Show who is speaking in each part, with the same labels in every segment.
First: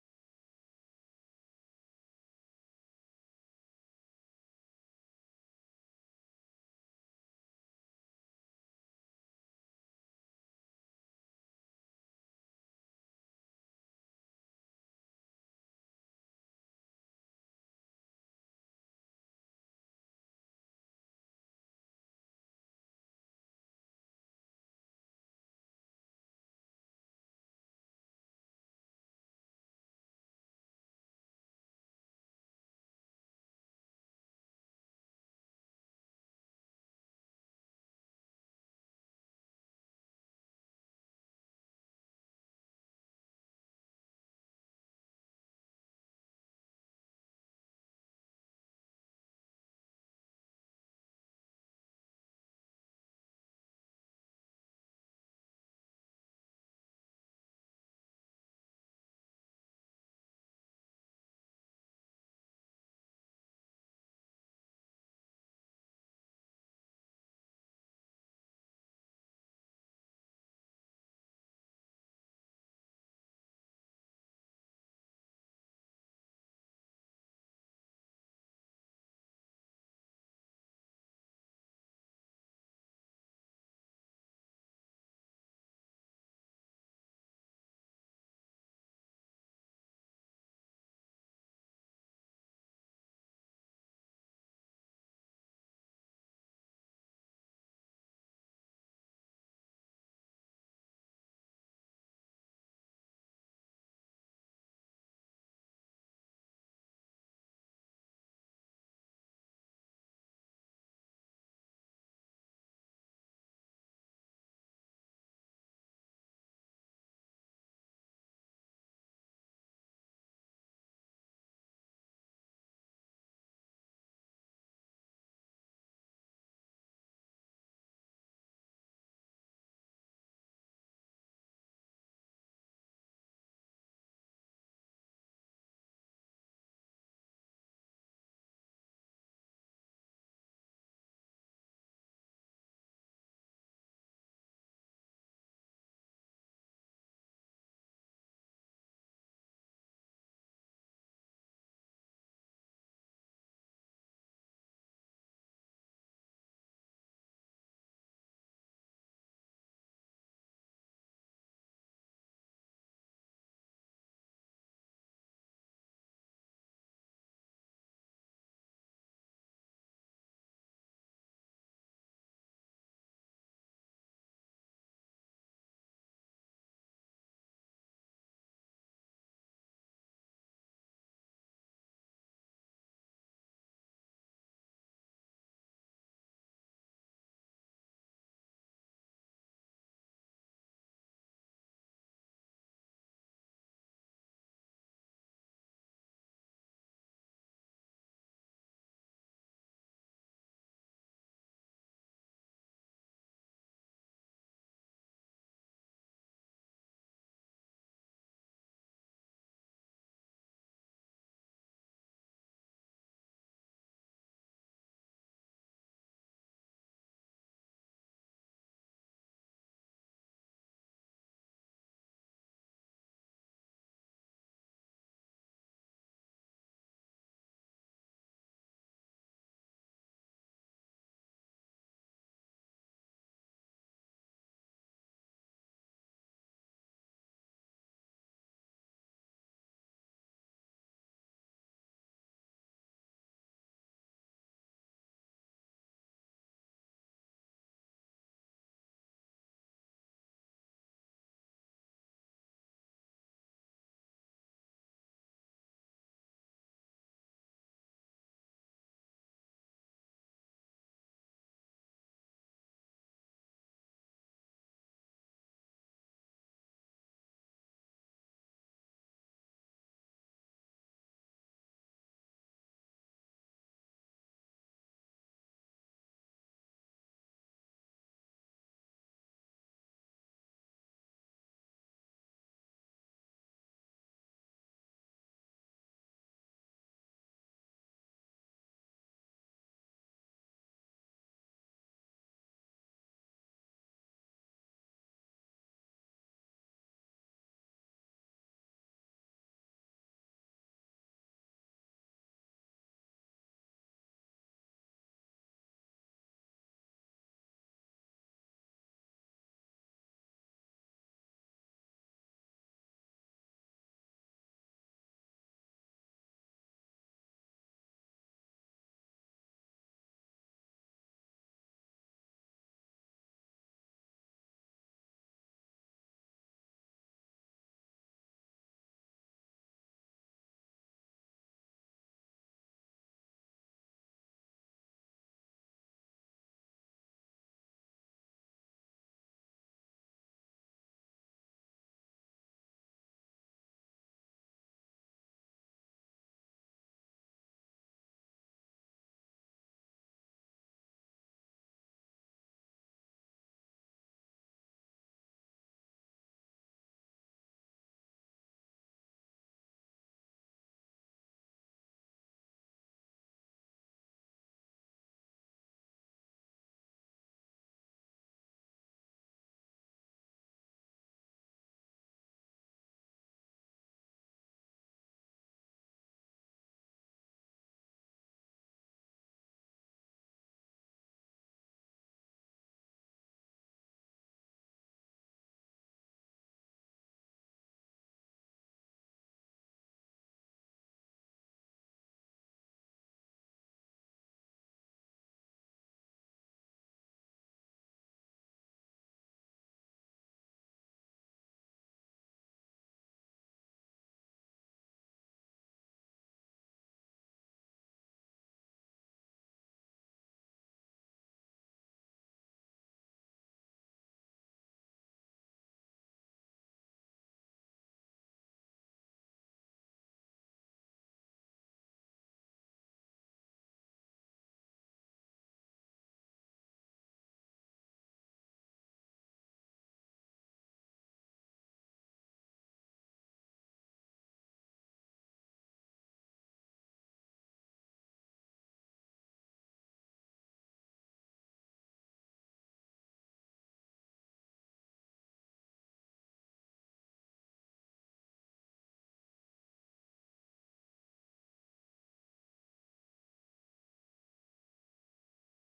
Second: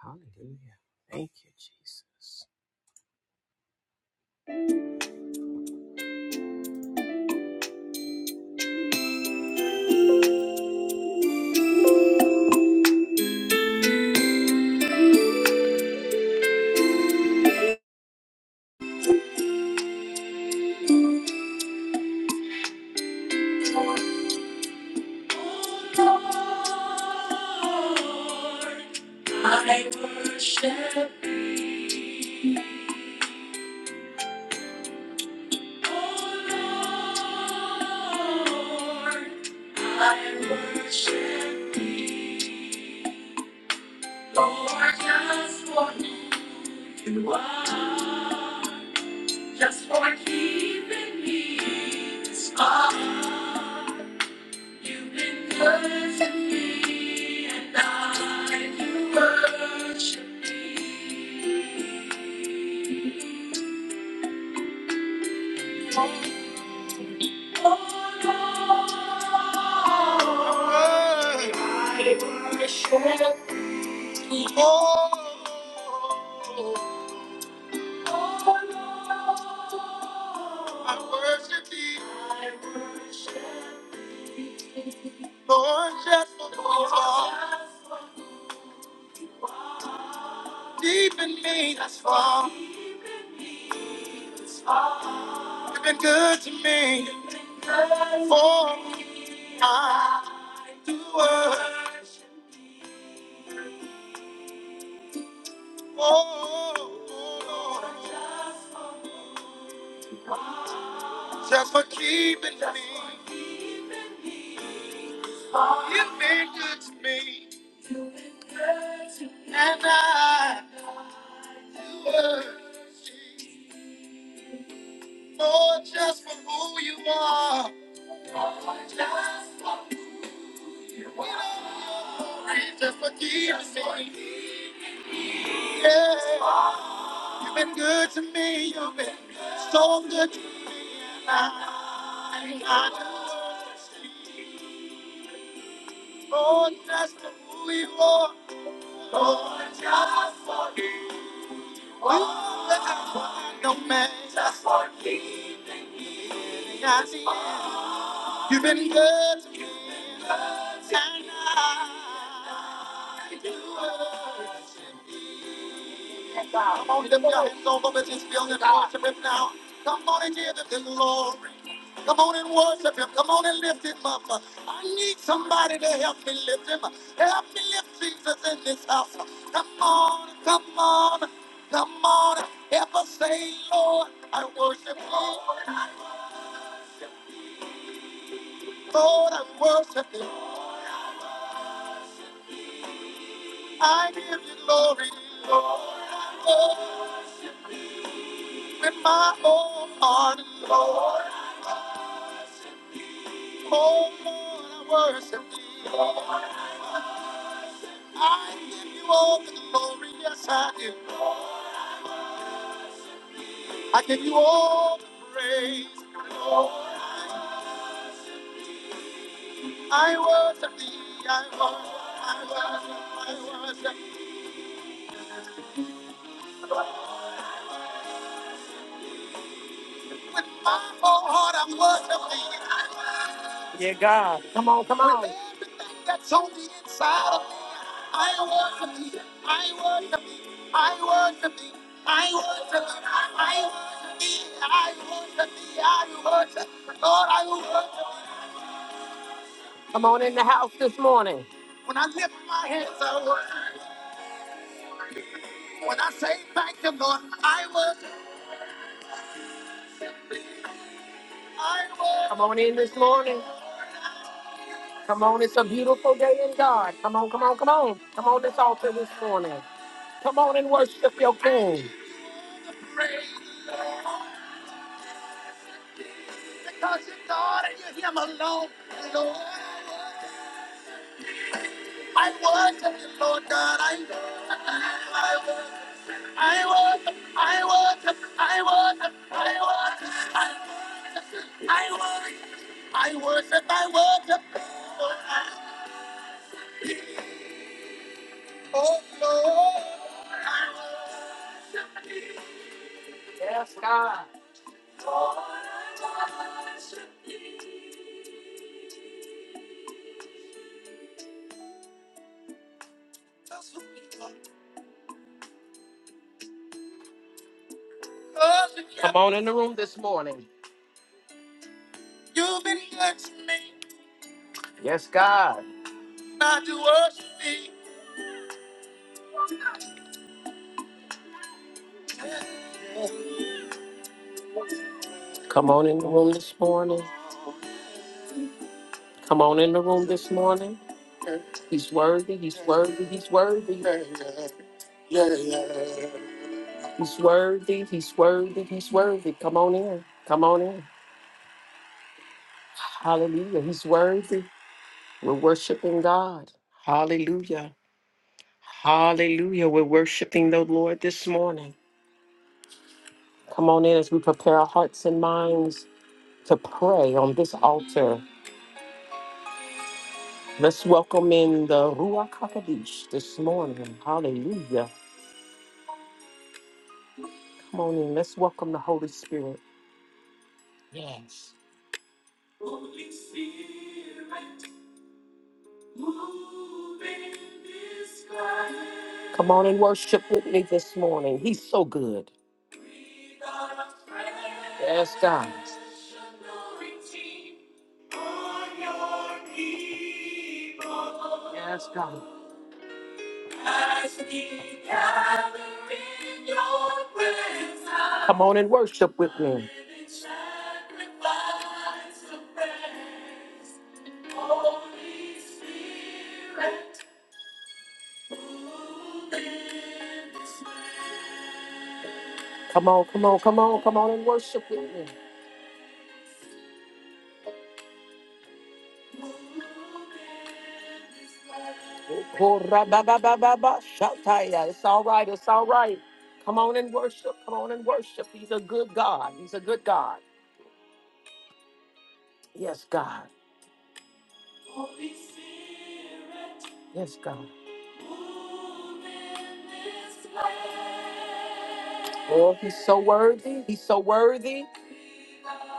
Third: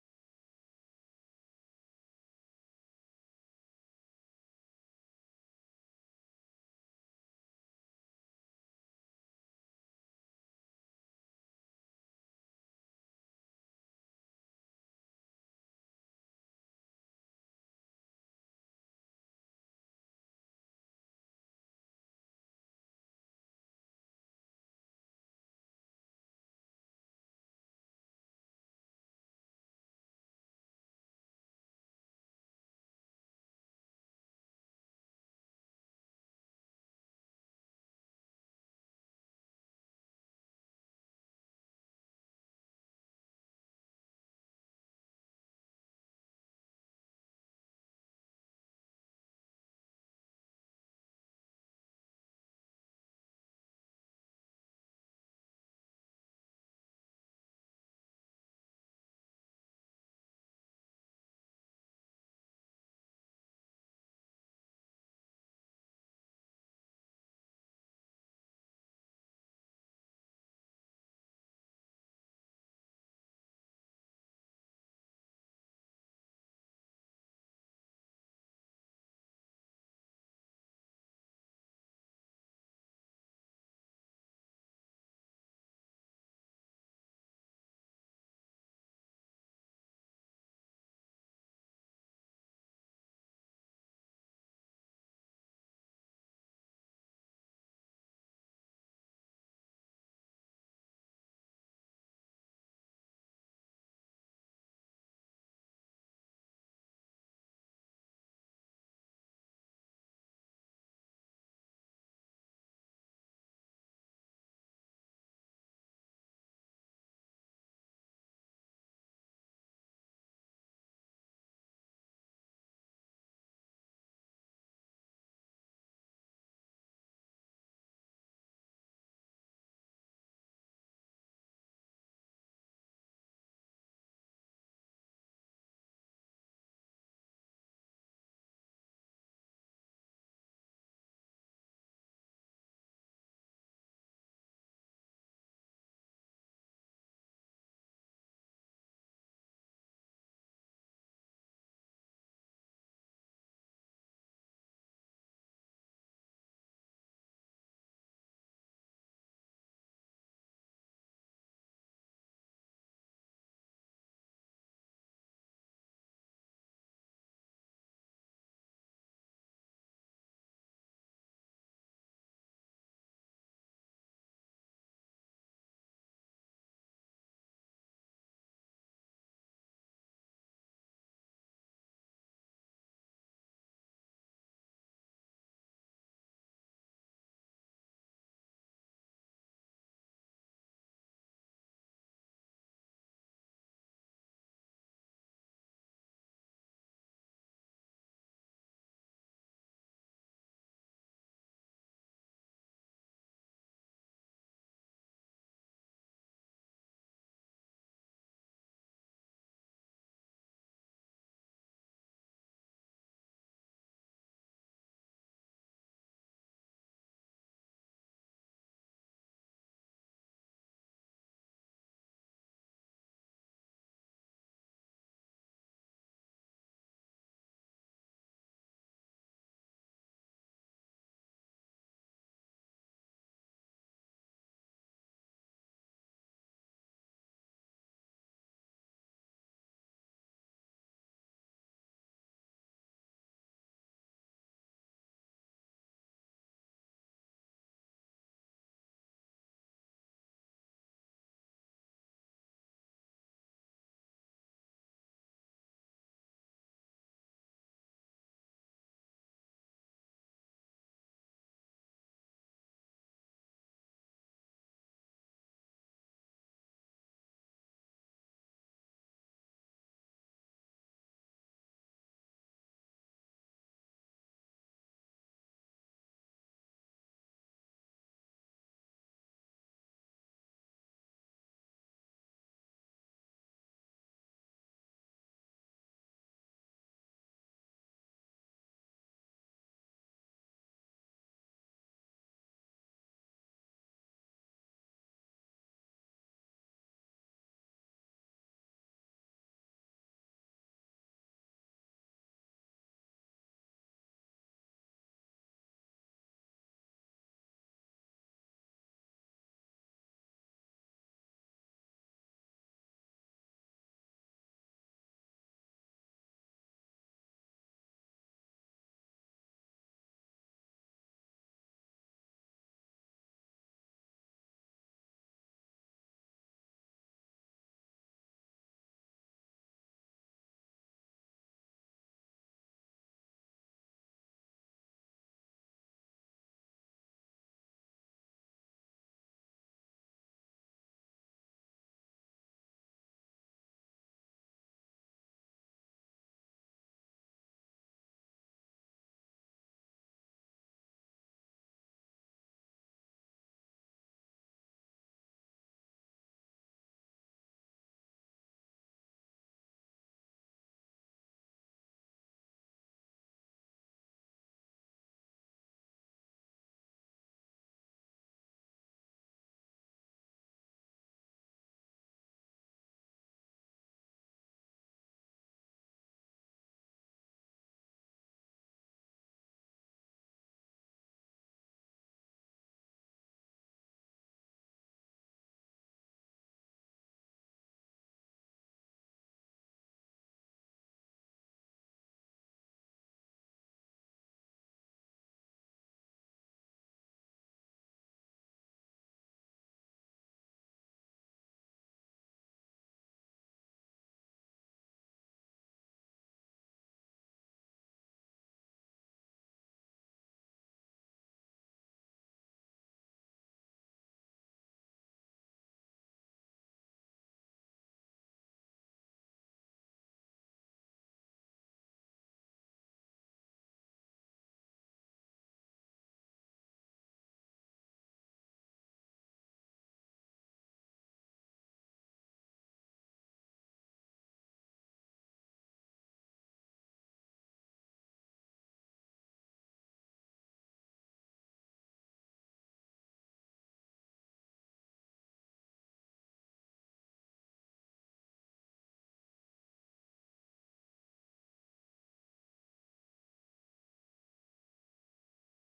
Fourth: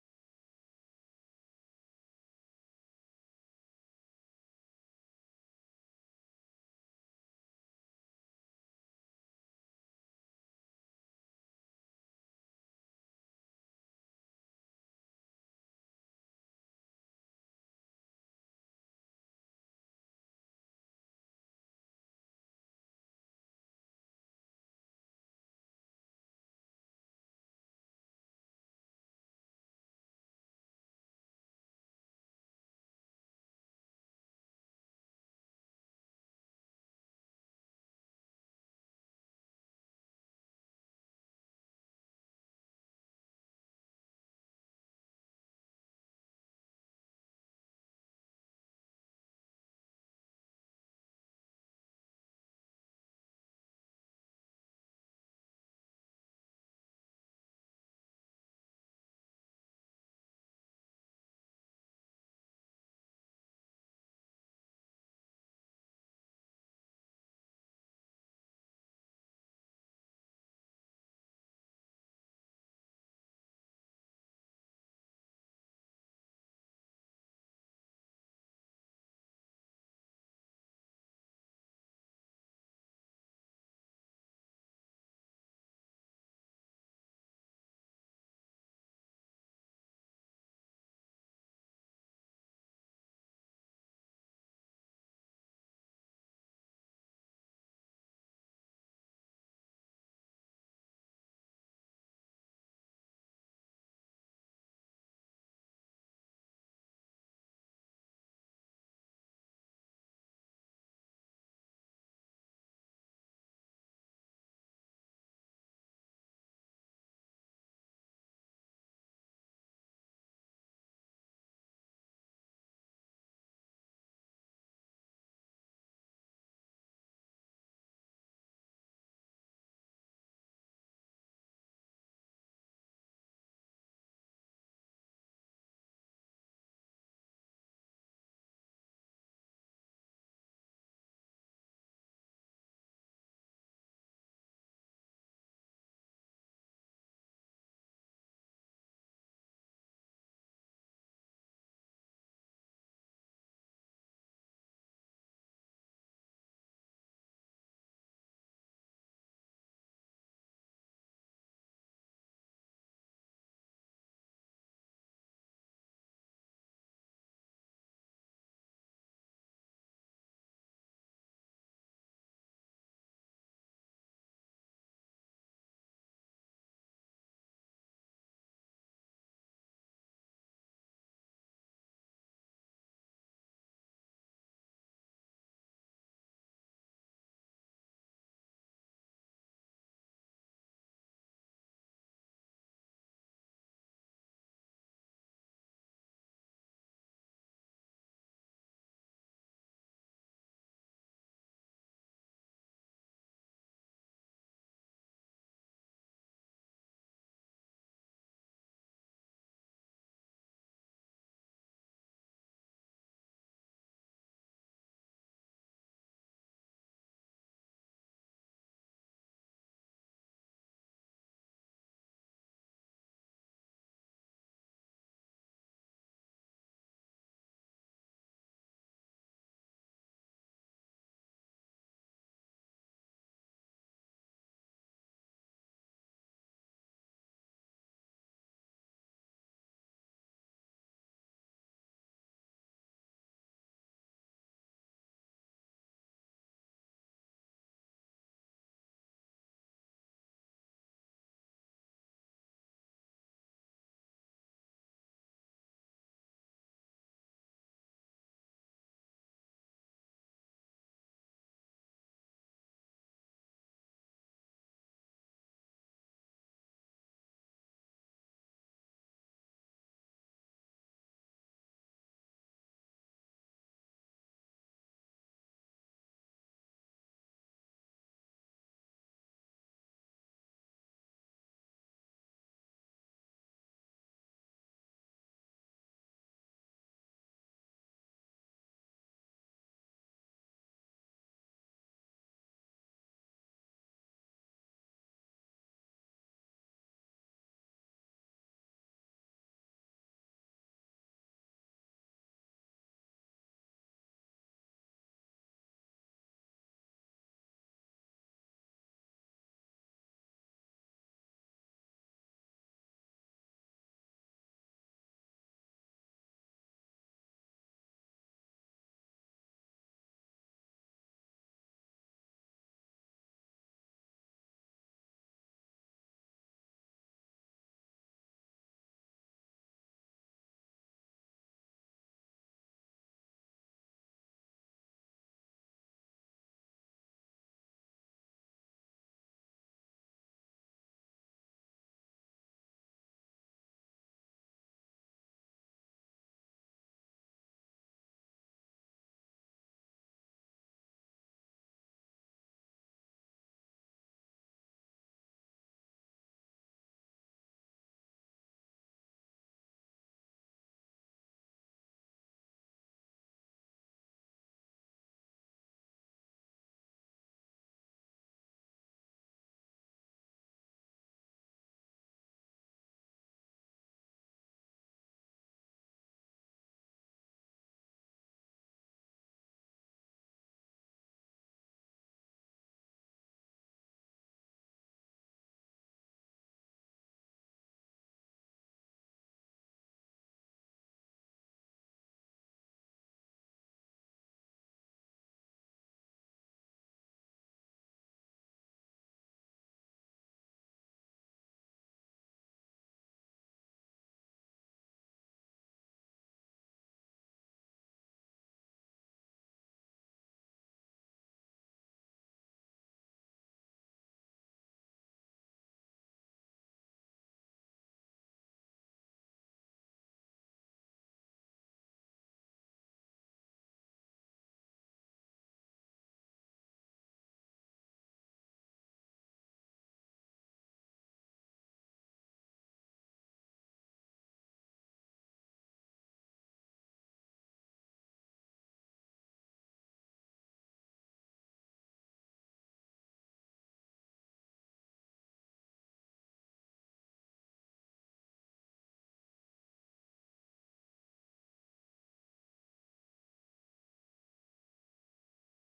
Speaker 1: Hallelujah. Thank you, Jesus. I worship Lord. I worship Lord just for who you are, just for keeping me this far. You've been good to me, and I worship Lord. I worship I worship thee, Lord, just for who you are. Deep in me, that's far. You've been good to me for I do it. Oh, Lord, just for keeping me. You've been good to me, and I do it. Lord, just for who you are. Just forgive me. Yeah. You've been good to me. You've been so good to me. I just Oh, just who you are. Oh, just forgive. Oh, just forgive me. Just forgive. me. You've been good to me, and I do worship you. Come on, lift your hands all over this building and worship him now. Come on and give him the glory. Come on and worship him. Come on and lift him up. I need somebody to help me lift him. Help me lift Jesus in this house. Come on, come on, come on. Ever say, Lord, I worship you. Lord, I worship you. I give you glory, Lord. I worship you. with my whole heart, Lord. Oh, Lord, I worship you. I give you all the glory, yes, I do. I give you all the praise, Lord. I worship thee, I worship, I worship, I worship. With my whole heart, I worship thee. Yeah, God. Come on, come on. With everything that's on the inside of me, I worship thee. I worship thee. I worship thee. I worship thee. I worship thee. I worship thee. I worship thee. Lord, I worship thee. Come on in the house this morning. When I lift my hands, I worship. When I say thank you, Lord, I worship. I worship. Come on in this morning. Come on, it's a beautiful day in God. Come on, come on, come on. Come on, this altar this morning. Come on and worship your King. Praise the Lord, because you're God and you're Him alone, Lord. I worship you, Lord God. I worship, I worship, I worship, I worship, I worship, I worship, I worship, I worship, I worship. Oh, Lord. I worship. Yes, God. Come on in the room this morning. You've been good to me. Yes, God. Not to worship me. Come on in the room this morning. Come on in the room this morning. He's worthy, he's worthy, he's worthy. He's worthy, he's worthy, he's worthy. Come on in. Come on in. Hallelujah. He's worthy. We're worshiping God. Hallelujah. Hallelujah. We're worshiping the Lord this morning. Come on in as we prepare our hearts and minds to pray on this altar. Let's welcome in the Ruach HaKodesh this morning. Hallelujah. Come on in. Let's welcome the Holy Spirit. Yes. Holy Spirit, move in this place. Come on and worship with me this morning. He's so good. Breathe on us fresh Yes, God. anointing on your people. Yes, God. Come on and worship with me. Come on, come on, come on, come on and worship with me. Korababababashataya. It's all right, it's all right. Come on and worship, come on and worship. He's a good God, He's a good God. Yes, God. Holy Spirit, Yes, God. move in this place. Oh, he's so worthy. He's so worthy. Fresh anointing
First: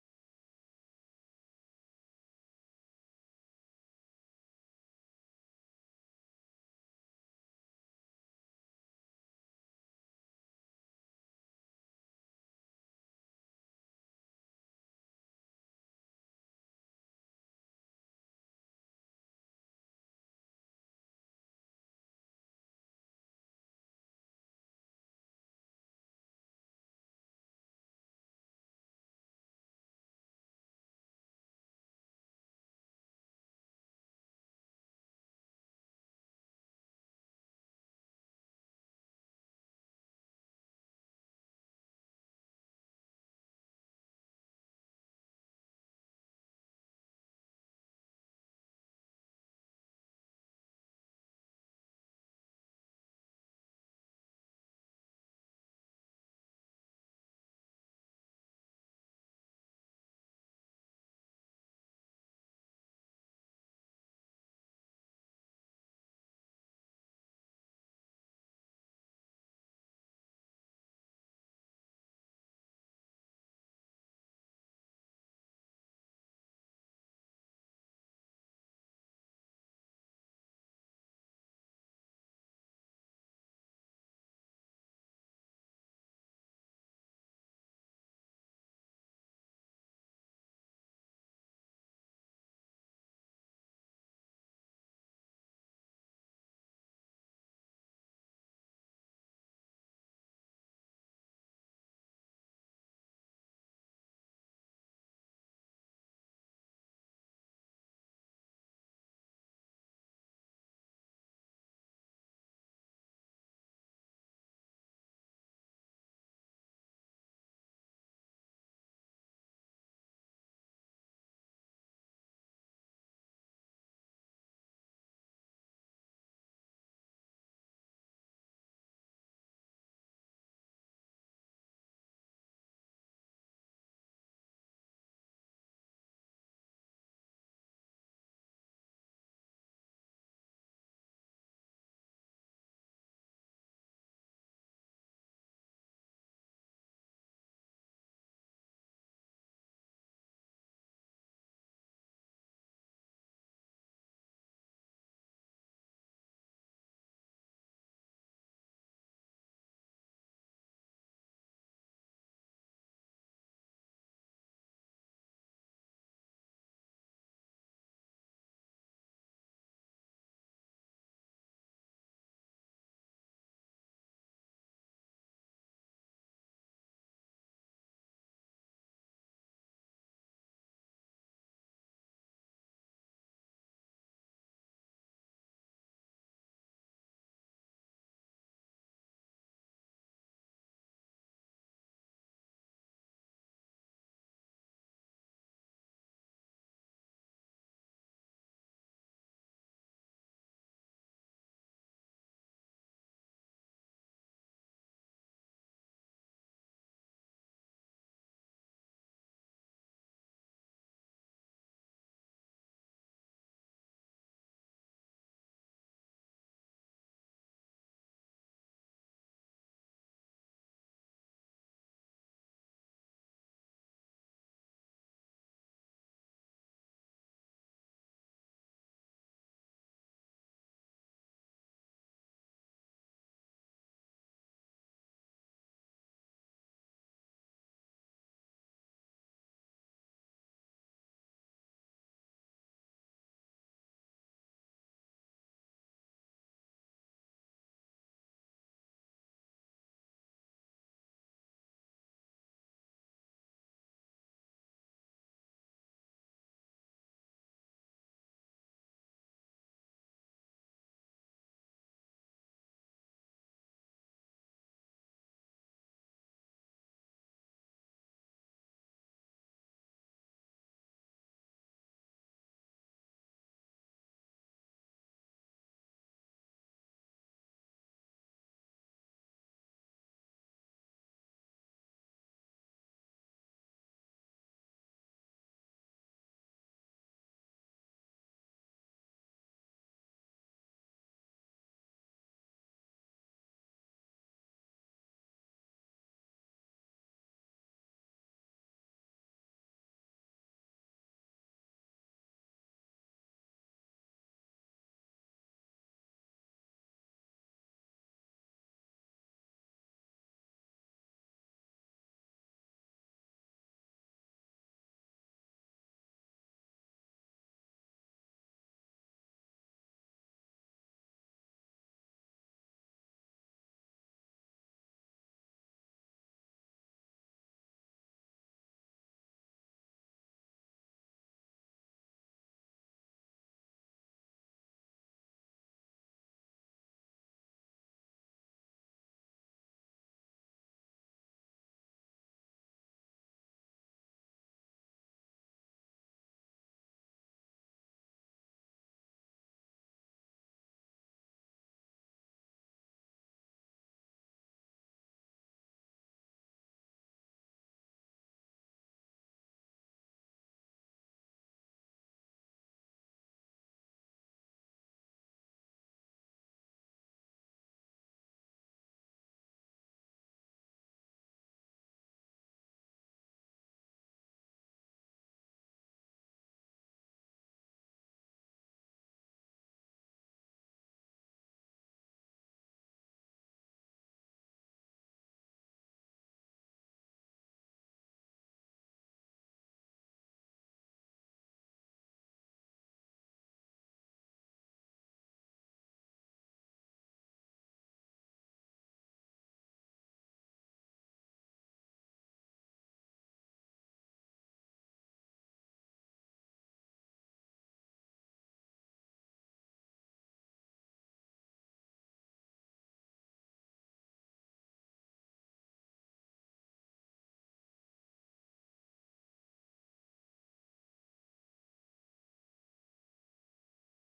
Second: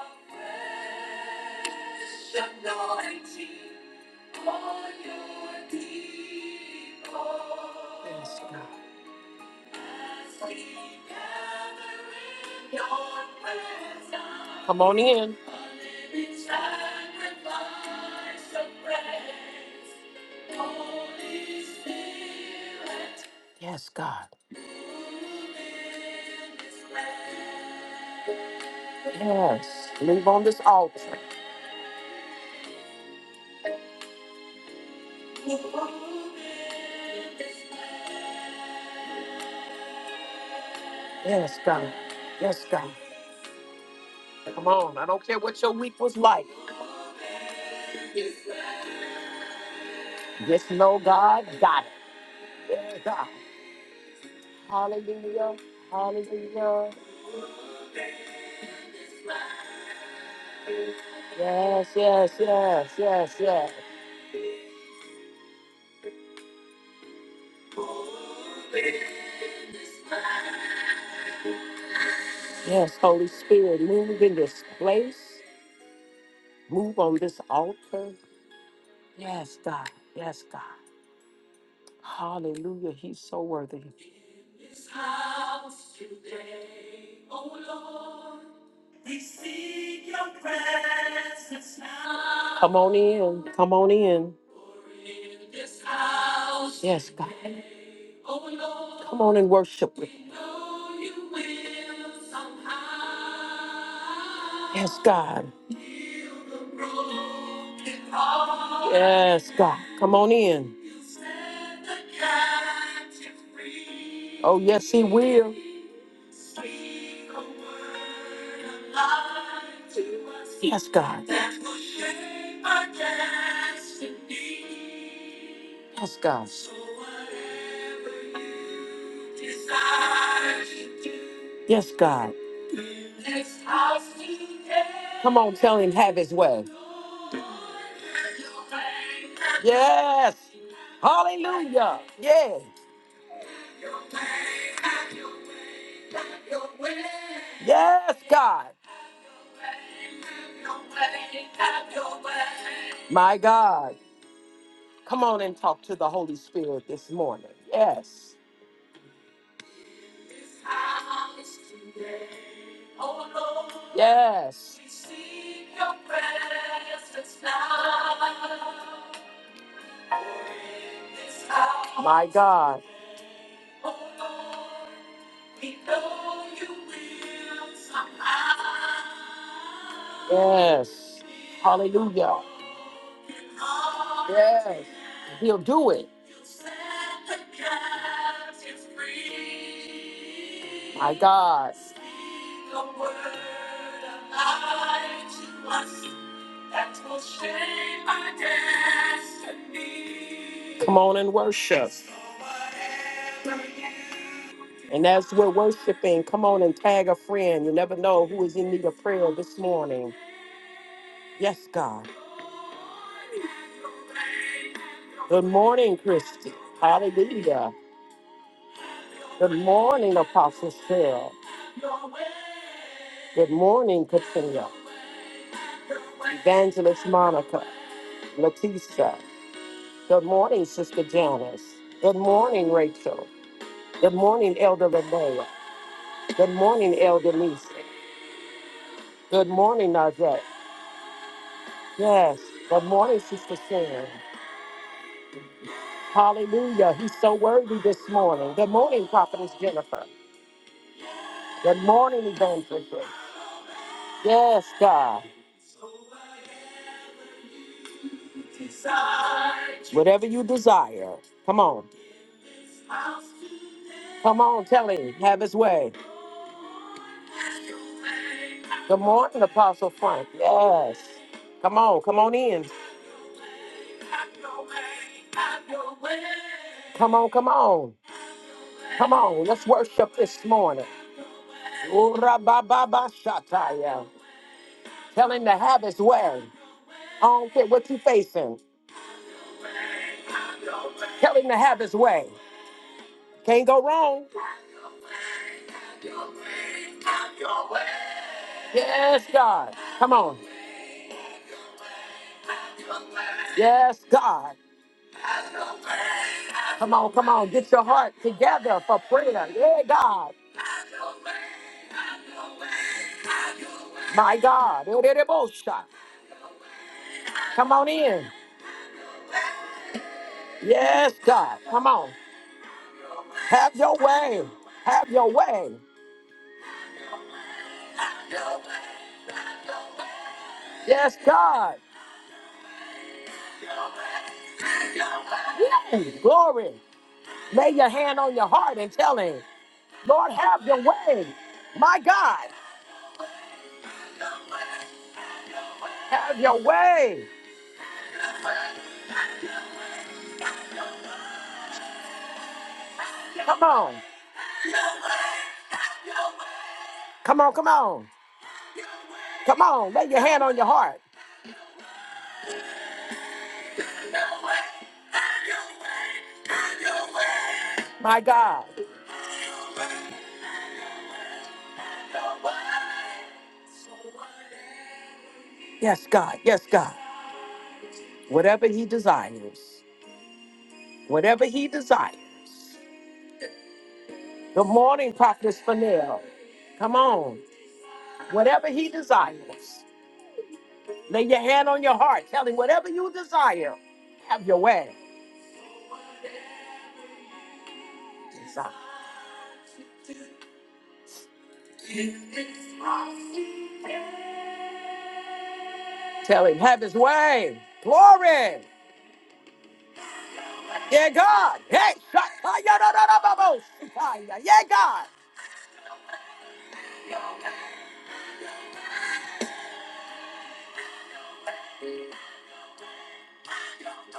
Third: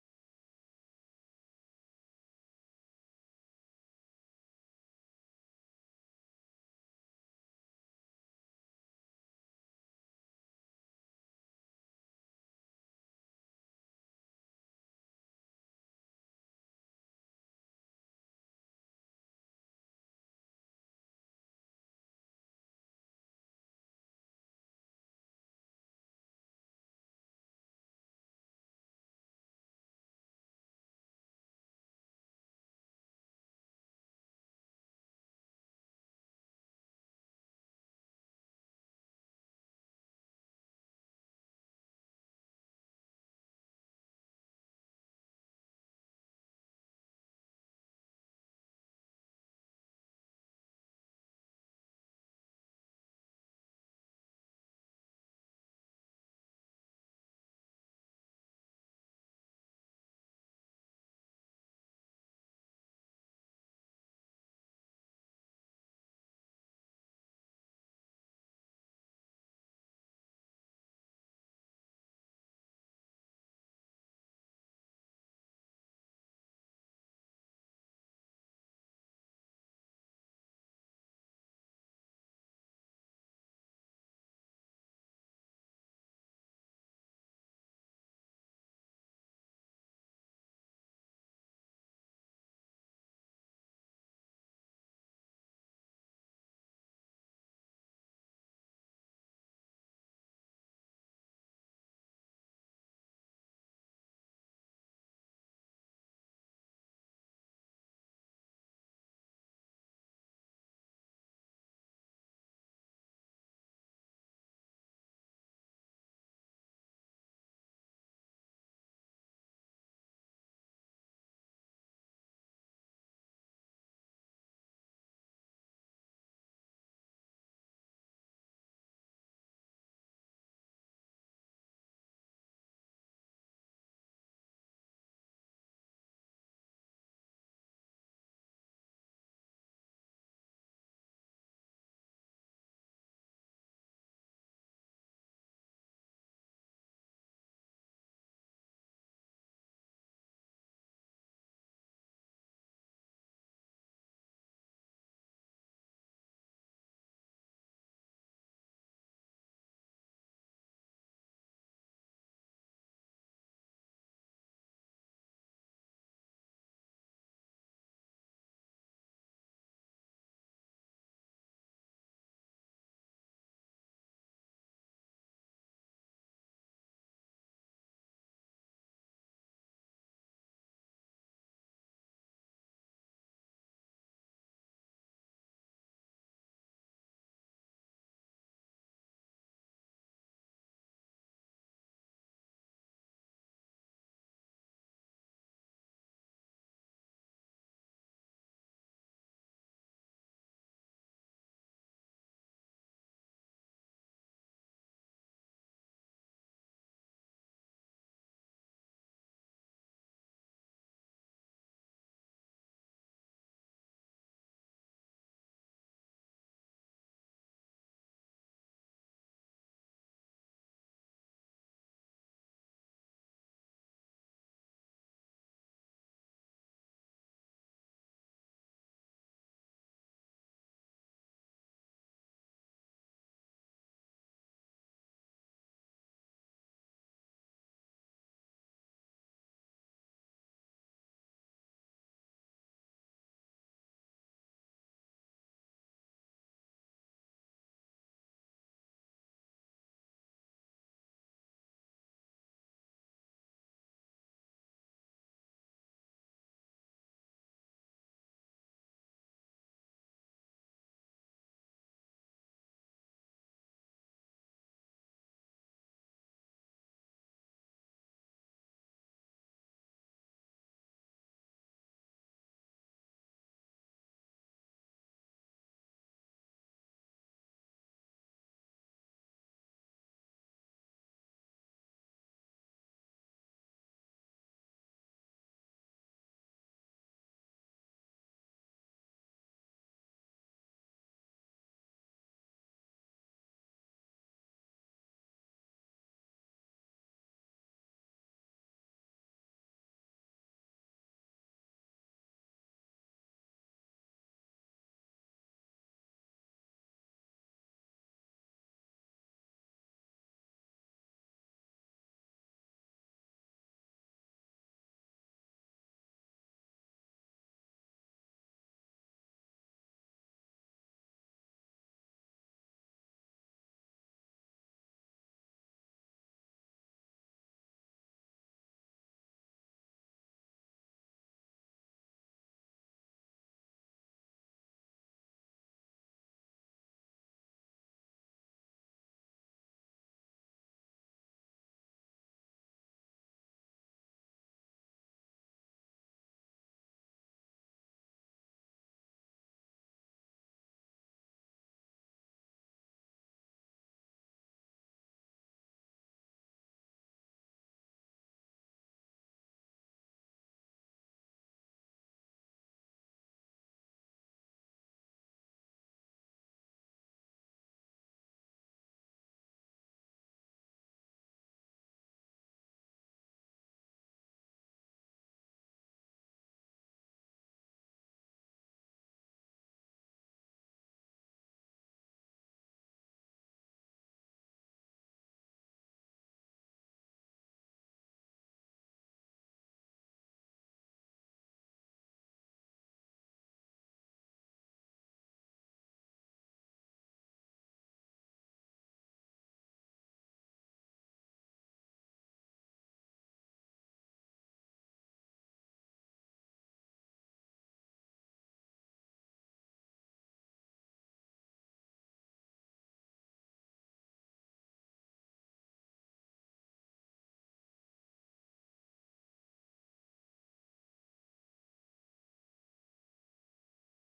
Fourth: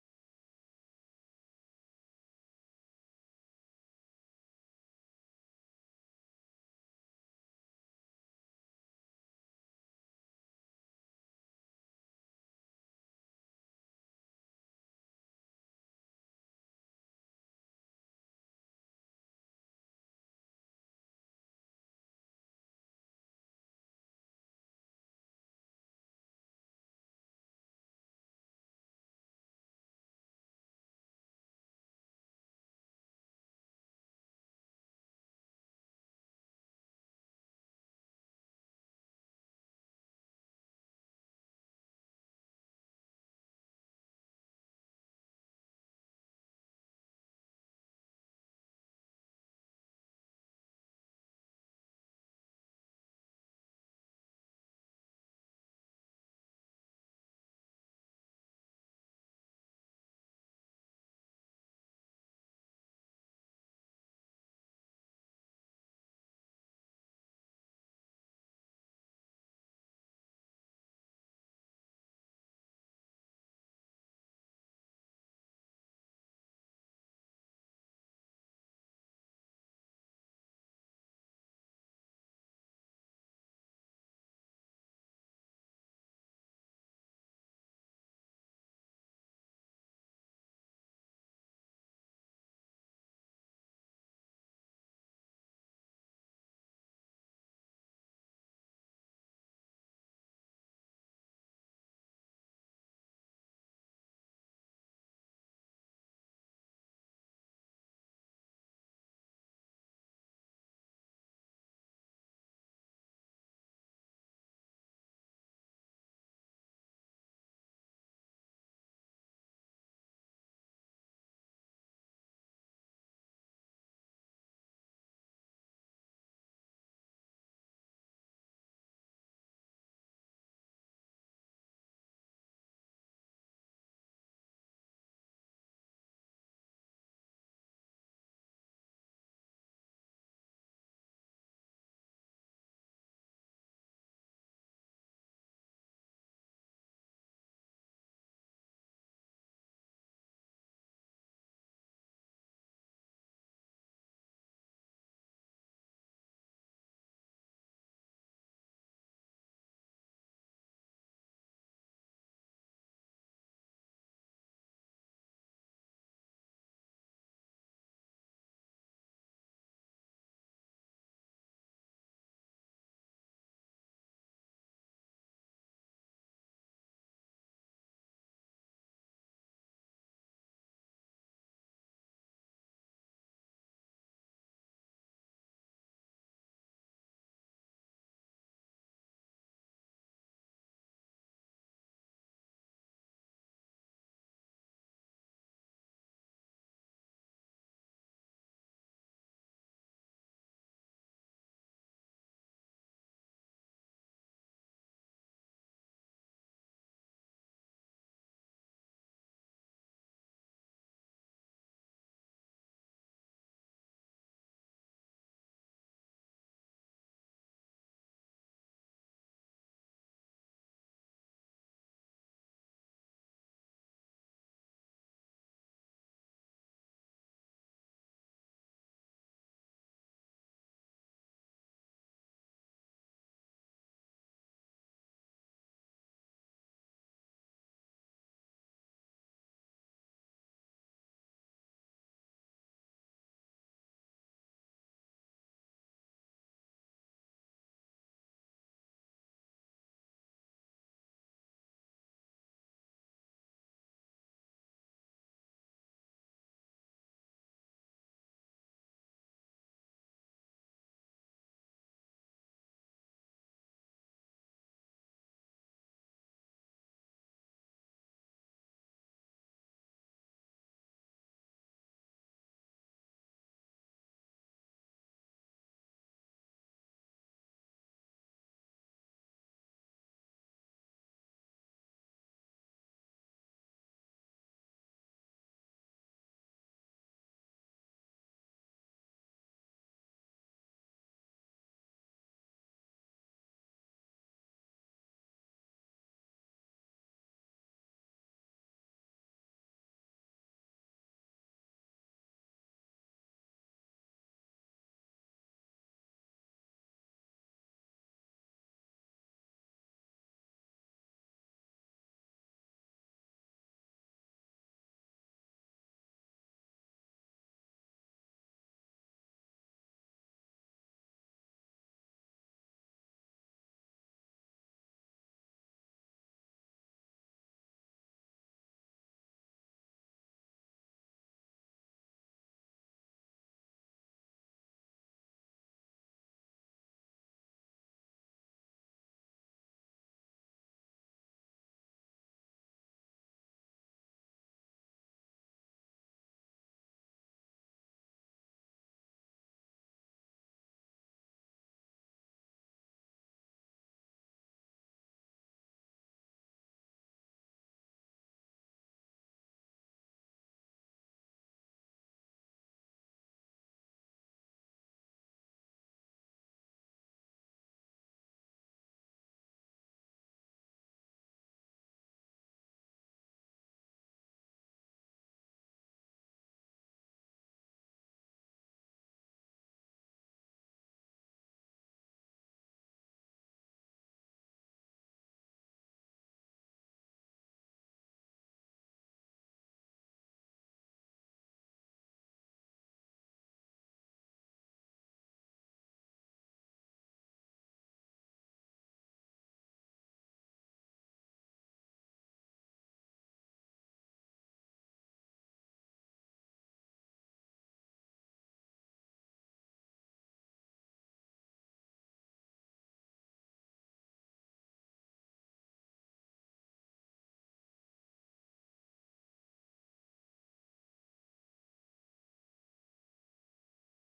Speaker 1: on your people. As we gather in your presence. Come on in. A living sacrifice of praise. Yes, God. Yes. leave on this altar. Yes, God. Yes, God. Come on. I don't care what your week was like. Just know God got it. Yeah, God. Hallelujah. Hallelujah. Yes, yes, yes, yes, yes. Yes, Holy Spirit, move in this place. Move on this altar. Yes, God. Yes, God. Hallelujah. He's so worthy. Come on in. Come on in. Yes, God. Come on and worship with me. Yes, God. Yes, God. Come on in. Oh, yes, He will. Yes, God. Yes, God. Yes, God. Come on, tell him, have his way. Yes. Hallelujah. Yeah. Yes, God. My God. Come on and talk to the Holy Spirit this morning. Yes. Yes. My God. Yes. Hallelujah. Yes. He'll do it. My God. Your word alive to us that will shape our destiny. Come on and worship. So whatever you do. And as we're worshiping, come on and tag a friend. You never know who is in need of prayer this morning. Yes, God. Good morning, Christy. Hallelujah. Good morning, Apostle Cheryl. Good morning, Katrina. Evangelist Monica, Leticia. Good morning, Sister Janice. Good morning, Rachel. Good morning, Elder Lenoa. Good morning, Elder Lisa. Good morning, Najee. Yes. Good morning, Sister Sharon. Hallelujah. He's so worthy this morning. Good morning, Prophetess Jennifer. Good morning, Evangelist. Yes, God. Whatever you desire. Come on. Come on, tell him. Have his way. Good morning, Apostle Frank. Yes. Come on, come on in. Come on, come on. Come on, let's worship this morning. Ura-ba-ba-ba-shataya. Tell him to have his way. I don't care what you facing. Tell him to have his way. Can't go wrong. Yes, God. Come on. Yes, God. Come on, come on. Get your heart together for prayer. Yeah, God. My God. Ererebosa. Come on in. Yes, God. Come on. Have your way. Have your way. Yes, God. Yay. Glory. Lay your hand on your heart and tell him, Lord, have your way. My God. Have your way. Come on. Come on, come on. Come on. Lay your hand on your heart. My God. Yes, God. Yes, God. Whatever he desires. Whatever he desires. Good morning, Prophetess Fanel. Come on. Whatever he desires. Lay your hand on your heart. Tell him whatever you desire. Have your way. Desire. Tell him, have his way. Glory. Yeah, God. Hey, shakayadadadababo, shikaya. yeah, God.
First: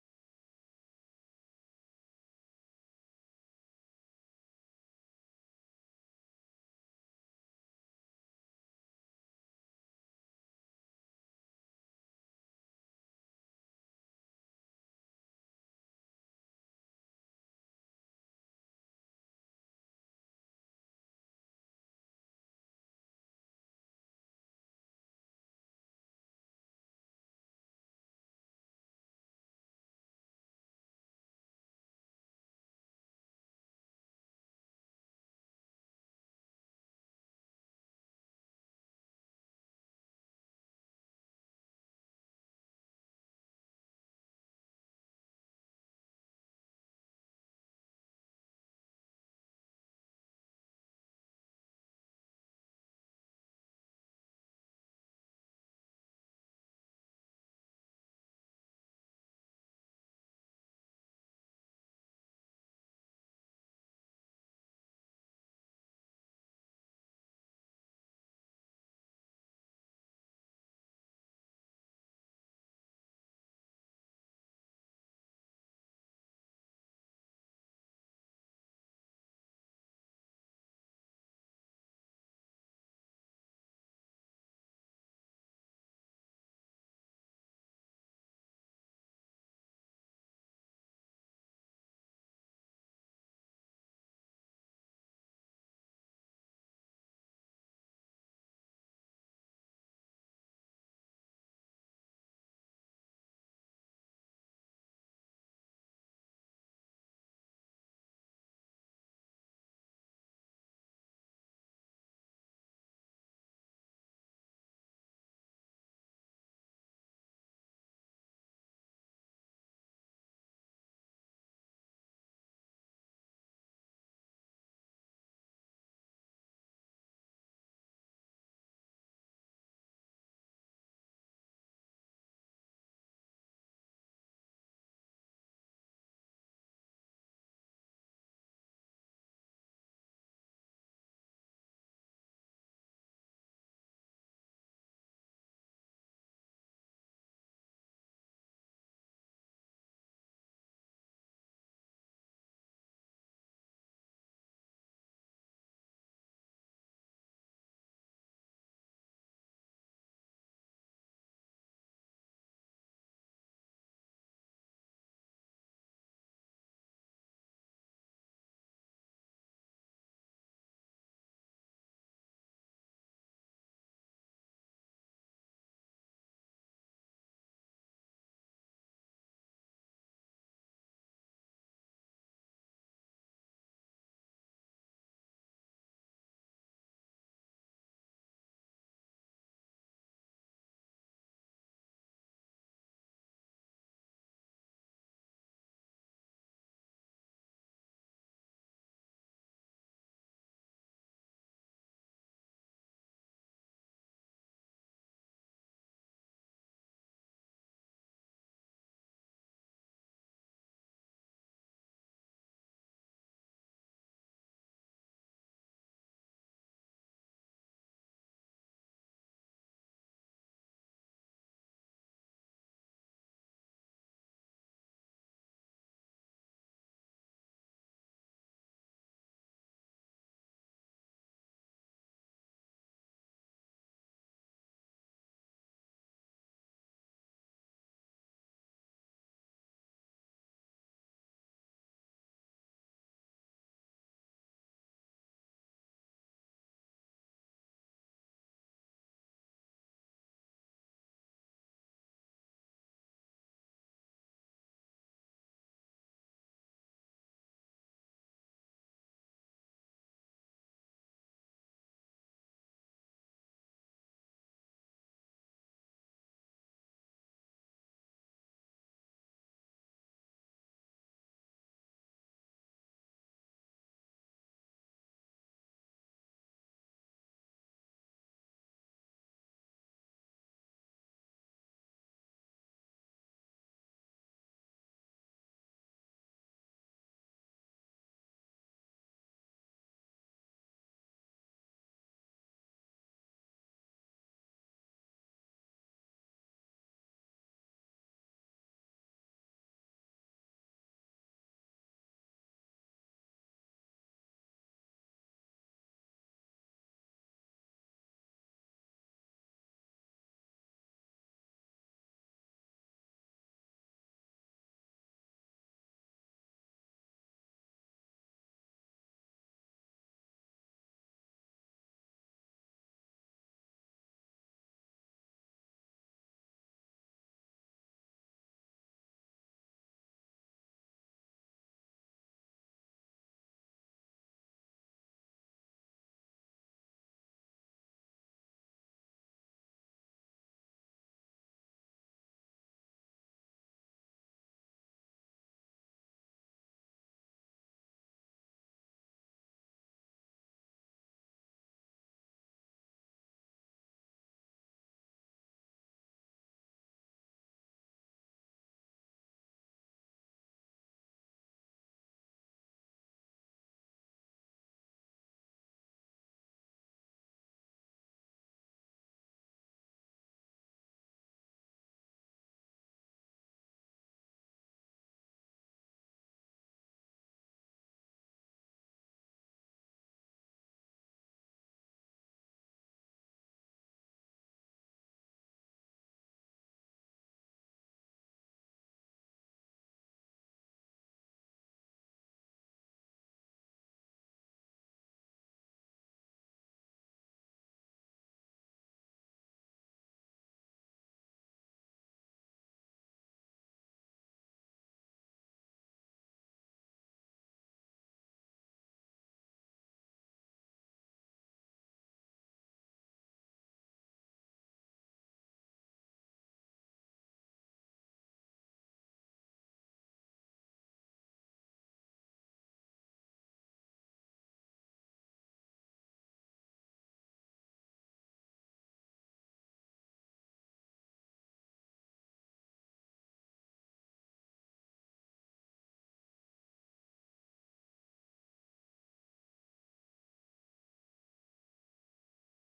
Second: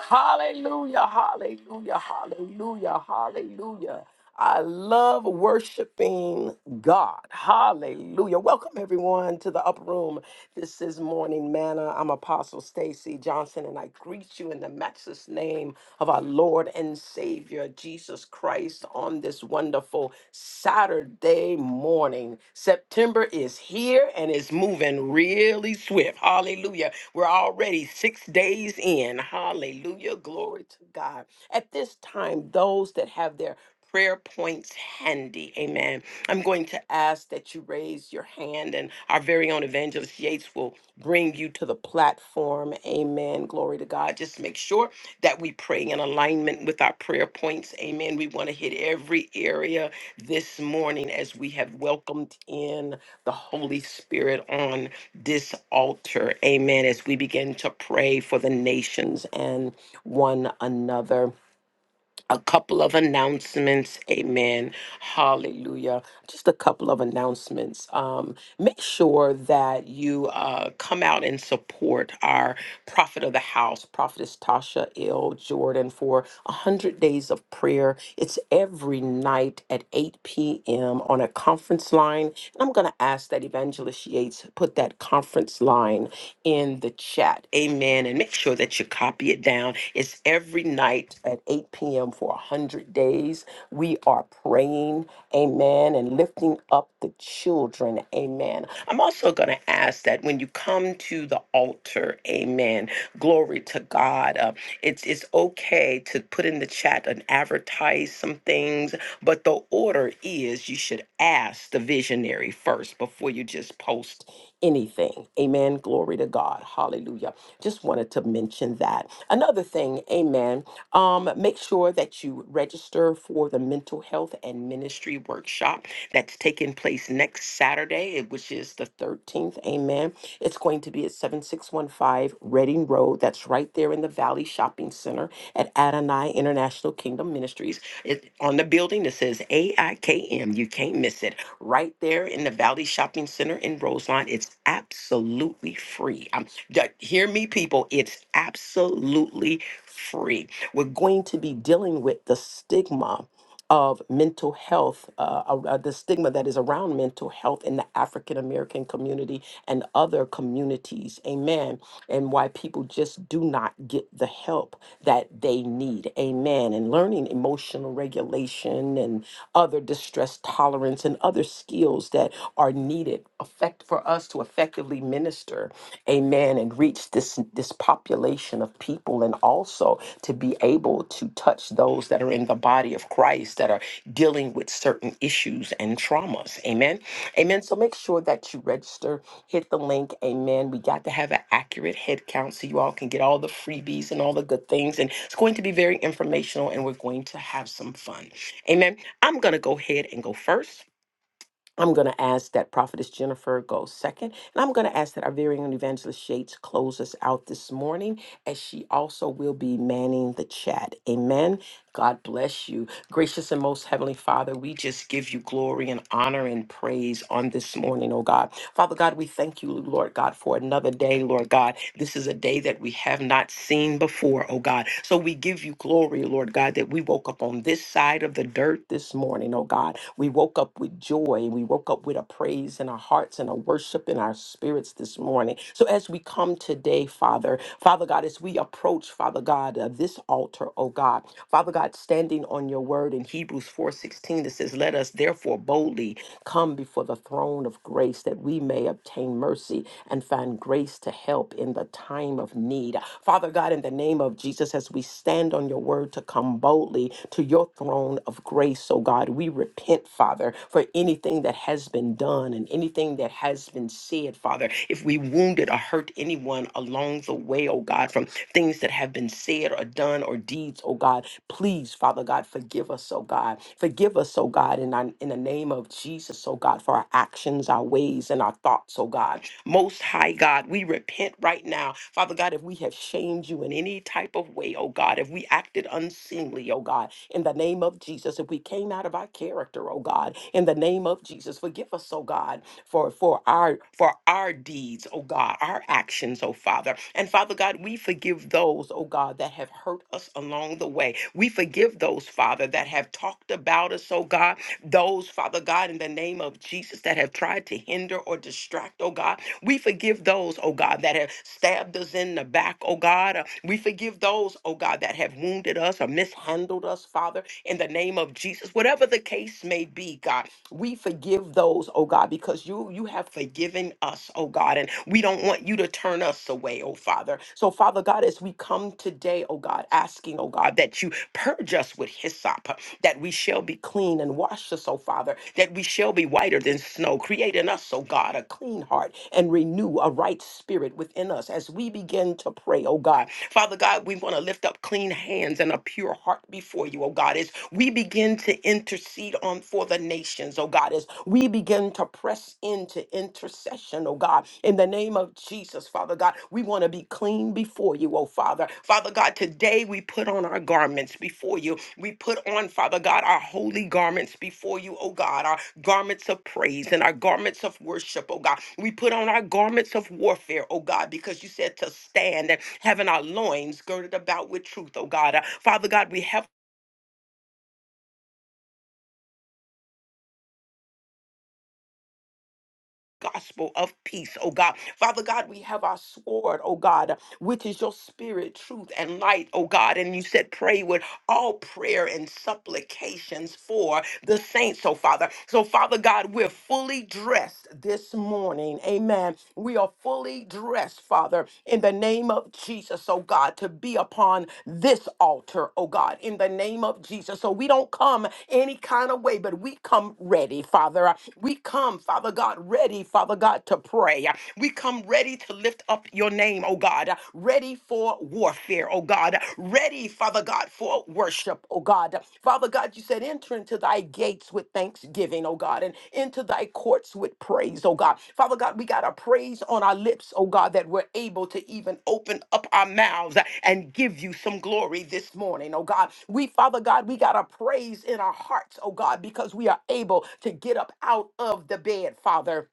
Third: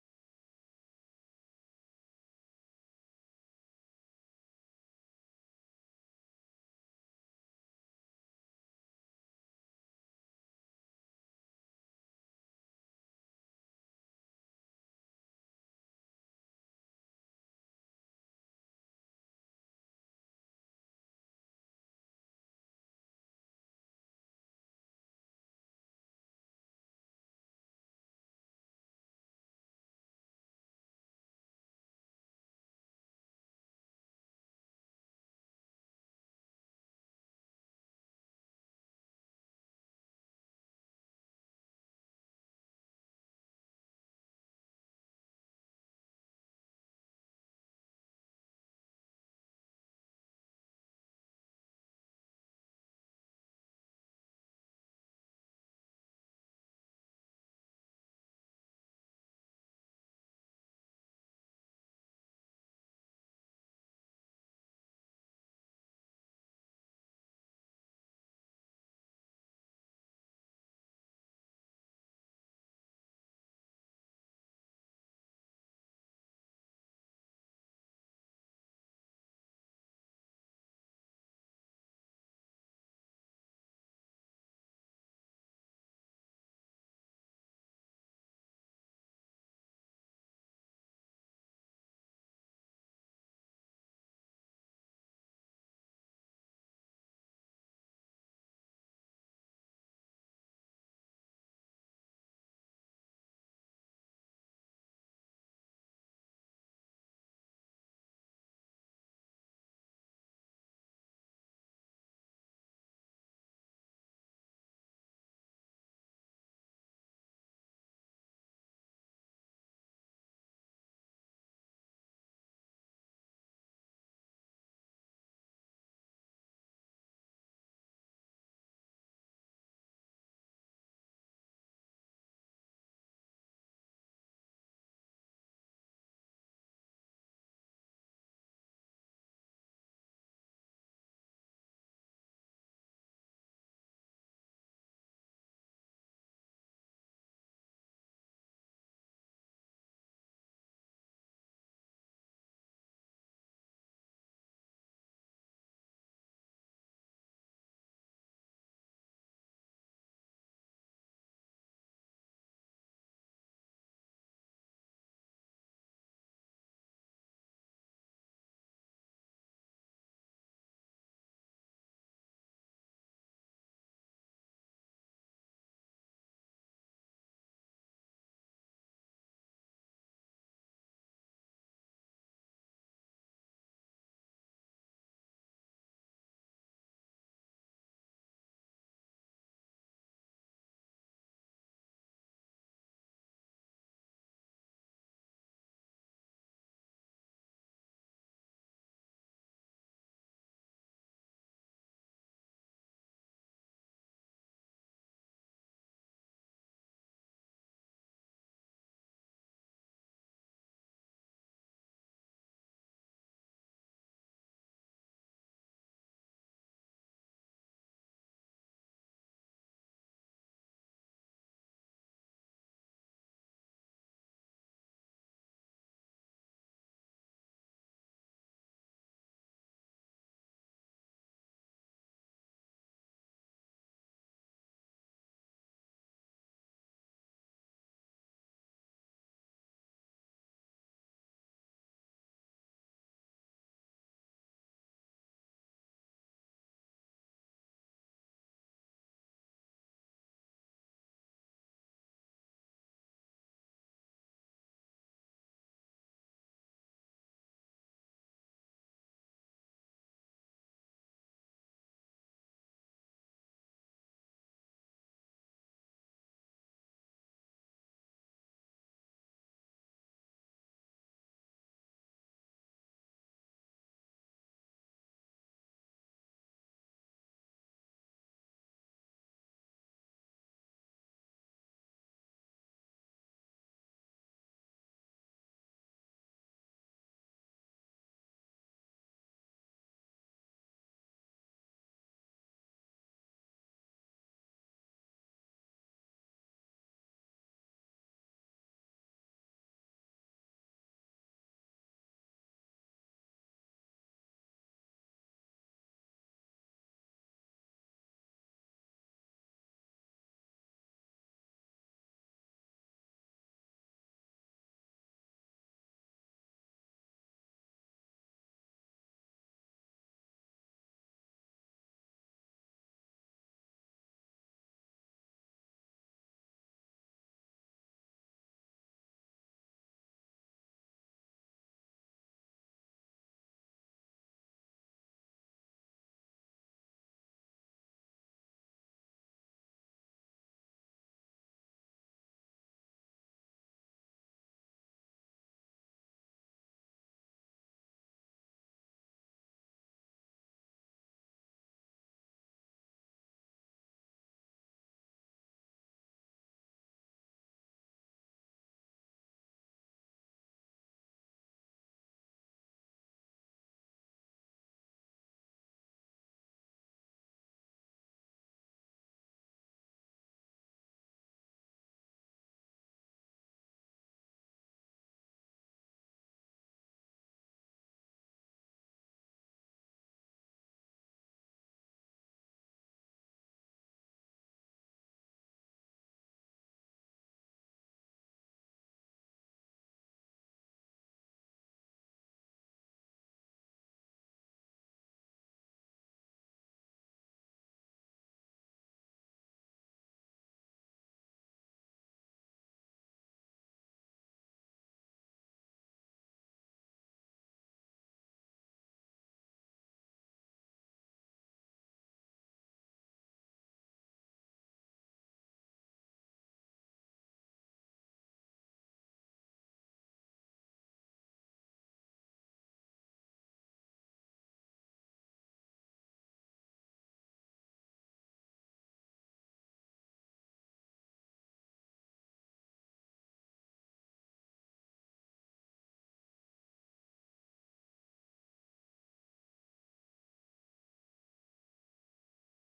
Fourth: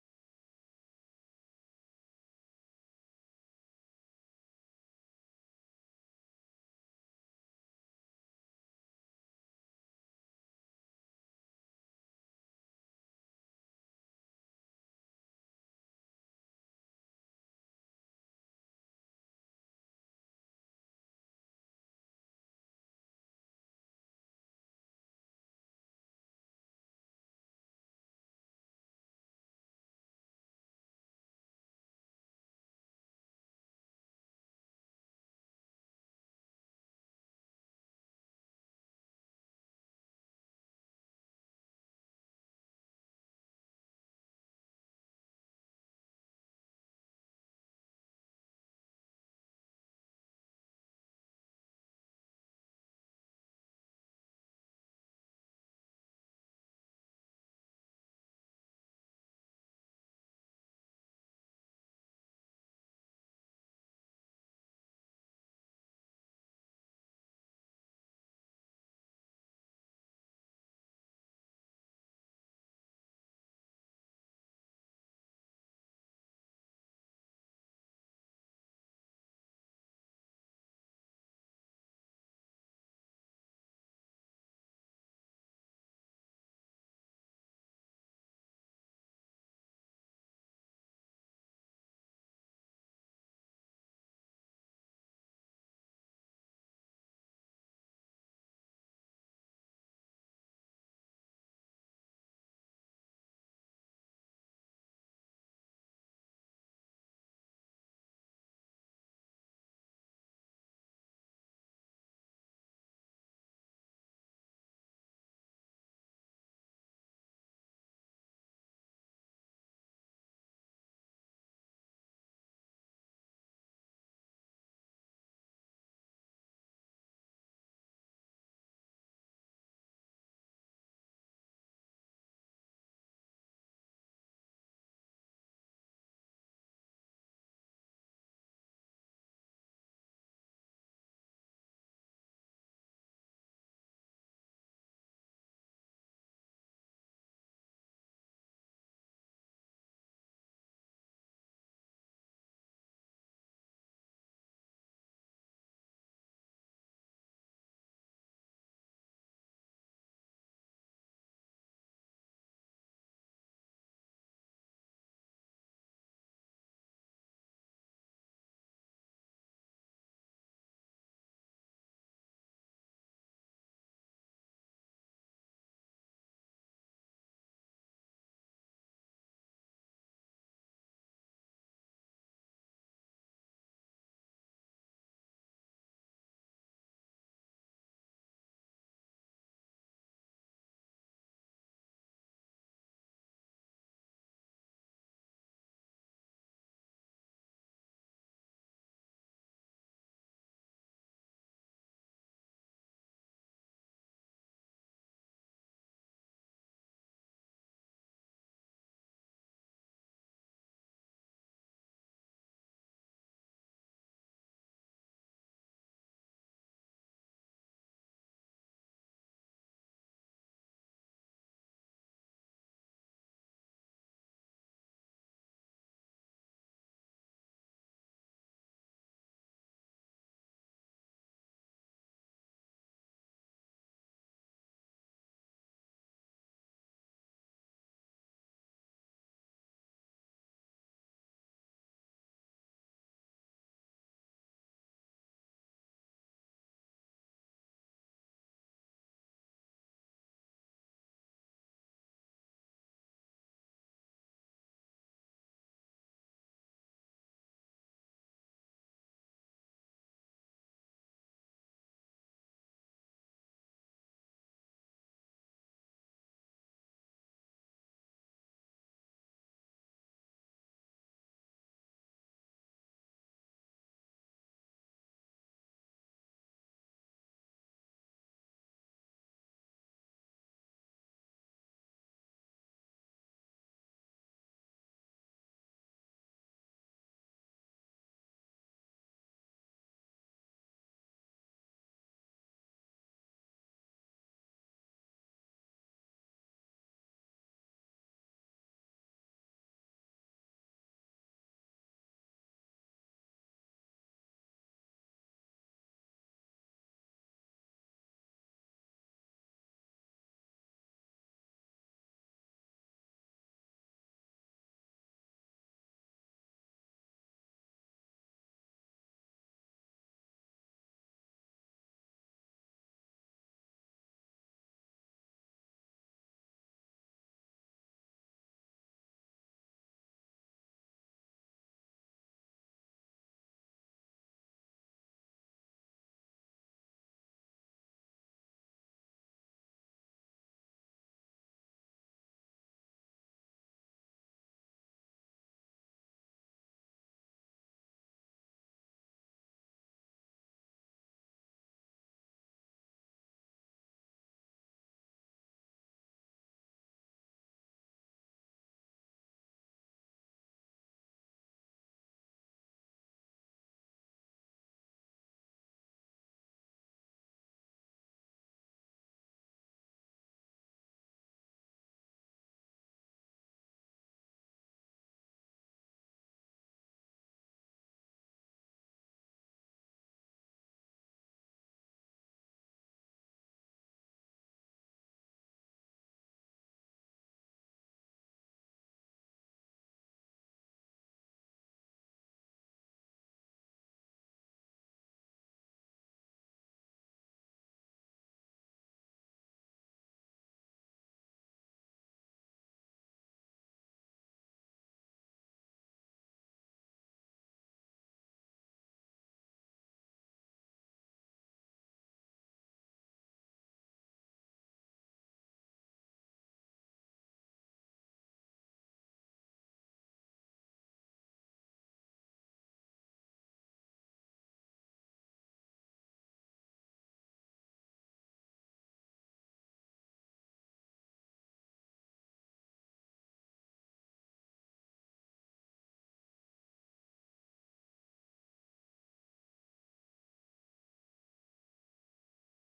Speaker 1: Hallelujah, hallelujah, hallelujah, hallelujah. I love worshiping God. Hallelujah. Welcome everyone to the upper room. This is Morning Manna. I'm Apostle Stacy Johnson, and I greet you in the matchless name of our Lord and Savior Jesus Christ on this wonderful Saturday morning. September is here and it's moving really swift. Hallelujah. We're already six days in. Hallelujah. Glory to God. At this time, those that have their prayer points handy, amen. I'm going to ask that you raise your hand, and our very own evangelist Yates will bring you to the platform. Amen. Glory to God. Just make sure that we pray in alignment with our prayer points. Amen. We want to hit every area this morning as we have welcomed in the Holy Spirit on this altar. Amen. As we begin to pray for the nations and one another a couple of announcements. Amen. Hallelujah. Just a couple of announcements. Um, make sure that you uh, come out and support our prophet of the house, Prophetess Tasha L. Jordan, for 100 days of prayer. It's every night at 8 p.m. on a conference line. And I'm going to ask that Evangelist Yates put that conference line in the chat. Amen. And make sure that you copy it down it down. It's every night at 8 p.m. for 100 days. We are praying, amen, and lifting up the children, amen. I'm also going to ask that when you come to the altar, amen, glory to God, uh, it's, it's okay to put in the chat and advertise some things, but the order is you should ask the visionary first before you just post anything. Amen. Glory to God. Hallelujah. Just wanted to mention that. Another thing, amen. Um, make sure that you register for the mental health and ministry workshop that's taking place next Saturday, eh, which is the 13th. Amen. It's going to be at 7615 Reading Road. That's right there in the Valley Shopping Center at Adonai International Kingdom Ministries. It, on the building, it says AIKM. You can't miss it. Right there in the in the Valley Shopping Center in Roseline. It's absolutely free. I'm, d- hear me, people. It's absolutely free. We're going to be dealing with the stigma of mental health, uh, uh, uh, the stigma that is around mental health in the African American community and other communities. Amen. And why people just do not get the help that they need. Amen. And learning emotional regulation and other distress stress tolerance and other skills that are needed effect for us to effectively minister, amen, and reach this this population of people and also to be able to touch those that are in the body of Christ that are dealing with certain issues and traumas. Amen. Amen. So make sure that you register, hit the link, amen. We got to have an accurate head count so you all can get all the freebies and all the good things. And it's going to be very informational and we're going to have some fun. Amen. I'm going to go ahead and go first. I'm going to ask that Prophetess Jennifer go second. And I'm going to ask that our very own Evangelist Yates close us out this morning, as she also will be manning the chat. Amen. God bless you. Gracious and most heavenly Father, we just give you glory and honor and praise on this morning, oh God. Father God, we thank you, Lord God, for another day, Lord God. This is a day that we have not seen before, oh God. So we give you glory, Lord God, that we woke up on this side of the dirt this morning, oh God. We woke up, we up with joy we woke up with a praise in our hearts and a worship in our spirits this morning. So as we come today, Father, Father God, as we approach, Father God, uh, this altar, oh God, Father God, standing on your word in Hebrews 4:16 that says, "Let us therefore boldly come before the throne of grace that we may obtain mercy and find grace to help in the time of need." Father God, in the name of Jesus, as we stand on your word to come boldly to your throne of grace, oh God, we repent repent, Father, for anything that has been done and anything that has been said, Father. If we wounded or hurt anyone along the way, oh God, from things that have been said or done or deeds, oh God, please, Father God, forgive us, oh God. Forgive us, oh God, in, our, in the name of Jesus, oh God, for our actions, our ways, and our thoughts, oh God. Most High God, we repent right now. Father God, if we have shamed you in any type of way, oh God, if we acted unseemly, oh God, in the name of Jesus, if we came out of of our character, oh God. In the name of Jesus, forgive us, oh God, for for our for our deeds, oh God, our actions, oh Father. And Father God, we forgive those, oh God, that have hurt us along the way. We forgive those, Father, that have talked about us, oh God. Those, Father God, in the name of Jesus, that have tried to hinder or distract, oh God. We forgive those, oh God, that have stabbed us in the back, oh God. Uh, We forgive those, oh God, that have wounded us or mishandled us, Father, in the name of of Jesus. Whatever the case may be, God, we forgive those, oh God, because you you have forgiven us, oh God, and we don't want you to turn us away, oh Father. So, Father God, as we come today, oh God, asking, oh God, that you purge us with hyssop, that we shall be clean and wash us, oh Father, that we shall be whiter than snow. Create in us, oh God, a clean heart and renew a right spirit within us as we begin to pray, oh God. Father God, we want to lift up clean hands and a pure heart before you, oh God God, as we begin to intercede on for the nations, oh God, as we begin to press into intercession, oh God, in the name of Jesus, Father God, we want to be clean before you, oh Father. Father God, today we put on our garments before you. We put on, Father God, our holy garments before you, oh God, our garments of praise and our garments of worship, oh God. We put on our garments of warfare, oh God, because you said to stand and having our loins girded about with truth, oh God. Uh, Father God, we have gospel of peace, oh God. Father God, we have our sword, oh God, which is your spirit, truth, and light, oh God. And you said, pray with all prayer and supplications for the saints, oh Father. So, Father God, we're fully dressed this morning. Amen. We are fully dressed, Father, in the name of Jesus, oh God, to be upon this altar, oh God, in the name of Jesus. So we don't come any kind of way, but we come ready, Father. We come, Father God, ready, Father God, to pray. We come ready to lift up your name, oh God. God, ready for warfare, oh God, ready, Father God, for worship, oh God. Father God, you said, enter into thy gates with thanksgiving, oh God, and into thy courts with praise, oh God. Father God, we got a praise on our lips, oh God, that we're able to even open up our mouths and give you some glory this morning, oh God. We, Father God, we got a praise in our hearts, oh God, because we are able to get up out of the bed, Father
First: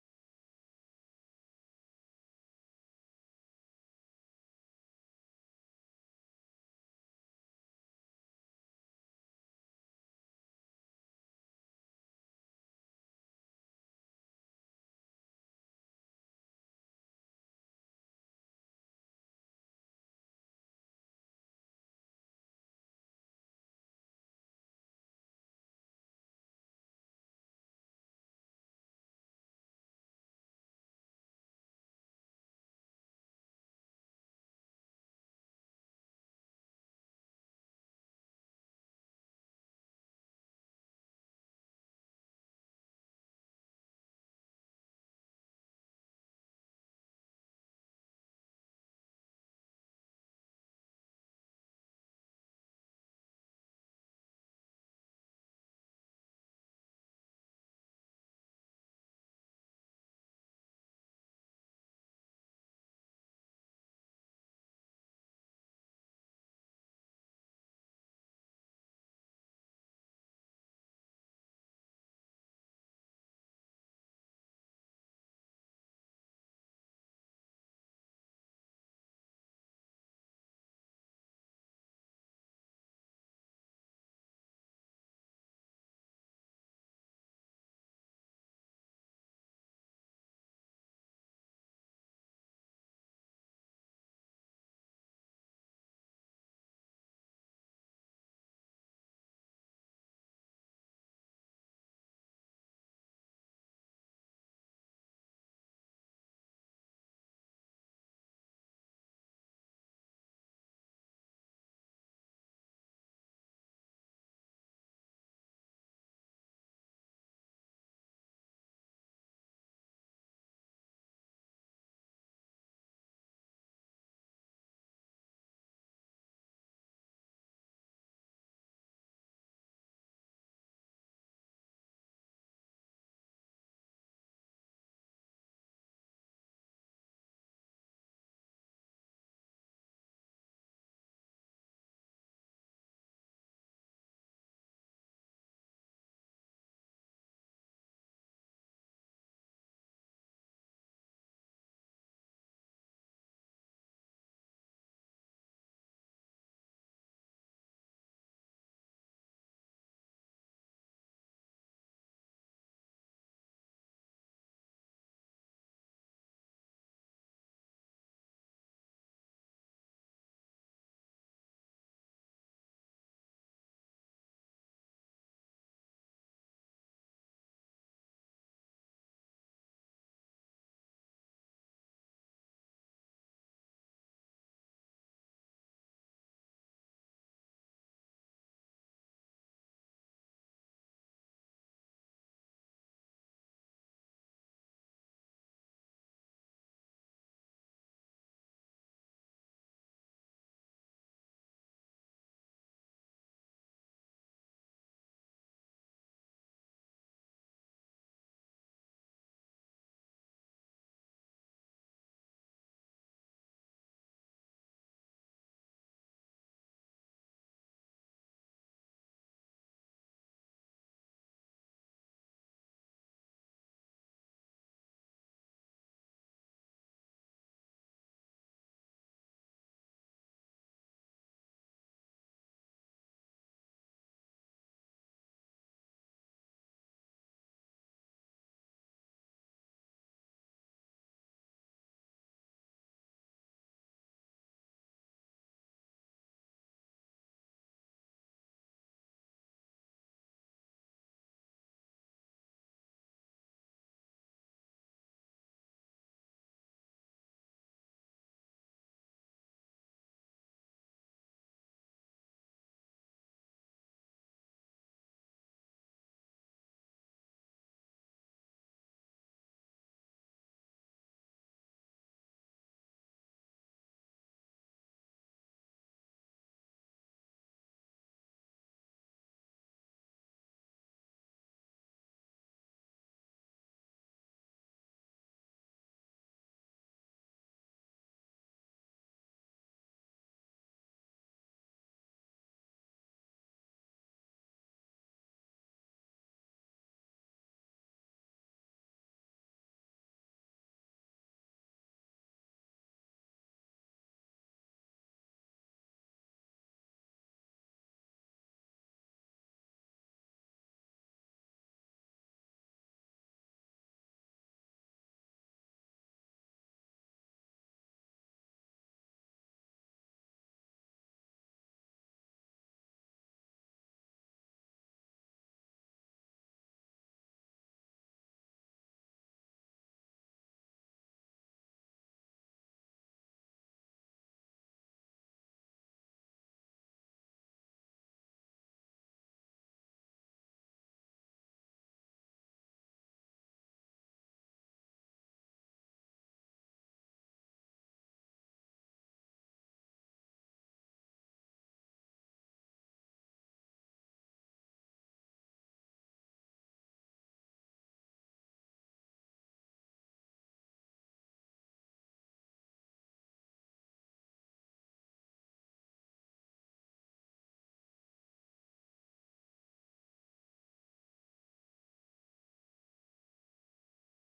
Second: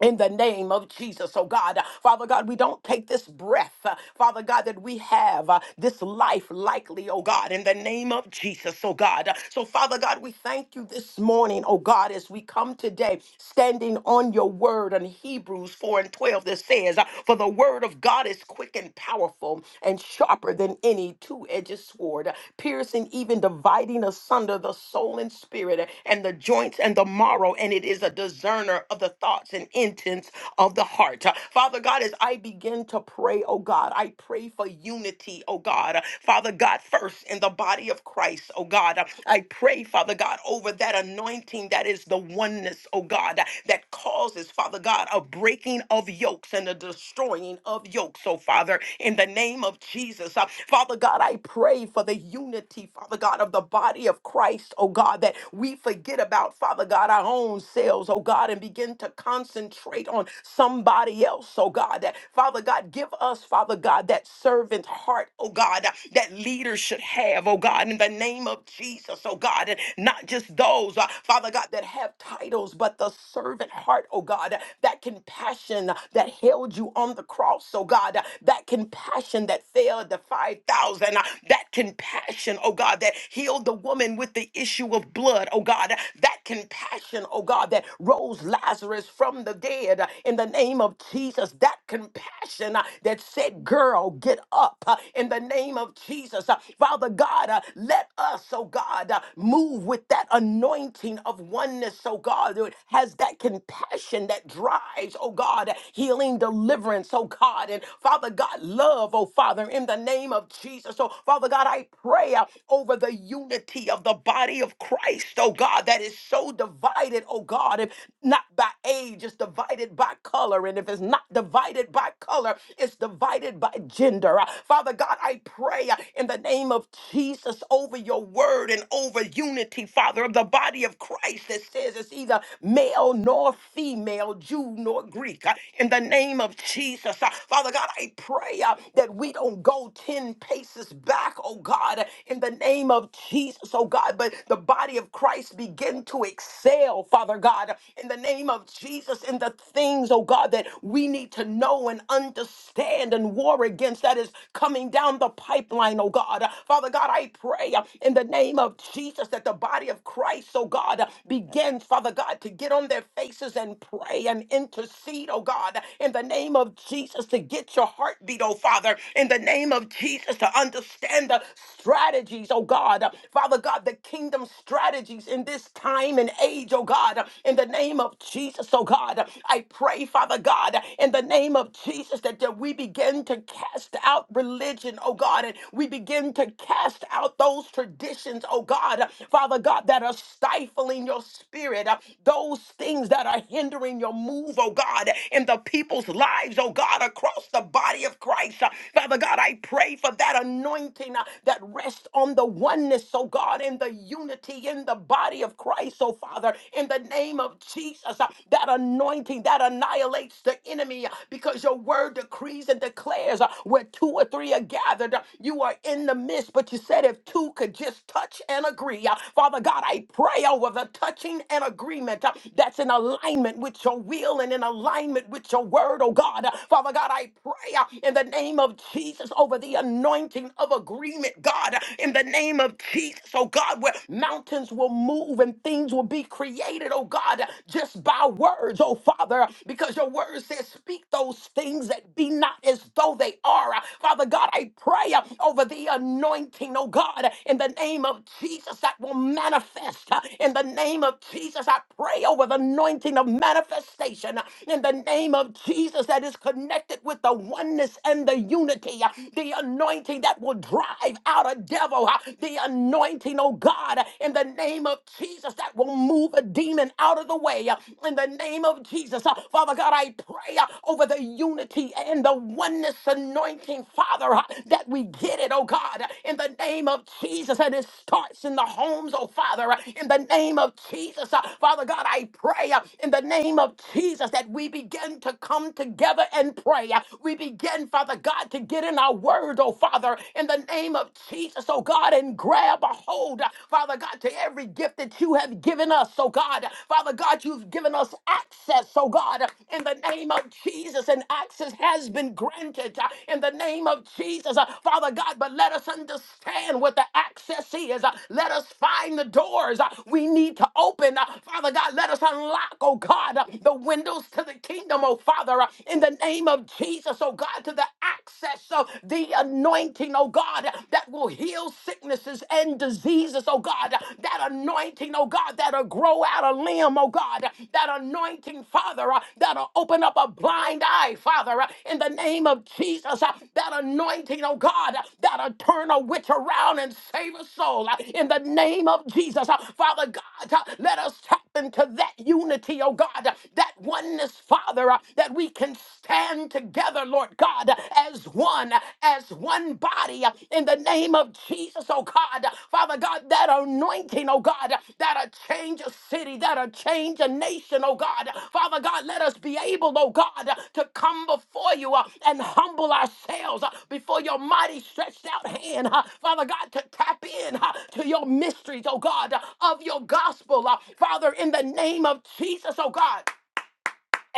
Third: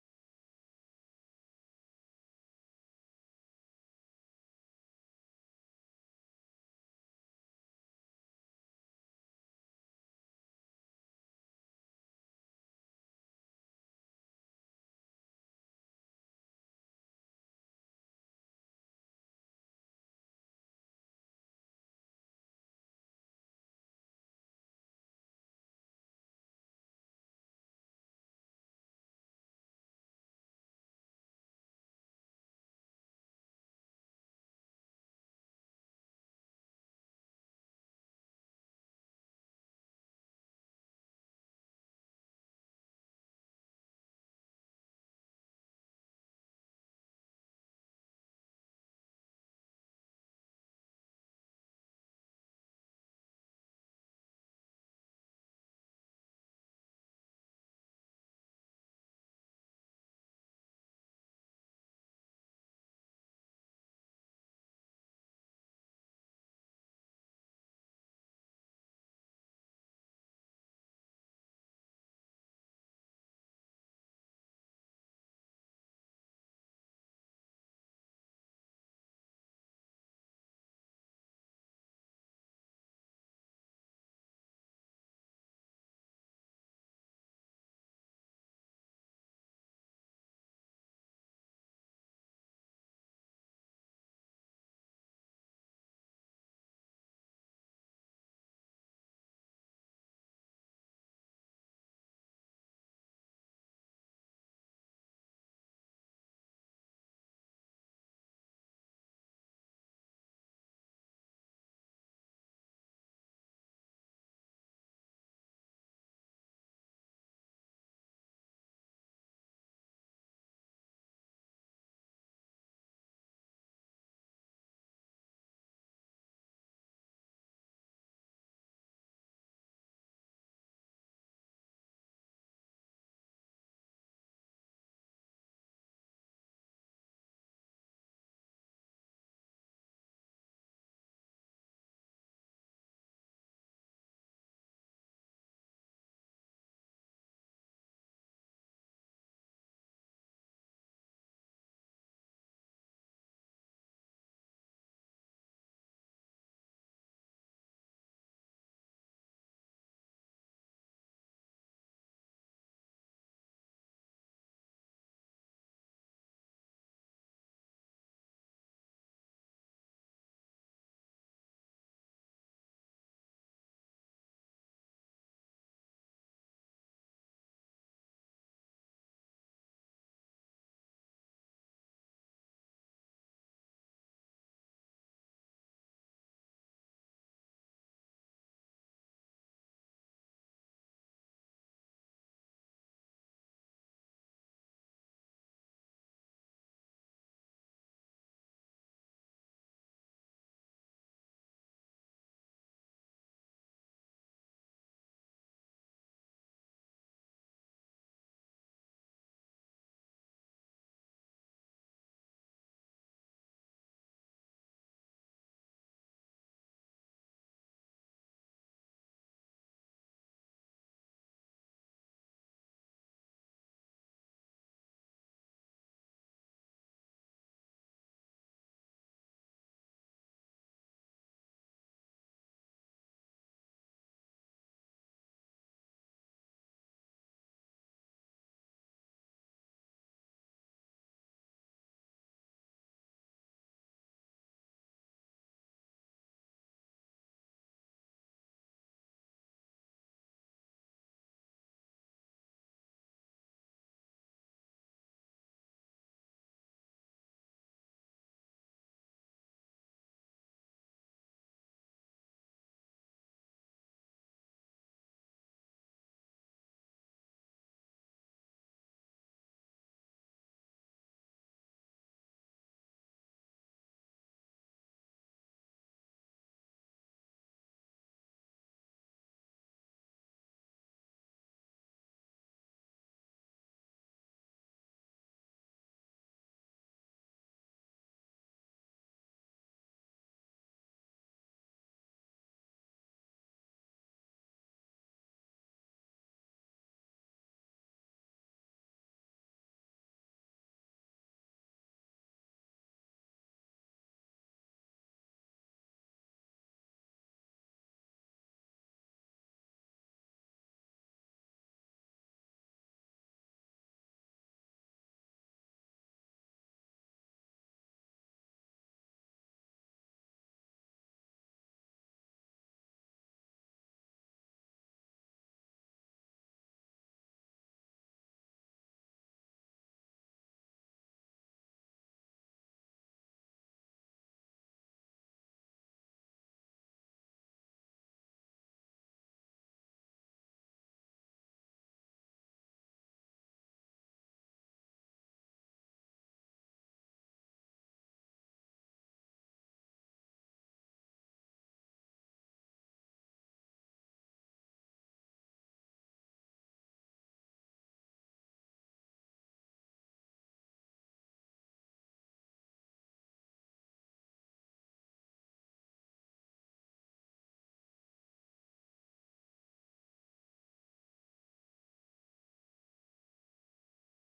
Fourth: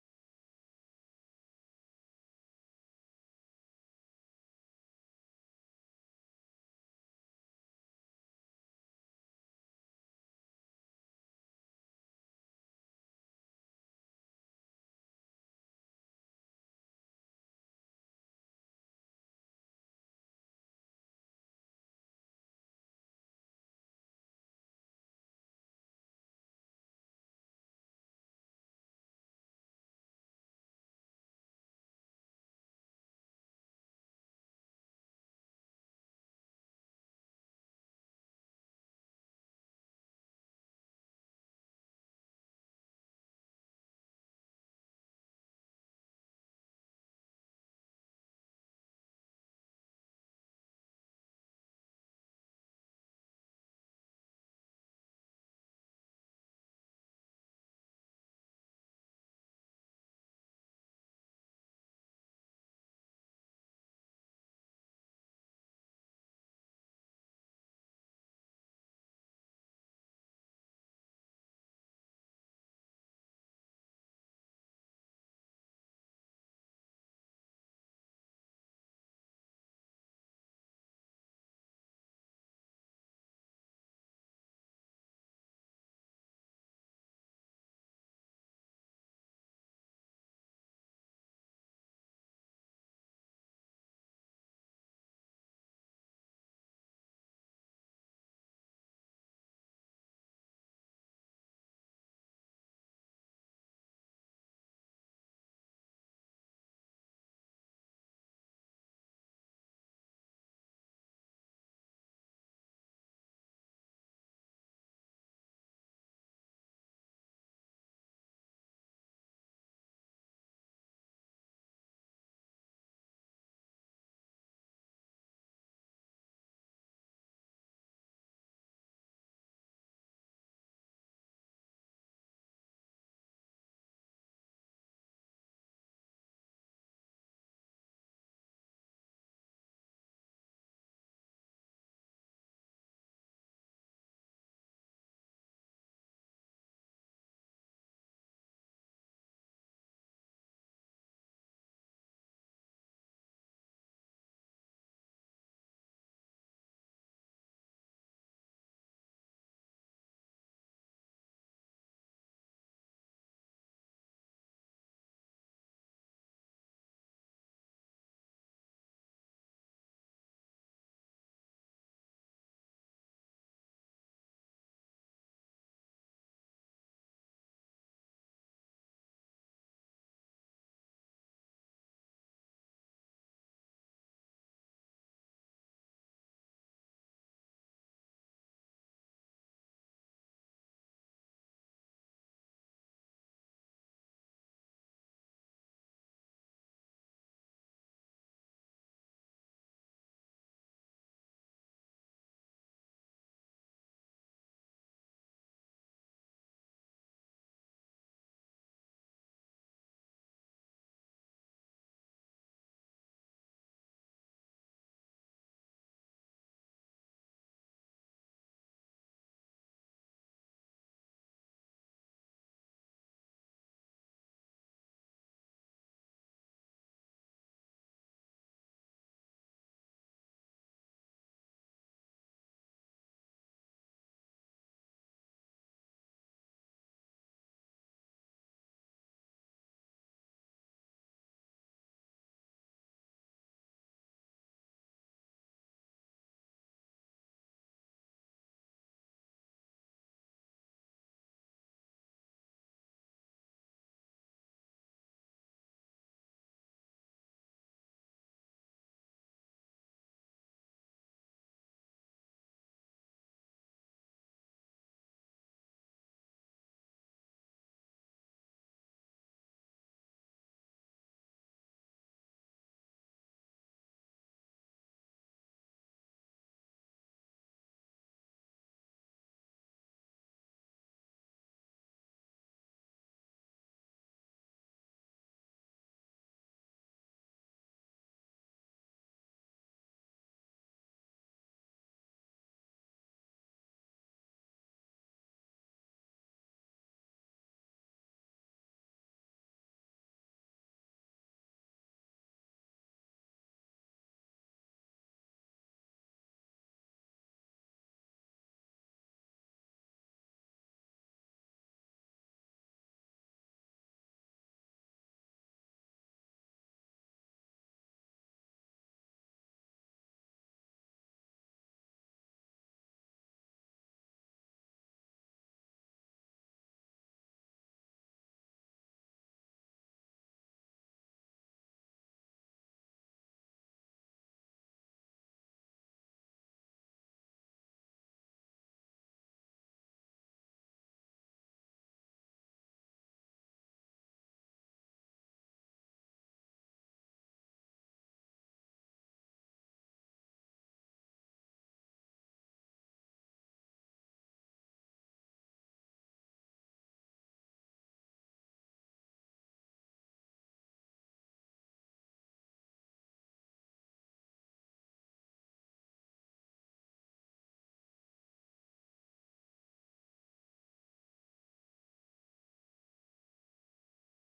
Speaker 1: in the name of Jesus, oh God. Father God, we don't take this breath, uh, Father God, that we have uh, this life likely, oh God, in the name of Jesus, oh God. So, Father God, we thank you this morning, oh God, as we come today standing on your word in Hebrews 4 and 12 that says, uh, For the word of God is quick and powerful and sharper than any two edged sword, piercing even dividing asunder the soul and spirit and the joints and the marrow, and it is a discerner discerner of the thoughts and intents of the heart. Father God, as I begin to pray, oh God, I pray for unity, oh God. Father God, first in the body of Christ, oh God, I pray, Father God, over that anointing that is the oneness, oh God, that causes, Father God, a breaking of yokes and a destroying of yokes, oh Father, in the name of Jesus. Uh, Father God, I pray for the unity, Father God, of the body of Christ, oh God, that we forget about, Father God, our own own selves, oh God, and begin to concentrate on somebody else, oh God. That Father God, give us, Father God, that servant heart, oh God, that leaders should have, oh God, in the name of Jesus, oh God, and not just those, uh, Father God, that have titles, but the servant heart, oh God, that compassion that held you on the cross, oh God, that compassion that failed the 5,000, uh, that compassion, oh God, that healed the woman with the issue of blood, oh God, that compassion, oh God, that rose Lazarus from the dead uh, in the name of Jesus, that compassion uh, that said, Girl, get up uh, in the name of Jesus. Uh, Father God, uh, let us, oh God, uh, move with that anointing of oneness, oh God, that has that compassion that drives, oh God, healing, deliverance, oh God, and Father God, love, oh Father, in the name of Jesus. So, Father God, I pray uh, over the unity of the body of Christ, oh God, that is so divided, oh God, if not by age, it's divided by color. And if it's not divided by color, it's divided by gender. Uh, Father God, I pray uh, in the name of Jesus over your word and over unity, Father, of the body of Christ that says it's either male nor female, Jew nor Greek. Uh, In the name of Jesus, uh, Father God, I pray uh, that we don't go 10 paces back, oh God, in the name of Jesus. Jesus, oh God, but the body of Christ begin to excel, Father God, in the name of Jesus, in the things, oh God, that we need to know and understand and war against that is coming down the pipeline, oh God. Father God, I pray uh, in the name of Jesus that the body of Christ, oh God, uh, begins, Father God, to get on their faces and pray and intercede, oh God, in the name of Jesus, to get your heartbeat, oh Father, in the name of Jesus, to understand the strategy strategies, oh God. Uh, Father God, the kingdom strategies in this time and age, oh God. Uh, In the name of Jesus, oh God. Uh, I pray, Father God, uh, in the name of Jesus, that uh, we begin to cast out religion, oh God, and we begin to cast out those traditions, oh God. Uh, Father God, that are stifling your spirit, Uh, those things that are hindering your move, oh God, in the people's lives, oh God, across the body of Christ. Uh, Father God, I pray for that anointing anointing uh, that rests on the oneness, oh God, in the unity in the body of Christ, oh Father, in the name of Jesus. uh, That anointing that annihilates the enemy uh, because your word decrees and declares uh, where two or three are gathered, uh, you are in the midst. But you said if two could just touch and agree, uh, Father God, I pray over the touching and agreement uh, that's in alignment with your will and in alignment with your word, oh God. Uh, Father God, I pray uh, in the name of Jesus over the the anointing of agreement, God, in the name of Jesus, oh God, where mountains will move and things will be created, oh God, just by words, oh Father, because your word says, speak those things that be not as though they are. Father God, I pray uh, over the anointing, oh God, in the name of Jesus that will manifest. Uh, In the name of Jesus, I pray over the anointing of manifestation. Uh, In the name of Jesus that is connected with the oneness and the unity, uh, the anointing that will drive out a devil, uh, the anointing, oh God, uh, in the name of Jesus, that will move a demon out of the way, uh, in the name of Jesus. uh, Father God, I pray uh, over the unity and the oneness anointing, Father, uh, that we get it, oh God, uh, in the name of Jesus, and it starts in the homes, oh Father, uh, in the name of Jesus. uh, Father God, I pray uh, in the name of Jesus that we begin to come together and pray. uh, we begin, Father God, to get in our word, oh Father, in the name of Jesus, oh God, and grab a hold, Father God, to every gift that you have given us, oh God. Father God, you've given us access, oh God, in the name of Jesus, and access has been granted uh, in the name of Jesus, uh, Father God. But let us understand what the access is. uh, Let us find the doors uh, we need to open, uh, Father God. Let us unlock, oh God, uh, the windows to the kingdom, oh Father, uh, in the name of Jesus, oh God, to the access of the anointing, oh God, that will heal sicknesses and diseases, oh God. That anointing, oh God, that'll grow out a limb, oh God. That anointing, Father, uh, that'll open up a blind eye, Father, uh, in the name of Jesus. uh, That anointing, oh God, uh, that'll turn a witch around and save a soul, uh, in the name of Jesus. Uh, Father God, uh, let us tap into that unity, oh God, uh, that oneness, Father. Father, uh, that we can stand together, Lord God, uh, as one, uh, as one body uh, in the name of Jesus, oh God. Uh, Father God, that anointing, oh God, uh, that'll change a city, that'll change a nation, oh God. Uh, Father God, let us be able, oh God, uh, to come before you uh, and humble ourselves uh, before your mighty stretched out hand, uh, Father God, to tap in uh, to your mysteries, oh God, uh, of your gospel, uh, Father, in the name of Jesus, oh God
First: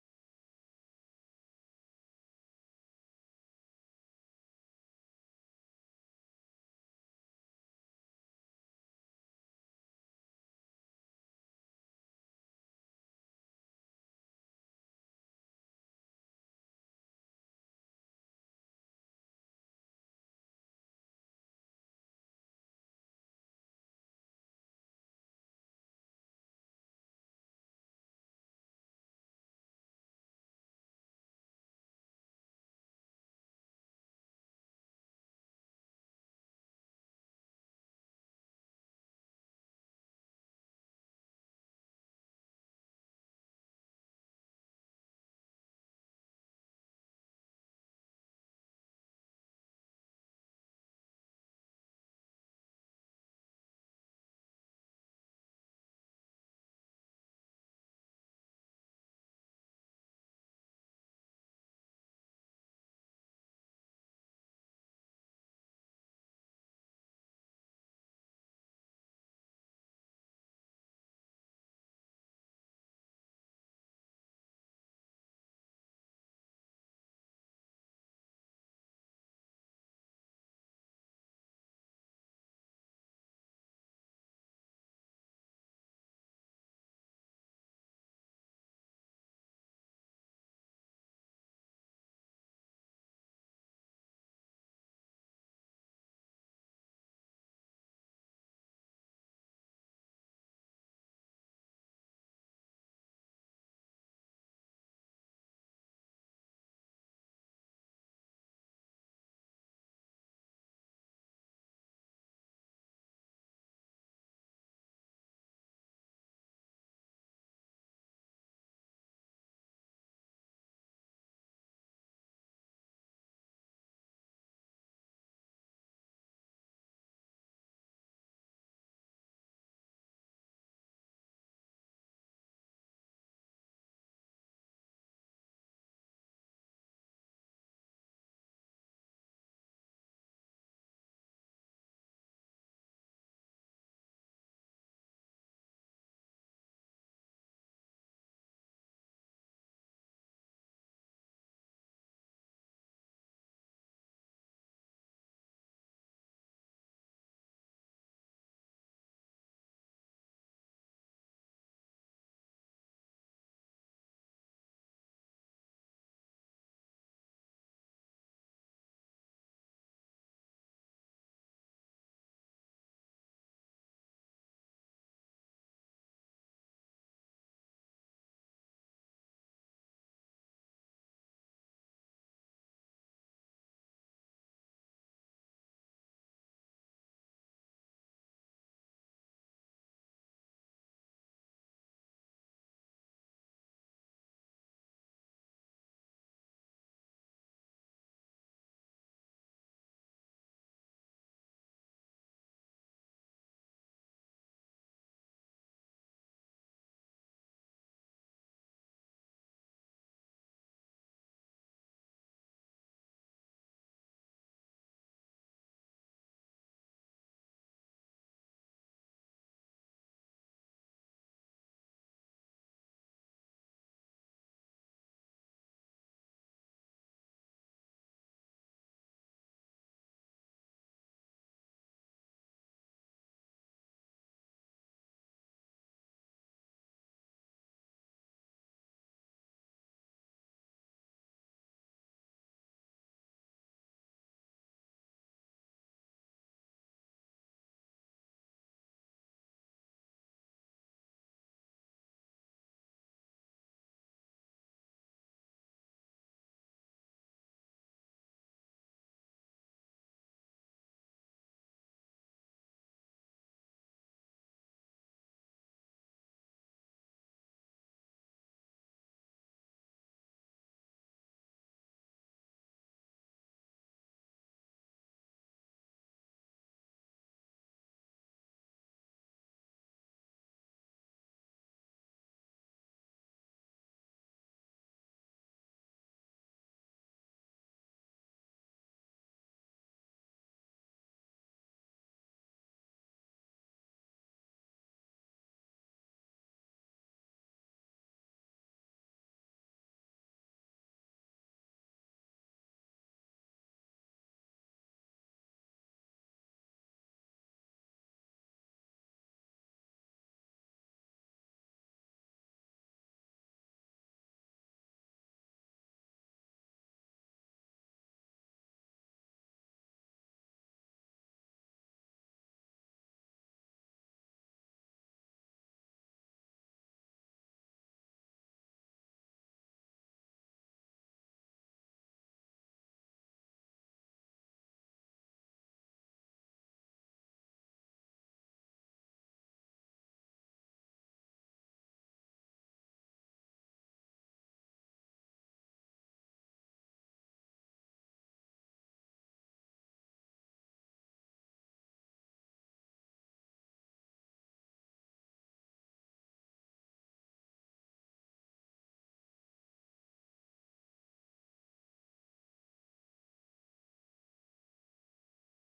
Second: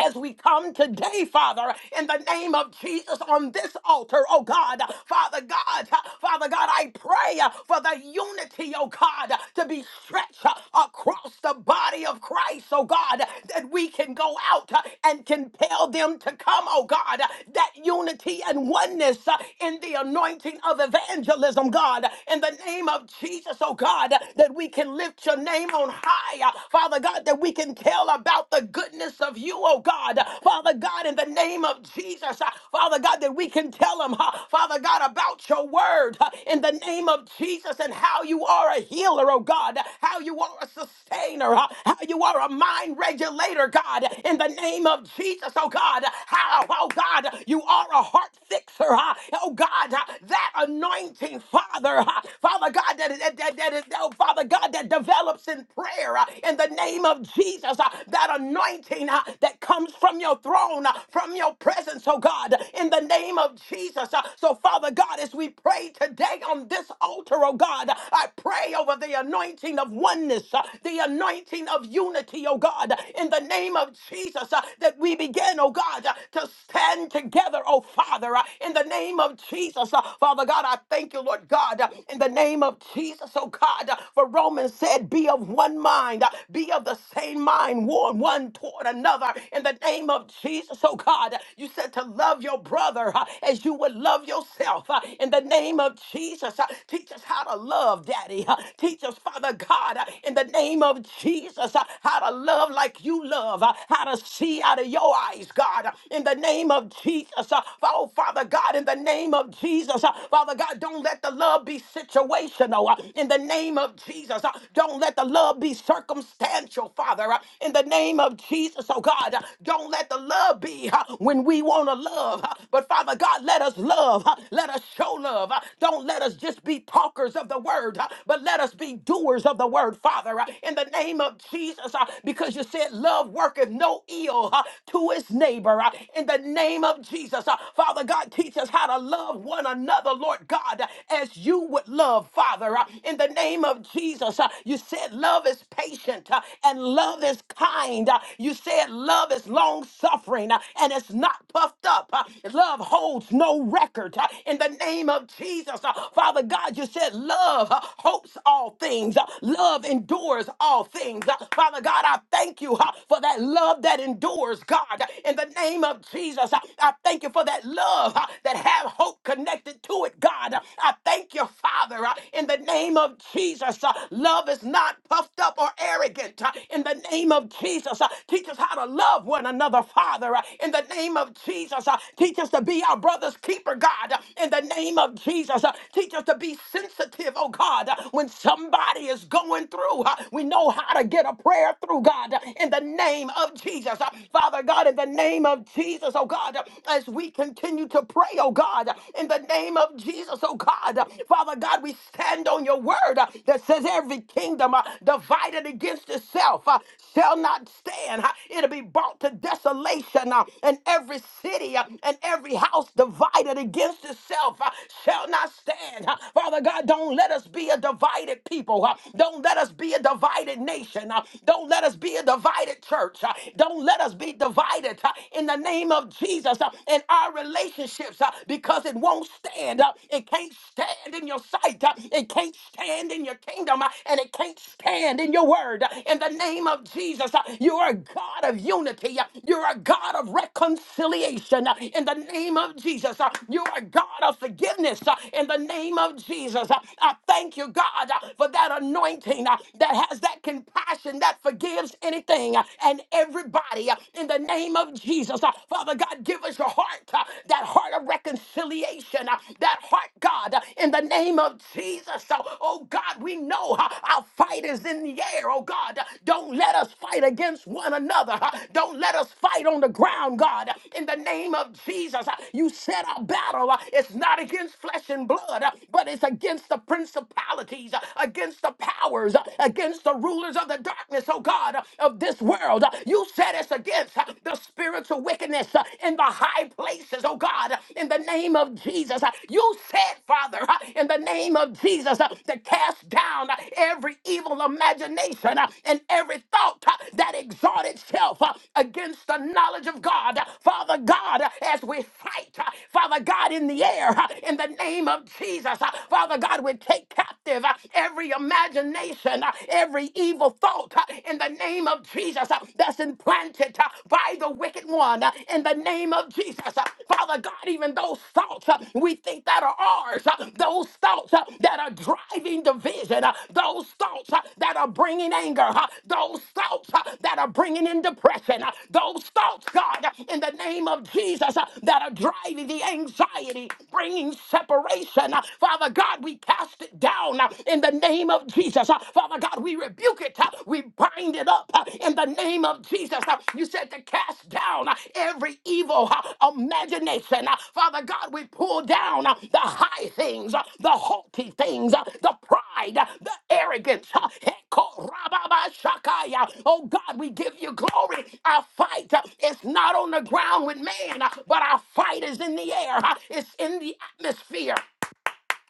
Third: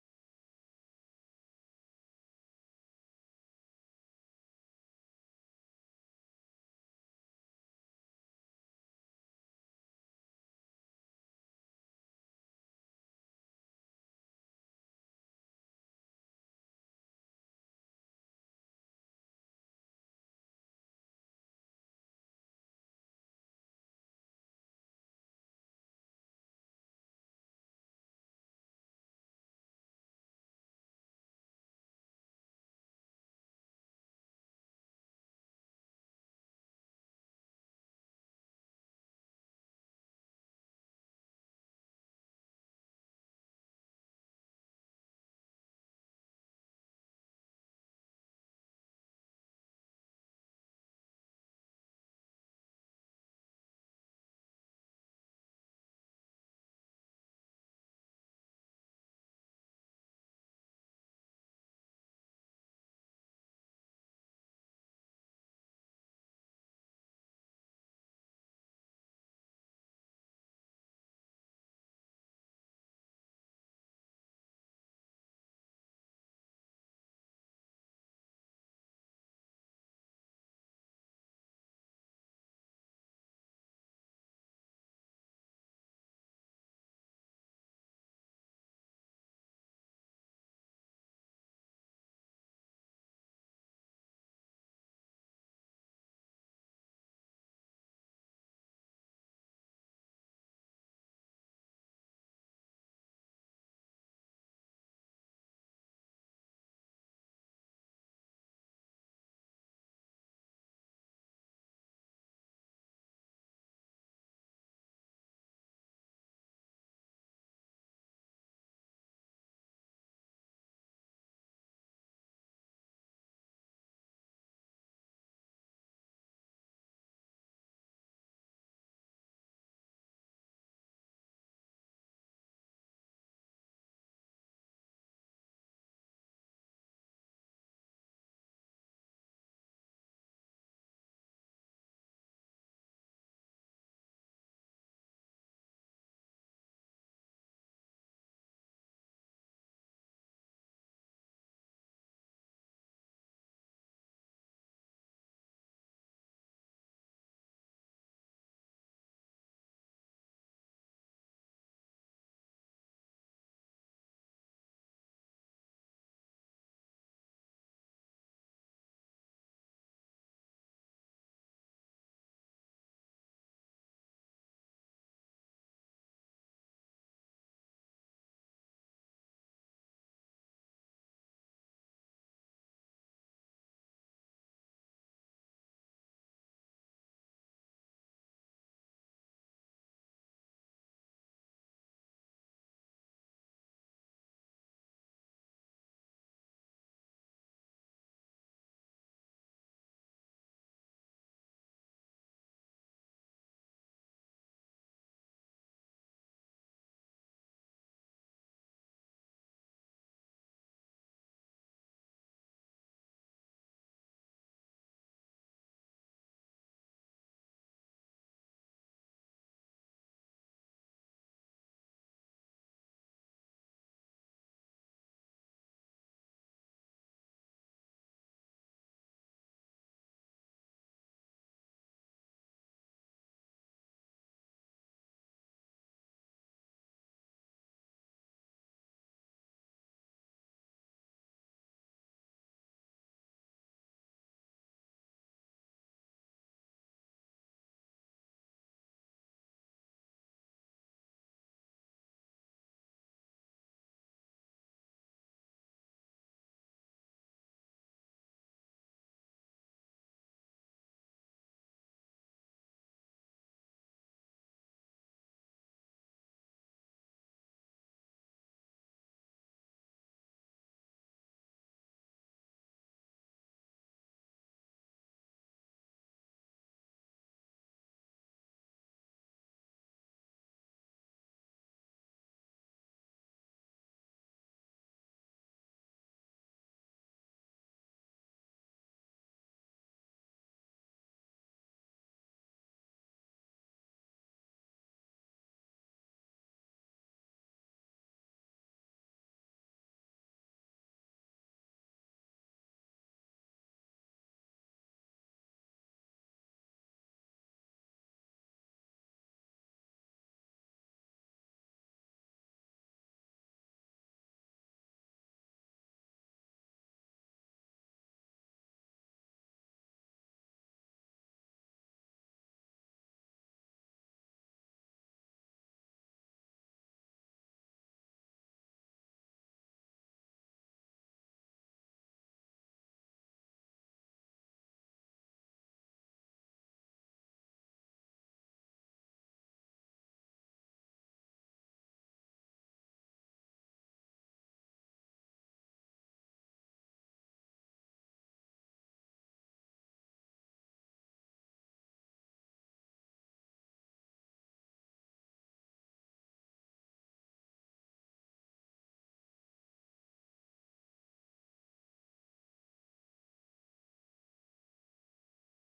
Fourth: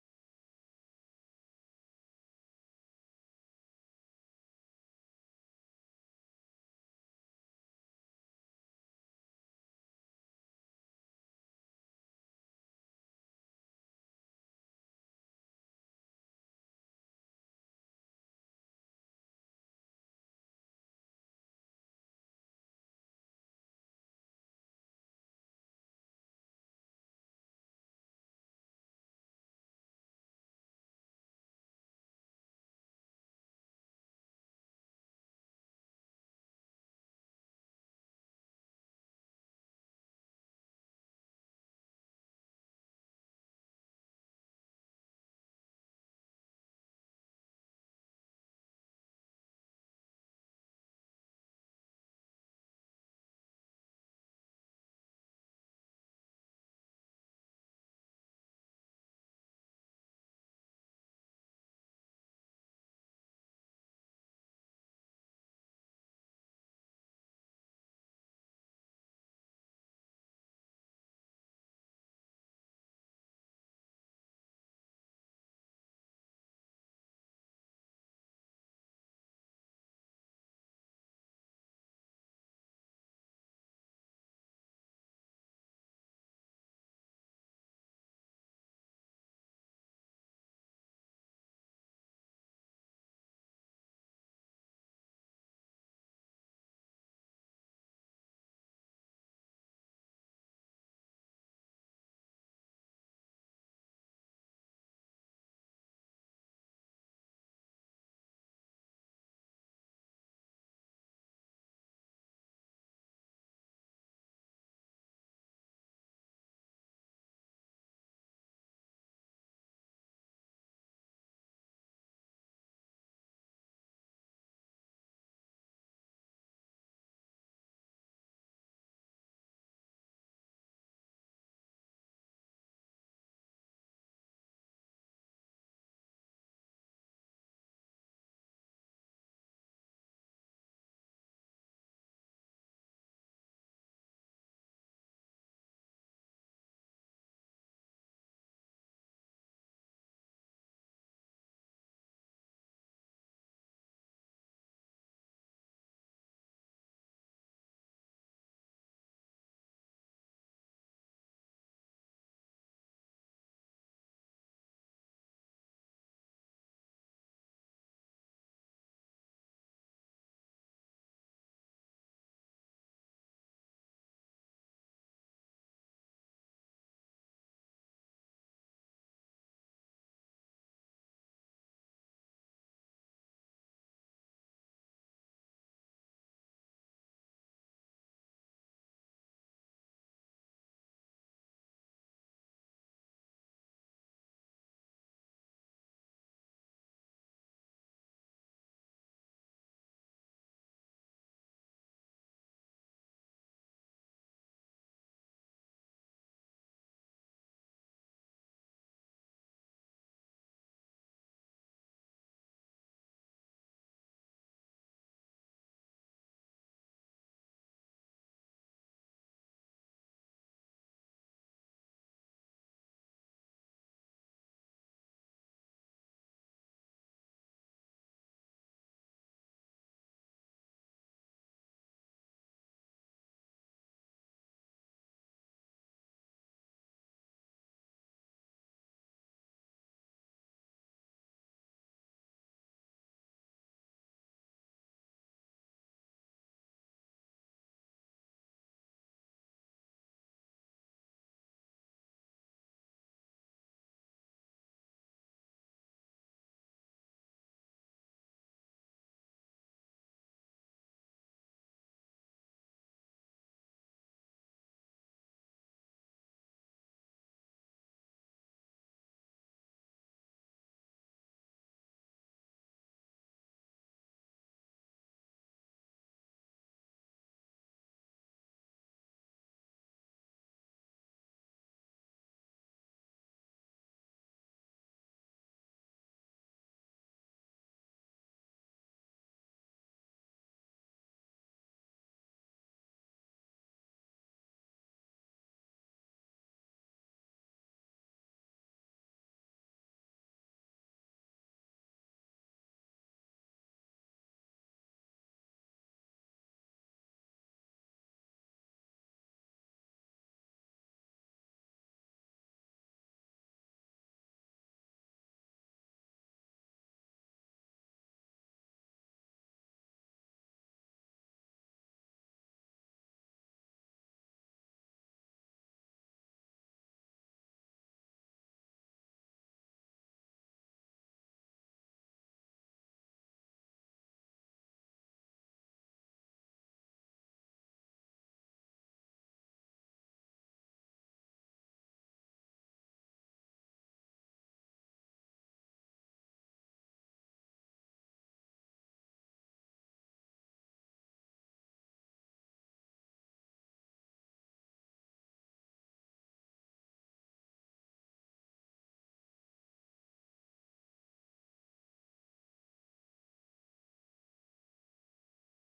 Speaker 1: as we come today, Father, in the name of Jesus on this altar, oh God, Father God, Father God, I pray for the unity, oh God, to be stretched across the body of Christ, oh God, that we can go out and compel them to come, oh God, that unity and oneness in the anointing of evangelism, God, in the name of Jesus, oh God, that we can lift your name on high, Father God, that we can tell tell about the goodness of you, oh God. Father God, in the name of Jesus, uh, Father God, that we can tell them, uh, Father God, about your word uh, in the name of Jesus and how you are a healer, oh God, how you are a sustainer, uh, how you are a mind regulator, God, in the name of Jesus, oh God, how, oh God, you are a heart fixer, uh, oh God, uh, that anointing, Father, uh, Father God, that, that, that, that is, oh Father God, that develops in prayer prayer uh, in the name of Jesus. uh, That anointing uh, that comes from your throne, uh, from your presence, oh God, in the name of Jesus. uh, So, Father God, as we pray today on this altar, oh God, I pray over the anointing of oneness, uh, the anointing of unity, oh God, in the name of Jesus, uh, that we begin, oh God, uh, to stand together, oh Father, uh, in the name of Jesus. uh, Father God, I thank you, Lord God, uh, in the name of Jesus, oh God, uh, for Romans said, Be of one mind, uh, be of the same mind, warn one toward another. In the name of Jesus, oh God, you said to love your brother uh, as you would love yourself. uh, In the name of Jesus, uh, teach us how to love, Daddy. uh, Teach us, Father God, uh, in the name of Jesus, uh, how to love like you love, uh, how to see out of your eyes, God, uh, in the name of Jesus. uh, Oh, Father God, in the name of Jesus, uh, Father God, don't let the love be situated situational uh, in the name of Jesus. uh, Don't let the love be circumstantial, Father, uh, in the name of Jesus. Oh God, uh, don't let the love be uh, when we want to love, uh, but Father God, let us love, uh, let us show love. uh, Don't let us just be talkers of the word, uh, but let us be doers of the word, Father, uh, in the name of Jesus, uh, because you said love worketh no ill uh, to its neighbor, uh, in the name of Jesus. uh, Father God, teach us how to love one another, Lord. Lord God, as you would love, Father, uh, in the name of Jesus. uh, You said love is patient uh, and love is kind. uh, You said love is long suffering and it's not puffed up. uh, Love holds no record uh, in the name of Jesus. uh, Father God, you said love uh, hopes all things, uh, love endures all things. uh, Father God, I thank you uh, for that love that endures, God, in the name of Jesus. uh, I thank you for that love love, that have hope connected to it, God. I thank you, Father, uh, in the name of Jesus. uh, Love is not puffed up or arrogant. uh, In the name of Jesus, uh, teach us how to love one another, Father. uh, In the name of Jesus, uh, teach us to be our brother's keeper, God. uh, In the name of Jesus, uh, teach us to be sensitive, oh God, uh, when somebody is going through. uh, We know how to get a prayer through, God, uh, in the name of Jesus. uh, Father God, in the name of Jesus, oh God. God, as we continue to pray, oh God, in the name of Jesus, oh God. Father God, we stand on your word uh, that says every kingdom uh, divided against itself uh, shall not stand. Uh, It'll be brought to desolation, uh, and every city uh, and every house divided against itself uh, shall not stand. Uh, Father God, don't let us be a divided people. uh, Don't let us be a divided nation. uh, Don't let us be a divided church. uh, Don't let us be divided divided uh, in the name of Jesus uh, in our relationships uh, because it won't stand. uh, It can't stand in your sight. uh, It can't stand in your kingdom. uh, And it can't stand in your word. uh, In the name of Jesus, uh, you are a God of unity. uh, You're a God of reconciliation. uh, In the name of Jesus, uh, you are a God of forgiveness. uh, In the name of Jesus, uh, I thank you, God, uh, for that anointing uh, that has that compassion that forgives anything uh, and everybody uh, in the name of Jesus. Uh, Father God, give us your heart, uh, that heart of reconciliation, uh, that heart, God, uh, in the name of Jesus. So, oh God, we know uh, our fight is in the air. Oh God, Uh, don't let us fight against one another. Uh, Don't let us fight on the ground, God, Uh, in the name of Jesus. uh, You said our battle uh, is not against flesh and blood, uh, but it's against the principalities, uh, against the powers, uh, against the rulers of of the darkness, oh God, of this world. You set us against the spiritual wickedness in the high places, oh God, in the name of Jesus. You said, Father, in the name of Jesus, to cast down every evil imagination and every thought that exalted itself against the knowledge of God. Father God, as we fight, Father God, in the air, in the name of Jesus, Father God, we take captive every imagination imagination, uh, every evil thought uh, in the name of Jesus uh, that's implanted uh, by the wicked one uh, in the name of Jesus. Uh, Father God, even those thoughts uh, we think that are ours, uh, those thoughts uh, that are driving division, uh, those thoughts uh, that are bringing anger, uh, those thoughts uh, that are bringing in depression, uh, those thoughts, God, uh, in the name of Jesus, uh, that are driving the anxiety, bringing separation. Uh, Father God, we cast it cast it down uh, in the name of Jesus. Uh, Father God, we rebuke it. uh, We bind it up uh, in the name of Jesus. Uh, You said to cast down uh, every evil uh, imagination. Uh, Father God, we pull down uh, the high things, uh, the haughty things, uh, the pride, uh, the arrogance. uh, Ekorababashakaya. Oh God, we give you glory. Our fight uh, is not on the ground with man, uh, but our fight is in the air. uh, It's in the atmosphere.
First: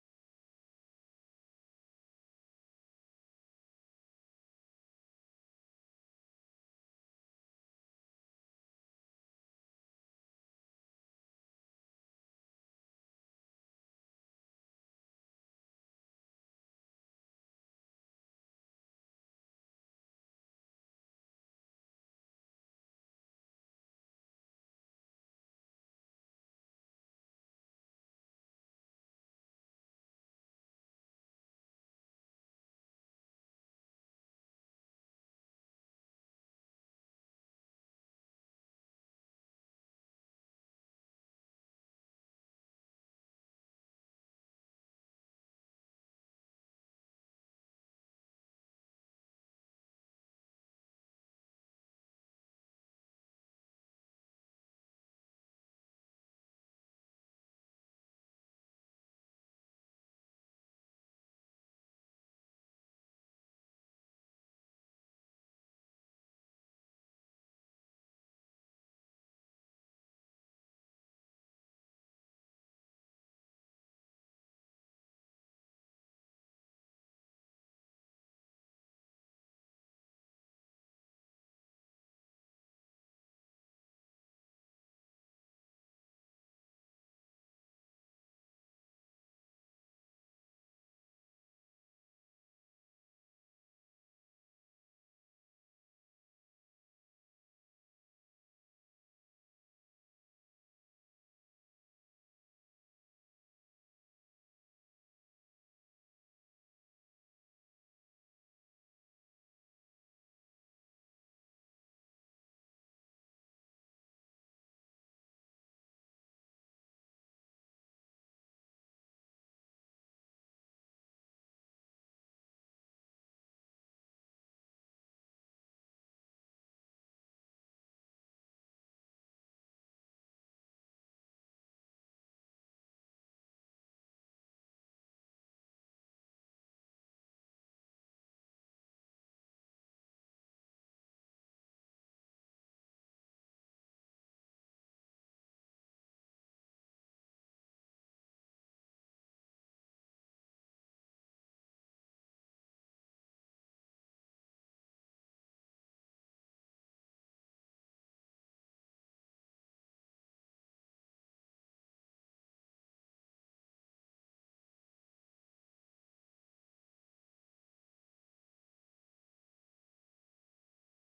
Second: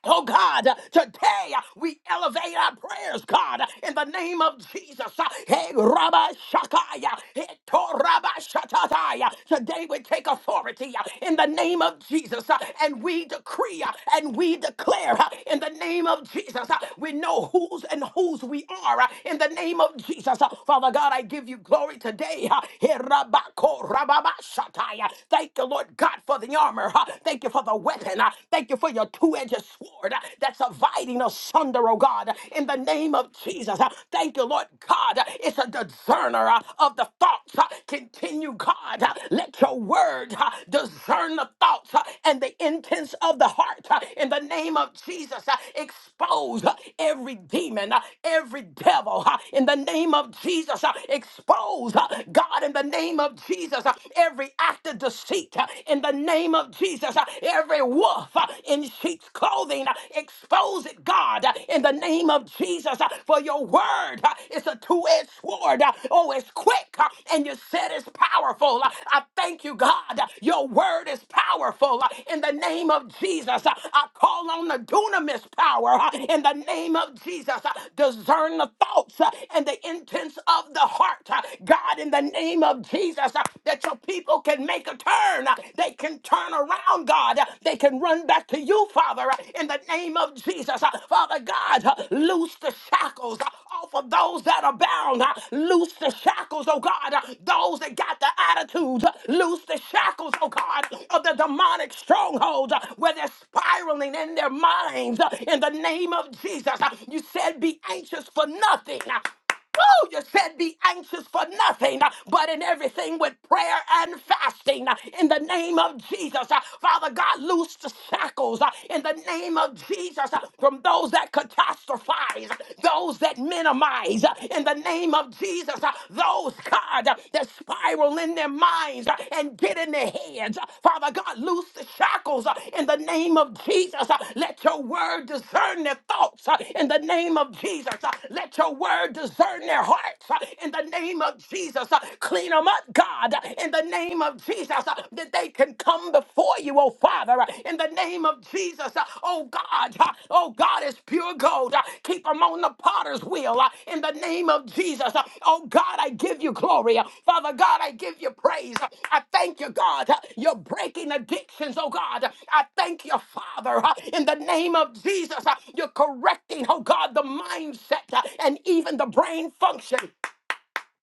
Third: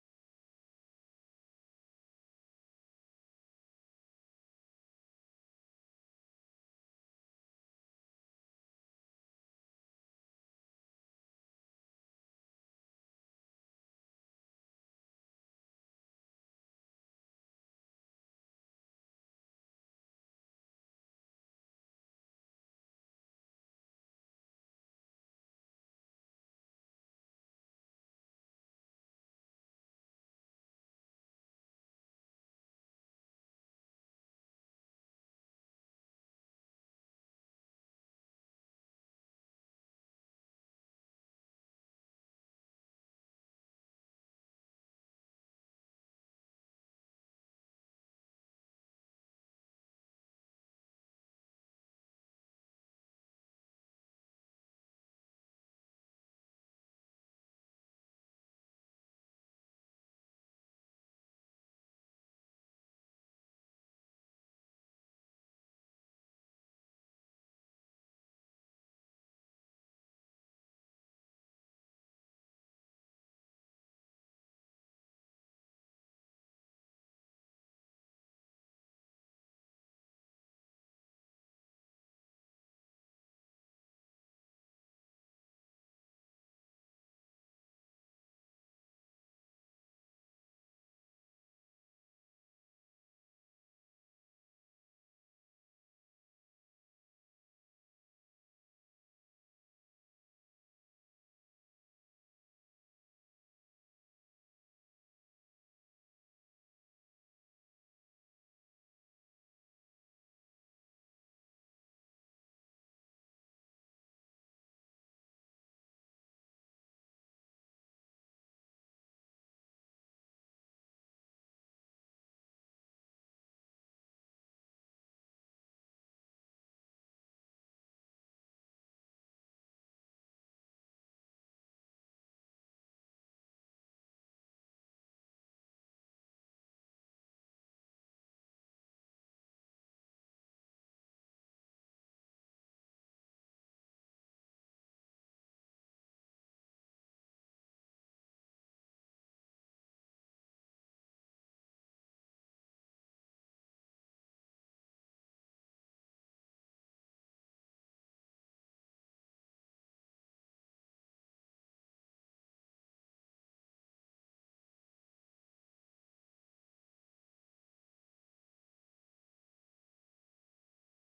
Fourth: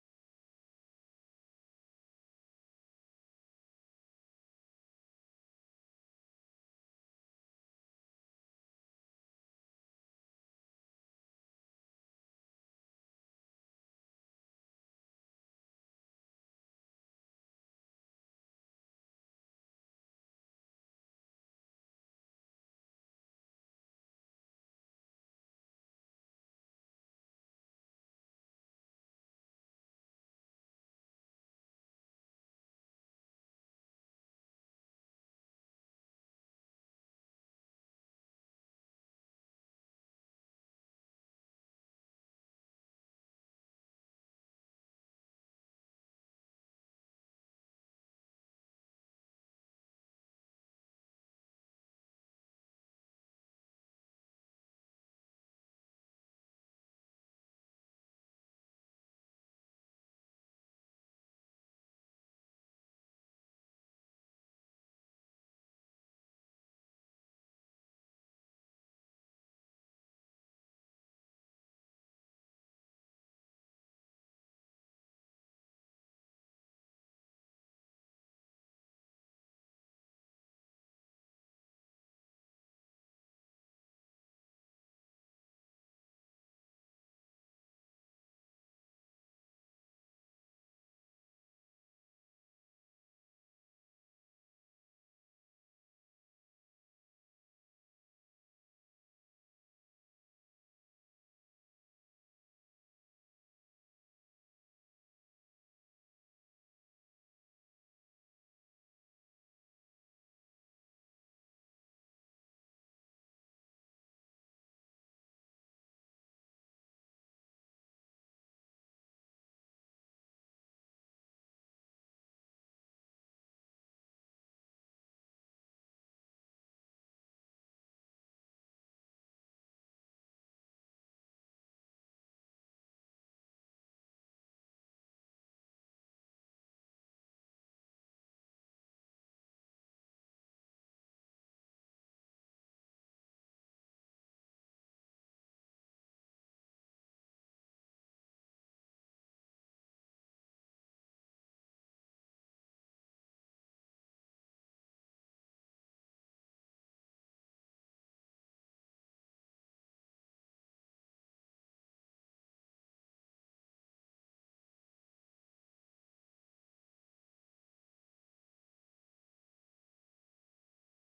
Speaker 1: Oh God, uh, today uh, we elevate our prayers, God, uh, in the name of Jesus. Uh, Hey, Rabbi Shakaya, hey, To Rabbi Shatataya. Today we take authority uh, in the name of Jesus, uh, and we decree uh, and we declare uh, in the name of Jesus. uh, We know whose and whose we are uh, in the name of Jesus. Uh, Father God, I give you glory today. uh, Hey, Rabbi Ko Rabbi Shataya. Thank you, Lord God, for the armor. uh, Thank you for the weapon. uh, Thank you for your two-edged sword uh, that's dividing asunder, oh God, in the name of Jesus. Uh, Thank you, Lord God. Uh, It's a discerner uh, of the thoughts. Uh, Continue, God. Uh, Let your word uh, discern the thoughts uh, and the intents of the heart uh, in the name of Jesus. Uh, Expose uh, every demon, uh, every devil uh, in the name of Jesus. Uh, Expose, uh, God, in the name of Jesus, uh, every act of deceit uh, in the name of of Jesus. Uh, Every wolf uh, in sheep's clothing, uh, expose it, God, uh, in the name of Jesus. Uh, For your word uh, is a two edged sword. Uh, Oh, it's quick uh, and you said it's powerful. Uh, I thank you, God. Uh, Your word is powerful Uh, in the name of Jesus. uh, I call on the dunamis power uh, in the name of Jesus. Uh, Discern the thoughts uh, and the intents of the heart. Uh, God, in the name of Jesus, uh, that your people can make a turn turn. Uh, They can turn around, God. Uh, They can run back to you, Father, uh, in the name of Jesus. Uh, Father God, uh, loose the shackles uh, off of those that are bound. Uh, Loose the shackles, oh God, Uh, those that got the attitudes. uh, Loose the shackles, oh God, of the demonic strongholds uh, where they're spiraling in their minds. uh, In the name of Jesus, Uh, you said, be anxious for nothing. Uh, Oh, you said be anxious for nothing, uh, but in everything with prayer and fasting. uh, In the name of Jesus, Uh, Father God, loose the shackles uh, in the name of Jesus uh, from those that catastrophize, uh, those that minimize, uh, in the name of Jesus, uh, those, God, uh, that spiral in their minds uh, and get it in their heads, Father God, loose the shackles uh, in the name of Jesus. Uh, Let your word discern their thoughts uh, in the name of Jesus. Uh, Let your word discern their hearts uh, in the name of Jesus. Uh, Clean them up, God, uh, in the name of Jesus, uh, that they can come before you, oh Father, uh, in the name of Jesus. Uh, Oh God, uh, oh God, is pure gold. Uh, Keep them on the potter's wheel uh, in the name of Jesus. Uh, Oh God, I give you glory. Uh, Father God, I give you praise. Uh, I thank you, God. Uh, You're breaking addictions, oh God. Uh, I thank you, Father, uh, in the name of Jesus. Uh, You're correcting, oh God, the mindset uh, and even the brain function.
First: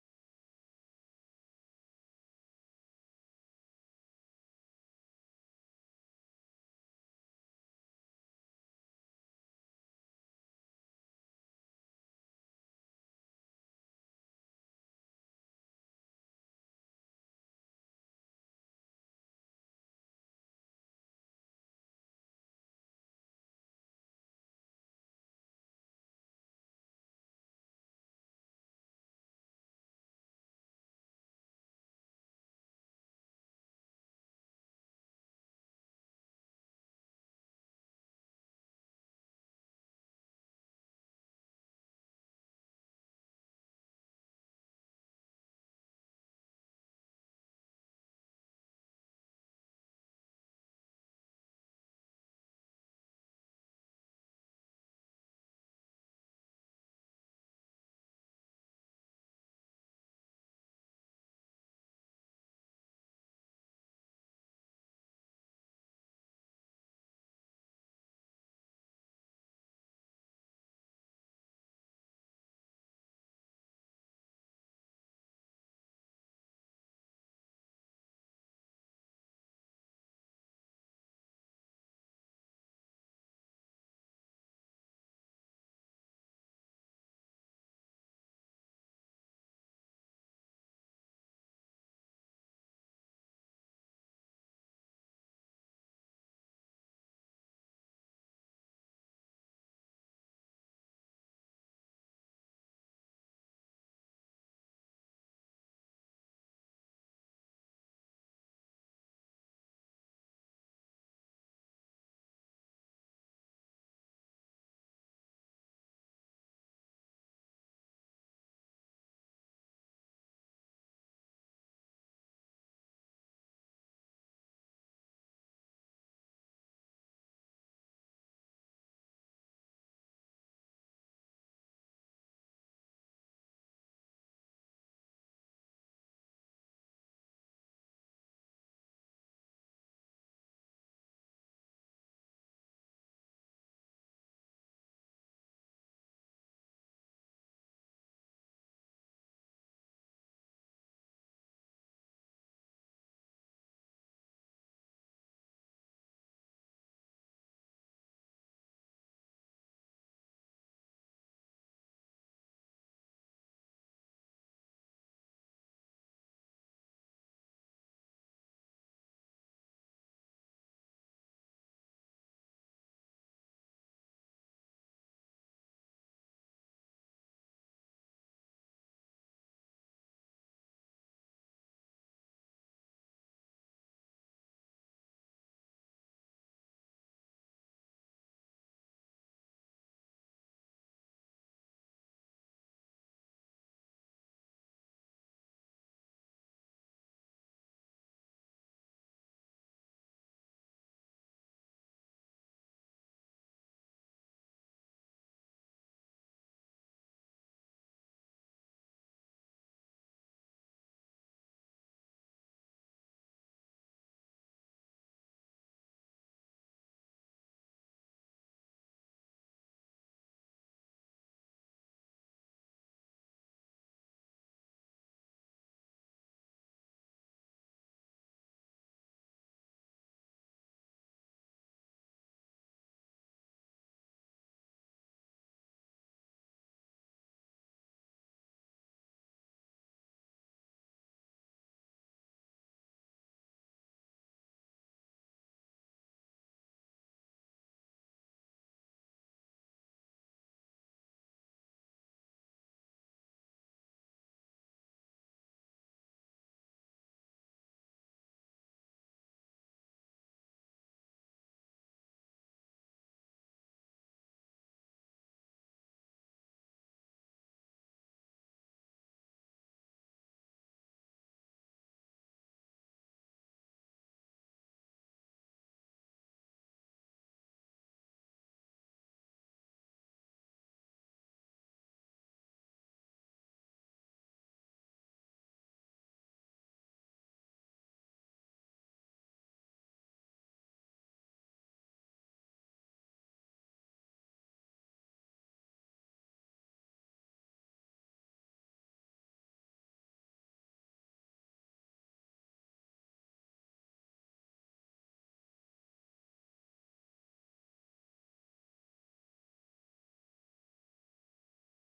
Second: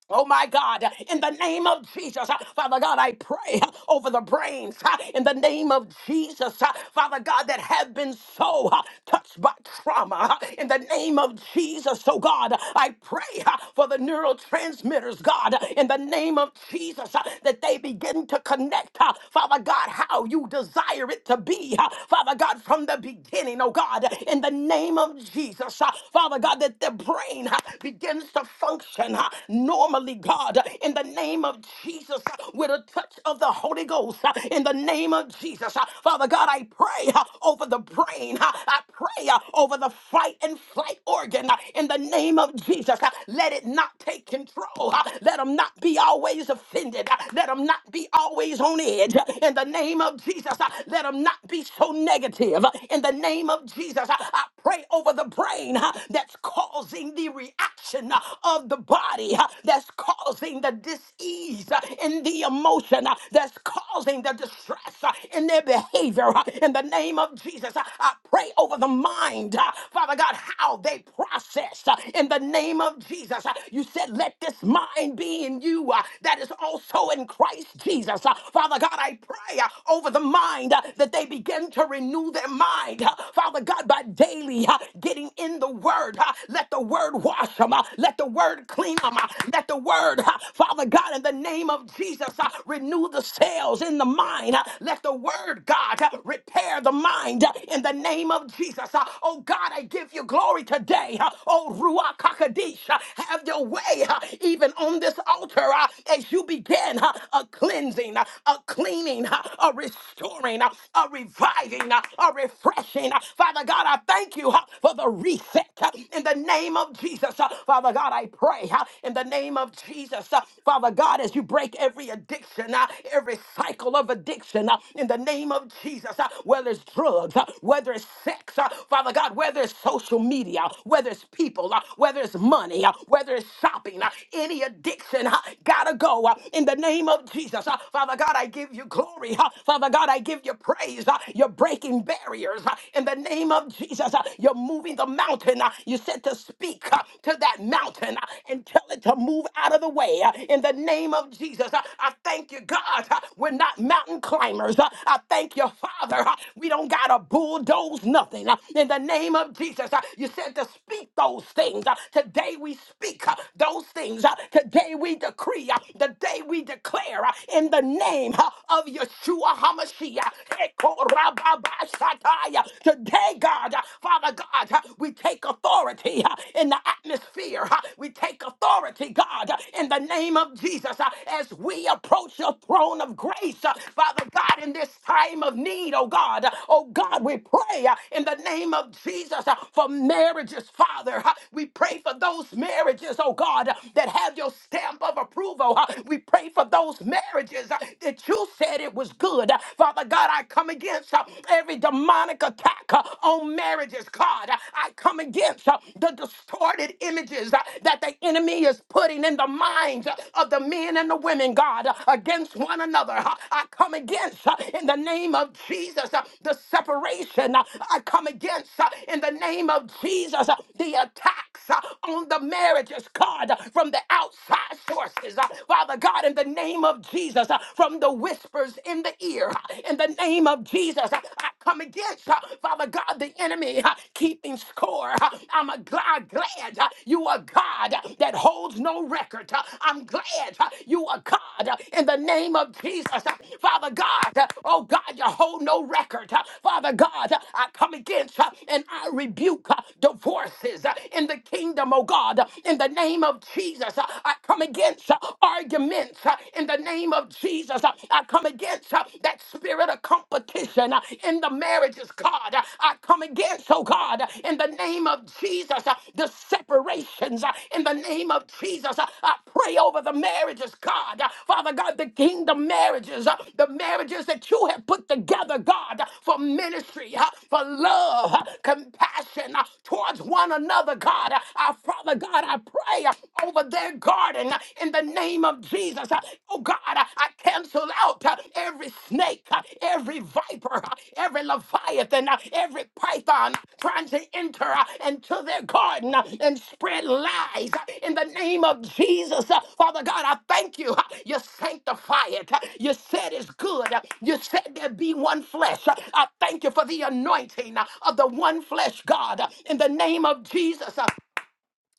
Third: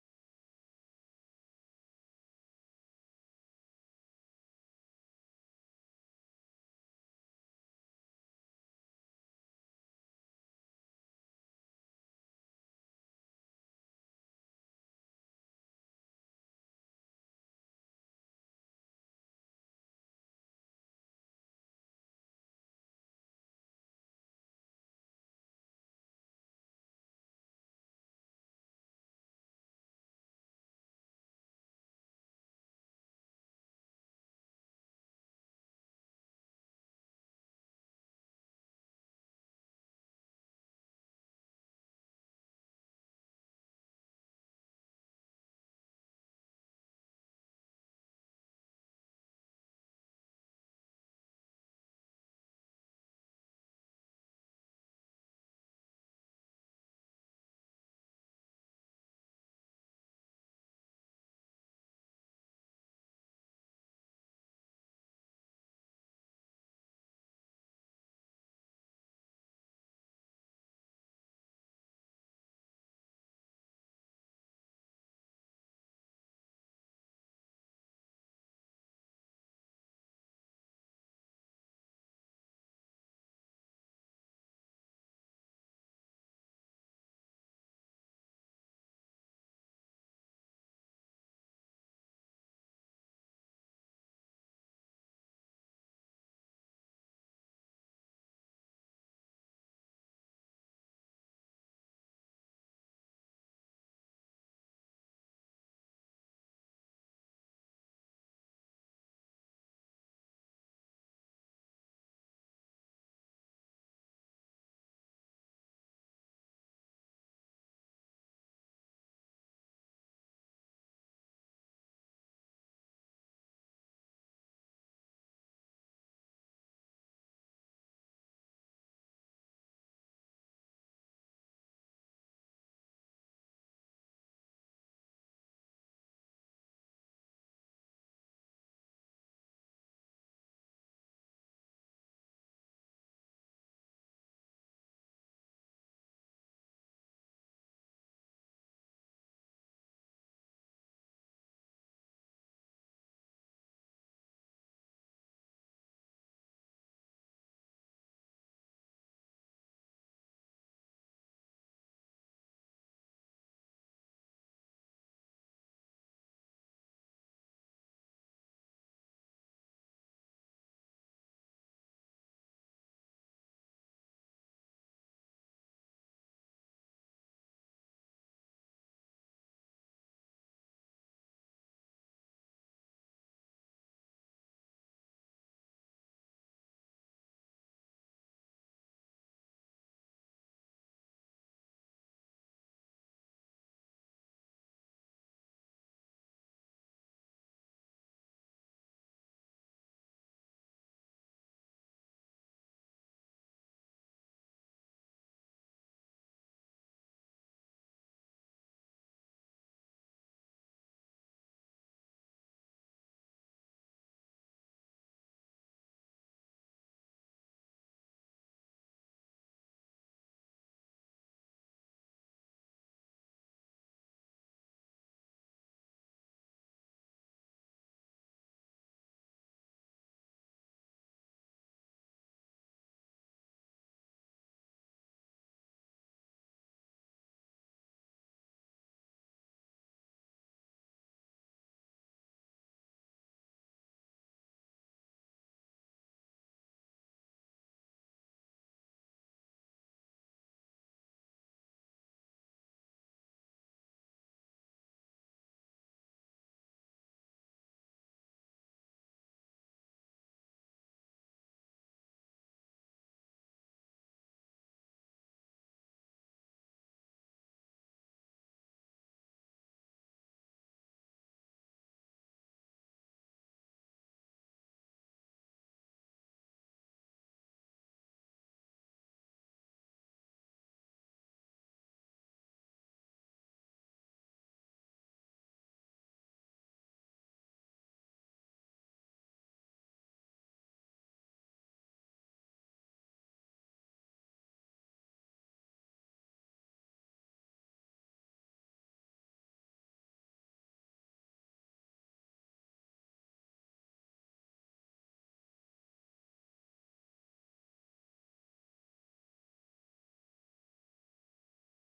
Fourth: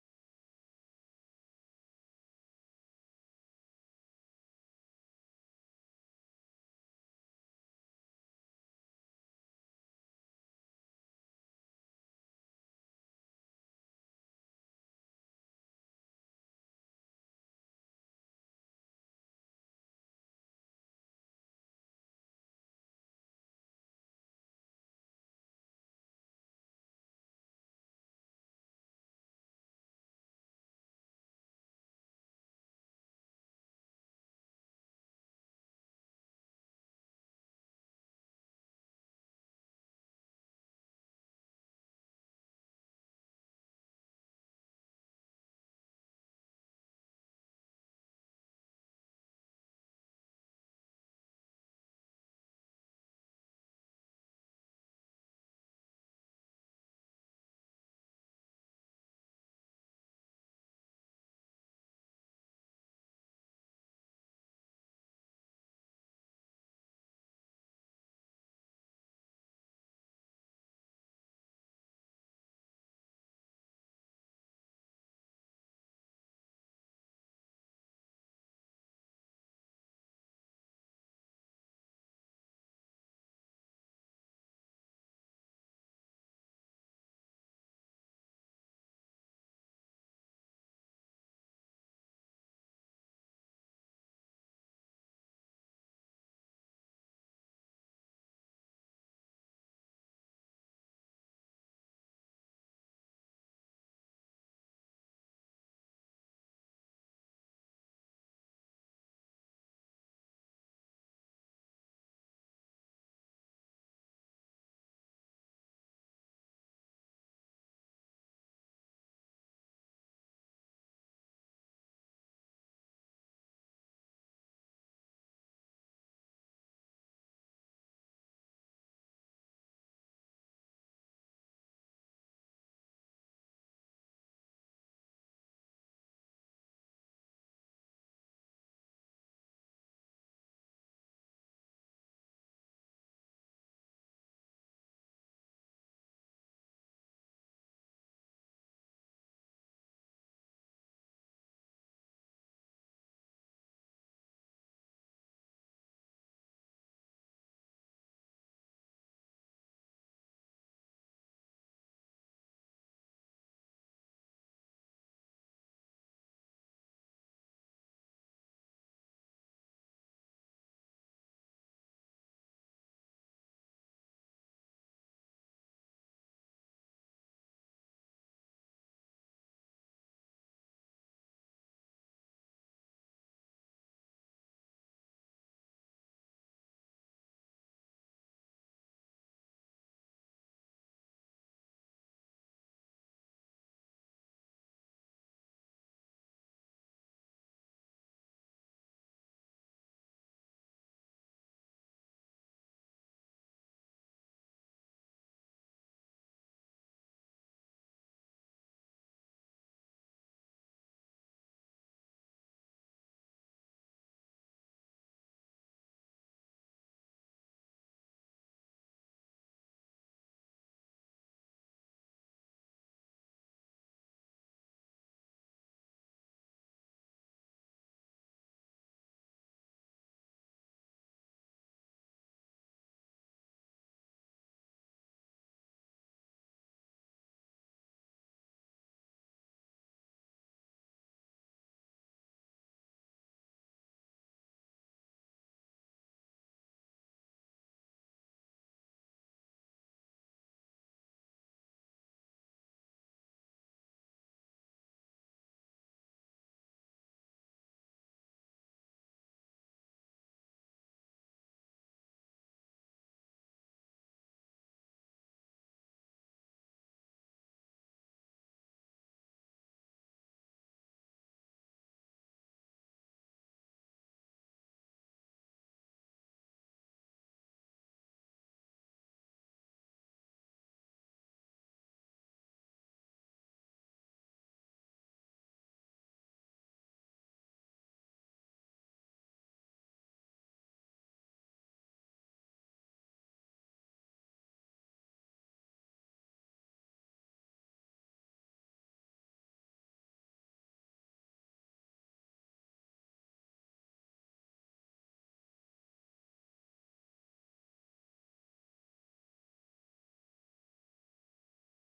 Speaker 1: Oh my God, in the name of Jesus, uh, Father God, I pray uh, over the brains uh, in the name of Jesus, uh, Father God, that have been so uh, touched by trauma uh, in the name of Jesus. Oh God, uh, I pray uh, for the neurotransmitters, God, uh, in the name of Jesus, uh, that they begin to connect, uh, Father God, how you desire it to be, uh, Father God, from the beginning, oh God, in the name of Jesus, uh, Father God, that their brain uh, begins to function uh, normally, God, uh, in the name of Jesus, uh, with a touch of the Holy Ghost, uh, in the name of Jesus. uh, Father God, I pray uh, over the brain. uh, I pray uh, over the fight and flight organ uh, in the name of Jesus. uh, Let it not take control. uh, Let them not be always offended. uh, Let them not be always on edge. uh, In the name of Jesus, uh, let them not be so negative. uh, In the name of Jesus, uh, I pray over the brain uh, that's caught causing the reaction uh, of the body uh, that's causing the disease uh, in the emotion uh, that's causing the distress uh, in their behavior. uh, In the name of Jesus, uh, I pray over the mind, uh, Father God, how they process uh, in the name of Jesus. Uh, You said, Let this mind be in you uh, that is also in Christ Jesus. Uh, Father God, I pray uh, over the mind uh, that they begin to renew their mind, uh, Father God, by daily daily getting in the word. huh? Let the word wash them. Let the word clean them. Let the word, huh, Father God, in the name of Jesus, huh, renew the sails in the mind. huh? Let the word, God, huh, repair the mind huh, in the name of Jesus. huh? Oh God, I give you glory today. huh? Oh Ruach HaKodesh, huh, have your way huh, even on this altar huh, as you begin huh, a cleansing, huh, a cleaning, huh, a restoring, huh, a reviving, huh, a refreshing. huh? Father God, I thank you uh, for the reset uh, in the name of Jesus. Uh, Father God, I pray uh, in the name of Jesus. uh, Father God, as you break every addiction, uh, every cycle of addiction uh, in the name of Jesus, uh, whether it's drugs, uh, whether it's sex, uh, Father God, whether it's social media, whether it's people, uh, whether it's money, uh, whether it's shopping, uh, any addiction, uh, gotta go uh, in the name of Jesus. Uh, Father God, I give you glory. uh, Father God, I give you praise. Uh, you're breaking barriers uh, in the name of Jesus. uh, You're moving the mountain. uh, You said to speak uh, to that mountain uh, and tell it to move out of the way uh, in the name of Jesus. Uh, I thank you, God. uh, We're not mountain climbers. Uh, I thank you, Father. uh, We don't got to bulldoze nothing uh, in the name of Jesus. Uh, You said to speak those things. Uh, Today we speak uh, those things. Uh, Today we decree. uh, Today we declare uh, in the name uh, of Yeshua. Hamashiach. Eko rababashataya. Today, God, uh, Father God, uh, we take authority uh, in the atmosphere. uh, We take authority, God, uh, in the name of Jesus uh, as we approach your throne of grace. uh, Father God, in this time of need, oh God, uh, oh God, we pray uh, in the name of Jesus uh, for marriages, Father. uh, We pray for those marriages, oh God, uh, that have your stamp of approval. uh, We pray for those marriages marriages that you said it was good. Uh, Father God, I come against uh, every demonic attack uh, on marriages, God. Uh, I come against uh, the distorted images uh, that the enemy is putting in the minds uh, of the men and the women, God, uh, against one another. Uh, I come against uh, in the name of Jesus uh, the separation. Uh, I come against uh, in the name of Jesus uh, the attacks uh, on the marriages, God, uh, from the outside sources. Uh, Father God, in God, in the name of Jesus, uh, from the whispers in the ear, uh, in the name of Jesus, uh, I come against, uh, Father God, the enemy uh, keeping score. uh, I'm a gl- I'm glad uh, you are God uh, that holds no record. uh, I'm glad uh, you are God uh, in the name of Jesus, uh, Father God. uh, Oh God, you hold no record. uh, Father God, uh, I come against uh, and I rebuke uh, divorces uh, in the kingdom, oh God, uh, in the name of Jesus. uh, I come come against uh, arguments uh, in the name of Jesus. Uh, I come against uh, that spirit of competition uh, in the marriages, God. Uh, I come against, oh God, uh, in the name of Jesus, uh, the separations uh, in the name of Jesus. Uh, I pray over the marriages, God. Uh, Father God, the kingdom marriages, uh, the marriages that you have put together, God, uh, for ministry, uh, for love, uh, compassion uh, towards one another, God. Uh, I, Father God, I pray pray uh, over their garden uh, in the name of Jesus. Uh, Oh God, uh, I cancel out uh, every snake, uh, every viper, uh, every leviathan, uh, every python trying to enter uh, into their garden uh, and spread lies uh, in the name of Jesus. Uh, Father God, I thank you. uh, You sanctify it. Uh, You said it's good. Uh, You said there be one flesh. Uh, I thank you for the anointing uh, of the one flesh God uh, in the name of Jesus.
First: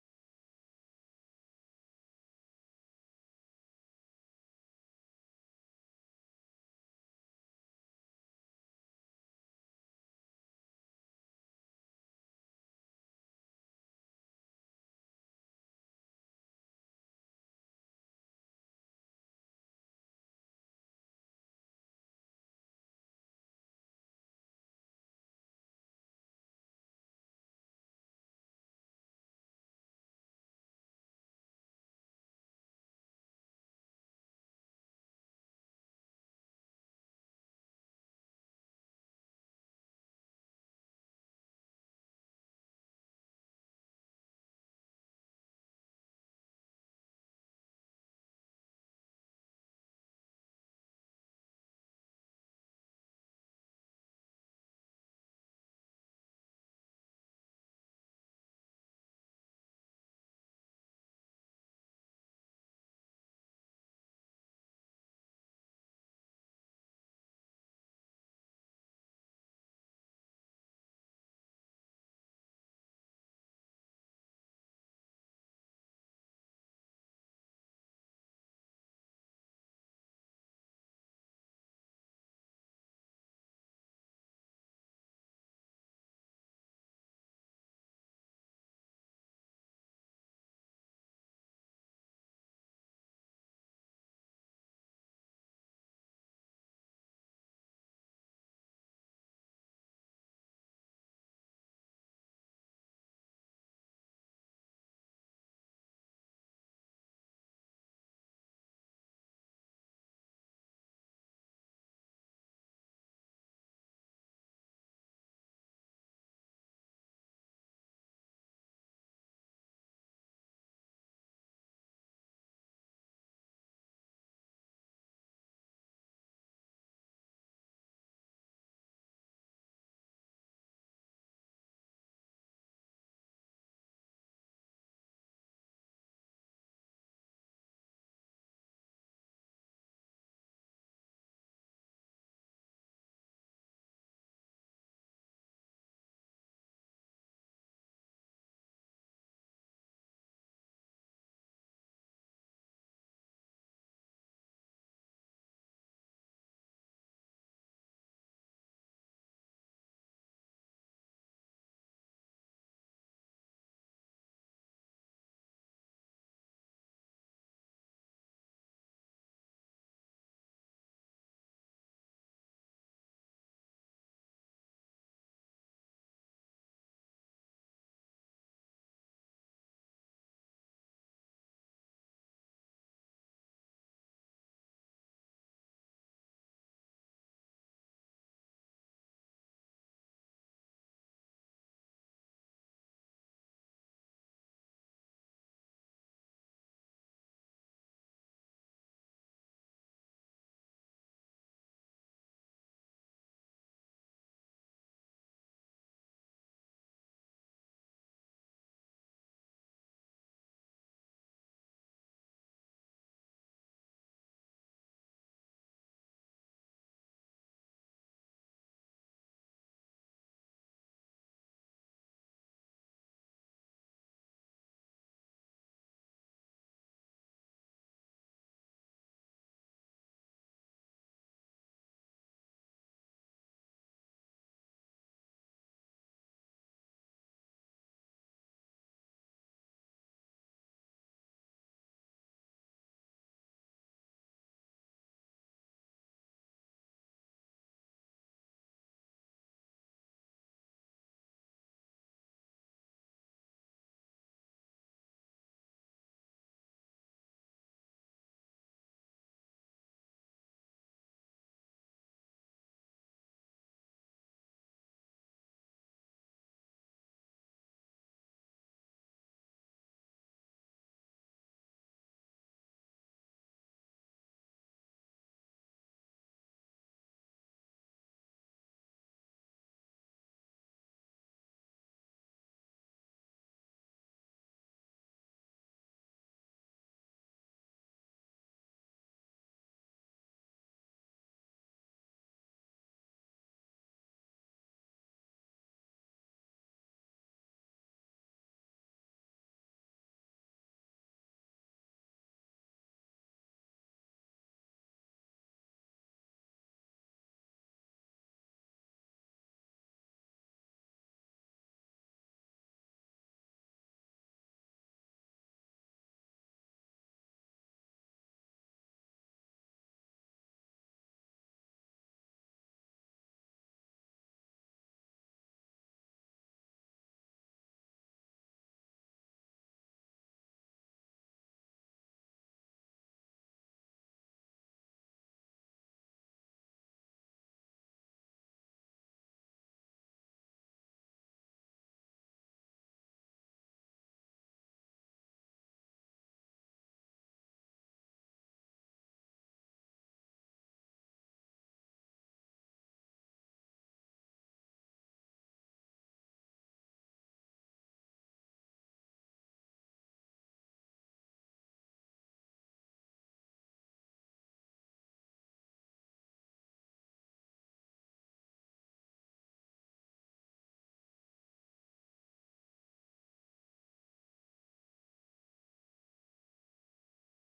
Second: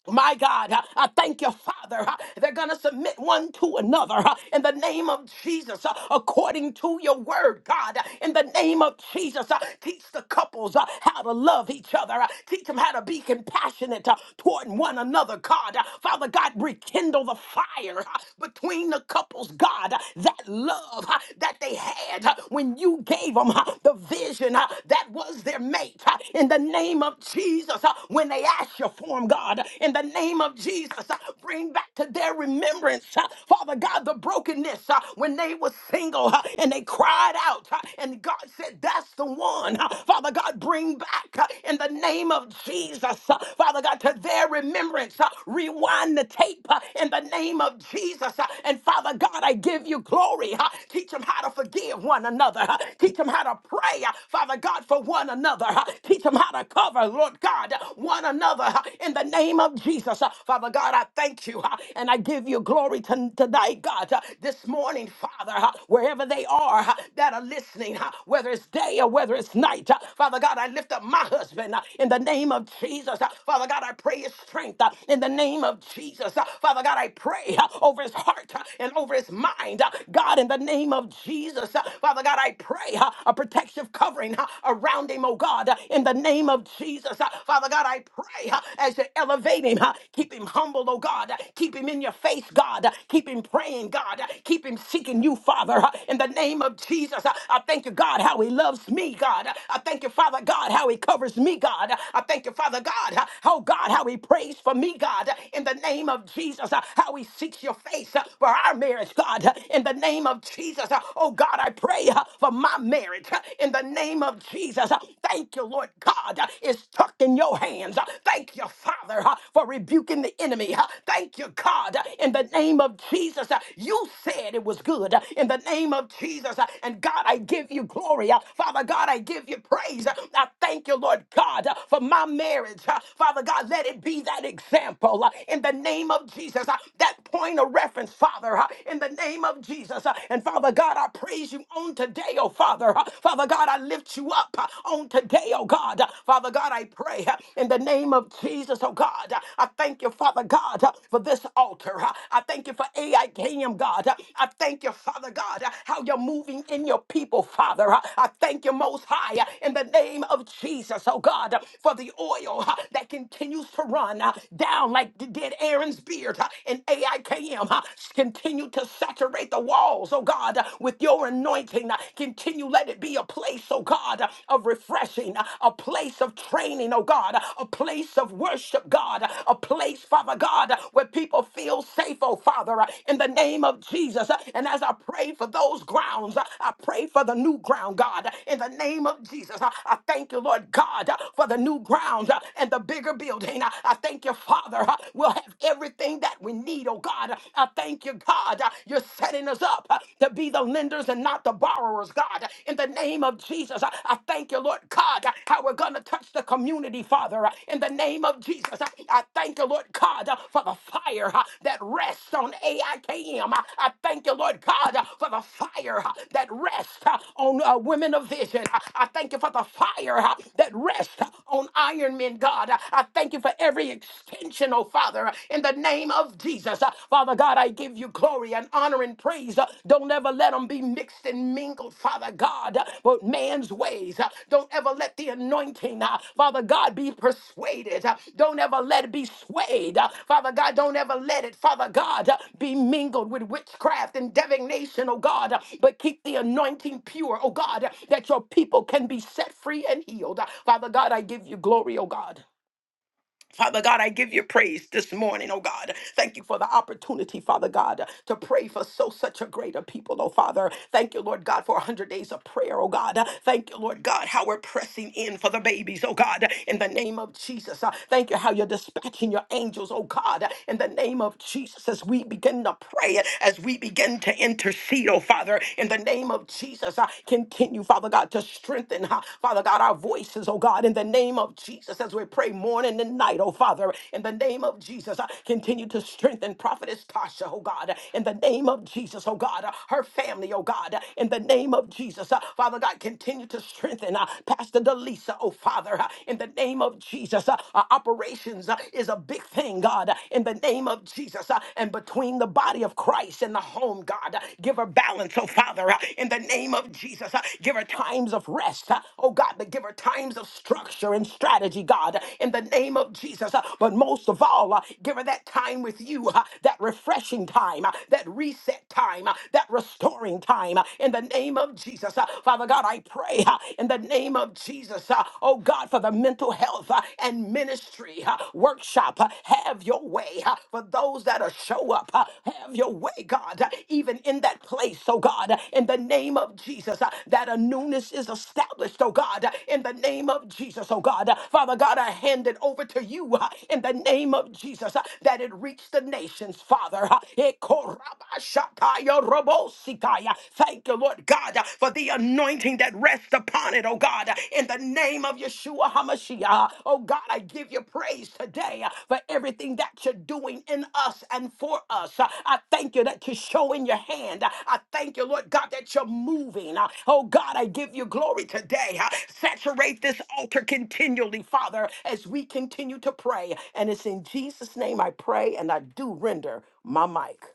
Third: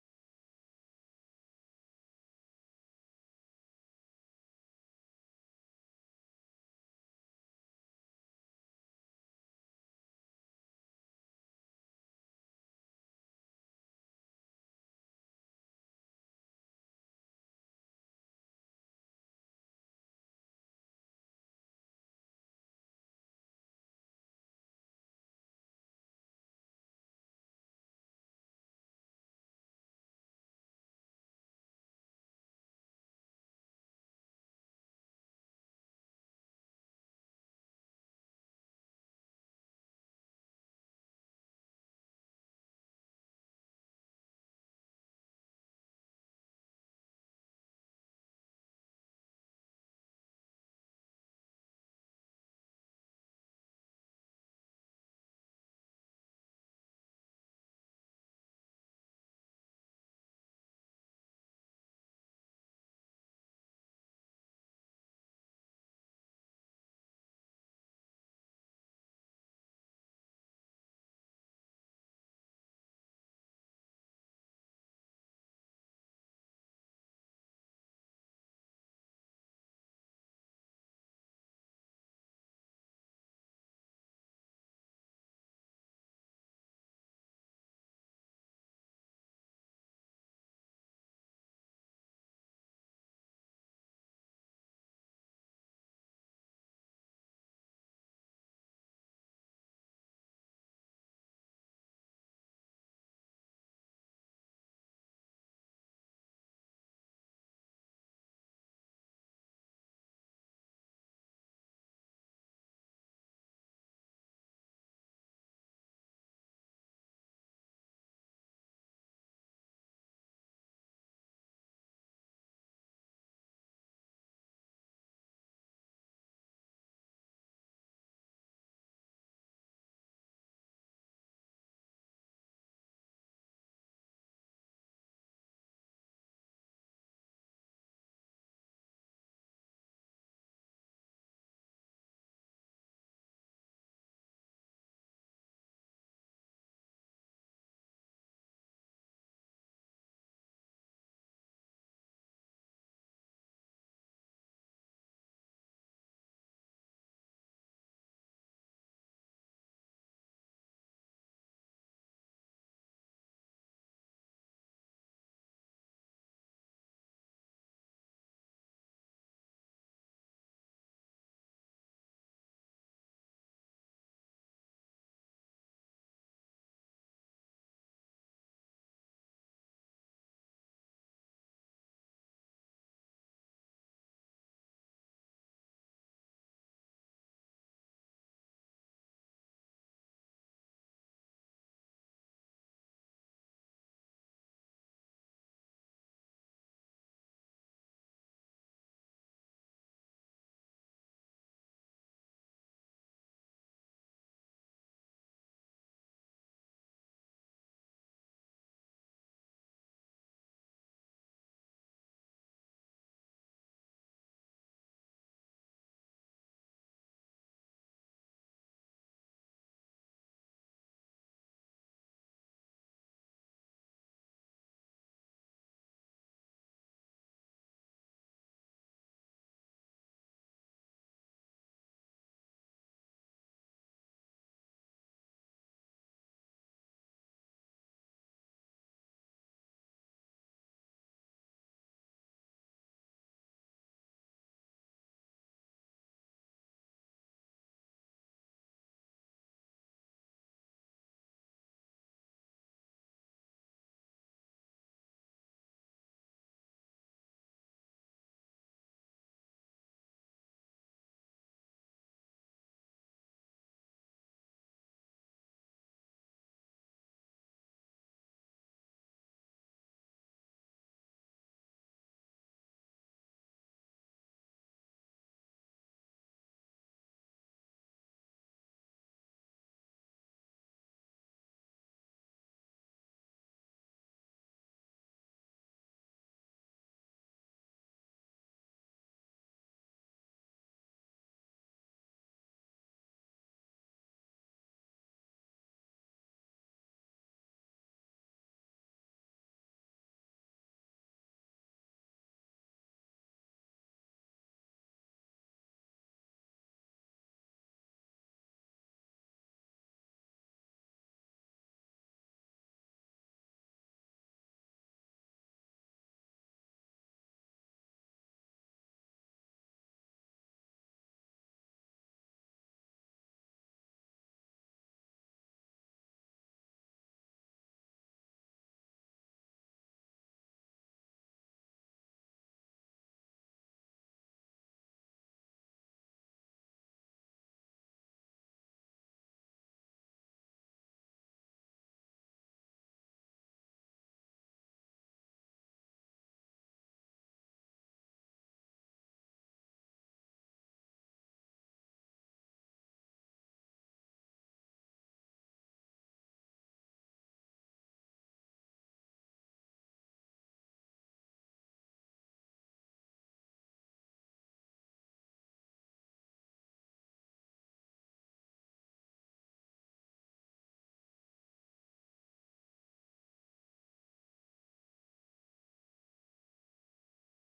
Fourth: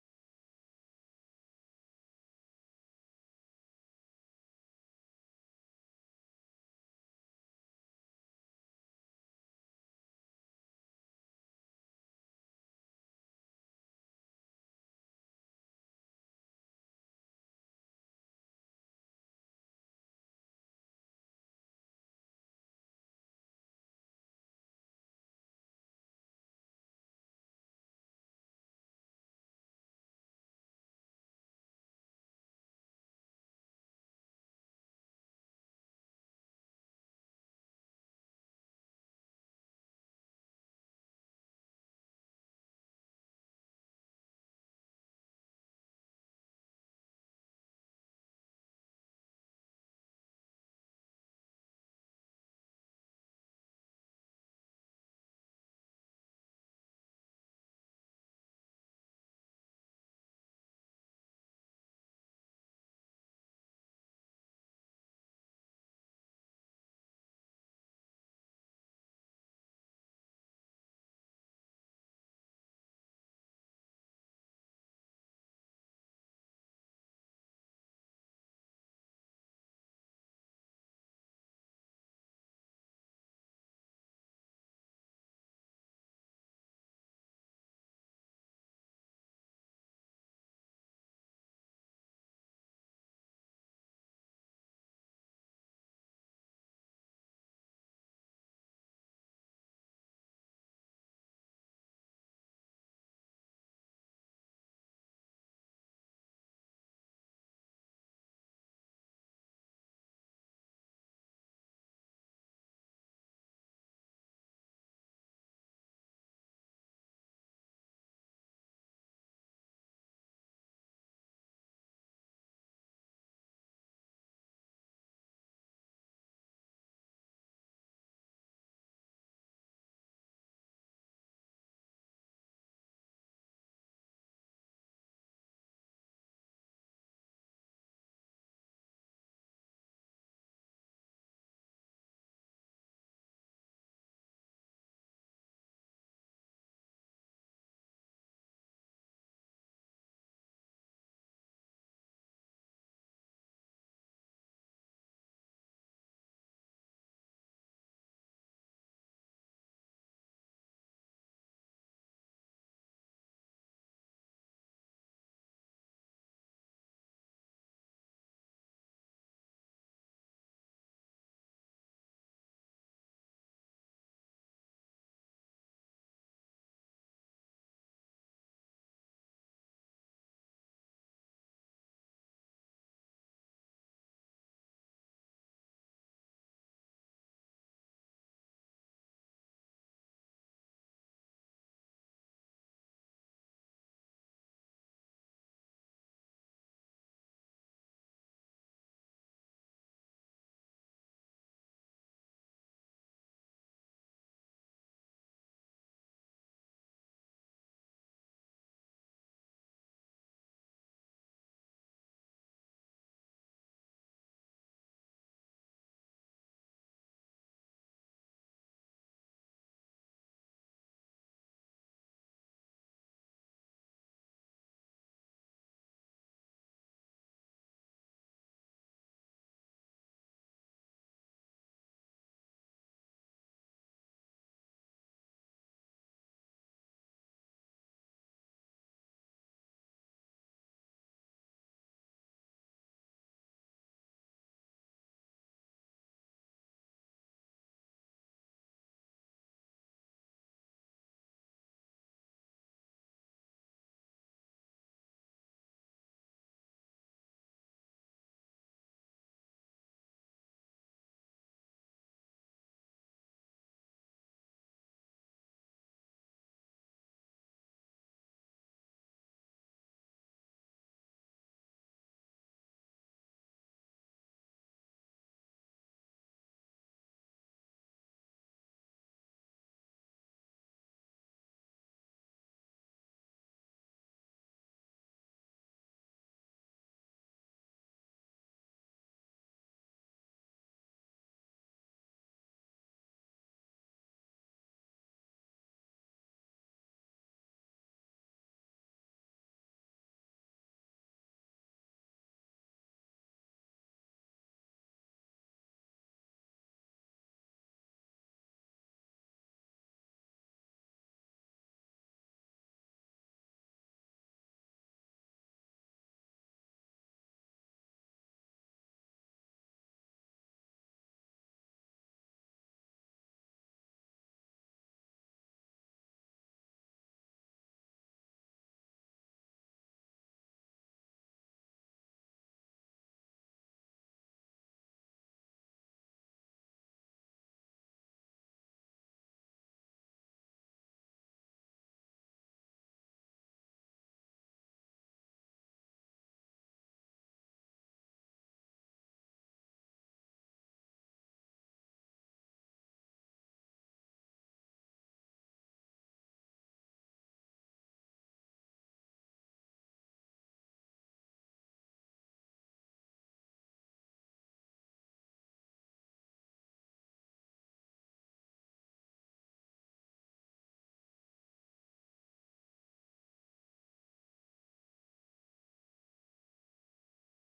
Speaker 1: My God, I I thank you, Father. Uh, They're going to submit one to another uh, in the name of Jesus, uh, according to your word, God. Uh, In the name of Jesus, uh, teach the couples uh, how to love each other. Uh, Teach them how to be compassionate uh, toward one another, God. Uh, Father God, rekindle the fire uh, between the couples, God. Uh, That love uh, that they had uh, when you gave them the vision uh, that was their mate. Uh, In the name of Jesus, uh, when they ask you for them, God, in the name of Jesus, uh, bring back to their remembrance, uh, Father God, the brokenness uh, when they were single uh, and they cried out, uh, and God said, That's the one, Uh, Father God, bring back uh, in the name of Jesus, uh, Father God, to their remembrance, uh, rewind the tape uh, in the name of Jesus, uh, and Father God, I give you glory, uh, teach them how to forgive one another, uh, teach them how to pray, uh, Father God, for one another, uh, Teach them how to cover, Lord God, one another huh, in the name of Jesus. Uh, Father God, I thank you huh, and I give you glory to, tonight, God. uh, This morning, Father, huh, wherever they are huh, that are listening, huh, whether it's day or whether it's night, huh. Father God, I lift up my husband huh, in the name of Jesus. huh. Father God, I pray his strength huh, in the name of Jesus. huh. Father God, I pray huh, over his heart huh, and over his mind. huh. God, in the name of Jesus, huh. Father God, I pray huh, a protective cover covering uh, around him, oh God, uh, in the name of Jesus. Uh, Father God, I pray uh, as you elevate him, uh, keep him humble, oh God, Uh, keep him in your face, God, Uh, keep him praying, God, Uh, keep him seeking you, Father, Uh, in the name of Jesus. Uh, I thank you, God, how he loves me, God. Uh, I thank you, Father God, how he covers me, God. Uh, I thank you, Father God, uh, oh God, how he prays for me, God, Uh, in the name of Jesus, uh, how he seeks your face uh, for our marriage, God, Uh, in the name of Jesus. Uh, Oh God, I pray. uh, uh, for my marriage uh, in the name of Jesus. Uh, Thank you, Lord God. uh, It's tucked in your hands. Uh, Thank you, Father, uh, for rebuking the enemy. Uh, Thank you, God, uh, in the name of Jesus. Uh, You said it was good uh, in the name of Jesus. Uh, And God, I give you glory. Uh, Father God, I give you praise. Uh, I thank you, Lord God, uh, for my marriage. Uh, Father God, let it be that example uh, in the name of Jesus. Uh, That point of reference, Father, uh, in the name of Jesus. Uh, and Father God, I praise you on today, oh Father. Uh, Father God, I lift you up uh, on today, oh God. Uh, Father God, I pray uh, in the name of Jesus, oh God. Uh, I thank you, Father God, uh, for this altar. Uh, I thank you for AIKM, God. Uh, I thank you, Father God, uh, how you're moving in your people, Father. Uh, I thank you most high uh, in the name of Jesus, oh God, uh, for the oil uh, that continues to run uh, down like d- did Aaron's beard uh, in AIKM. uh, Continue to saturate the walls, oh God, with your anointing. Continue, let it be a place, oh God, of refreshing, a place of training, oh God, a place of worship, God, a place, Father God, where people feel safe, oh Father, in the name of Jesus. And as I pray for those grounds, I pray for the new ground, God, in the name of Jesus. I thank you, Lord God, for the new ground and the bigger building. I thank you, Father. We'll have everything that that we need, oh God. I thank you, God. You're setting us up uh, to be the lenders and not the borrowers, God. In the name of Jesus, I I thank you, Lord God, how we're going to touch the community, Father. In the name of Jesus, I I thank you, Lord God, for the fire uh, that rests on AIKM. I K M. I I thank you, Lord God, for the fire uh, that rests uh, on uh, women of vision. I I thank you for the fire uh, that rests on Iron Men, God. I thank you for every extension attention, oh Father, in the name of Jesus. Uh, Father God, I give you glory and honor and praise. Uh, Don't ever let them be mixed and mingled, Father God, uh, with man's ways. Uh, Don't ever let the anointing, uh, Father God, be persuaded. Uh, Don't ever let it be swayed. Uh, Father God, don't ever let it, Father God, uh, be mingled with witchcraft and divination, oh God. Uh, But keep the anointing pure, oh God, uh, that your people can be set free and healed. Uh, Father God, I give you glory, oh God. Father God, I give you praise this morning, oh God. Thank you for the opportunity, Father God, to pray for so such a greater people, oh Father. Thank you, Lord God, for 100 days of prayer, oh God. Thank you, Lord God, how we're pressing in for the babies, oh God, in the name of Jesus. Uh, Thank you how you're dispatching your angels, oh God, in the name of Jesus, as we begin to pray, as we begin to intercede, oh Father, in the name of Jesus. Uh, Continue, Father God. God, to strengthen, uh, Father God, our voices, oh God, in the name of Jesus, as we pray morning and night, oh Father, in the name of Jesus, uh, continue to strengthen Prophetess Tasha, oh God, in the name of Jesus, oh God, uh, her family, oh God, uh, in the name of Jesus, uh, Father God, continue to strengthen uh, Pastor Delisa, oh Father, uh, in the name of Jesus, uh, uh, operations uh, is a big thing, God, uh, in the name of Jesus, uh, and between the body of Christ. Christ in the home, God. Uh, Give her balance, oh Father, uh, in the name of Jesus. Uh, Give her times of rest, uh, oh God, but give her times of structure and strategy, God, uh, in the name of Jesus. Uh, But most of all, uh, give her that time with you, uh, that refreshing time, uh, that reset time, uh, that restoring time, uh, in the name of Jesus. Uh, Father God, I pray uh, in the name of Jesus, uh, oh God, for the mental health uh, and ministry ministry uh, workshop. uh, Have your way uh, for those that are show up. uh, Have your way, God, uh, even in that place, oh God, uh, in the name of Jesus, uh, that a newness is established, oh God, uh, in the name of Jesus, oh God. Uh, Father God, I hand it over to you uh, in the name of Jesus, uh, that it reach the nations, Father. Uh, Ekorabashataya robosikaya. Thank you, Lord God, uh, for the anointing anointing that rests upon it, oh God, in the name of Yeshua HaMashiach. Oh God, I give you praise today uh, for everything that you're doing in us and for us. Uh, I thank you that you're showing your hand. Uh, I thank you, Lord God, that you're moving. Uh, Oh God, I give you glory today. Uh, Saturate this altar continually, Father, as we continue to pray. And it's in Jesus' name I pray, and I do render my mic.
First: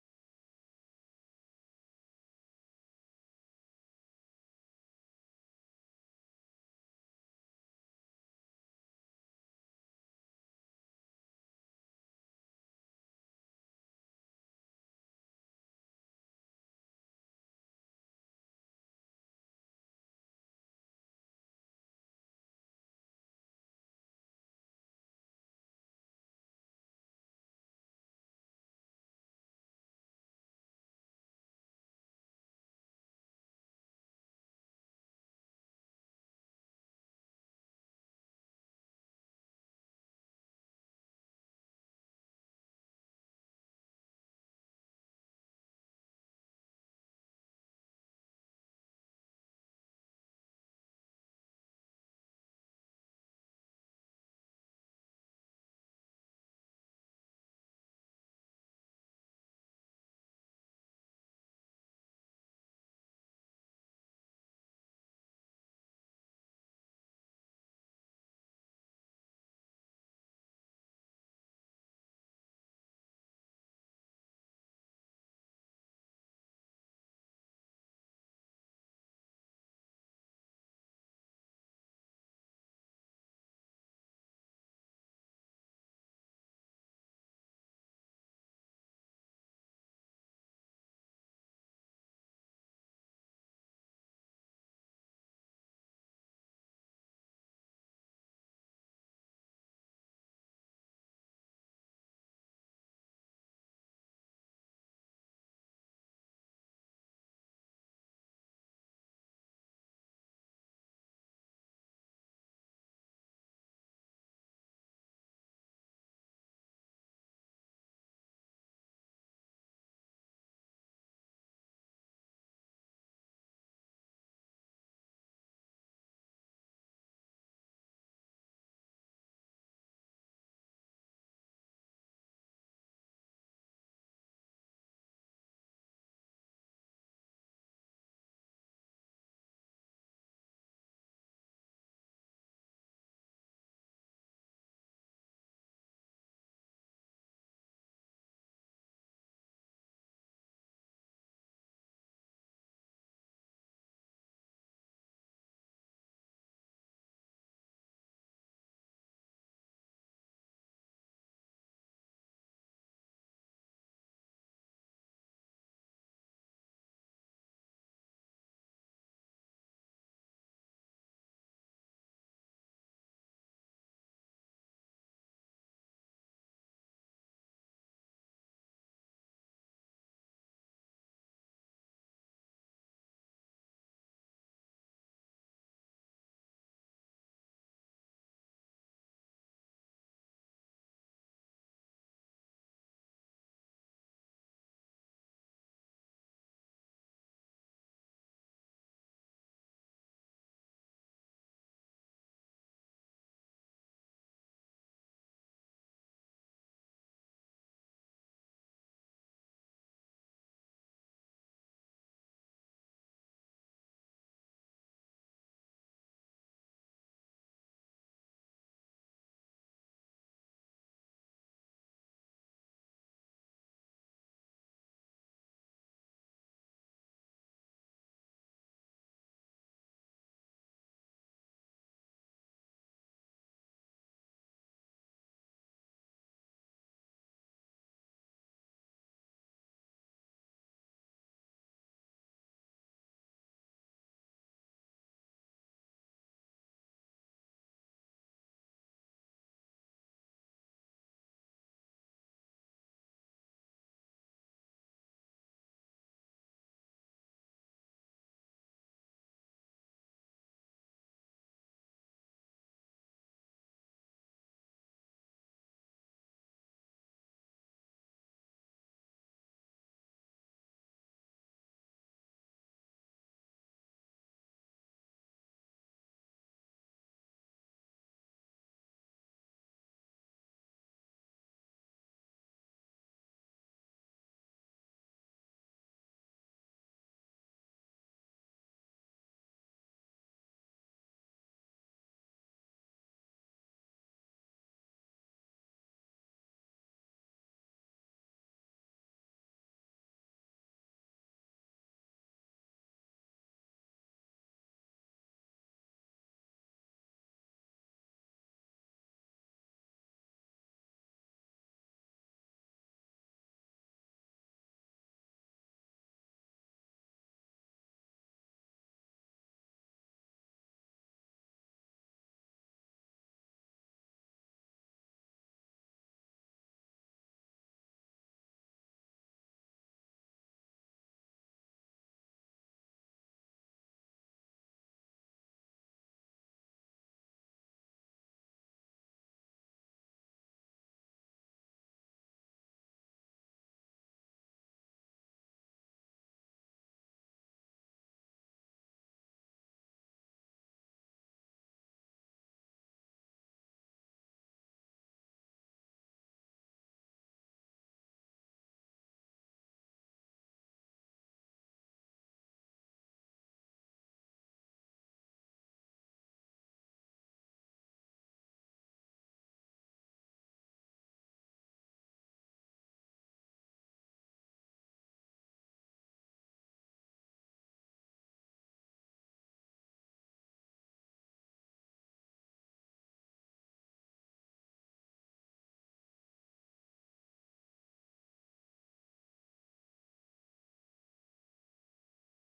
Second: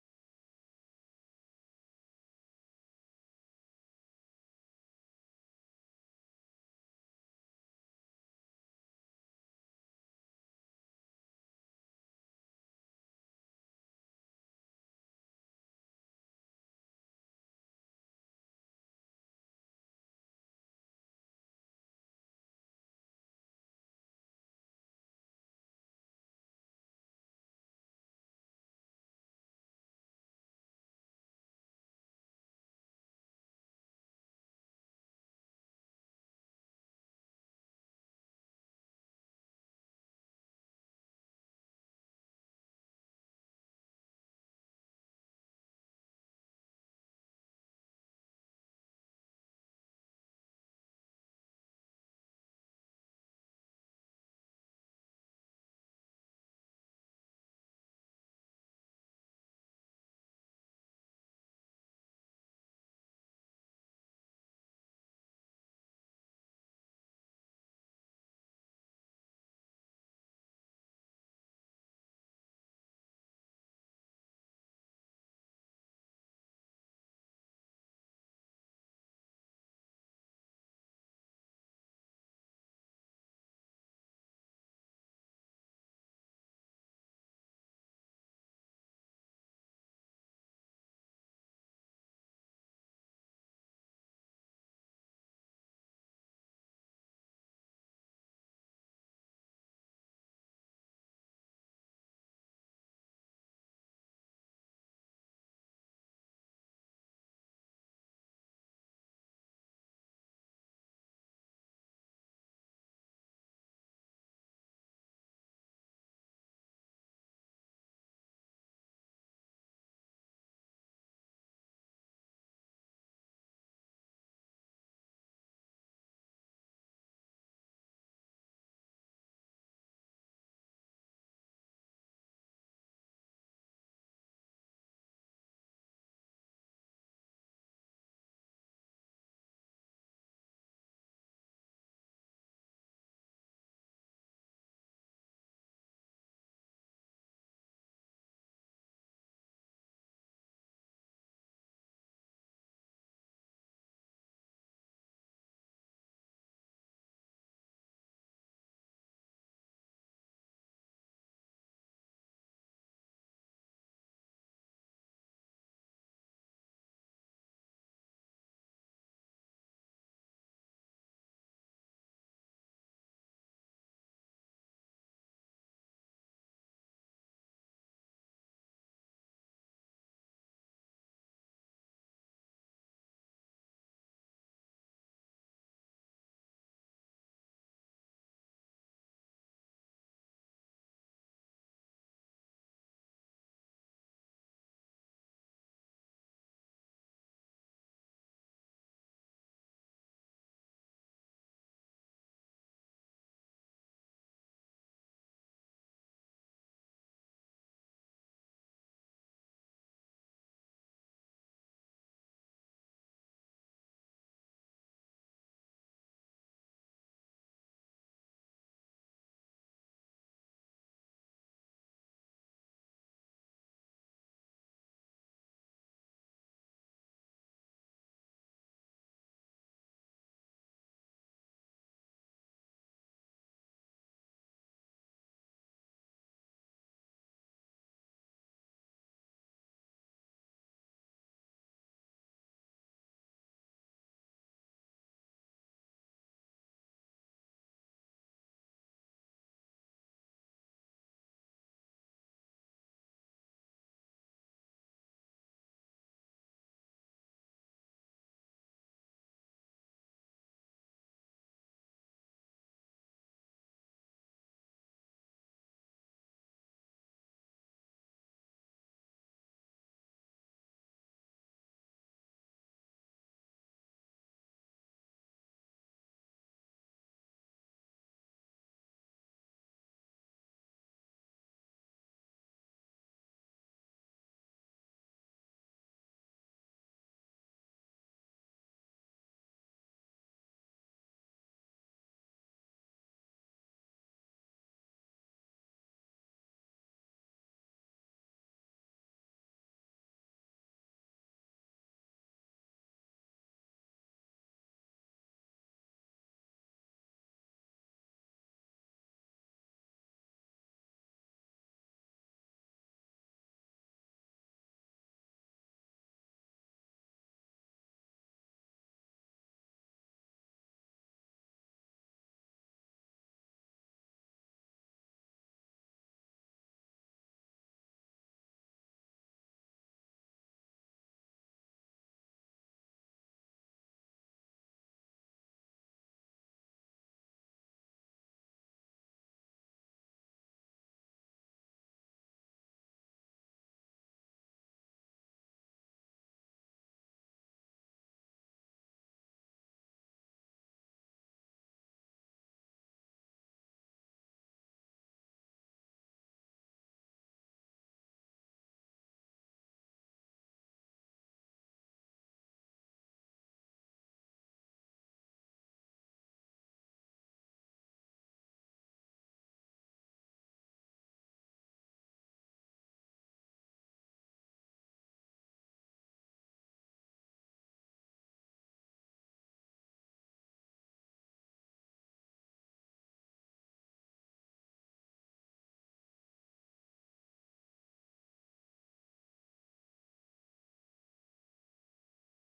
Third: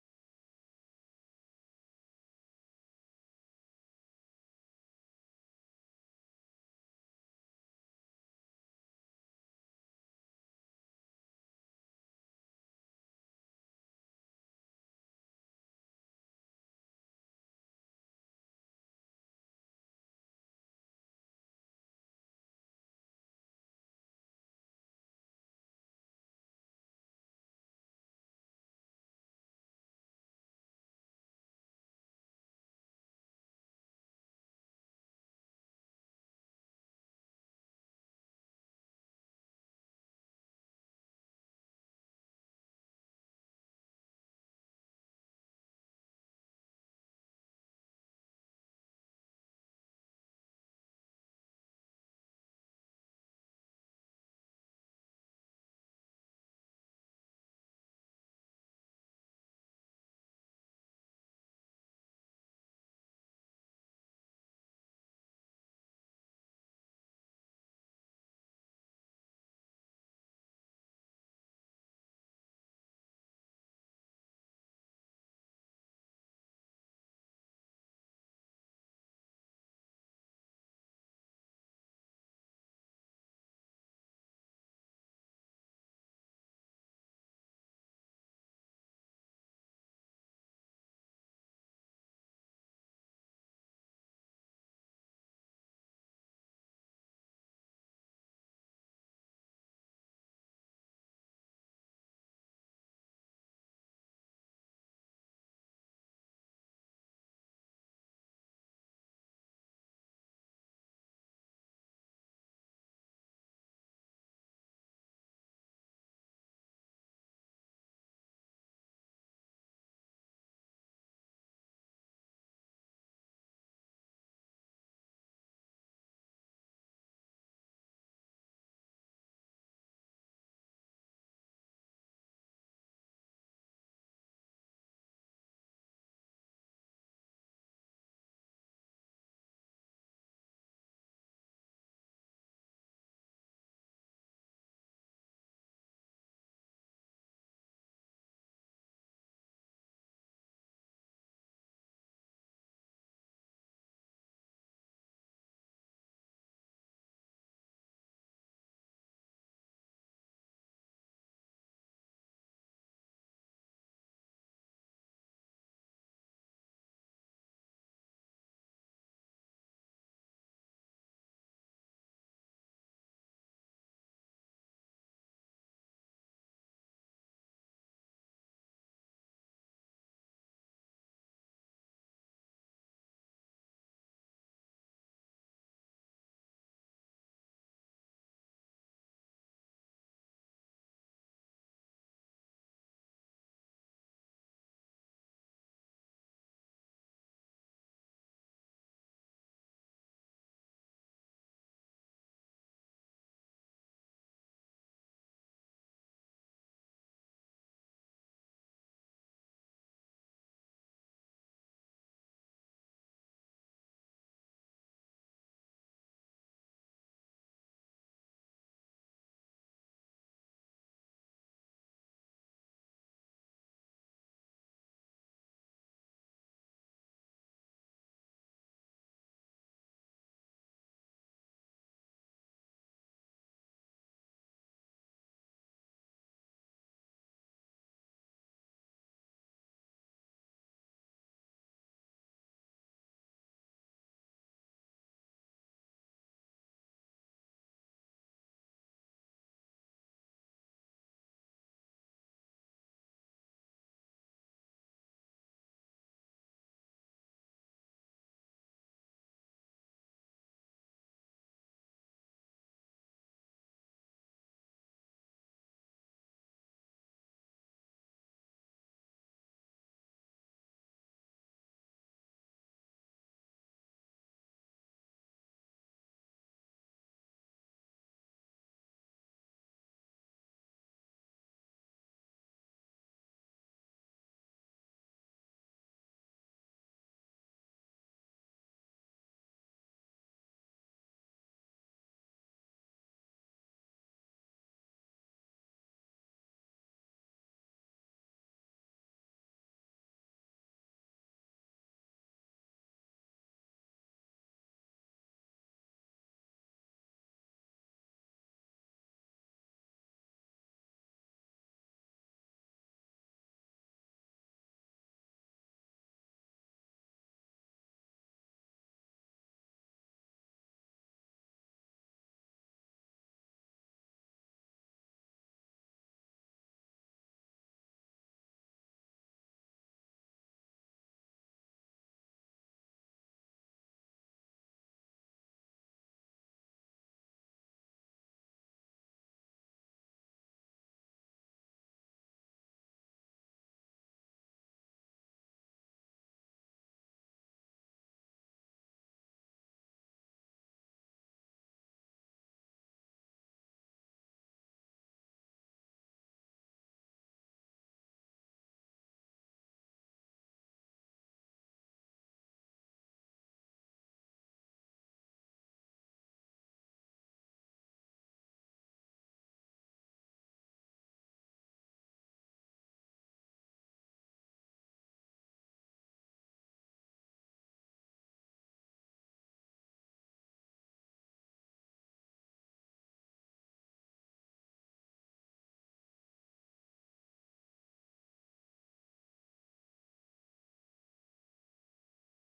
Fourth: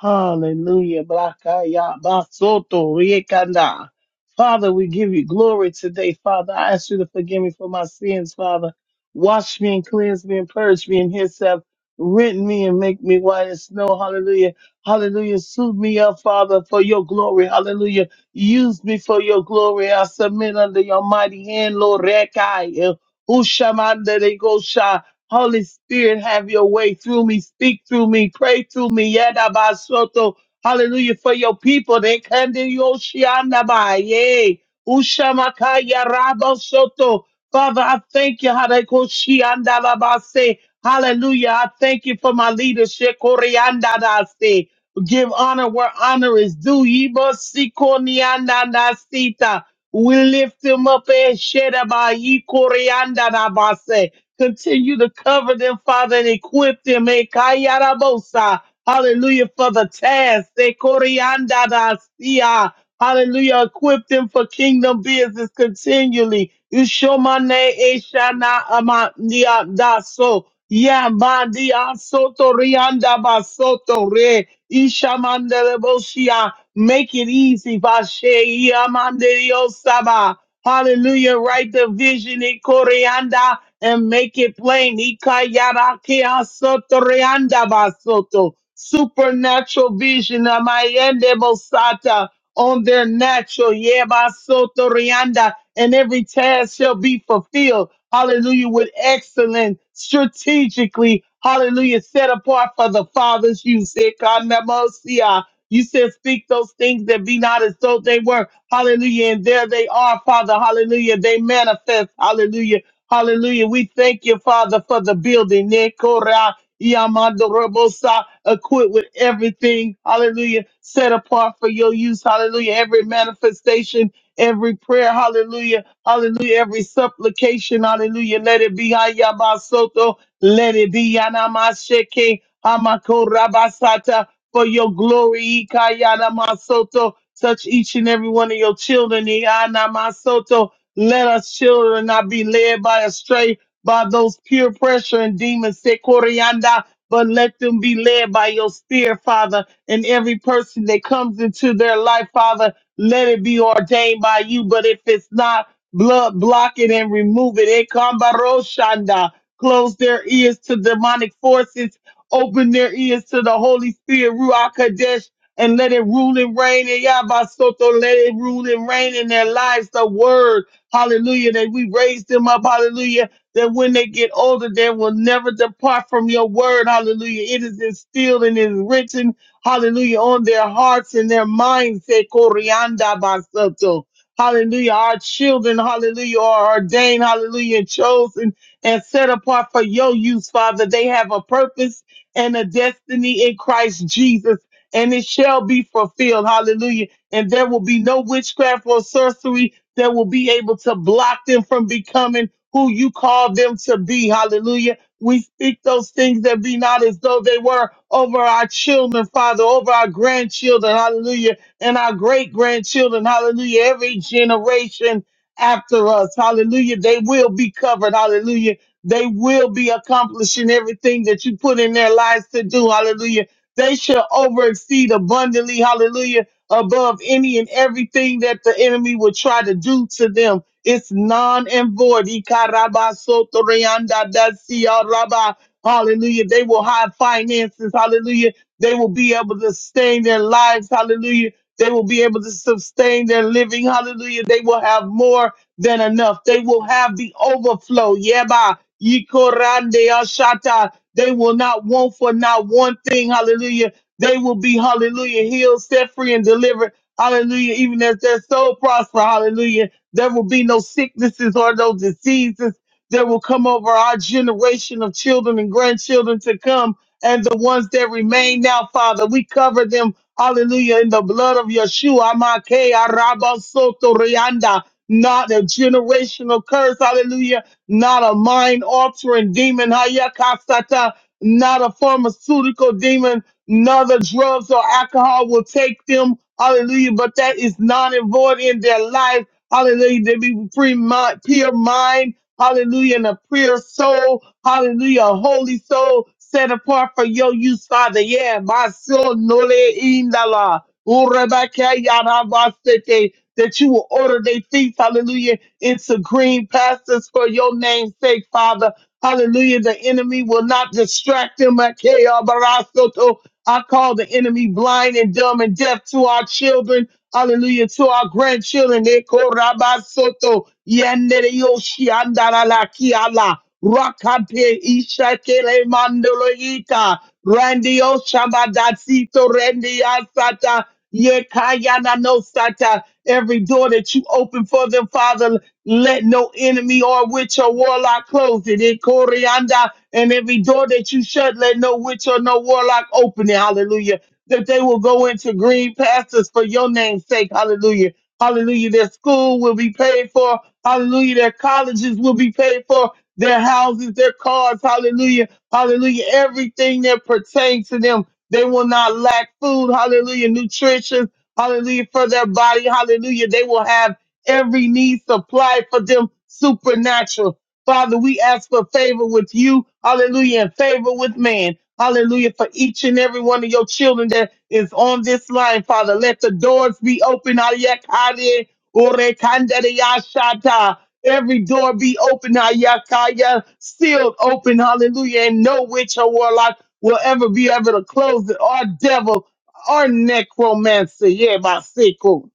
Speaker 2: Hallelujah. Blakaya basoto riekanda. Father, we give you glory today, Father. I ask you to forgive me for my sins, Father. Wash me and cleanse me and purge me and hyssop. Rent me and make me white as snow. Hallelujah. Hallelujah. Suit me up, Father, for your glory. Hallelujah. Use me for your glory. I submit under your mighty hand, Lord. Rekai. Ushamanda Holy Spirit, have your way through me, speak through me, pray through me. Yadabasoto. Hallelujah for your people. They can do your shianaba. Yay. Ushamakaya Rabo Soto. Father, I thank you. Hadekoshiandalabase. Hallelujah. I thank you for my leadership. Koreandadase. Give honor where honor is due. Yibosikoniandadasita. We lift him up. Eshedaba. Yikoreandadabase. Continue to cover them, Father, and equip them. Eh, kayarabosa. Hallelujah for the task. Eh, koriandadasia. Hallelujah. Equip them for kingdom business continually. Ushomane eshana amandia daso. Yamandia soto rianda basoto re. Ishamandelebosia. Make it easy. Vashe yamandelio saba. Hallelujah. Write the vision in Koreanda and make it plain. Ikayara kea sotorianda basoto. Supernatural vision. Amayende Mosata on their natural. Yeba sotorianda. And every task shall be fulfilled. Hallelujah. With excellence, strategically. Hallelujah. Set apart for the Father's use. Ikanemosia. You said, Speak those things that be not as though they were. Hallelujah. And there they are, Father. Hallelujah. They manifest. Hallelujah. Hallelujah. We thank you, Father, for the building. Nekora Yamandorobosa, equipped with everything. Hallelujah. Set apart for your use. Hallelujah. Every manifestation, every prayer. Hallelujah. Hallelujah. Every supplication. Hallelujah. Let it be. Ayabasoto. Let it be. Yanamasheke. Amakorabasata for your glory. Ikayana Masoto. Touch each and every one of your children. Iyana Masoto. Let us children not be led by astray by those peer pressure and demons. Sekorianda. But let them be led by your spirit, Father. And every person that comes into their life, Father, let it be ordained by you. But if it's not, blood block it and remove it. Ekamba Close their ears to demonic forces. Open their ears to the Holy Spirit, Ruach Kadesh, and let it rule and reign in Yabasoto. Let it rule and reign in their lives, the word. Hallelujah. That we raise them up. Hallelujah. That when they get older, they will never depart from your word. Hallelujah. It is instilled and is written. Hallelujah. On their hearts and their minds. Say, Corianda Basoto. Hallelujah. Our children, hallelujah, are ordained, hallelujah, and chosen and set apart for your use, Father. They have a purpose and a destiny in Christ Jesus, and it shall be fulfilled. Hallelujah. And there will be no witchcraft or sorcery that will be able to block them from becoming who you call them to be. Hallelujah. We speak those things that be not as though they were over our children, Father, over our grandchildren, hallelujah, and our great grandchildren, hallelujah, every generation after us, hallelujah. They will be covered, hallelujah they will be accomplishing everything that you put in their lives to do. Hallelujah. They shall over exceed abundantly. Hallelujah. Above any and everything that the enemy will try to do to them. It's non and void. Ikarabasotoriandadasiaraba. Hallelujah. They will have finances. Hallelujah. They will be able to sustain their lives. Hallelujah. They will be able to sustain their living. Hallelujah. They will have more than enough. They will have the overflow. Yeah, Ikorande ashata. They will not want for not one thing. Hallelujah. They will be, hallelujah, healed, set free, and delivered. Hallelujah. Even as their soul prosper. Hallelujah. There will be no sicknesses or no diseases that will come over our generation of children and grandchildren to come. And the ones that remain now, Father, we cover them, hallelujah, in the blood of Yeshua. Amake, Araba, Soto, Rianda. Not a generational curse, hallelujah not a mind altering demon, Hayakasata, not a pharmaceutical demon, neither drugs or alcohol will take them, hallelujah, but that is non and void in their life, hallelujah, they be free mind, pure mind, hallelujah, and a pure soul, hallelujah, a holy soul set apart for your use, Father, yeah, my soul, nole indala, urebeke yarabasete, that you will order their feet, hallelujah, into green pastures for your name's sake, Father. Hallelujah. The enemy will not distract them. Akea barasoto. I call the enemy blind and dumb and deaf to our children. Hallelujah. To our grandchildren. Eko rabasoto. Yandere yoshi andara la kiala. Rakante ishakele mandolo ita. Randio shabadatito rendi asata. Yekayanosata. Every door that you open for them, Father, let no enemy or witch or warlock close it. It corianda. And every door that you shut, let no witch or no warlock open it. Hallelujah. That they will go into green pastures for your name's sake. Hallelujah. Hallelujah. Their school will be paid for. Hallelujah. Their colleges will be paid for. Their houses, their cars. Hallelujah. Hallelujah. Everything that pertains to them. They will not lack food, hallelujah, nutrition, hallelujah, for their body, hallelujah. They will have every need supplied for them supernatural. Father, we ask for favor with you, hallelujah, and favor with man. Hallelujah for each and every one of your children that is on this line, Father. Let the doors be open. Ayakade, orekandere yashata. Every door be open. Ayakaya, sealed open. Hallelujah. And no witch or warlock will ever be able to close it, Our devil, our necromancer. Yeah, my sickle.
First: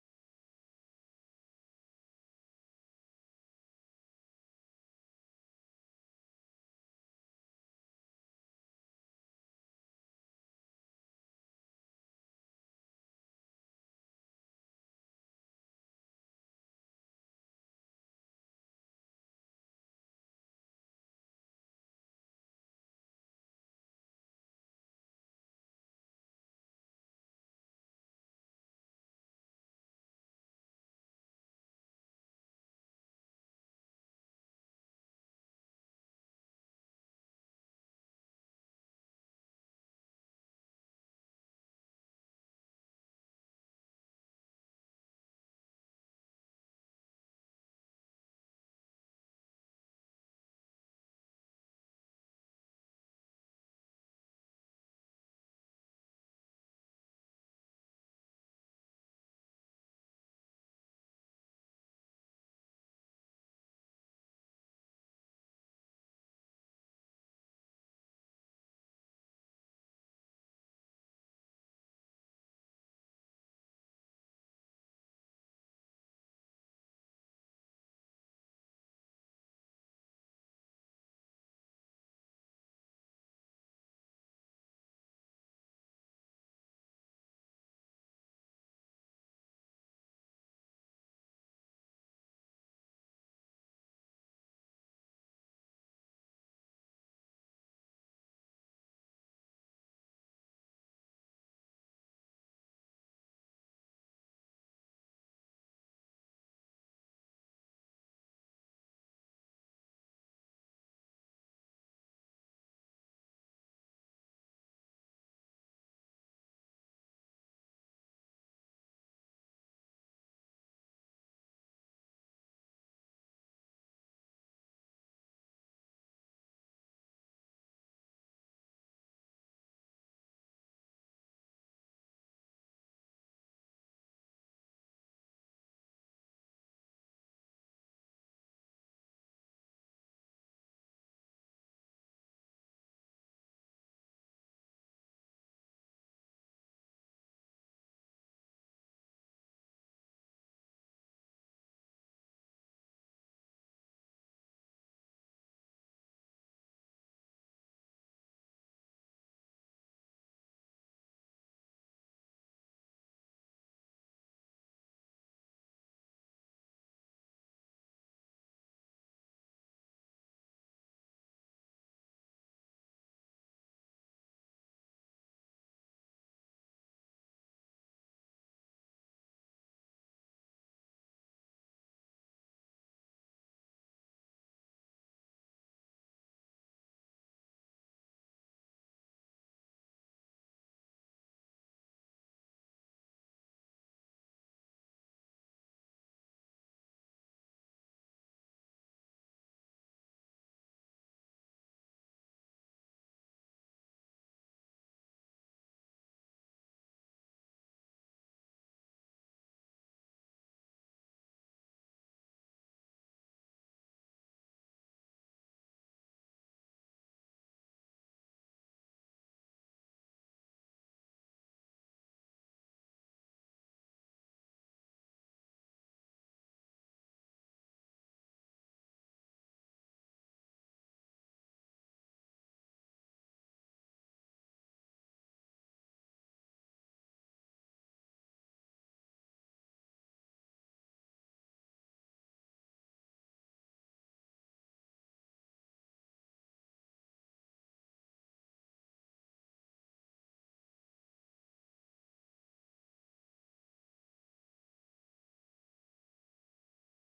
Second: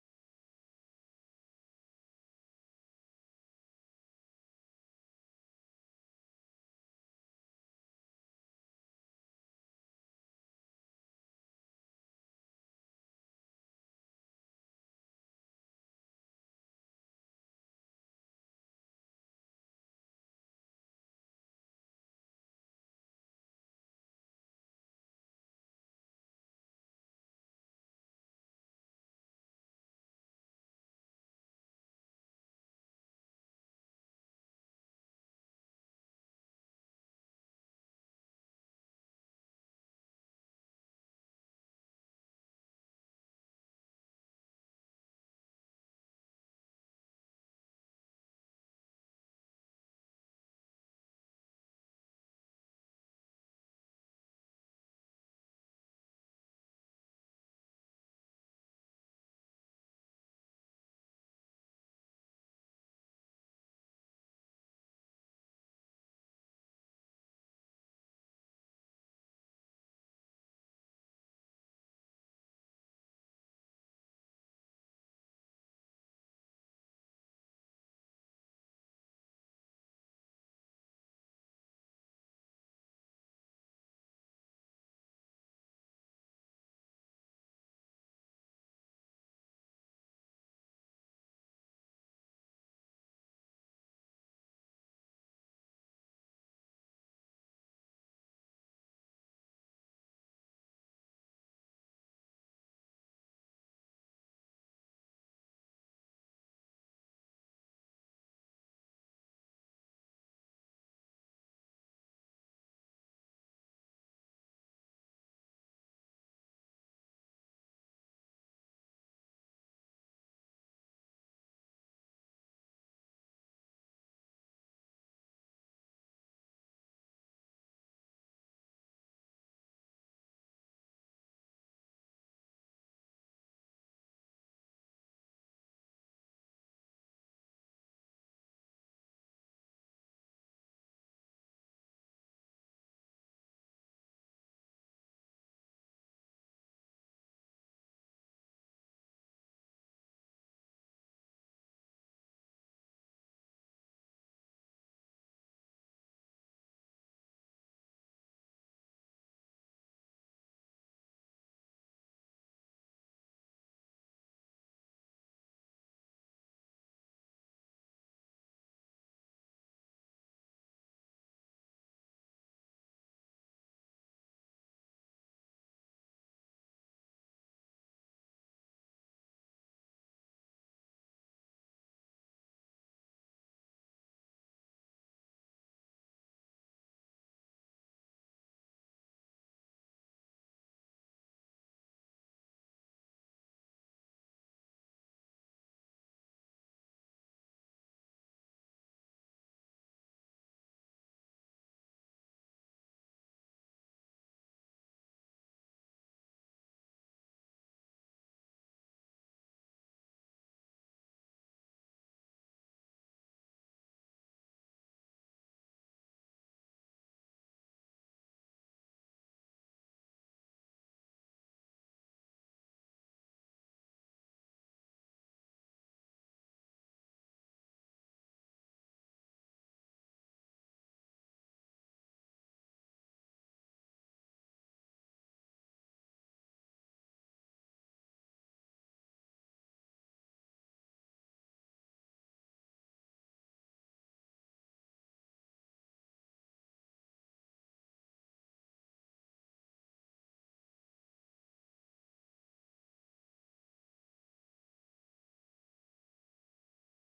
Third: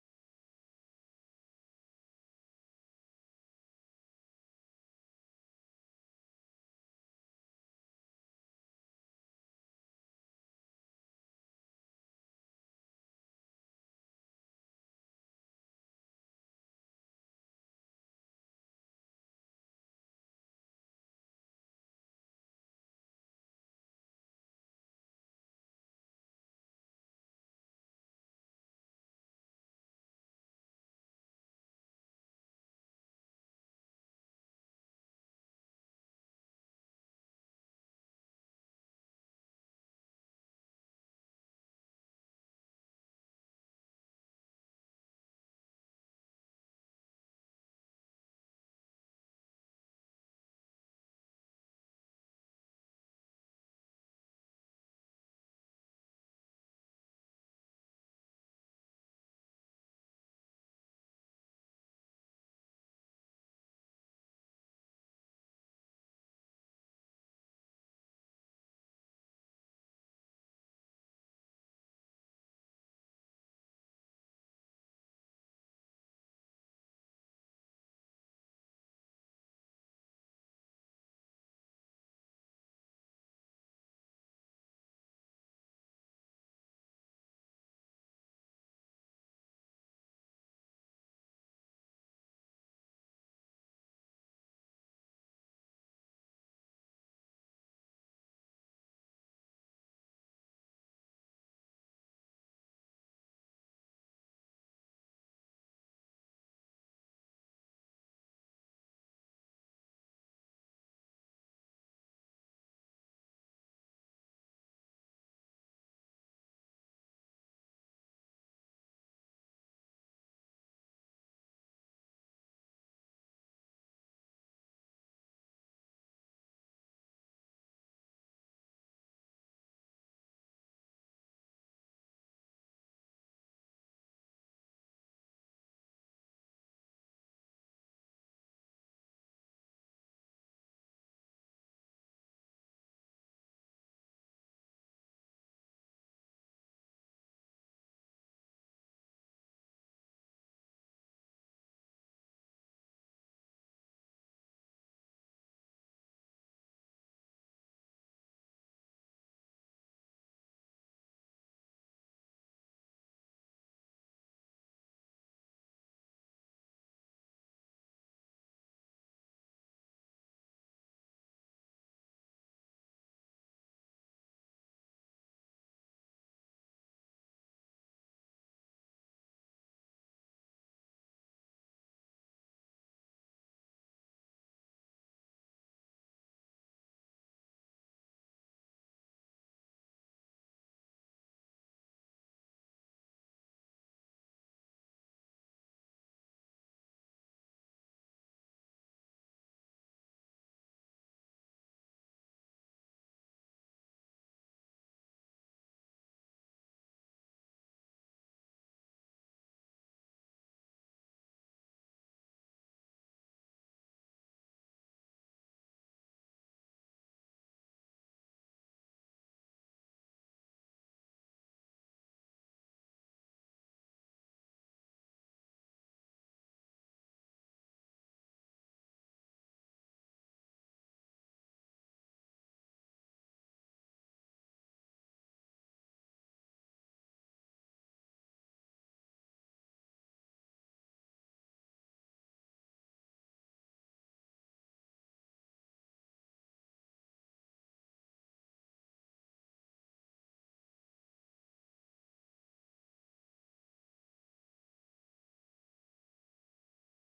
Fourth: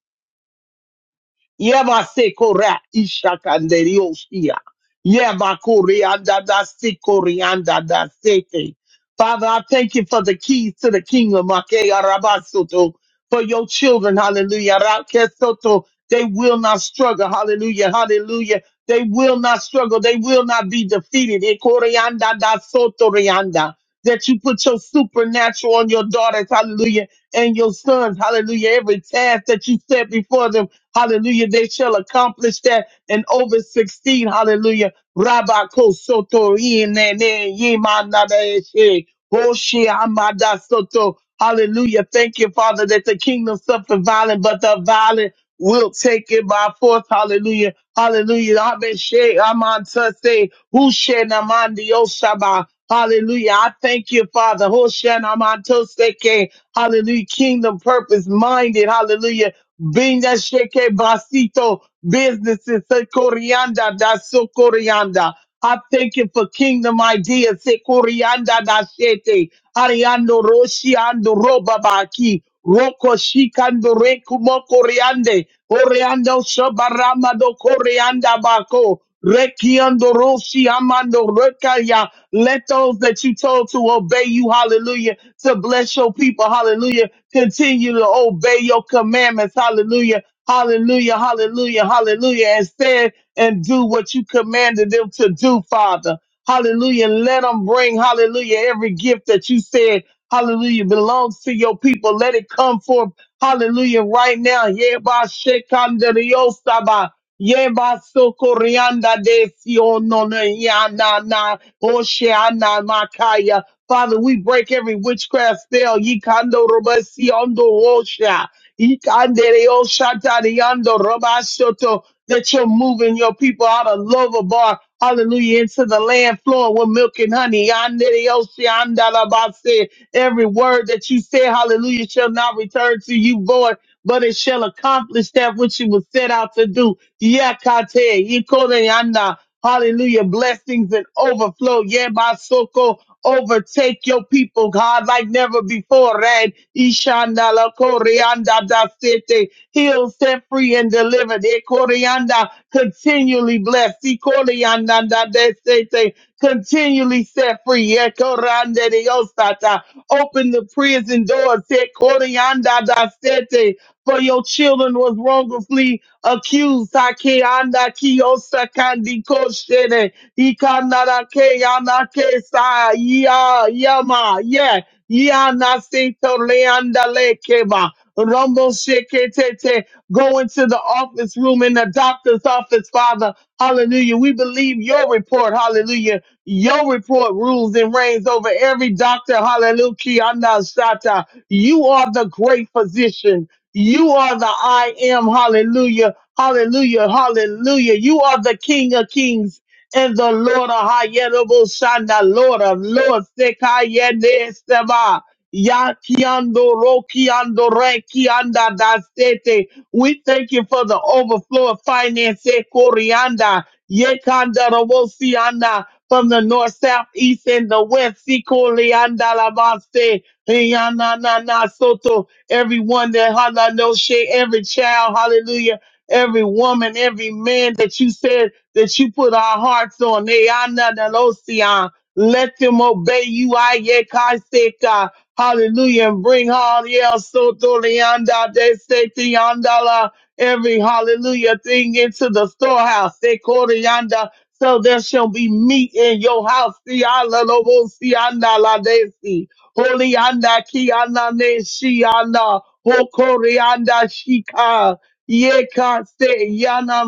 Speaker 2: Yeba sekora Yebasekora ishakanderiosia. Yebakorianda da sekorianda da seke. Father, I thank you for the keys to the kingdom. Ake arabasoto. For your children, hallelujah. Rakesoto. They will not struggle. Hallelujah. Hallelujah. They will not struggle. They will not be defeated. Ekorianda da sotorianda. That you put your supernatural on your daughters, hallelujah, and your sons, hallelujah. Every task that you set before them. Hallelujah. They shall accomplish that and over 16. Hallelujah. Rabba kosoto inene yimanadeshe. Hoshi amada soto. Hallelujah. Thank you, Father, that the kingdom suffered violent, but the violent will take it by force. Hallelujah. Hallelujah. Abeshe amantase hushena mandiosaba. Hallelujah. I thank you, Father. Hoshena mantoseke. Hallelujah. Kingdom purpose minded. Hallelujah. Binda sheke basito businesses. Sekorianda da sokorianda. I thank you for kingdom ideas. Sekorianda da shete. Ariando roshi ando robabaki. Roko shikando reku moko riande. Oreando shabarama koreanda bako. Rekiando roshi amando rekaya. Let those that you told to obey you, hallelujah, to bless your people, hallelujah, continue to obey your commandments, hallelujah, hallelujah, hallelujah, hallelujah, and stand and do what you commanded them to do, Father. Hallelujah. Let them bring, hallelujah, every gift that you said Hallelujah. Belongs to your people. Let it come forth. Hallelujah. Right now. Yeba shekanda riosaba. Yeba sokorianda de siono na yana na osheana makaya. Father, we break every witchcraft spell. Yikando robasiondo osha. Yikande oshatariando robashoto. That you're moving your people out of Lovabar. Hallelujah. Into the land flowing with milk and honey. Yande osheanda labase. Every word that you said, hallelujah, shall not return to you void, but it shall accomplish that which you was set out to do. Yakate, ikoreana, hallelujah, blessings and overflow. Yebasoko, overtake your people, God, like never before. Red, ishanda, la koreanda, da sete, heal, set free, and deliver. Ekoreanda, continually blessed. Ikoreanda, da de sete, continually set free. Ekorande, de osata. Open the prison door. Set Corianda da Sete. For your children was wrongfully accused. Hake anda Kiosa Kandi Koshene. Ikanara ke ana ke sa Ya Yama. Yeah. Yana Sito Leanda Lekeba. Rumble Shekete. Go into the office room in the doctor's office, Father. Hallelujah. We believe your report. Hallelujah your report rules and reigns over every doctor. Hallelujah. I'm not Shata. You are the great physician. You are the I am. Hallelujah. Hallelujah. Hallelujah. You are the King of Kings and the Lord of Hayerable Shanda. Lord of Lord Sekayende Seba. Yakiando Rokiando Rekianda Dasete. We thank you for the overflow of finance. eh, Corianda. Yekanda Robosianda from the north, south, east, and the west. Sikoli andalabaste, iyananana soto. Everyone that halanoshe, every child, hallelujah, every woman, every man that you said that you put our hearts on. Iyananalosia. Let them obey you. Ayekaiseka. Hallelujah. And bring Hallelujah. Soto Leanda de Seti Andala. Every hallelujah thing into the storehouse. They call Sekorianda so there shall be meat in your house. Si ala lobo si ana la Desi, si. Holy anda ki ana ne shi ana. Hokori anda shika. Yeka se yana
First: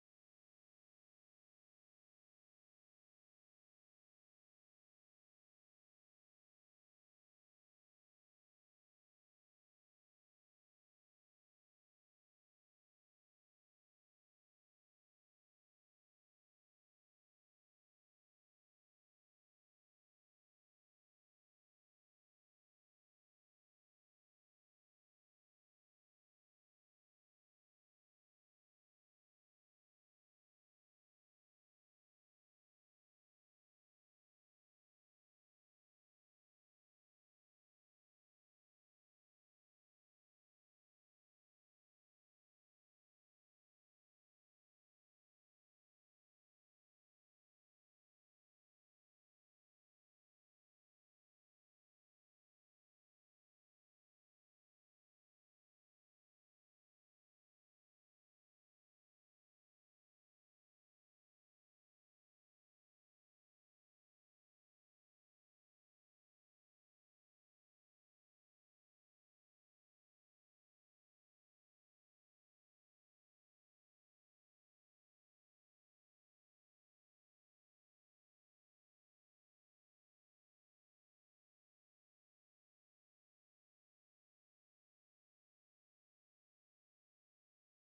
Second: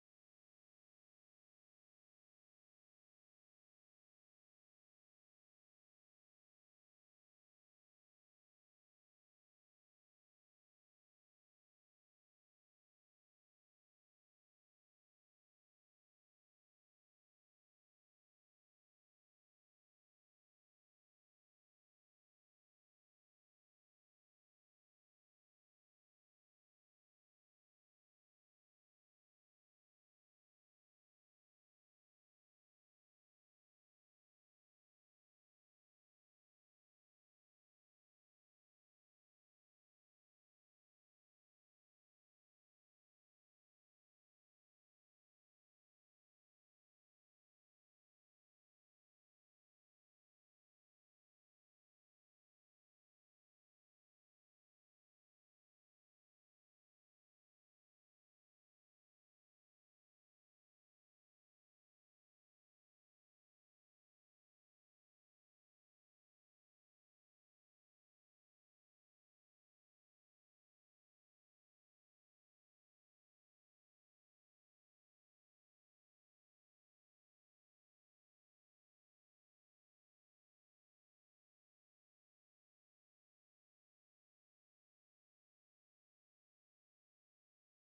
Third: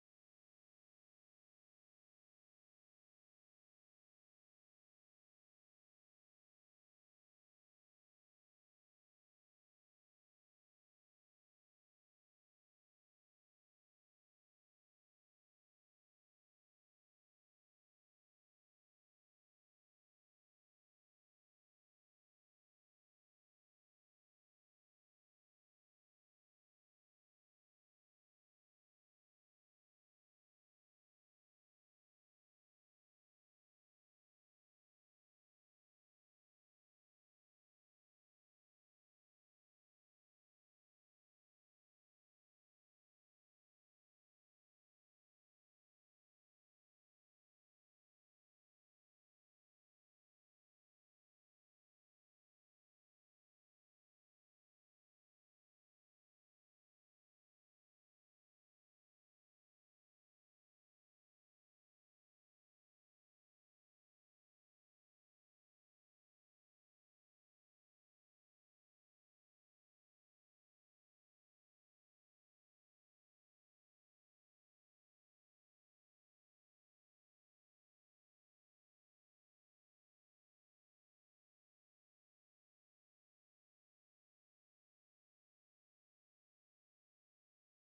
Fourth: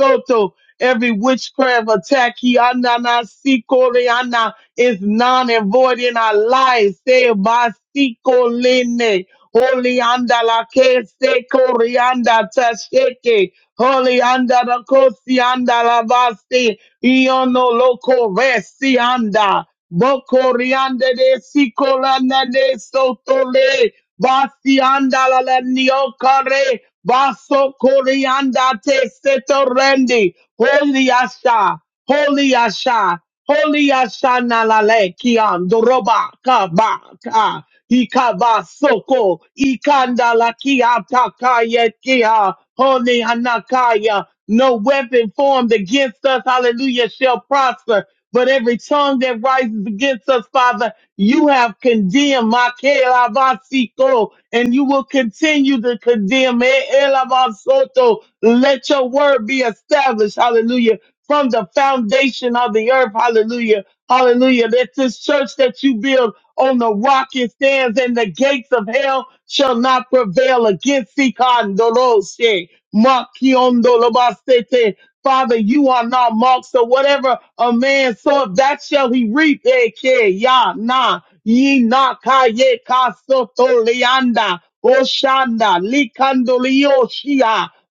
Speaker 2: masoto. Every witchcraft attack, ki ana na si kori ana, is non and void in our lives. Se ba si kolene. Holy anda la que se corianda tasheke. Holy anda la kosi anda la basti. Iono loco resi anda. Bocoriande de sicolana de sotole. vasi anda la la niocare. Basso corianda te setorende. Holy asha. Holy asha. Holy Ashana Lale Kian Doroba Kaba Ka Ikaba Soko Ikanda Lakia Takaya Kia Holy Hanakaya. No weapon formed against us, hallelujah, shall prosper. But every tongue that rises against us, Father, you have condemned Makela Basiko, and you will continue to condemn. Eh, Ela Basoto. Let your word be established. Hallelujah from the foundation of the earth. Hallelujah. Hallelujah. That this church that you build on the rock it stands, and the gates of hell shall not prevail against Sikandoloshe. Makiondolobasete. Father, you are not marked. So whatever a man soweth, that shall he reap. Eke, ya, na, ye, na, ka, ye, ka, soto, leanda, oshanda, likando,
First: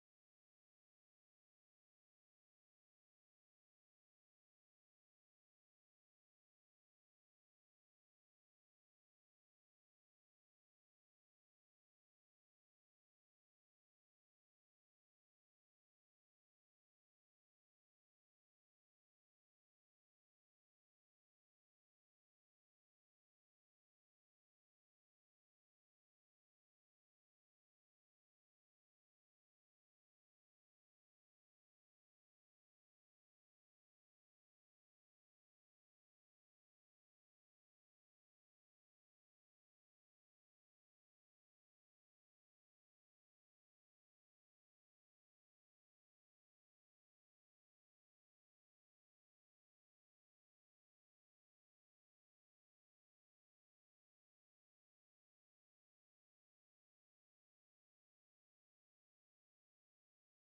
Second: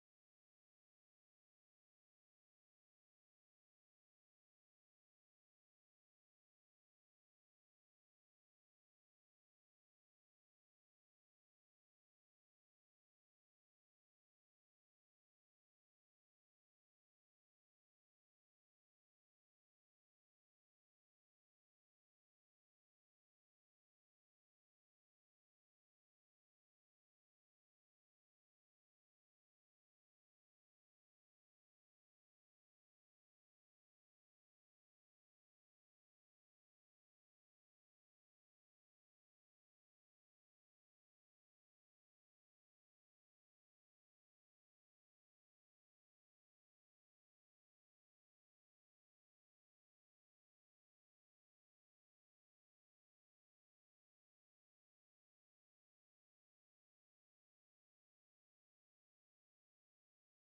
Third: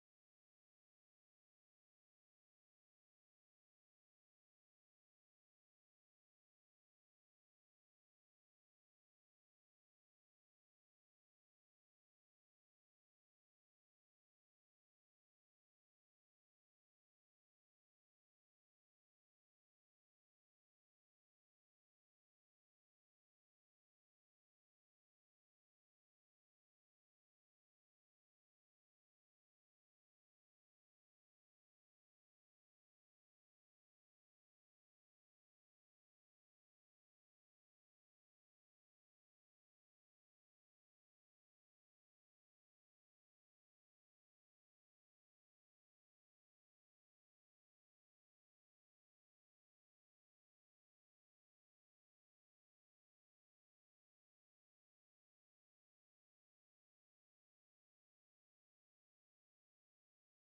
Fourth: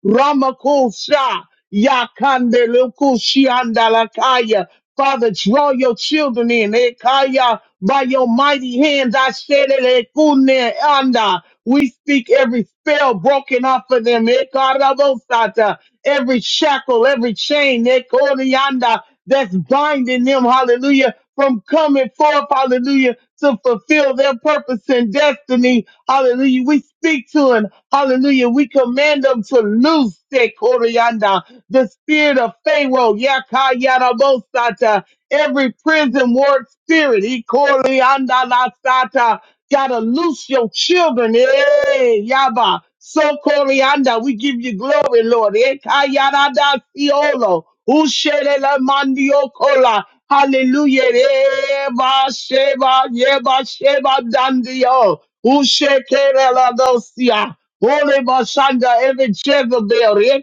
Speaker 2: ramakosha. Yakande luku shianda lakaya. Father, draw your children in. Ekaya, by your mighty hands, I said it. ekune anda. We speak every spell broken off of them. Ekarabosata. Every shackle, every chain, ekorianda, that's binding them, hallelujah, from coming forth, hallelujah to fulfill their purpose and destiny. Hallelujah. We speak to them. Hallelujah. We command them to loose their Koryanda, the spirit of Pharaoh, Yakayarabosata, every prison ward spirit, Ikorianda Lasata. Gotta loose your children. Hey, Yaba. So Corianda, we give you glory, Lord. Ekayarada siolo. Usherela mandiokola. Hallelujah. Eva sheba yeba sheba dandio. Ushekerela dosia. Holy Bashanda, every Jezebel.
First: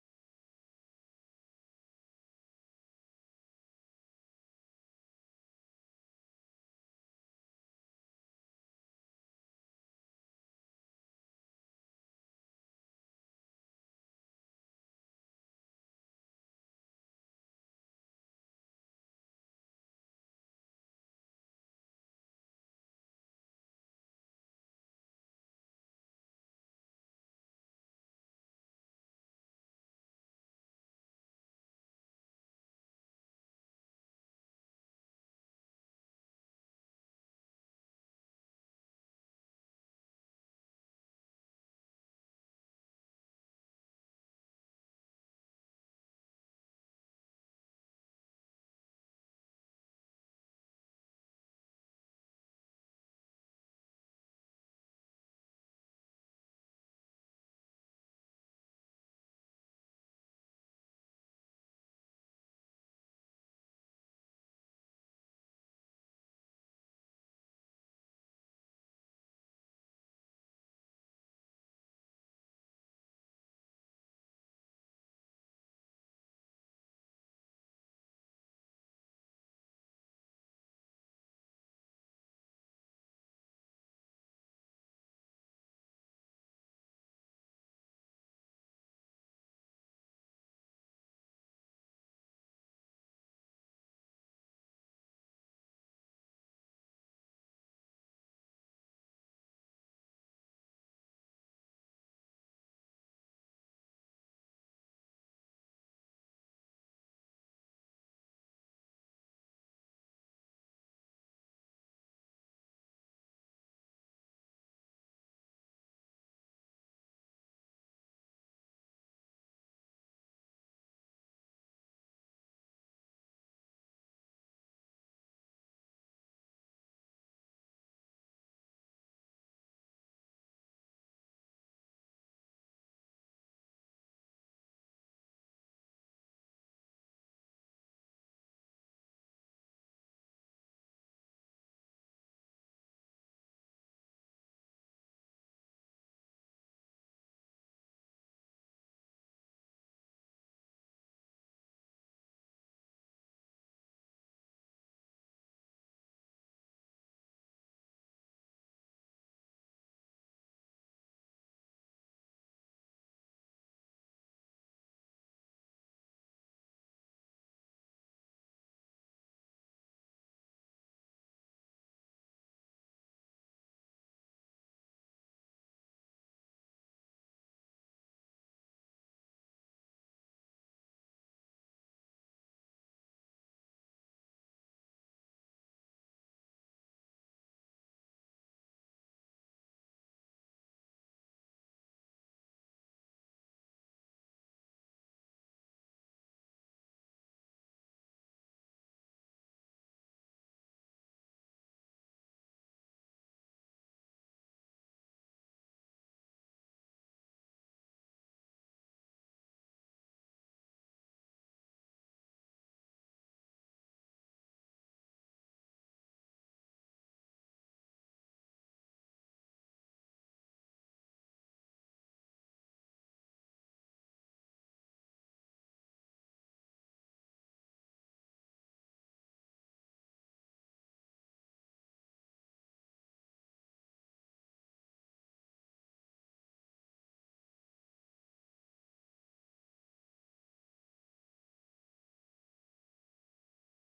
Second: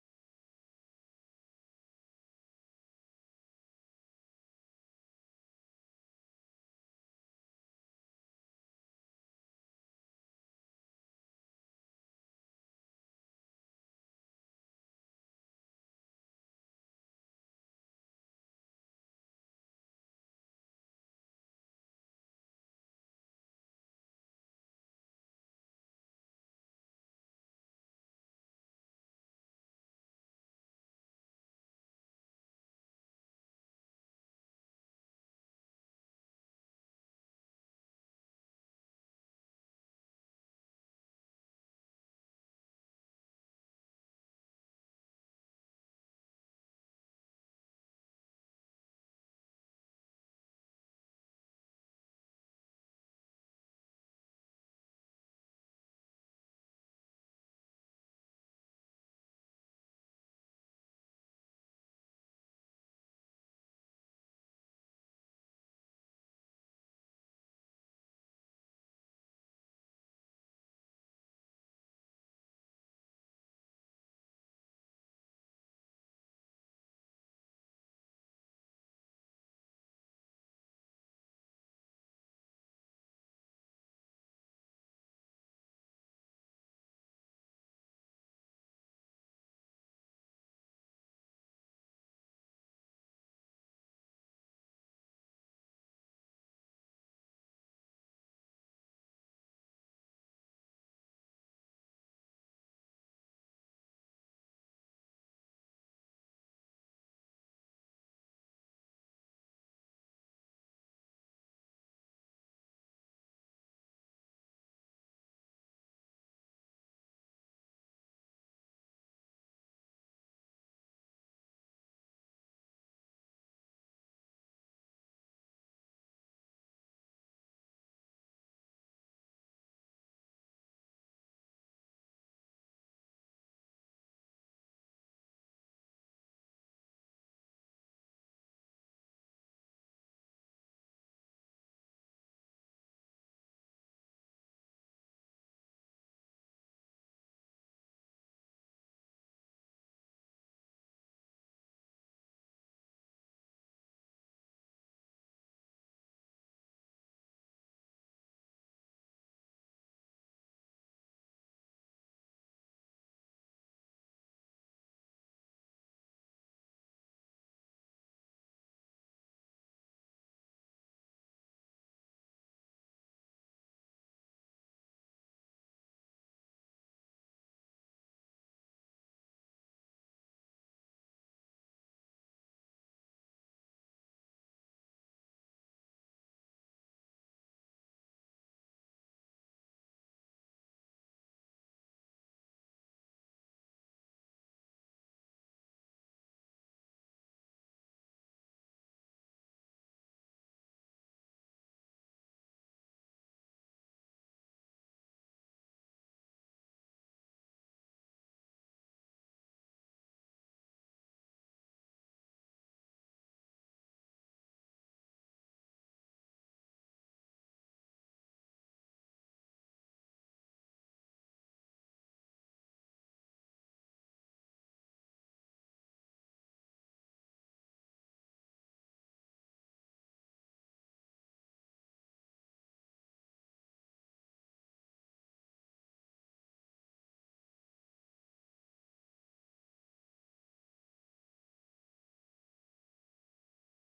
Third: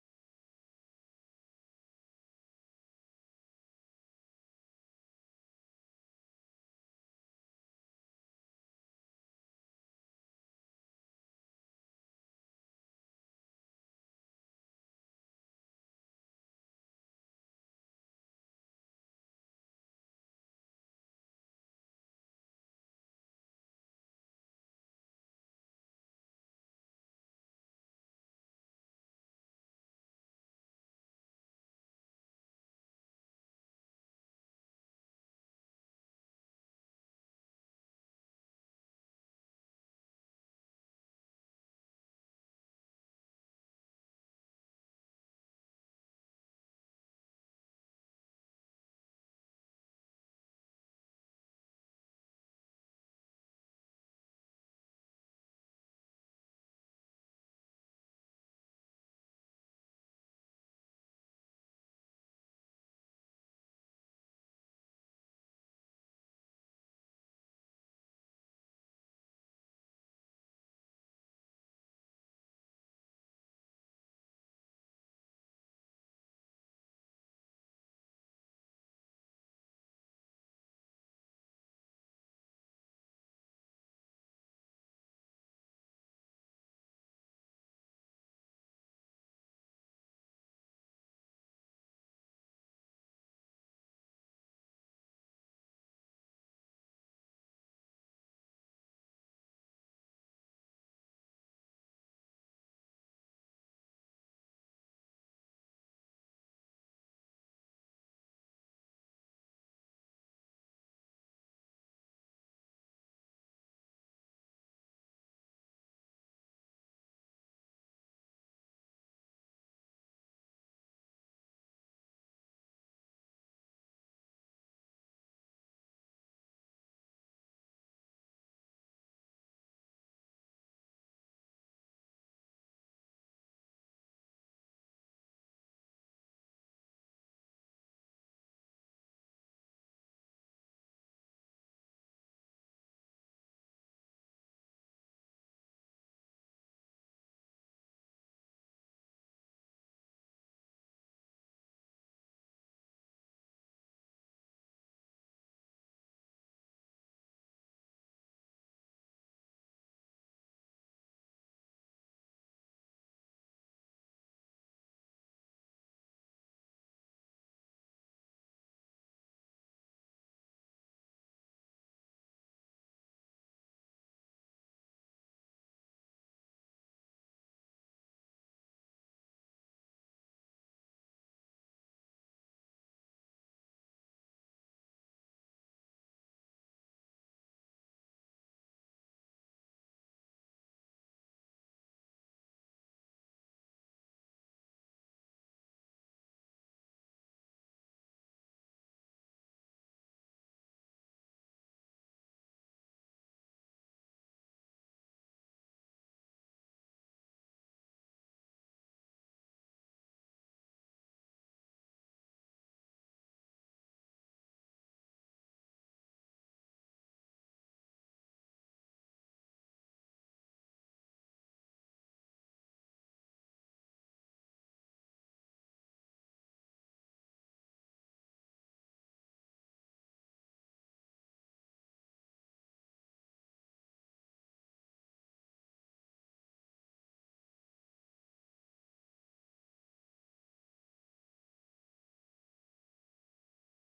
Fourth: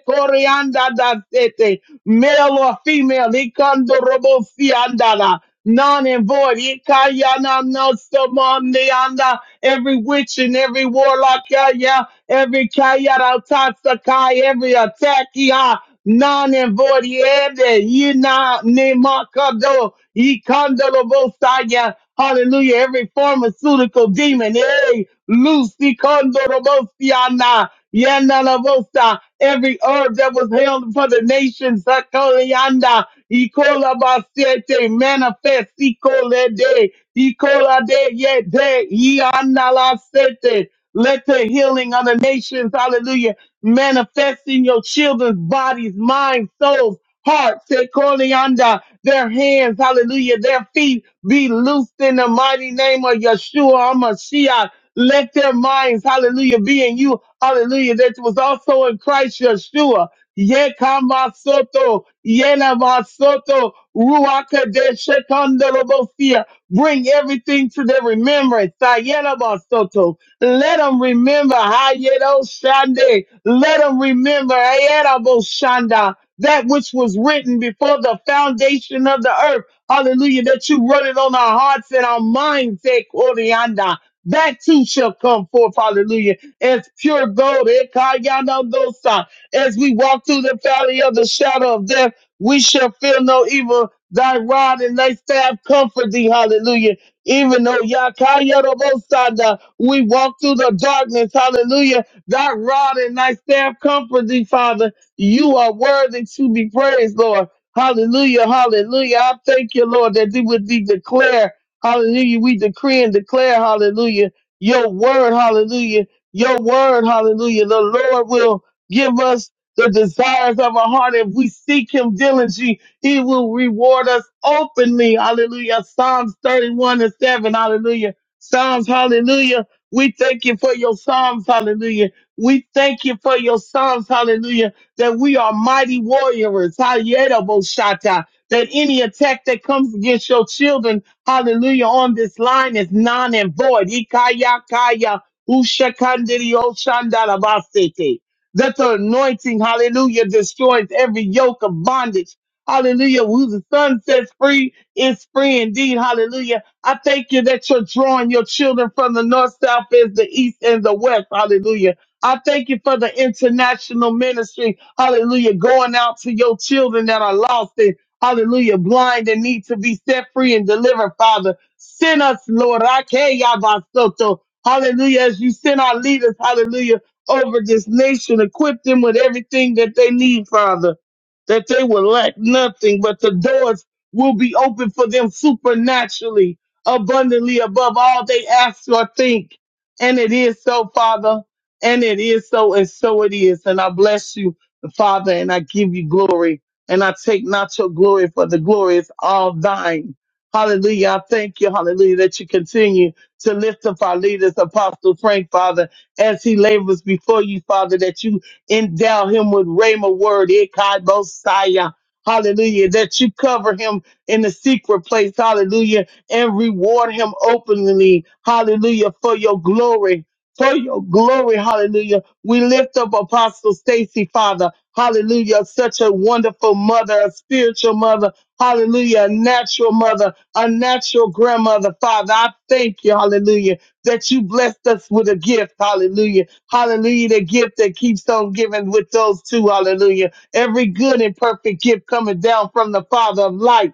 Speaker 2: Ekorianda da sete male or female, ikandorobo siandala, non and void, ikayana no samandianda, every witch and every warlock, yeah, yeah, every kayara tatsakai, every attack, yeah, non and void, yeah, yina nemakado, ikandorobo saya, Hallelujah. Every pharmaceutical demon, hey, Lucy Condorobosiana, Yanalabosa, every herb that was held for the nation, Sakolianda, Icola Basiete, manifest, Icole de, Icola de, Yede, Iana Sete. Let the healing of the nations, hallelujah, manifest in your children's bodies, minds, souls hearts, they're calling under their hands, hallelujah, their feet be loosed in the mighty name of Yeshua HaMashiach. Let their minds, hallelujah, be in you, hallelujah, that was also in Christ Yeshua. Yekamasoto, Yenamasoto, Ruakadeshekandolobosia. Bring everything to their remembrance. Tayenamasoto. Let them remember Hayedo Shande. Let them remember Hayedabo Shanda. That which was written before the foundation of the earth. Hallelujah. That you wrote it on our hearts and our minds. Ekorianda. That too shall come forth. Hallelujah. As pure gold. Ekayana dosa. As we walk through the valley of the shadow of death, we shall fear no evil. Thy rod and thy staff comfort thee. Hallelujah. Even though Yakayarabosada, we walk through the darkness. Hallelujah. Thy rod and thy staff comfort thee, Father. You are worthy to be praised, Lord. Hallelujah. Hallelujah. I thank you, Lord, that we would be declare. Hallelujah. We decree and declare. Hallelujah. Your word. Hallelujah. Your word. Hallelujah. The Lord will give us the desires of our heart. If we seek him diligently, he will reward us openly. Hallelujah. Psalms 31 and 7. Hallelujah. Psalms. Hallelujah. We thank you for your Psalms. Hallelujah. We thank you for your Psalms. Hallelujah. That we are mighty warriors. Hallelujah. Boshata. That any attack that comes against your children, hallelujah, on this line is non and void. Ikaya kaya. Ushakandiri oshandalabasete that the anointing, hallelujah, destroys every yoke of bondage. Hallelujah. Who the Son sets free is free indeed. Hallelujah. I thank you that you're drawing your children from the north, south, is the east, and the west. Hallelujah. I thank you for the international ministry. Hallelujah. Going out to your children that are lost and hallelujah, blind and need to be set free and delivered, Father. Send us, Lord. Ake Yabasoto. Hallelujah. As you send our leaders, hallelujah over this nation. Equip them with everything that they need, Father, that they will lack nothing, but the doors will be open for them supernaturally, abundantly above all they ask or think. And it is so, Father. And it is so, and so it is. And I bless you, Father, and I give you glory. And I take not your glory, for the glory is all thine. Hallelujah. I thank you, hallelujah, that you continue to lift up our leaders, Apostle Frank, Father as he labors before you, Father, that you endow him with Rhema word, Ikai Bosaya. Hallelujah. That you cover him in the secret place. Hallelujah. And reward him openly. Hallelujah. For your glory. For your glory. Hallelujah. We lift up Apostle Stacy, Father. Hallelujah. Such a wonderful mother, a spiritual mother. Hallelujah. A natural mother, a natural grandmother, Father. I thank you. Hallelujah that you blessed us with a gift. Hallelujah. Hallelujah. The gift that keeps on giving with those two. Hallelujah. Every good and perfect gift coming down from the Father of light.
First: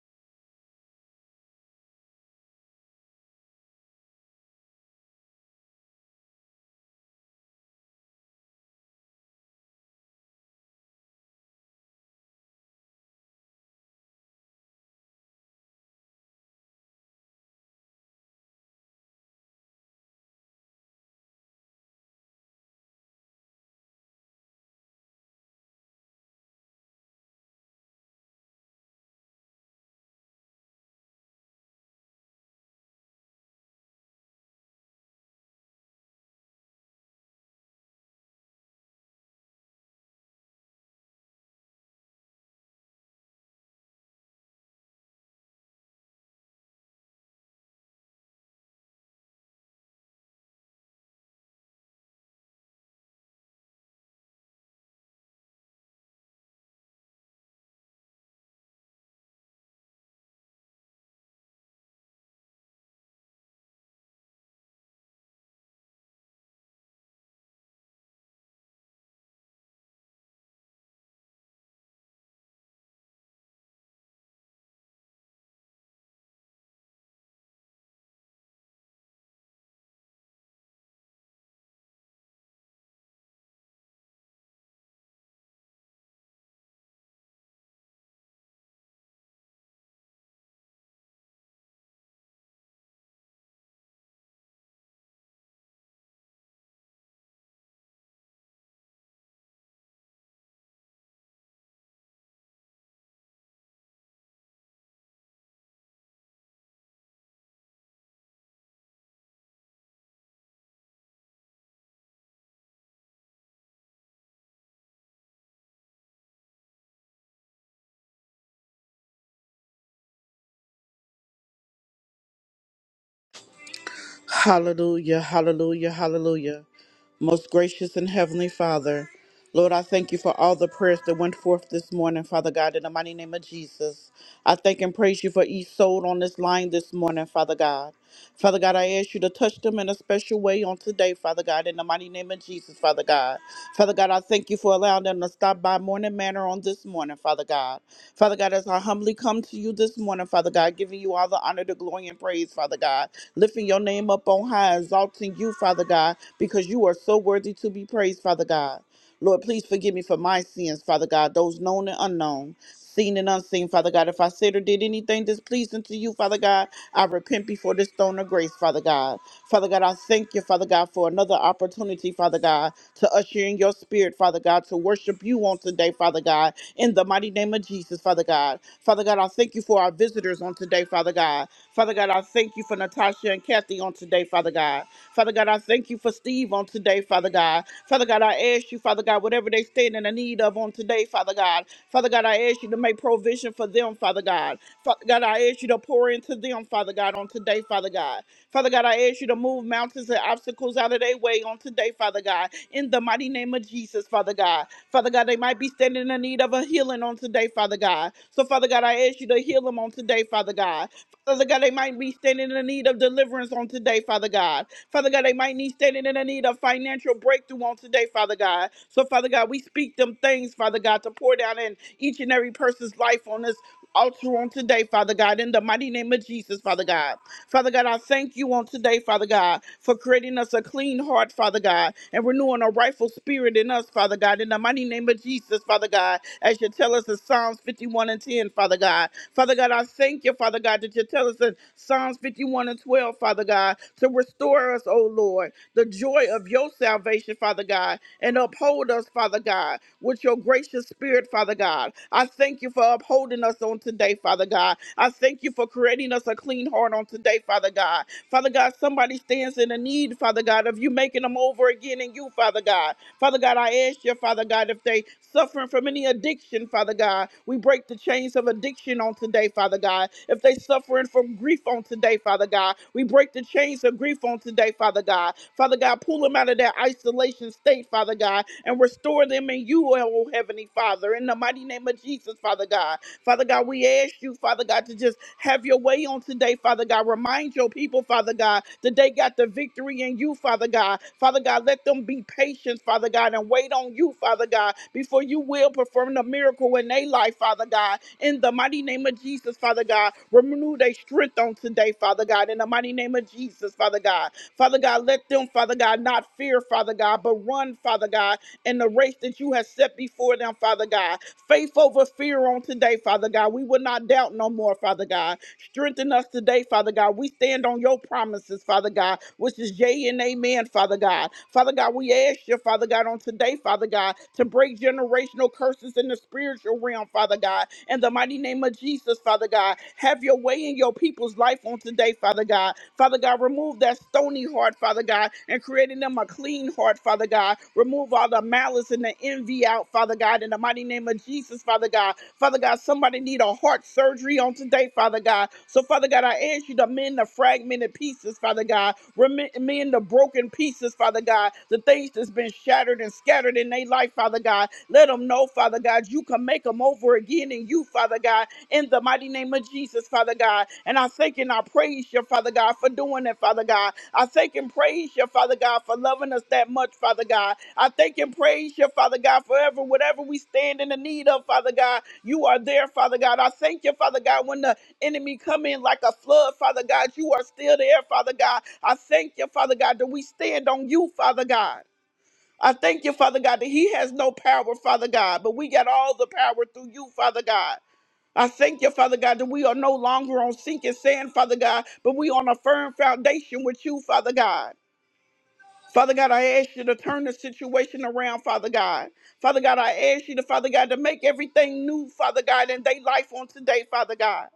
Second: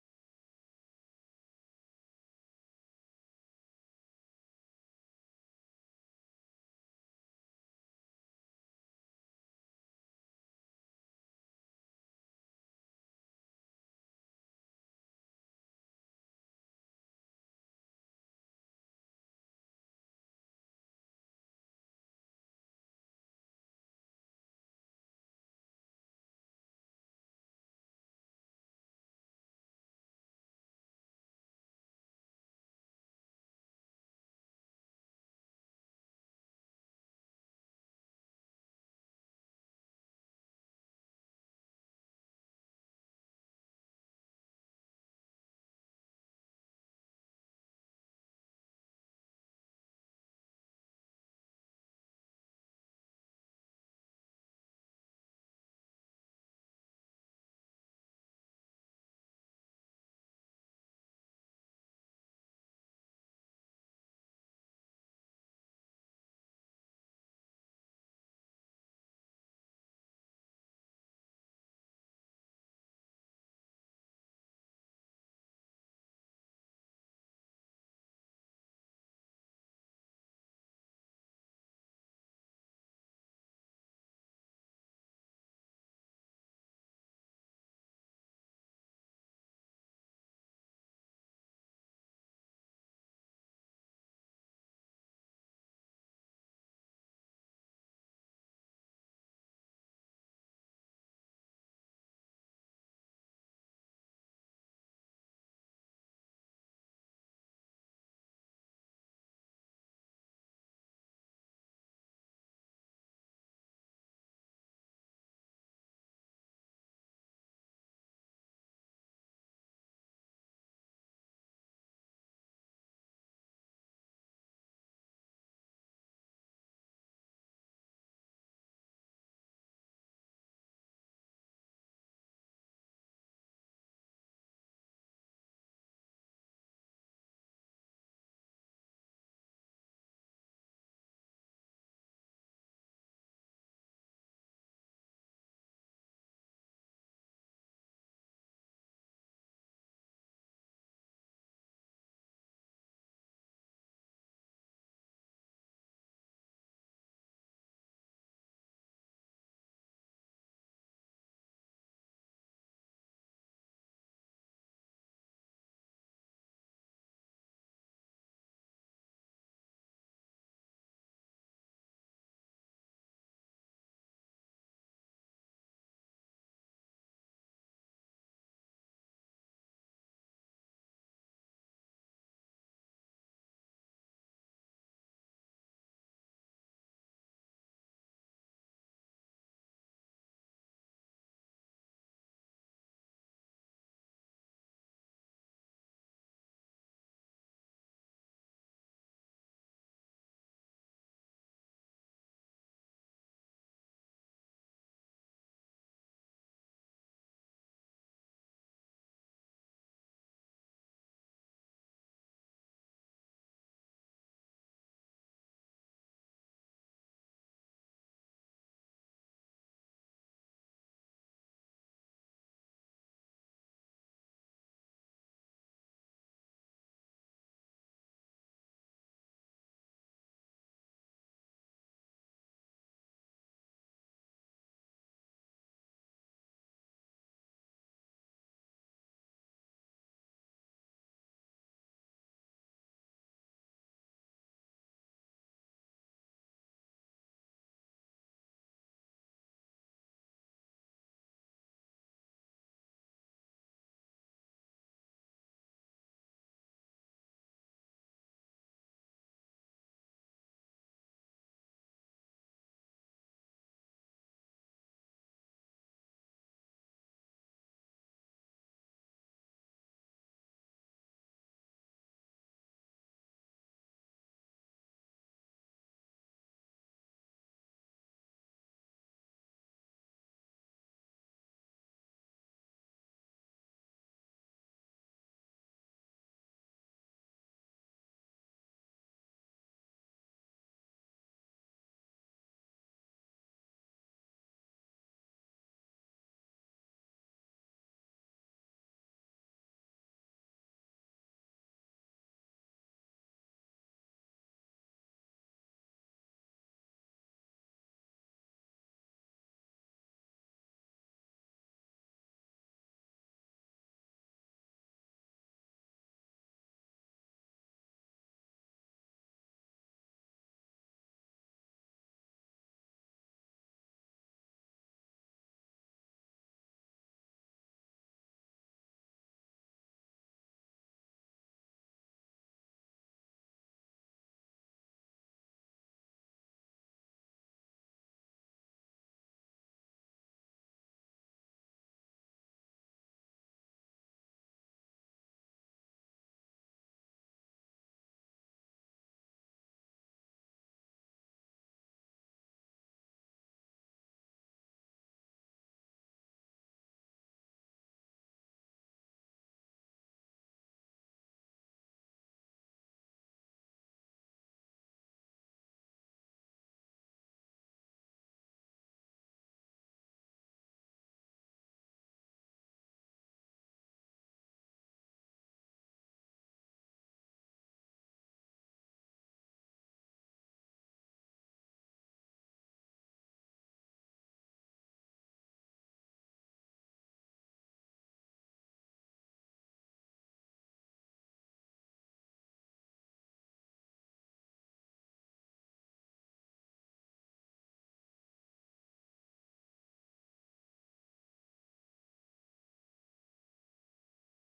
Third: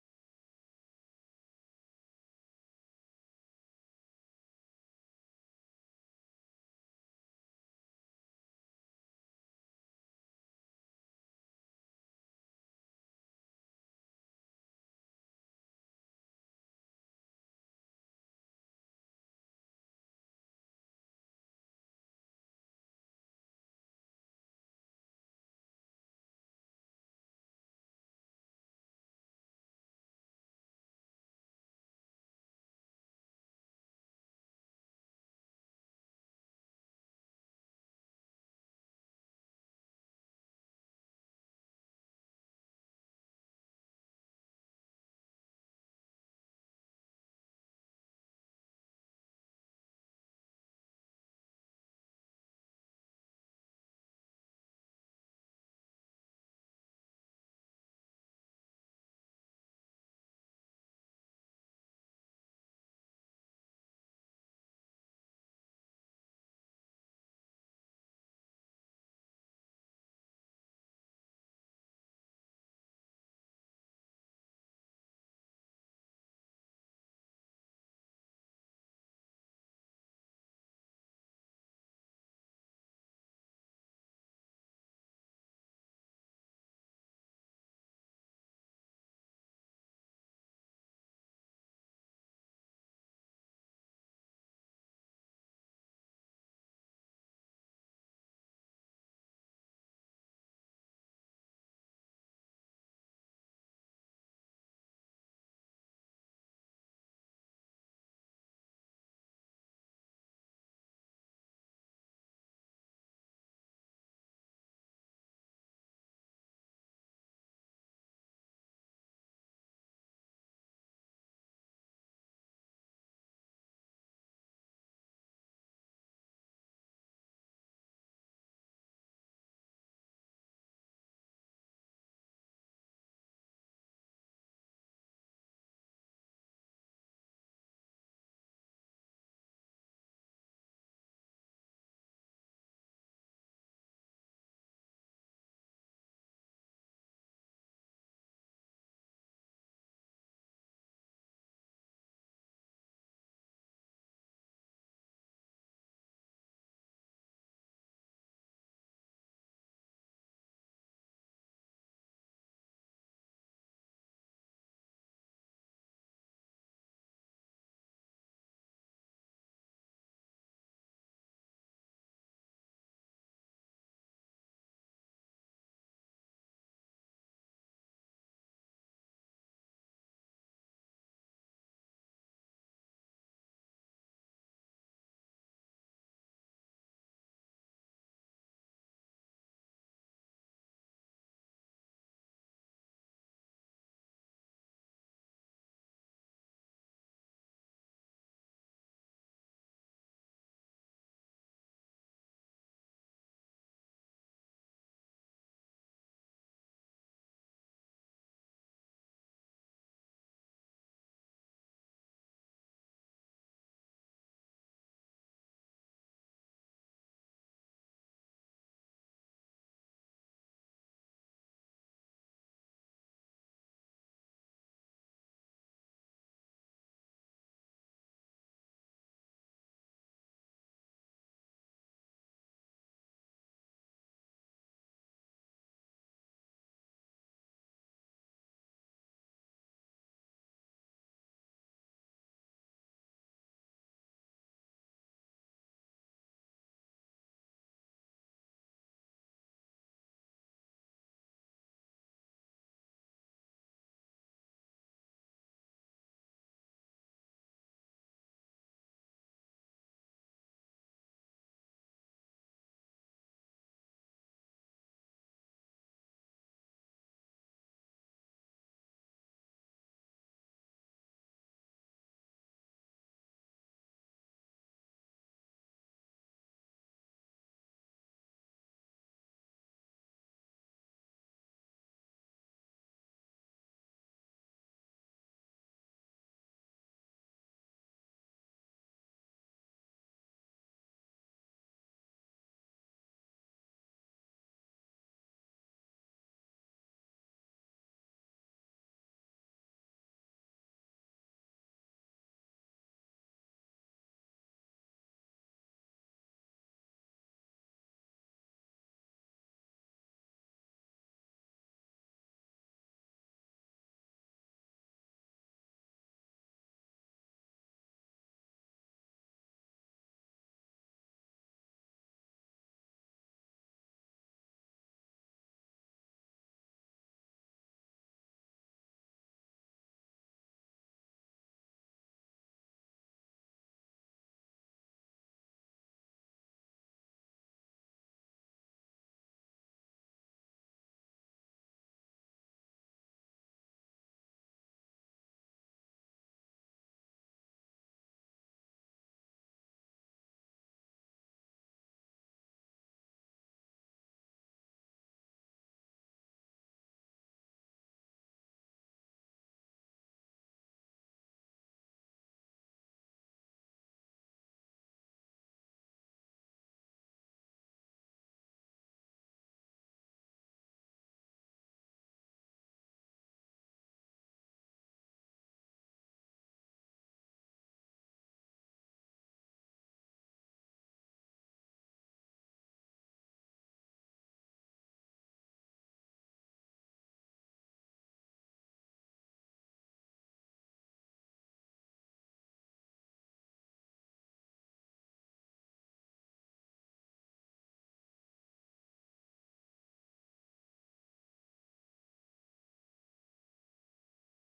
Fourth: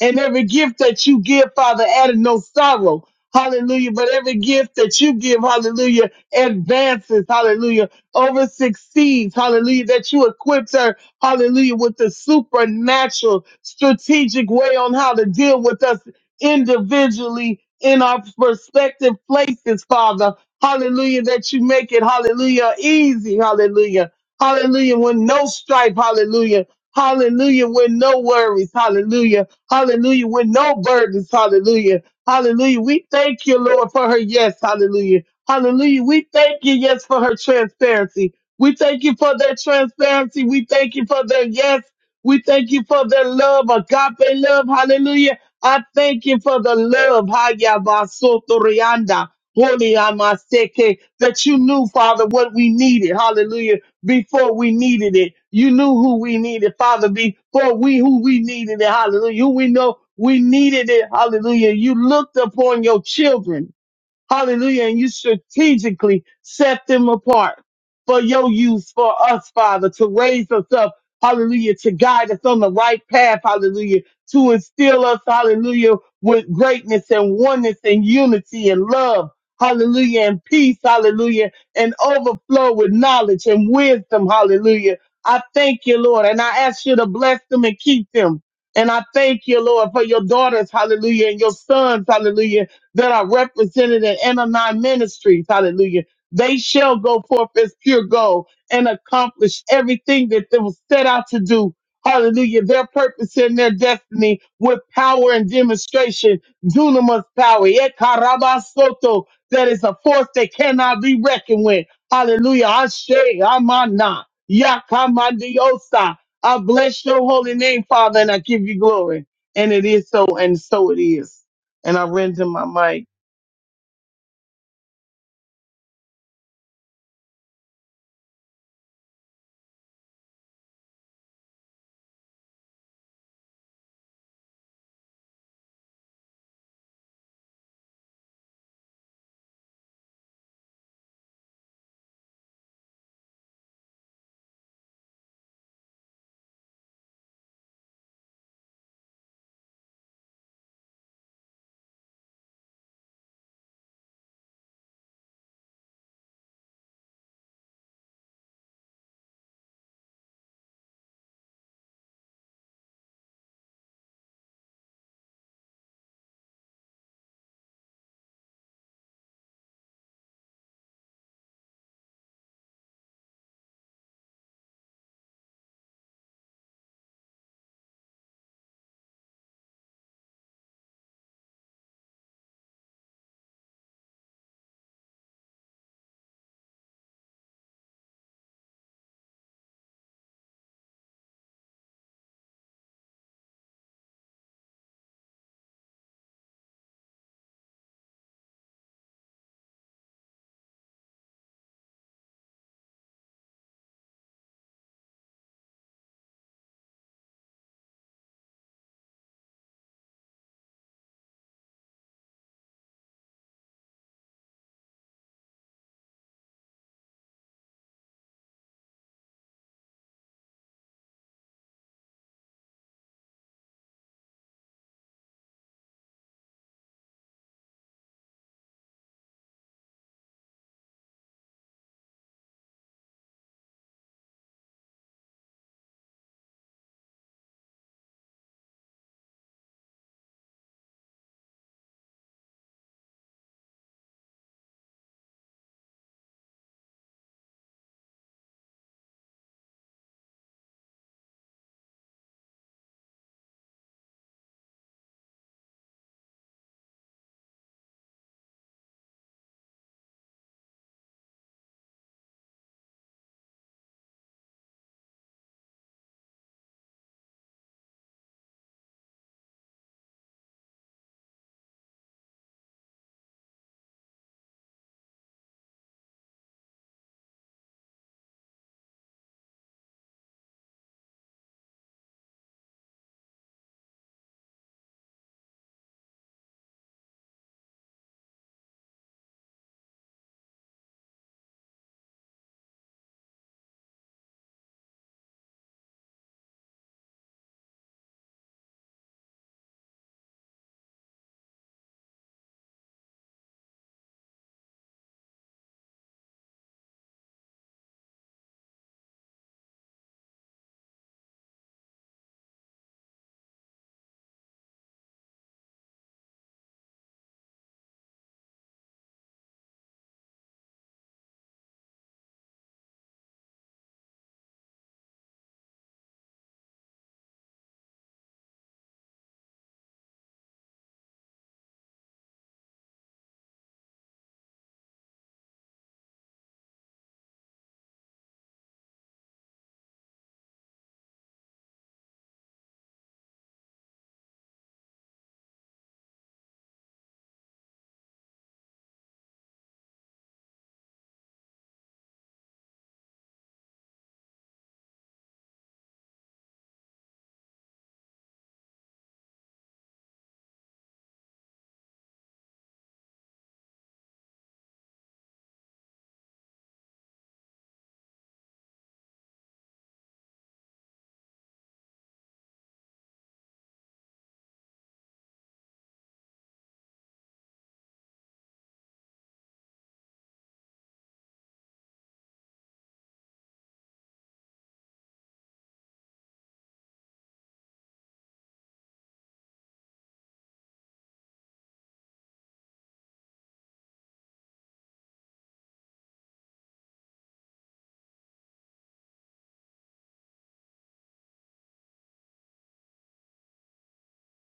Speaker 2: And every gift that you give, Father, added no sorrow. Hallelujah. But every gift that you give, hallelujah, advances, hallelujah, over succeeds, hallelujah, that you equipped her, hallelujah, with the supernatural strategic way on how to deal with us individually in our respective places, Father. Hallelujah, that you make it, hallelujah, easy, hallelujah. Hallelujah, with no strife, hallelujah. Hallelujah, with no worries, hallelujah. Hallelujah. With no burdens. Hallelujah. Hallelujah. We thank you, Lord, for her yes. Hallelujah. Hallelujah. We thank you, yes, for her transparency. We thank you for their transparency. We thank you for their yes. We thank you for their love, agape love. Hallelujah. I thank you for the love, Haya Basoto Rianda, Holy Amaseke, that you knew, Father, what we needed. Hallelujah before we needed it. You knew who we needed, Father, before we who we needed it. Hallelujah. Who we know we needed it. Hallelujah. You looked upon your children. Hallelujah. And you strategically set them apart for your use for us, Father, to raise us up. Hallelujah. To guide us on the right path. Hallelujah. To instill us. Hallelujah. With greatness and oneness and unity and love. Hallelujah. And peace. Hallelujah. And overflow with knowledge and wisdom. Hallelujah. I thank you, Lord. And I ask you to bless them and keep them. And I thank you, Lord, for your daughters. Hallelujah. And your sons. Hallelujah that are represented in MMI ministries, hallelujah, they shall go forth as pure gold and accomplish everything that they was set out to do. Hallelujah. Their purpose and their destiny with power and demonstration. Dunamis power. Ekarabasoto. That is a force that cannot be reckoned with. Hallelujah. Ashe, Amana, Yakamandiosa. I bless your holy name, Father, and I give you glory. And it is so, and so it is and I render my mic.
Speaker 3: Hallelujah, hallelujah, hallelujah. Most gracious and heavenly Father, Lord, I thank you for all the prayers that went forth this morning, Father God, in the mighty name of Jesus. I thank and praise you for each soul on this line this morning, Father God. Father God, I ask you to touch them in a special way on today, Father God, in the mighty name of Jesus, Father God. Father God, I thank you for allowing them to stop by Morning Manor on this morning, Father God. Father God, as I humbly come to you this morning, Father God, giving you all the honor, the glory, and praise, Father God lifting your name up on high, exalting you, Father God, because you are so worthy to be praised, Father God. Lord, please forgive me for my sins, Father God, those known and unknown, seen and unseen, Father God. If I said or did anything displeasing to you, Father God, I repent before this throne of grace, Father God. Father God, I thank you, Father God, for another opportunity, Father God, to usher in your spirit, Father God, to worship you on today, Father God, in the mighty name of Jesus, Father God. Father God, I thank you for our visitors on today, Father God. Father God, I thank you for Natasha and Kathy on today, Father God. Father God, I thank you for Steve on today, Father God. Father God, I ask you, Father God, whatever they stand in the need of on today, Father God. Father God, I ask you to make provision for them, Father God. Father God, I ask you to pour into them, Father God, on today, Father God. Father God, I ask you to move mountains and obstacles out of their way on today, Father God. In the mighty name of Jesus, Father God. Father God, they might be standing in the need of a healing on today, Father God. So, Father God, I ask you to heal them on today, Father God. Father God, they might be standing in the need of deliverance on today, Father God. Father God, they might need standing in the need of financial breakthrough on today, Father God. So, Father God, we speak them things, Father God, to pour down in each and every person's life on this altar on today, Father God, in the mighty name of Jesus, Father God. Father God, I thank you on today, Father God, for creating us a clean heart, Father God, and renewing a rightful spirit in us, Father God, in the mighty name of Jesus, Father God, as you tell us in Psalms 51 and 10, Father God. Father God, I thank you, Father God, that you tell us in Psalms 51 and 12, Father God, to restore us, O Lord, the joy of your salvation, Father God, and uphold us, Father God, with your gracious spirit, Father God. I thank you for upholding us on today, Father God. I thank you for creating us a clean heart on today, Father God. Father God, somebody stands in a need, Father God, of you making them over again in you, Father God. Father God, I ask you, Father God, if they suffering from any addiction, Father God, we break the chains of addiction on today, Father God. If they suffering from grief on today, Father God, we break the chains of grief on today, Father God. Father God, pull them out of that isolation state, Father God, and restore them in you, oh Heavenly Father, in the mighty name of Jesus, Father God. Father God, we ask you, Father God, to just have your way on today, Father God. Remind your people, Father God, that they got the victory in you, Father God. Father God, let them be patient, Father God, and wait on you, Father God, before you will perform the miracle in their life, Father God. In the mighty name of Jesus, Father God, renew their strength on today, Father God. In the mighty name of Jesus, Father God. Father God, let them, Father God, not fear, Father God, but run, Father God, in the race that you have set before them, Father God. Faith over fear on today, Father God. We will not doubt no more, Father God. Strengthen us today, Father God. We stand on your promises, Father God, which is yea and amen, Father God. Father God, we ask you, Father God, on today, Father God, to break generational curses in the spiritual realm, Father God. In the mighty name of Jesus, Father God, have your way in your people's life on today, Father God. Father God, remove that stony heart, Father God, and create in them a clean heart, Father God. Remove all the malice and the envy out, Father God, in the mighty name of Jesus, Father God. Father God, somebody need a heart surgery on today, Father God. So, Father God, I ask you to mend the fragmented pieces, Father God. Remi- Mend the broken pieces, Father God. The things that's been shattered and scattered in their life, Father God. Let them know, Father God, you can make them over again in you, Father God in the mighty name of Jesus, Father God. And I thank and I praise you, Father God, for doing it, Father God. I thank and praise you, Father God, for loving us that much, Father God. I thank and praise you, Father God, forever, whatever we stand in the need of, Father God, you are there, Father God. I thank you, Father God, when the enemy come in like a flood, Father God, you are still there, Father God. I thank you, Father God, that we stand on you, Father God. I thank you, Father God, that He has no power, Father God, but we got all the power through you, Father God. I thank you, Father God, that we are no longer on sinking sand, Father God, but we on a firm foundation with you, Father God. Father God, I ask you to turn the situation around, Father God. Father God, I ask you to, Father God, to make everything new, Father God, in their life on today, Father God.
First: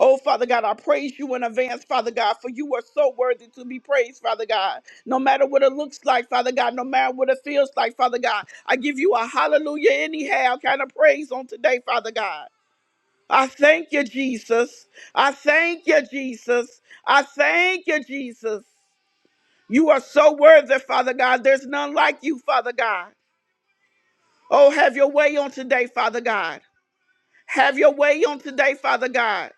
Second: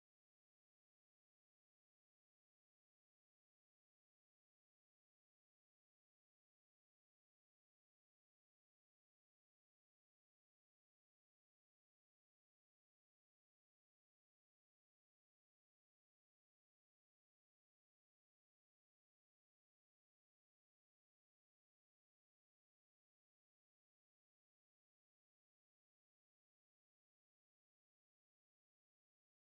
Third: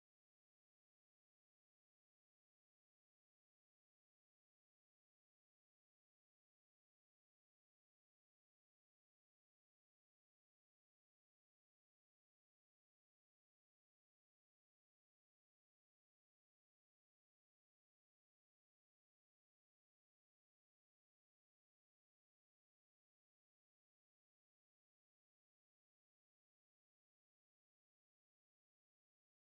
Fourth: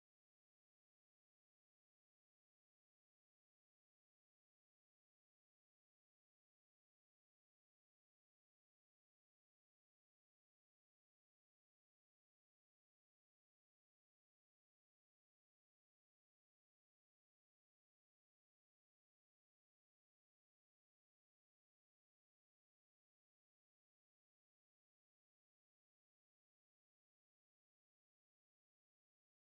Speaker 3: Oh, Father God, I praise you in advance, Father God, for you are so worthy to be praised, Father God. No matter what it looks like, Father God, no matter what it feels like, Father God, I give you a hallelujah anyhow kind of praise on today, Father God. I thank you, Jesus. I thank you, Jesus. I thank you, Jesus. You are so worthy, Father God. There's none like you, Father God. Oh, have your way on today, Father God. Have your way on today, Father God.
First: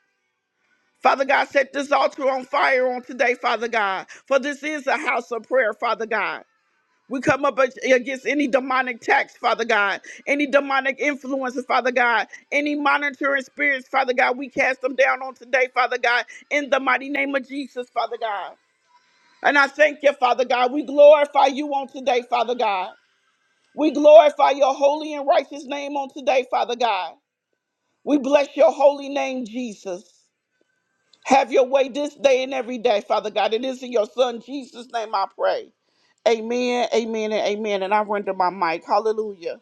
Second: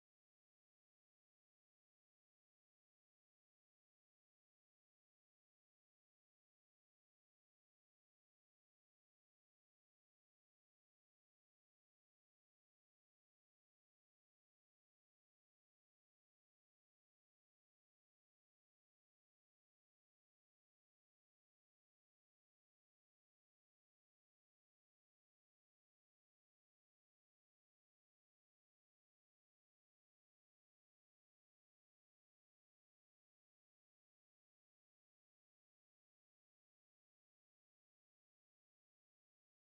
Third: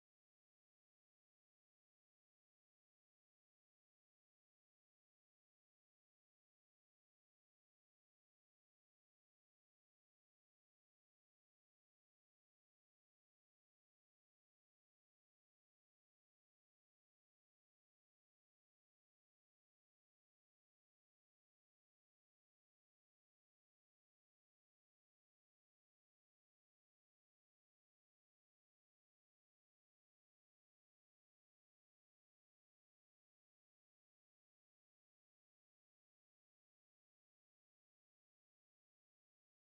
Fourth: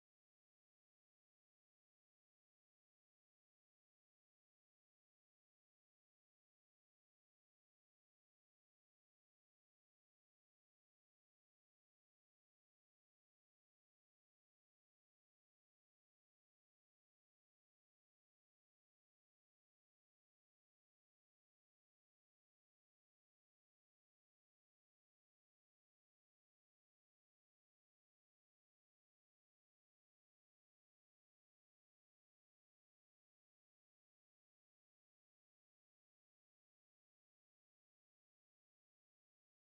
Speaker 3: Father God, set this altar on fire on today, Father God. For this is a house of prayer, Father God. We come up ag- against any demonic tax, Father God, any demonic influences, Father God, any monitoring spirits, Father God. We cast them down on today, Father God, in the mighty name of Jesus, Father God. And I thank you, Father God. We glorify you on today, Father God. We glorify your holy and righteous name on today, Father God. We bless your holy name, Jesus. Have your way this day and every day, Father God. It is in your Son Jesus' name I pray. Amen, amen, and amen. And I render my mic. Hallelujah.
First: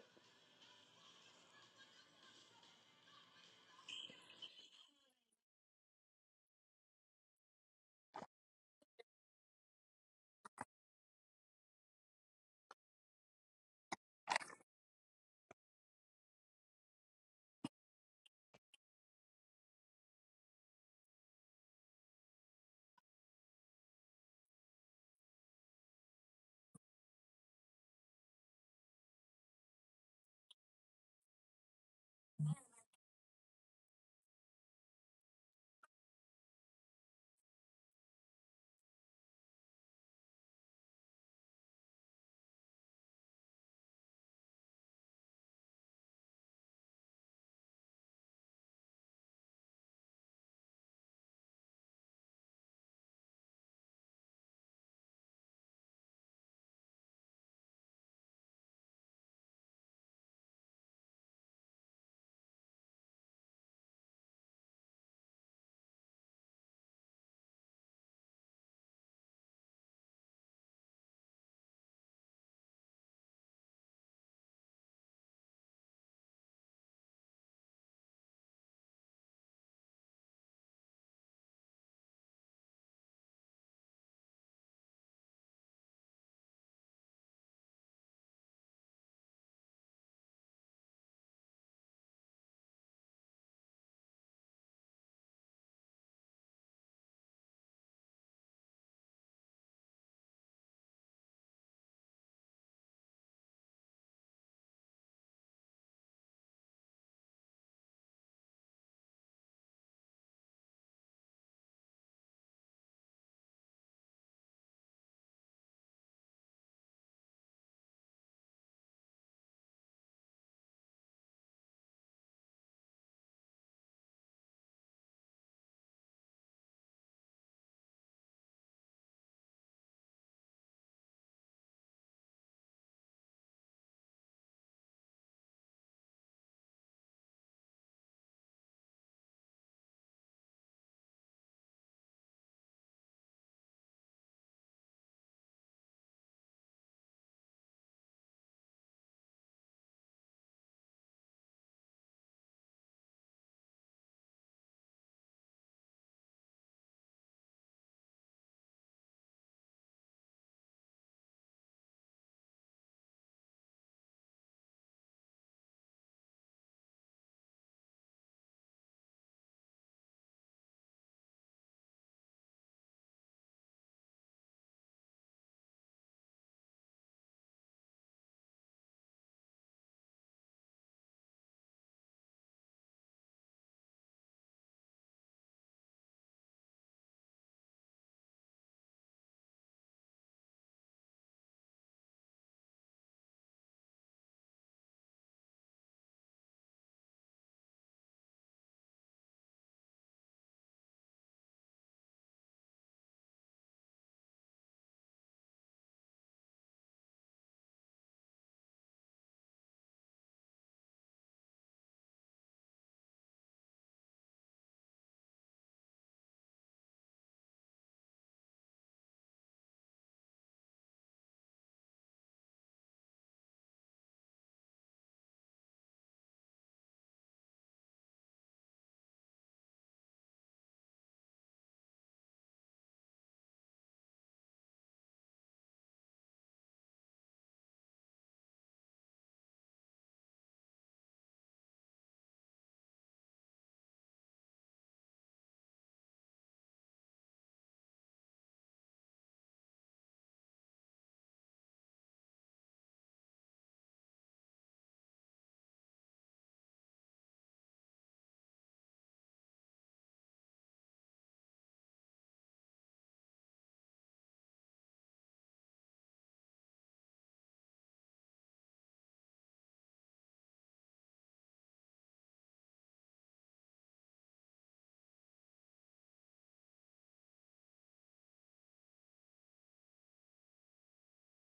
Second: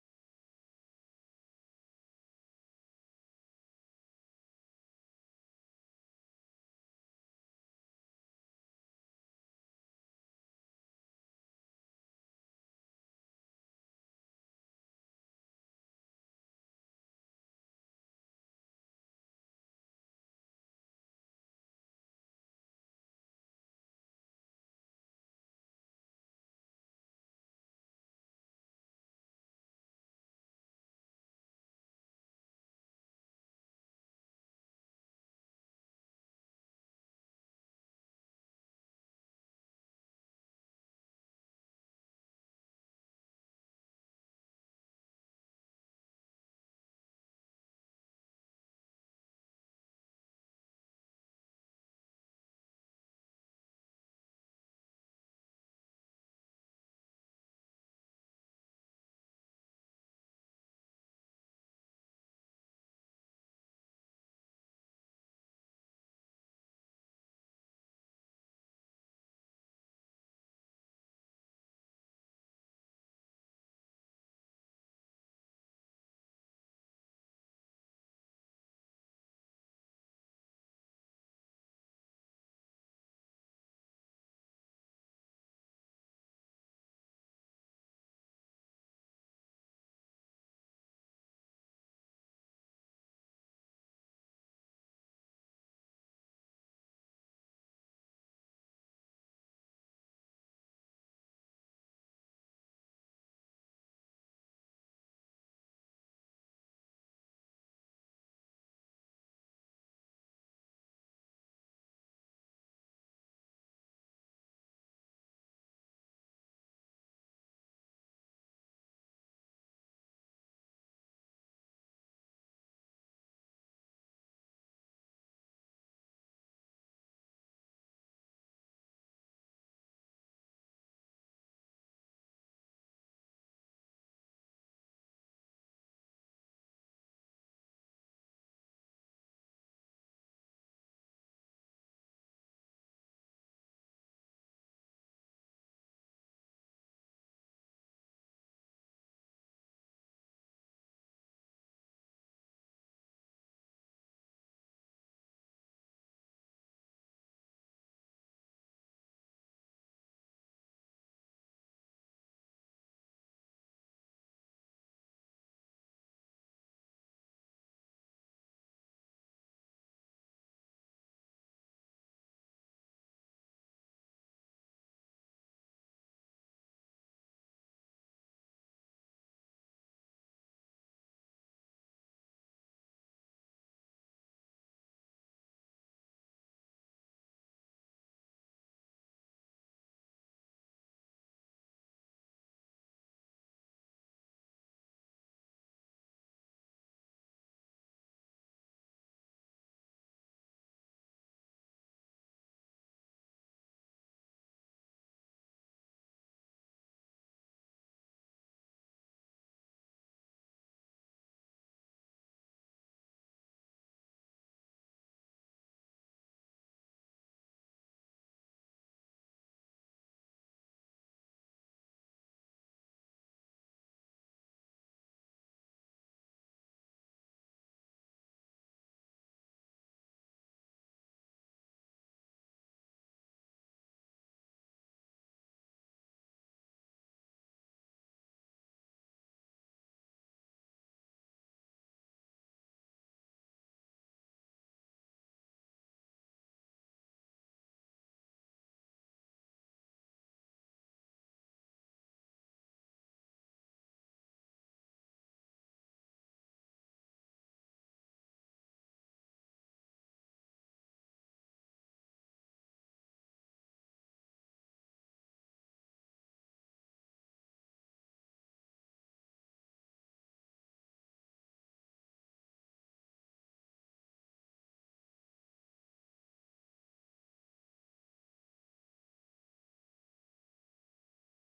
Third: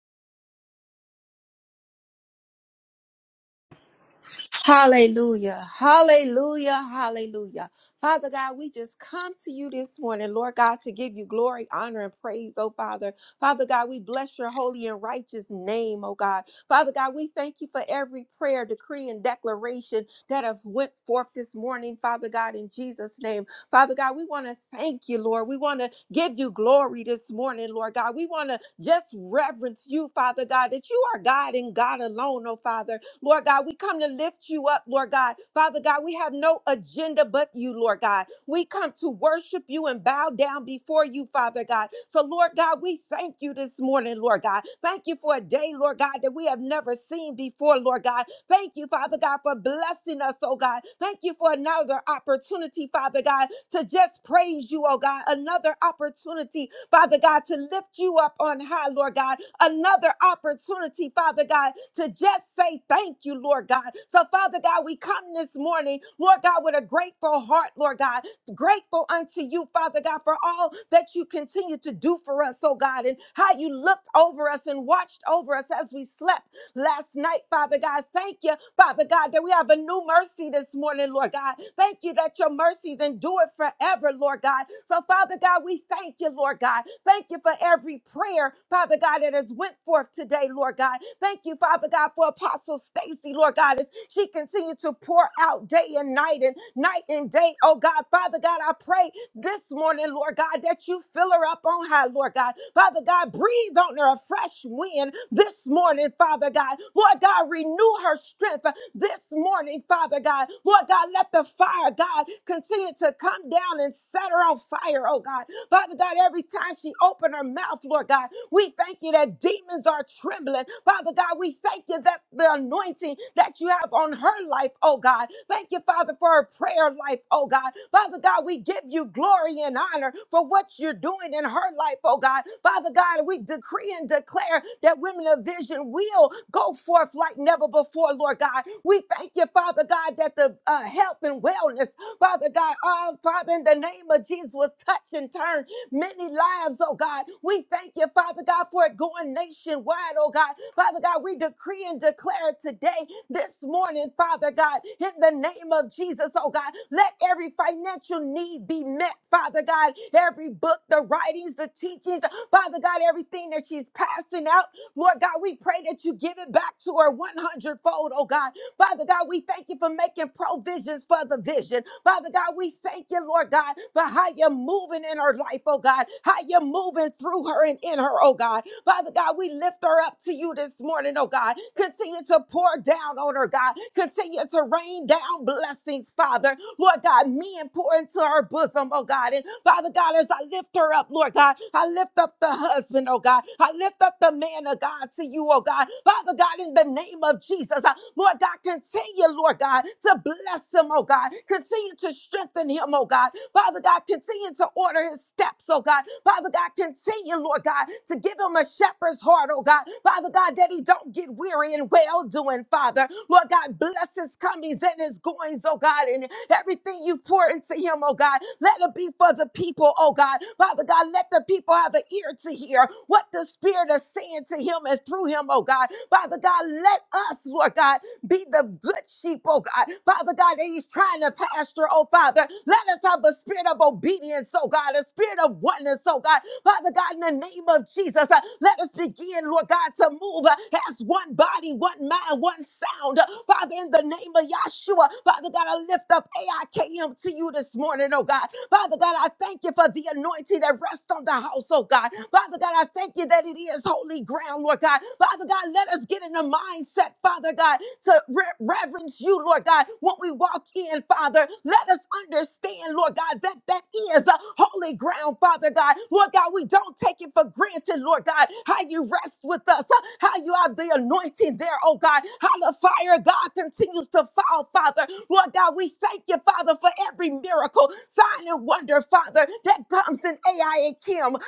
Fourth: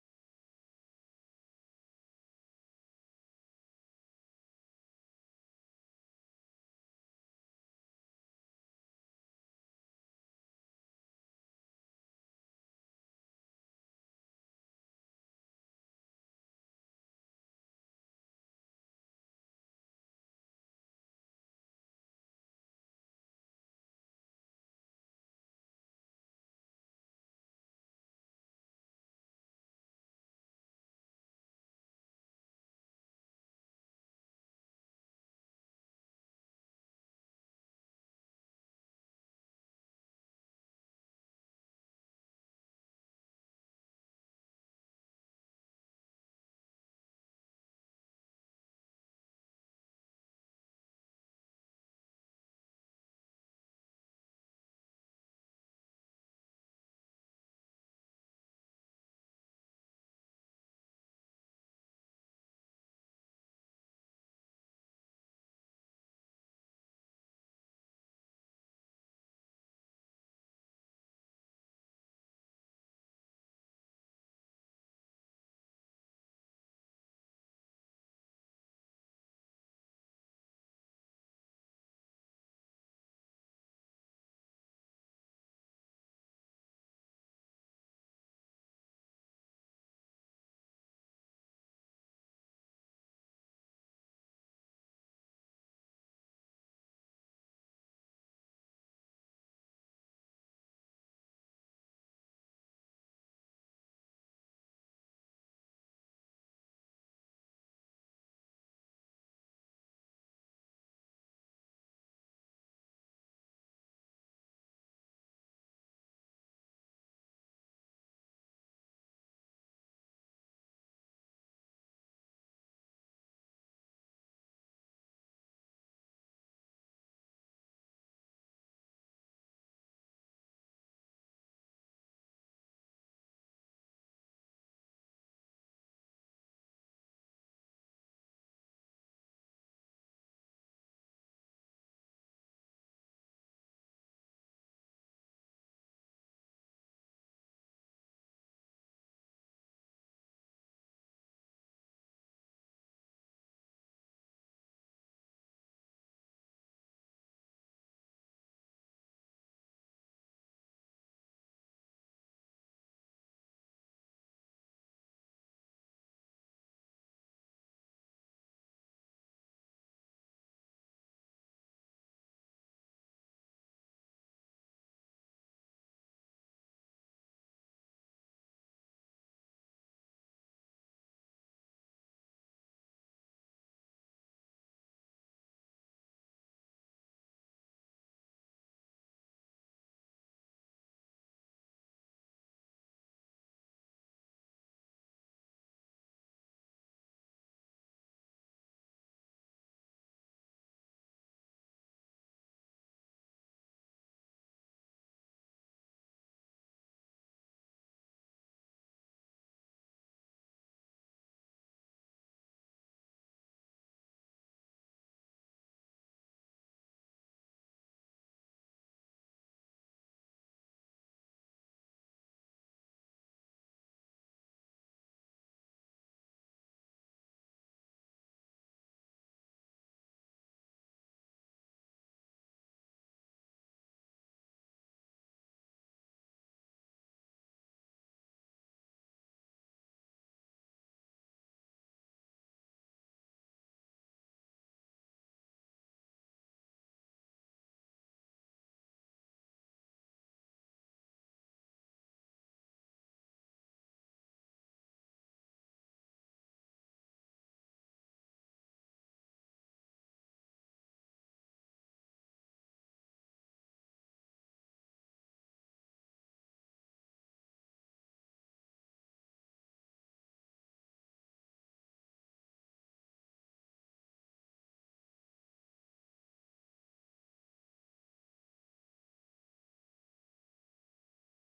Speaker 4: Hallelujah. Hallelujah. Hallelujah. Father God, we just come to you this morning, Lord God, to give you glory, honor, and praise, oh Father. Father God, we bless your holy and righteous name, oh God. Father God, we thank you for every prayer, decree, and declaration that have went forth this morning, Father God, in Jesus' name. Father God, we want to thank you, Lord. We want to give you glory this morning, Lord God. We want to just reverence you, Father God, that you are God and God alone, oh Father. Lord God. We come to lift you up, Lord God. Father God, we have no agenda but you, Lord God. We come to worship you and bow down before you, Father God. So, Lord God, we thank you this morning, Lord God. Thank you for a day, Lord God, that we have never seen before, Lord God. Thank you, Father God, for blessing us, oh God. Thank you for another opportunity, Father God, to just praise you, oh God. Another opportunity, Father God, to lift you up on high, Lord God. Another opportunity, Father God, to just say thank you, Lord God. So, Father God, we come this morning, Lord God, with a grateful heart, Lord God, grateful unto you, Father God, for all that you continue to do for us, oh God, and how you looked over us and watched over us as we slept last night, Father God. Thank you, Father God, that we have a new mercy this morning, Lord God. Thank you that your mercies endure forever, Lord God. So, Father God, we thank you, Lord God. Thank you for every prayer, Father God, that has went forth today, Lord God. Thank you, Father God, for Apostle Stacy, Lord God, as she continued to pour out day and night and night and day. Oh God, Father God, I pray this morning, Lord God, that you fill her up on high, Lord God. Father God, breathe on her a fresh wind this morning, Father God. Lord God, renew her strength this morning, Father God. Lord God, let the fire, God, continue to come down and set her on fire, oh God. Father God, every time she opened her mouth, Lord God, we thank you that demons are trembling. Father God, we thank you that the anointing that you have on her life, oh God. Thank you, Father, for her prayer life, oh God. Father God, we give you glory and honor for what you're doing in her life, oh God. Father God, we decree and declare that women of vision will go forth like never before, Lord God. We thank you, Father God, that the uh, health and wellness, Father God, oh Father, in the name of Jesus. Jesus will touch and turn many lives, oh God. We thank you, Father God, for it going nationwide, oh God. Father God, we decree and declare today, this morning, Father God, in the name of Jesus, oh God, let every financial need be met, Father God. Every book, the writings, the teachings, Father God, everything that she's passing out, Lord God, we pray that you give it back to her 100 fold, oh God. Father God, we thank you for making provisions for the vision. Father God, we thank you you, Lord God, for how you're moving in her life, oh God, how you're moving through her and in her, oh God. Father God, we lift her up to you this morning, oh God. Continue to pour down on her, God. Continue to rain down blessings, Father. Lord God, men pour into her bosom, oh God. And Father God, as I lift her up, Lord God, I lift up the husband, oh God. I lift up the man of God to you, oh God. Father God, in the name of Jesus, I, Lord God, continue, Lord God, to bless him, oh God. Continue Continue to strengthen him, oh God. Father God, continue to order his steps, oh God. Father God, continue, Lord God, to give him a shepherd's heart, oh God. Father God, that he don't get weary in well doing, Father. Lord God, bless his comings and his goings, oh God, and everything you pour into him, oh God. Let it be for the people, oh God. Father God, let the people have an ear to hear what the Spirit is saying to him and through him, oh God. Father God, let us, Lord God, be the good sheep, oh God. Father God, that he's trying to pastor, oh Father. Let us have a spirit of obedience, oh God, a spirit of oneness, oh God. Father God, in the name of Jesus, uh, let us begin, Lord God, to move uh, as one body, one mind, one sound. Uh, Father, in the name of Yahshua, Father God, I lift up AIKM to you this morning, oh God. Father God, I thank you for the anointing that rests on the house, oh God. Father God, I thank you that it is holy ground, Lord God. Father God, let us get in the mindset, Father God, to re- reverence you, you, Lord God, what we walk in, Father. Let us understand, Lord God, that that is a holy ground, Father God. Lord God, we don't take it for granted, Lord God, how you rest with us, uh, how you have the anointing there, oh God, how the fire, God, continues to fall, Father. Lord God, we thank you, Father, for every miracle, sign, and wonder, Father, that comes in AIAKM,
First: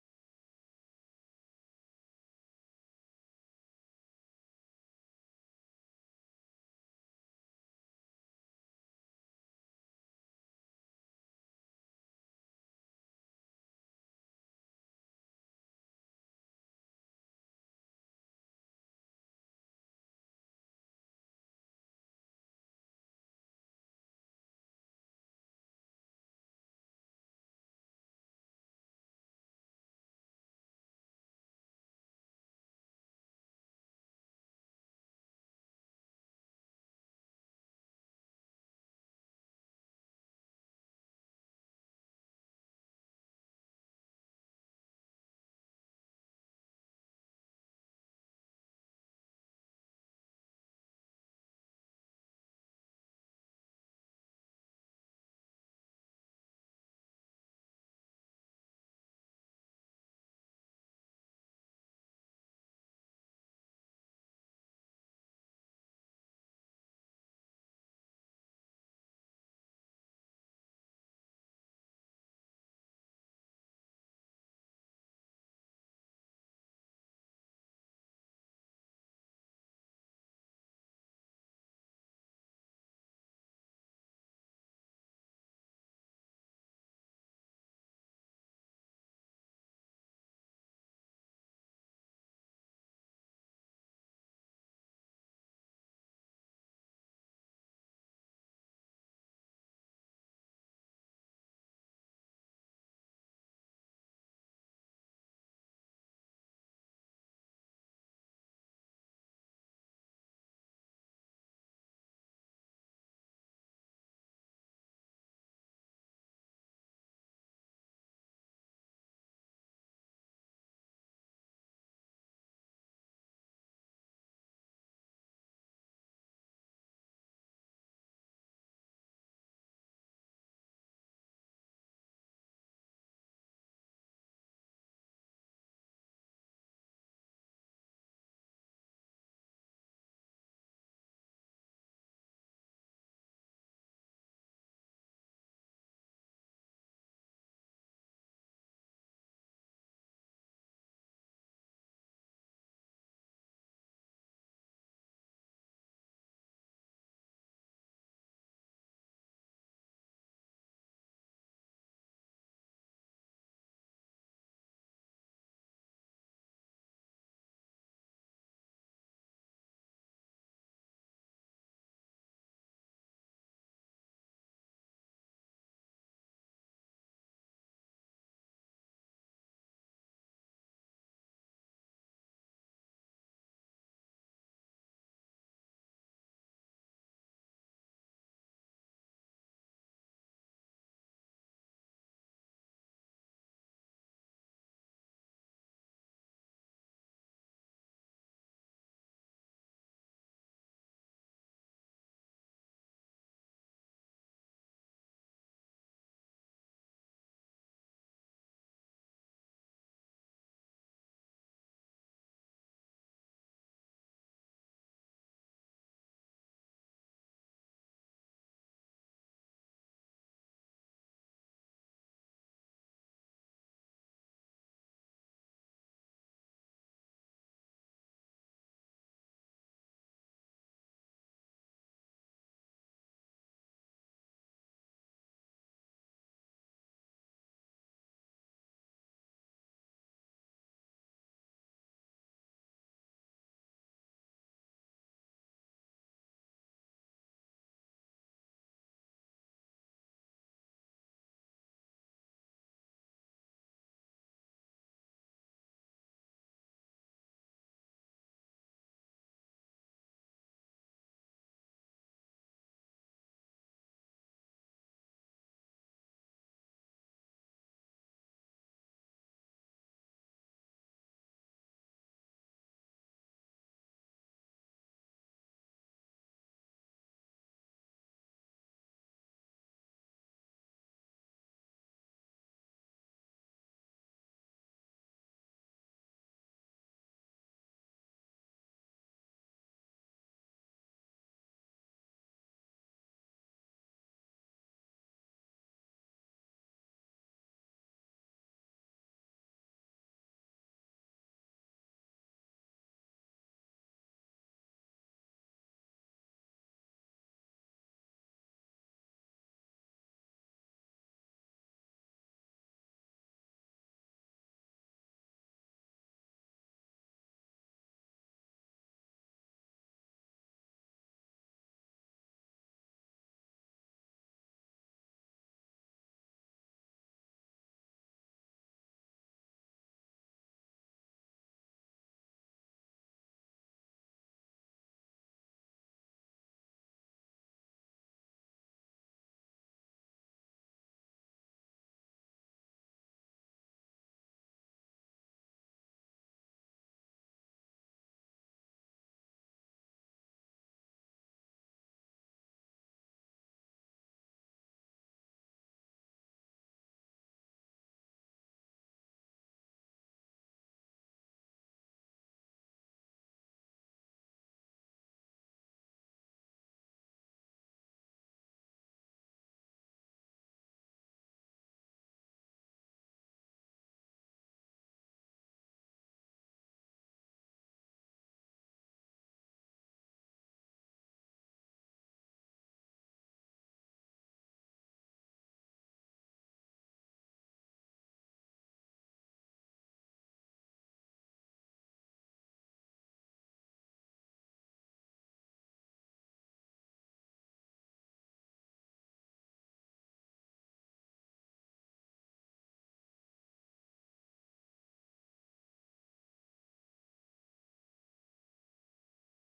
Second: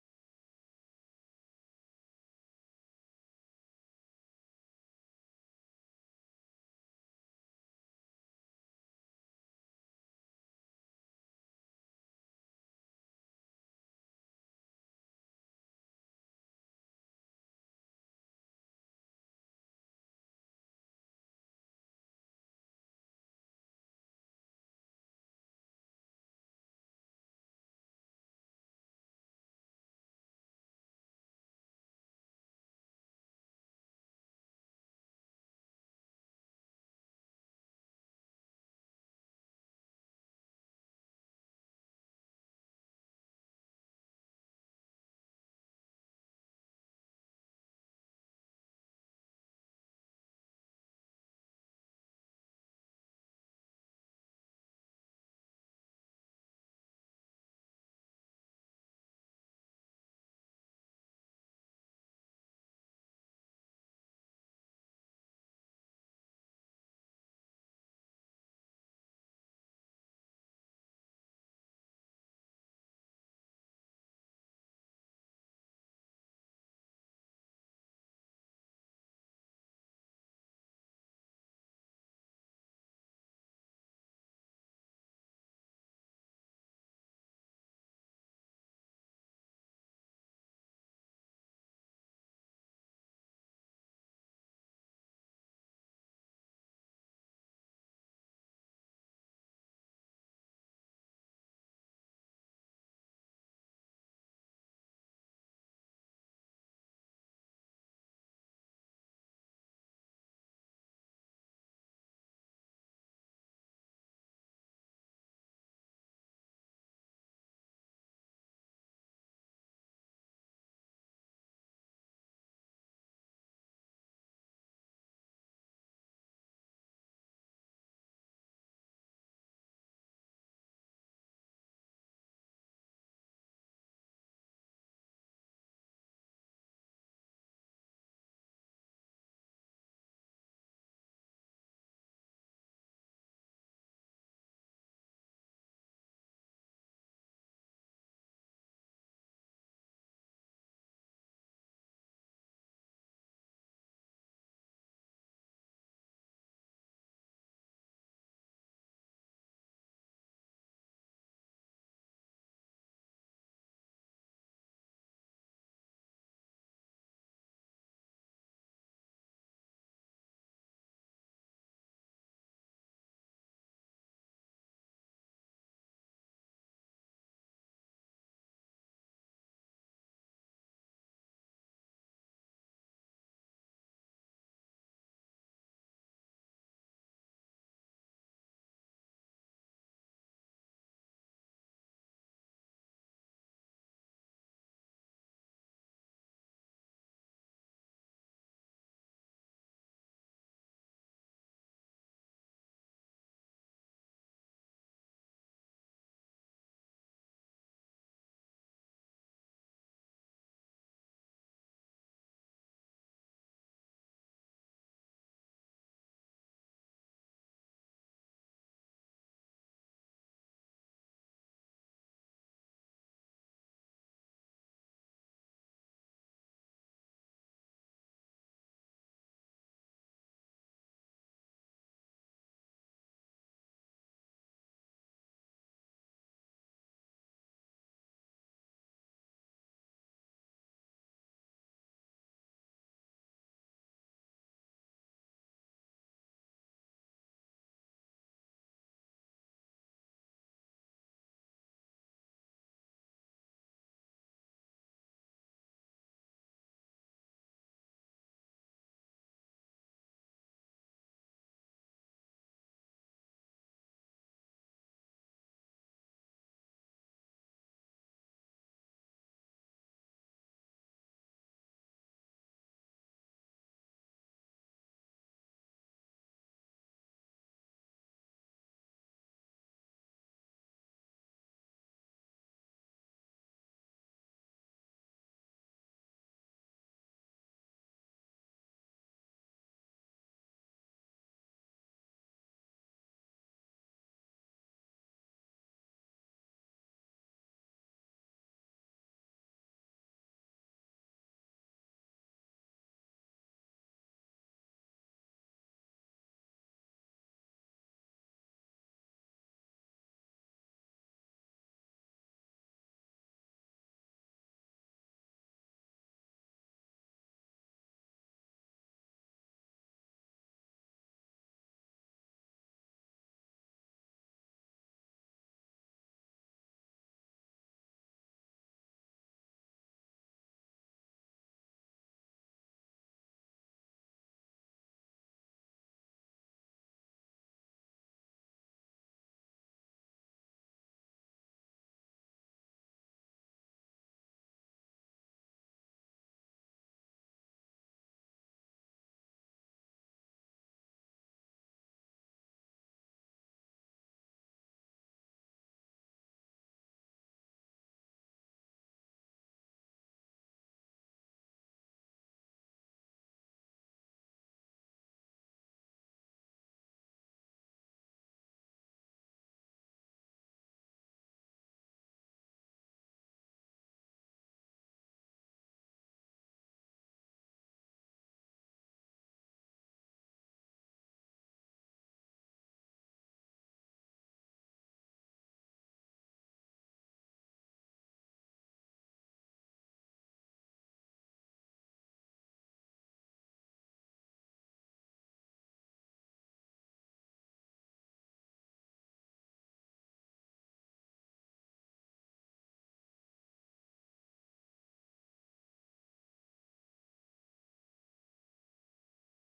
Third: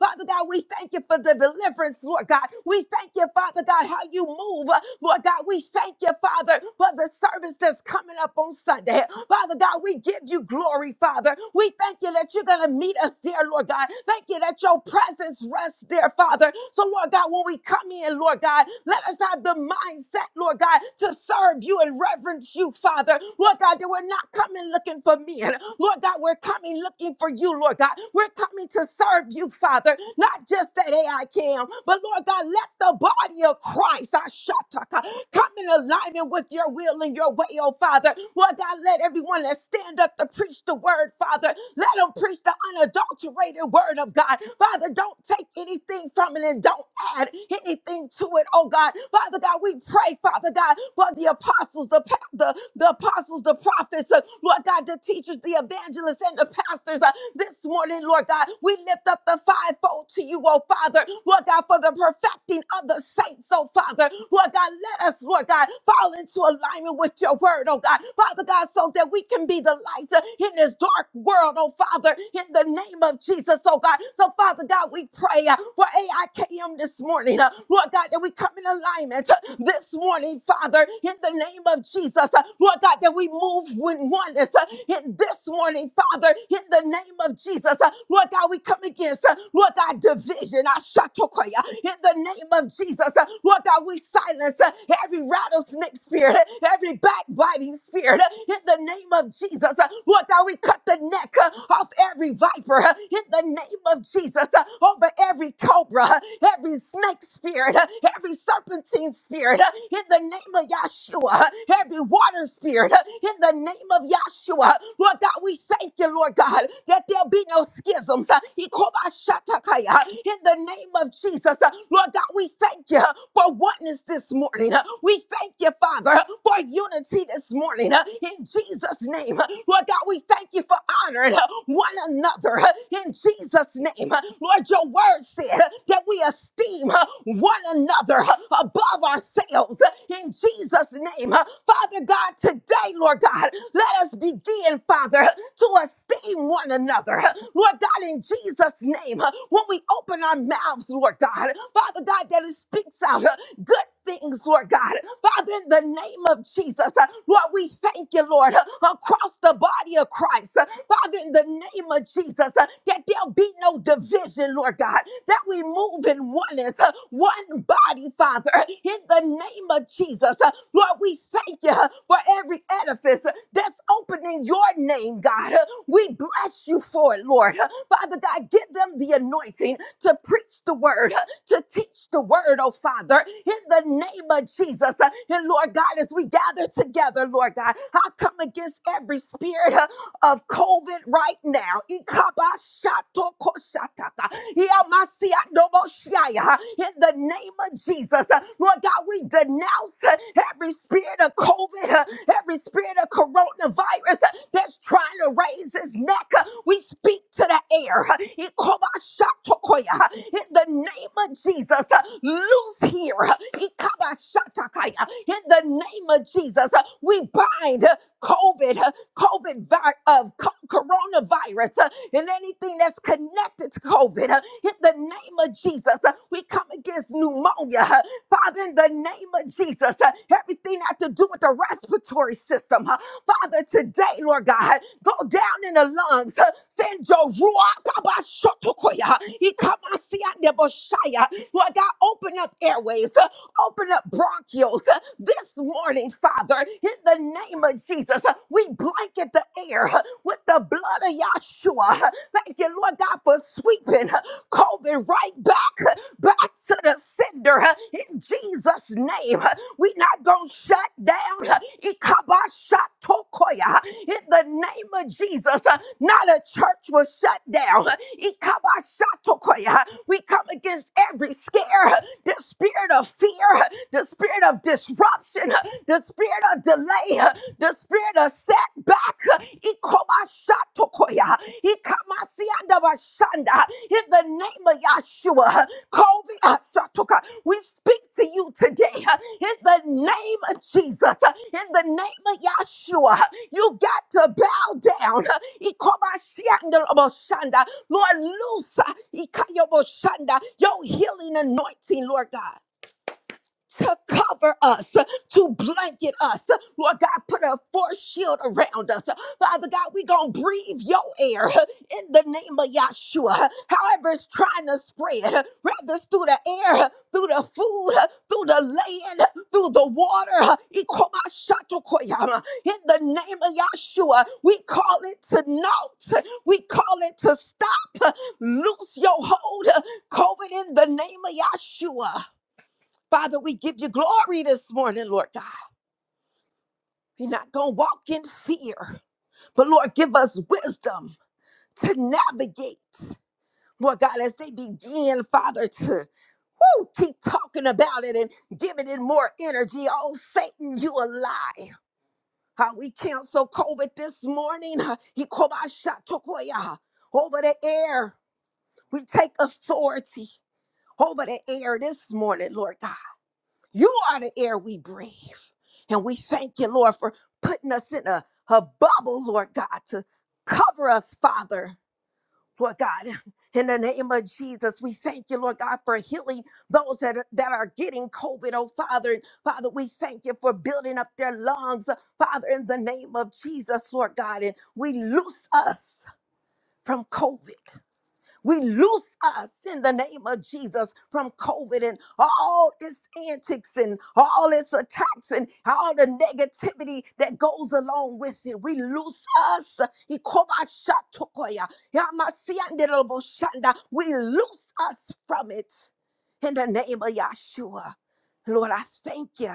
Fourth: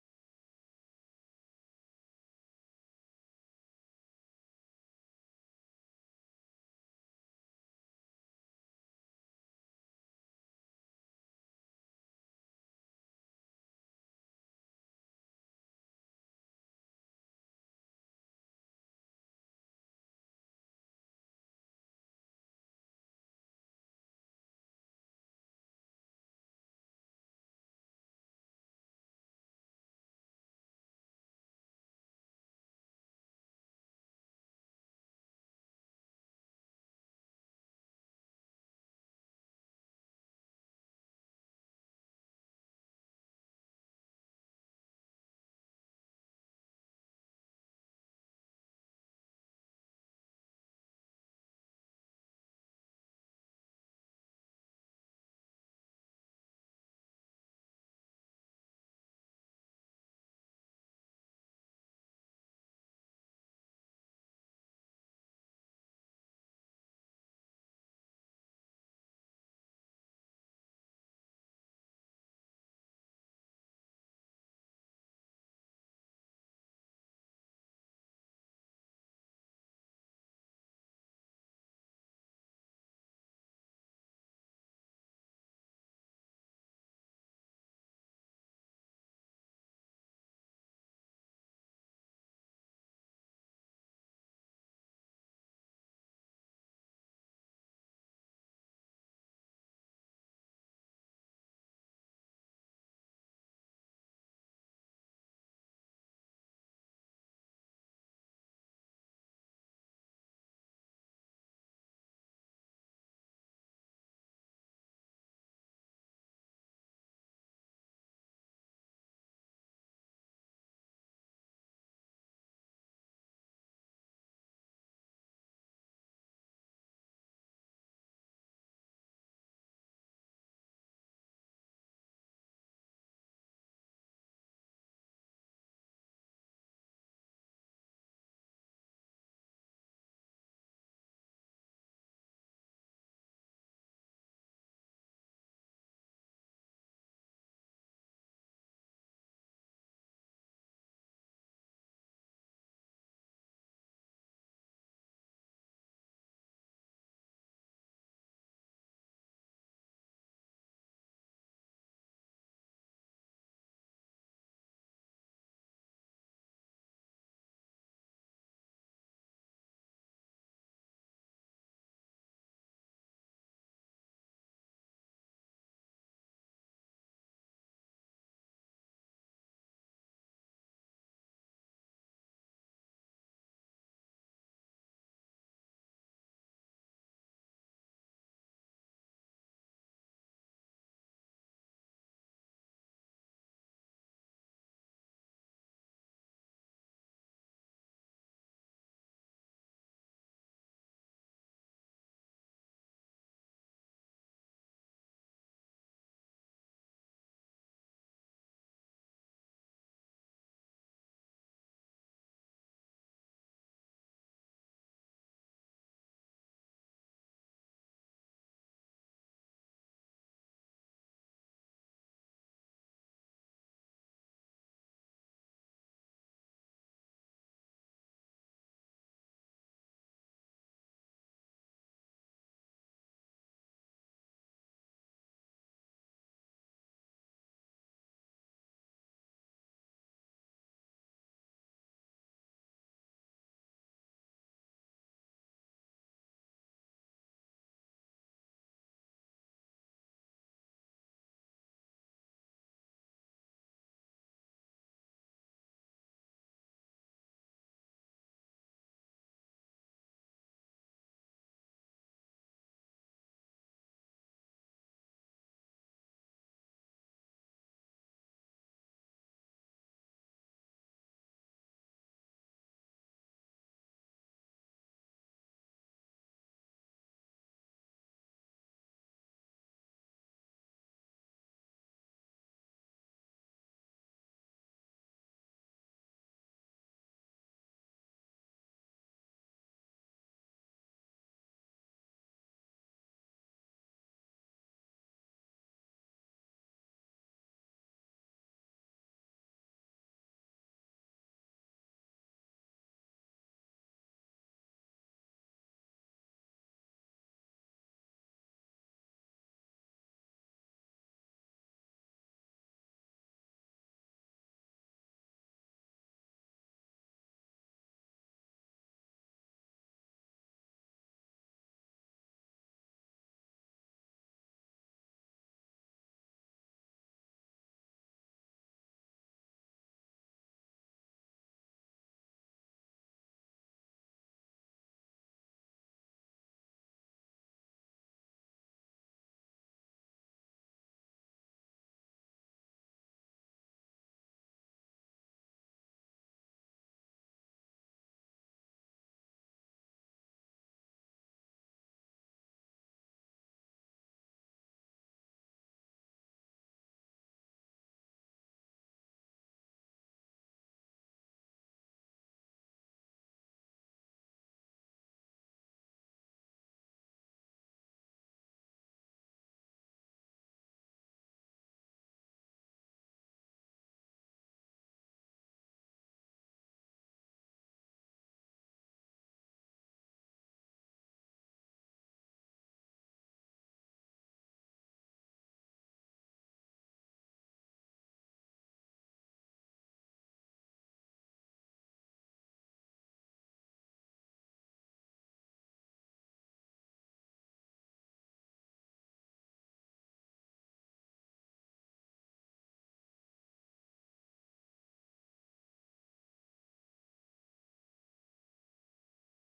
Speaker 4: Father God, we thank you for the deliverance, Lord God. We thank you, Father God, how you move, uh, Lord Lord God, we thank you, Father, for the service that's coming up on Sunday. Father God, we give you glory, Father. We thank you that you're going to meet us there, Lord God. Thank you that your presence rests there, Father. So, Lord God, when we come in, Lord God, let us have the mindset, Lord God, to serve you and reverence you, Father. Lord God, that we're not coming looking for men. Lord God, we're coming looking for you, Lord God. We're coming to serve you, Father, not just that AI cam, but Lord God, let the body of Christ. Christ. I shataka. Come in alignment with your will and your way, oh Father. Lord God, let everyone that stand up to preach the word, Father, let them preach the unadulterated word of God. Father, don't take anything from it and don't add anything to it, oh God. Father God, we pray, Father God, for the apostles, the, pa- the, the apostles, the prophets, uh, Lord God, the teachers, the evangelists, and the pastors uh, this morning, Lord God. We lift up the fivefold to you, oh Father, Lord God, for the perfecting leading of the saints, oh Father. Lord God, let us, Lord God, fall into alignment with your word, oh God. Father God, so that we can be the light uh, in this dark world, oh Father, in the name of Jesus, oh God. So, Father God, we pray uh, for AIKM this morning, uh, Lord God, that we come in alignment uh, this morning, Father, in the name of Jesus, uh, Lord God, that we move with oneness uh, in this morning, Father, in the name of Jesus, uh, Lord God, we come against, uh, Lord God, division, uh, Shatokoya, in the name of Jesus. Uh, Lord God, we silence uh, every rattlesnake spirit, uh, every backbiting spirit uh, in the name of Jesus. Uh, Lord God, we cut the neck uh, off every viper uh, in the name of Jesus uh, over every cobra, uh, every snake spirit, uh, every serpentine spirit uh, in the name of Yahshua, uh, every water spirit uh, in the name of Yahshua. uh, Lord God, we thank you, Lord God, that there'll be no schisms. uh, Ikobashatakaya, In the name of Jesus. Uh, Lord God, we thank you for oneness this morning. Uh, We thank you, Father, uh, for unity this morning uh, in Jesus' name. Uh, Lord God, we thank you for honoring uh, one another uh, in Jesus' name. Uh, Lord, your word said uh, that we esteem uh, one another uh, above ourselves uh, in Jesus' name. Uh, Father God, today, Lord God, let us begin, Father, to esteem one another. Lord God, in Jesus' name, proclaim, uh, when we open our mouths, Lord God, Father God, that it speaks out uh, good things, Lord God. Father, in the name of Jesus, uh, Lord, we thank you, Lord, uh, across the body of Christ. Uh, Father, in the name of Jesus, uh, that there'll be no division, Lord God, that we move in oneness, uh, one body, Father, in the name of Jesus. Uh, Lord, we thank you uh, for every edifice uh, that's opening your name, God. Uh, We bless you for it, Lord. huh? Father God, give them the anointing to preach the word, to teach the word, oh Father, in the name of Jesus. And Lord God, as we gather together, Lord God, I come against every spirit of COVID right now. Ikabashatokoshataka. Iamasiadoboshaya. In the name of Jesus, uh, Lord God, we denounce uh, every spirit of COVID, uh, every spirit of coronavirus uh, that's trying to raise its neck. Uh, We speak to the air. uh, Ikobashatokoya. In the name of Jesus, uh, loose here. uh, Ikabashatakaya. In the name of Jesus, uh, we bind. uh, COVID, uh, COVID, vi- of co- coronavirus, uh, and anything that's connected to COVID. uh, In the name of Jesus, uh, we come against pneumonia. uh, Father, in the name of Jesus, uh, everything that to do with the respiratory system. uh, Father, today, Lord God, huh, go down in the lungs. uh, Send your ruach abashotokoya, ikamasiandeboshaya. Lord God, open up airwaves. uh, Open up bronchioles. uh, This morning, Father, in the name of Jesus, uh, we blanket the air uh, with the blood of Yahshua. Uh, Thank you, Lord God, for sweeping uh, COVID right back, uh, back to the sender uh, in Jesus' name. Uh, we not going to shut down. uh, Ikabashatokoya, uh, In the name of Jesus, uh, not a church will shut down. Uh, Ikabashatokoya, uh, We come against every scare, uh, the spirit of fear, uh, the spirit of of disruption, the spirit of delay, the spirit of setback. Ikomashatokoya, ikamasiandabashanda. In the name of Yahshua, COVID, asatoka, we speak to you today. In the name of Jesus, in the name of Yahshua, you got to bow down. Ikomasiandabashanda. Lord, loose uh, ikayoboshanda, your healing anointing, Lord God to cover us, to blanket us. Lord God, put a force shield around us. Father God, we going to breathe your air in the name of Yahshua. However, it's trying to spread, whether it's through the air, through the food, through the land, through the water. Ikomashato-koyama. In the name of Yahshua, we call it to naught. We call it to stop. Loose your hold. COVID in the name of Yahshua. Father, we give you glory this morning, Lord God. We're not going to walk in fear, but Lord, give us wisdom to navigate. Lord God, as they begin, Father, to woo, keep talking about it and giving it more energy. Oh, Satan, you a lie. How we cancel COVID this morning. huh, Ikobashatokoya, Over the air, we take authority over the air this morning, Lord God. You are the air we breathe. And we thank you, Lord, for putting us in a, a bubble, Lord God, to cover us, Father, Lord God. In the name of Jesus, we thank you, Lord God, for healing those that, that are getting COVID, oh Father. And Father, we thank you for building up their lungs, Father, in the name of Jesus, Lord God. And we loose us from COVID. We loose us in the name of Jesus from COVID and all its antics and all its attacks and all the negativity that goes along with it. We loose us. Ikobashatokoya, yamasianderaboshanda. We loose us from it in the name of Yahshua. Lord, I thank you.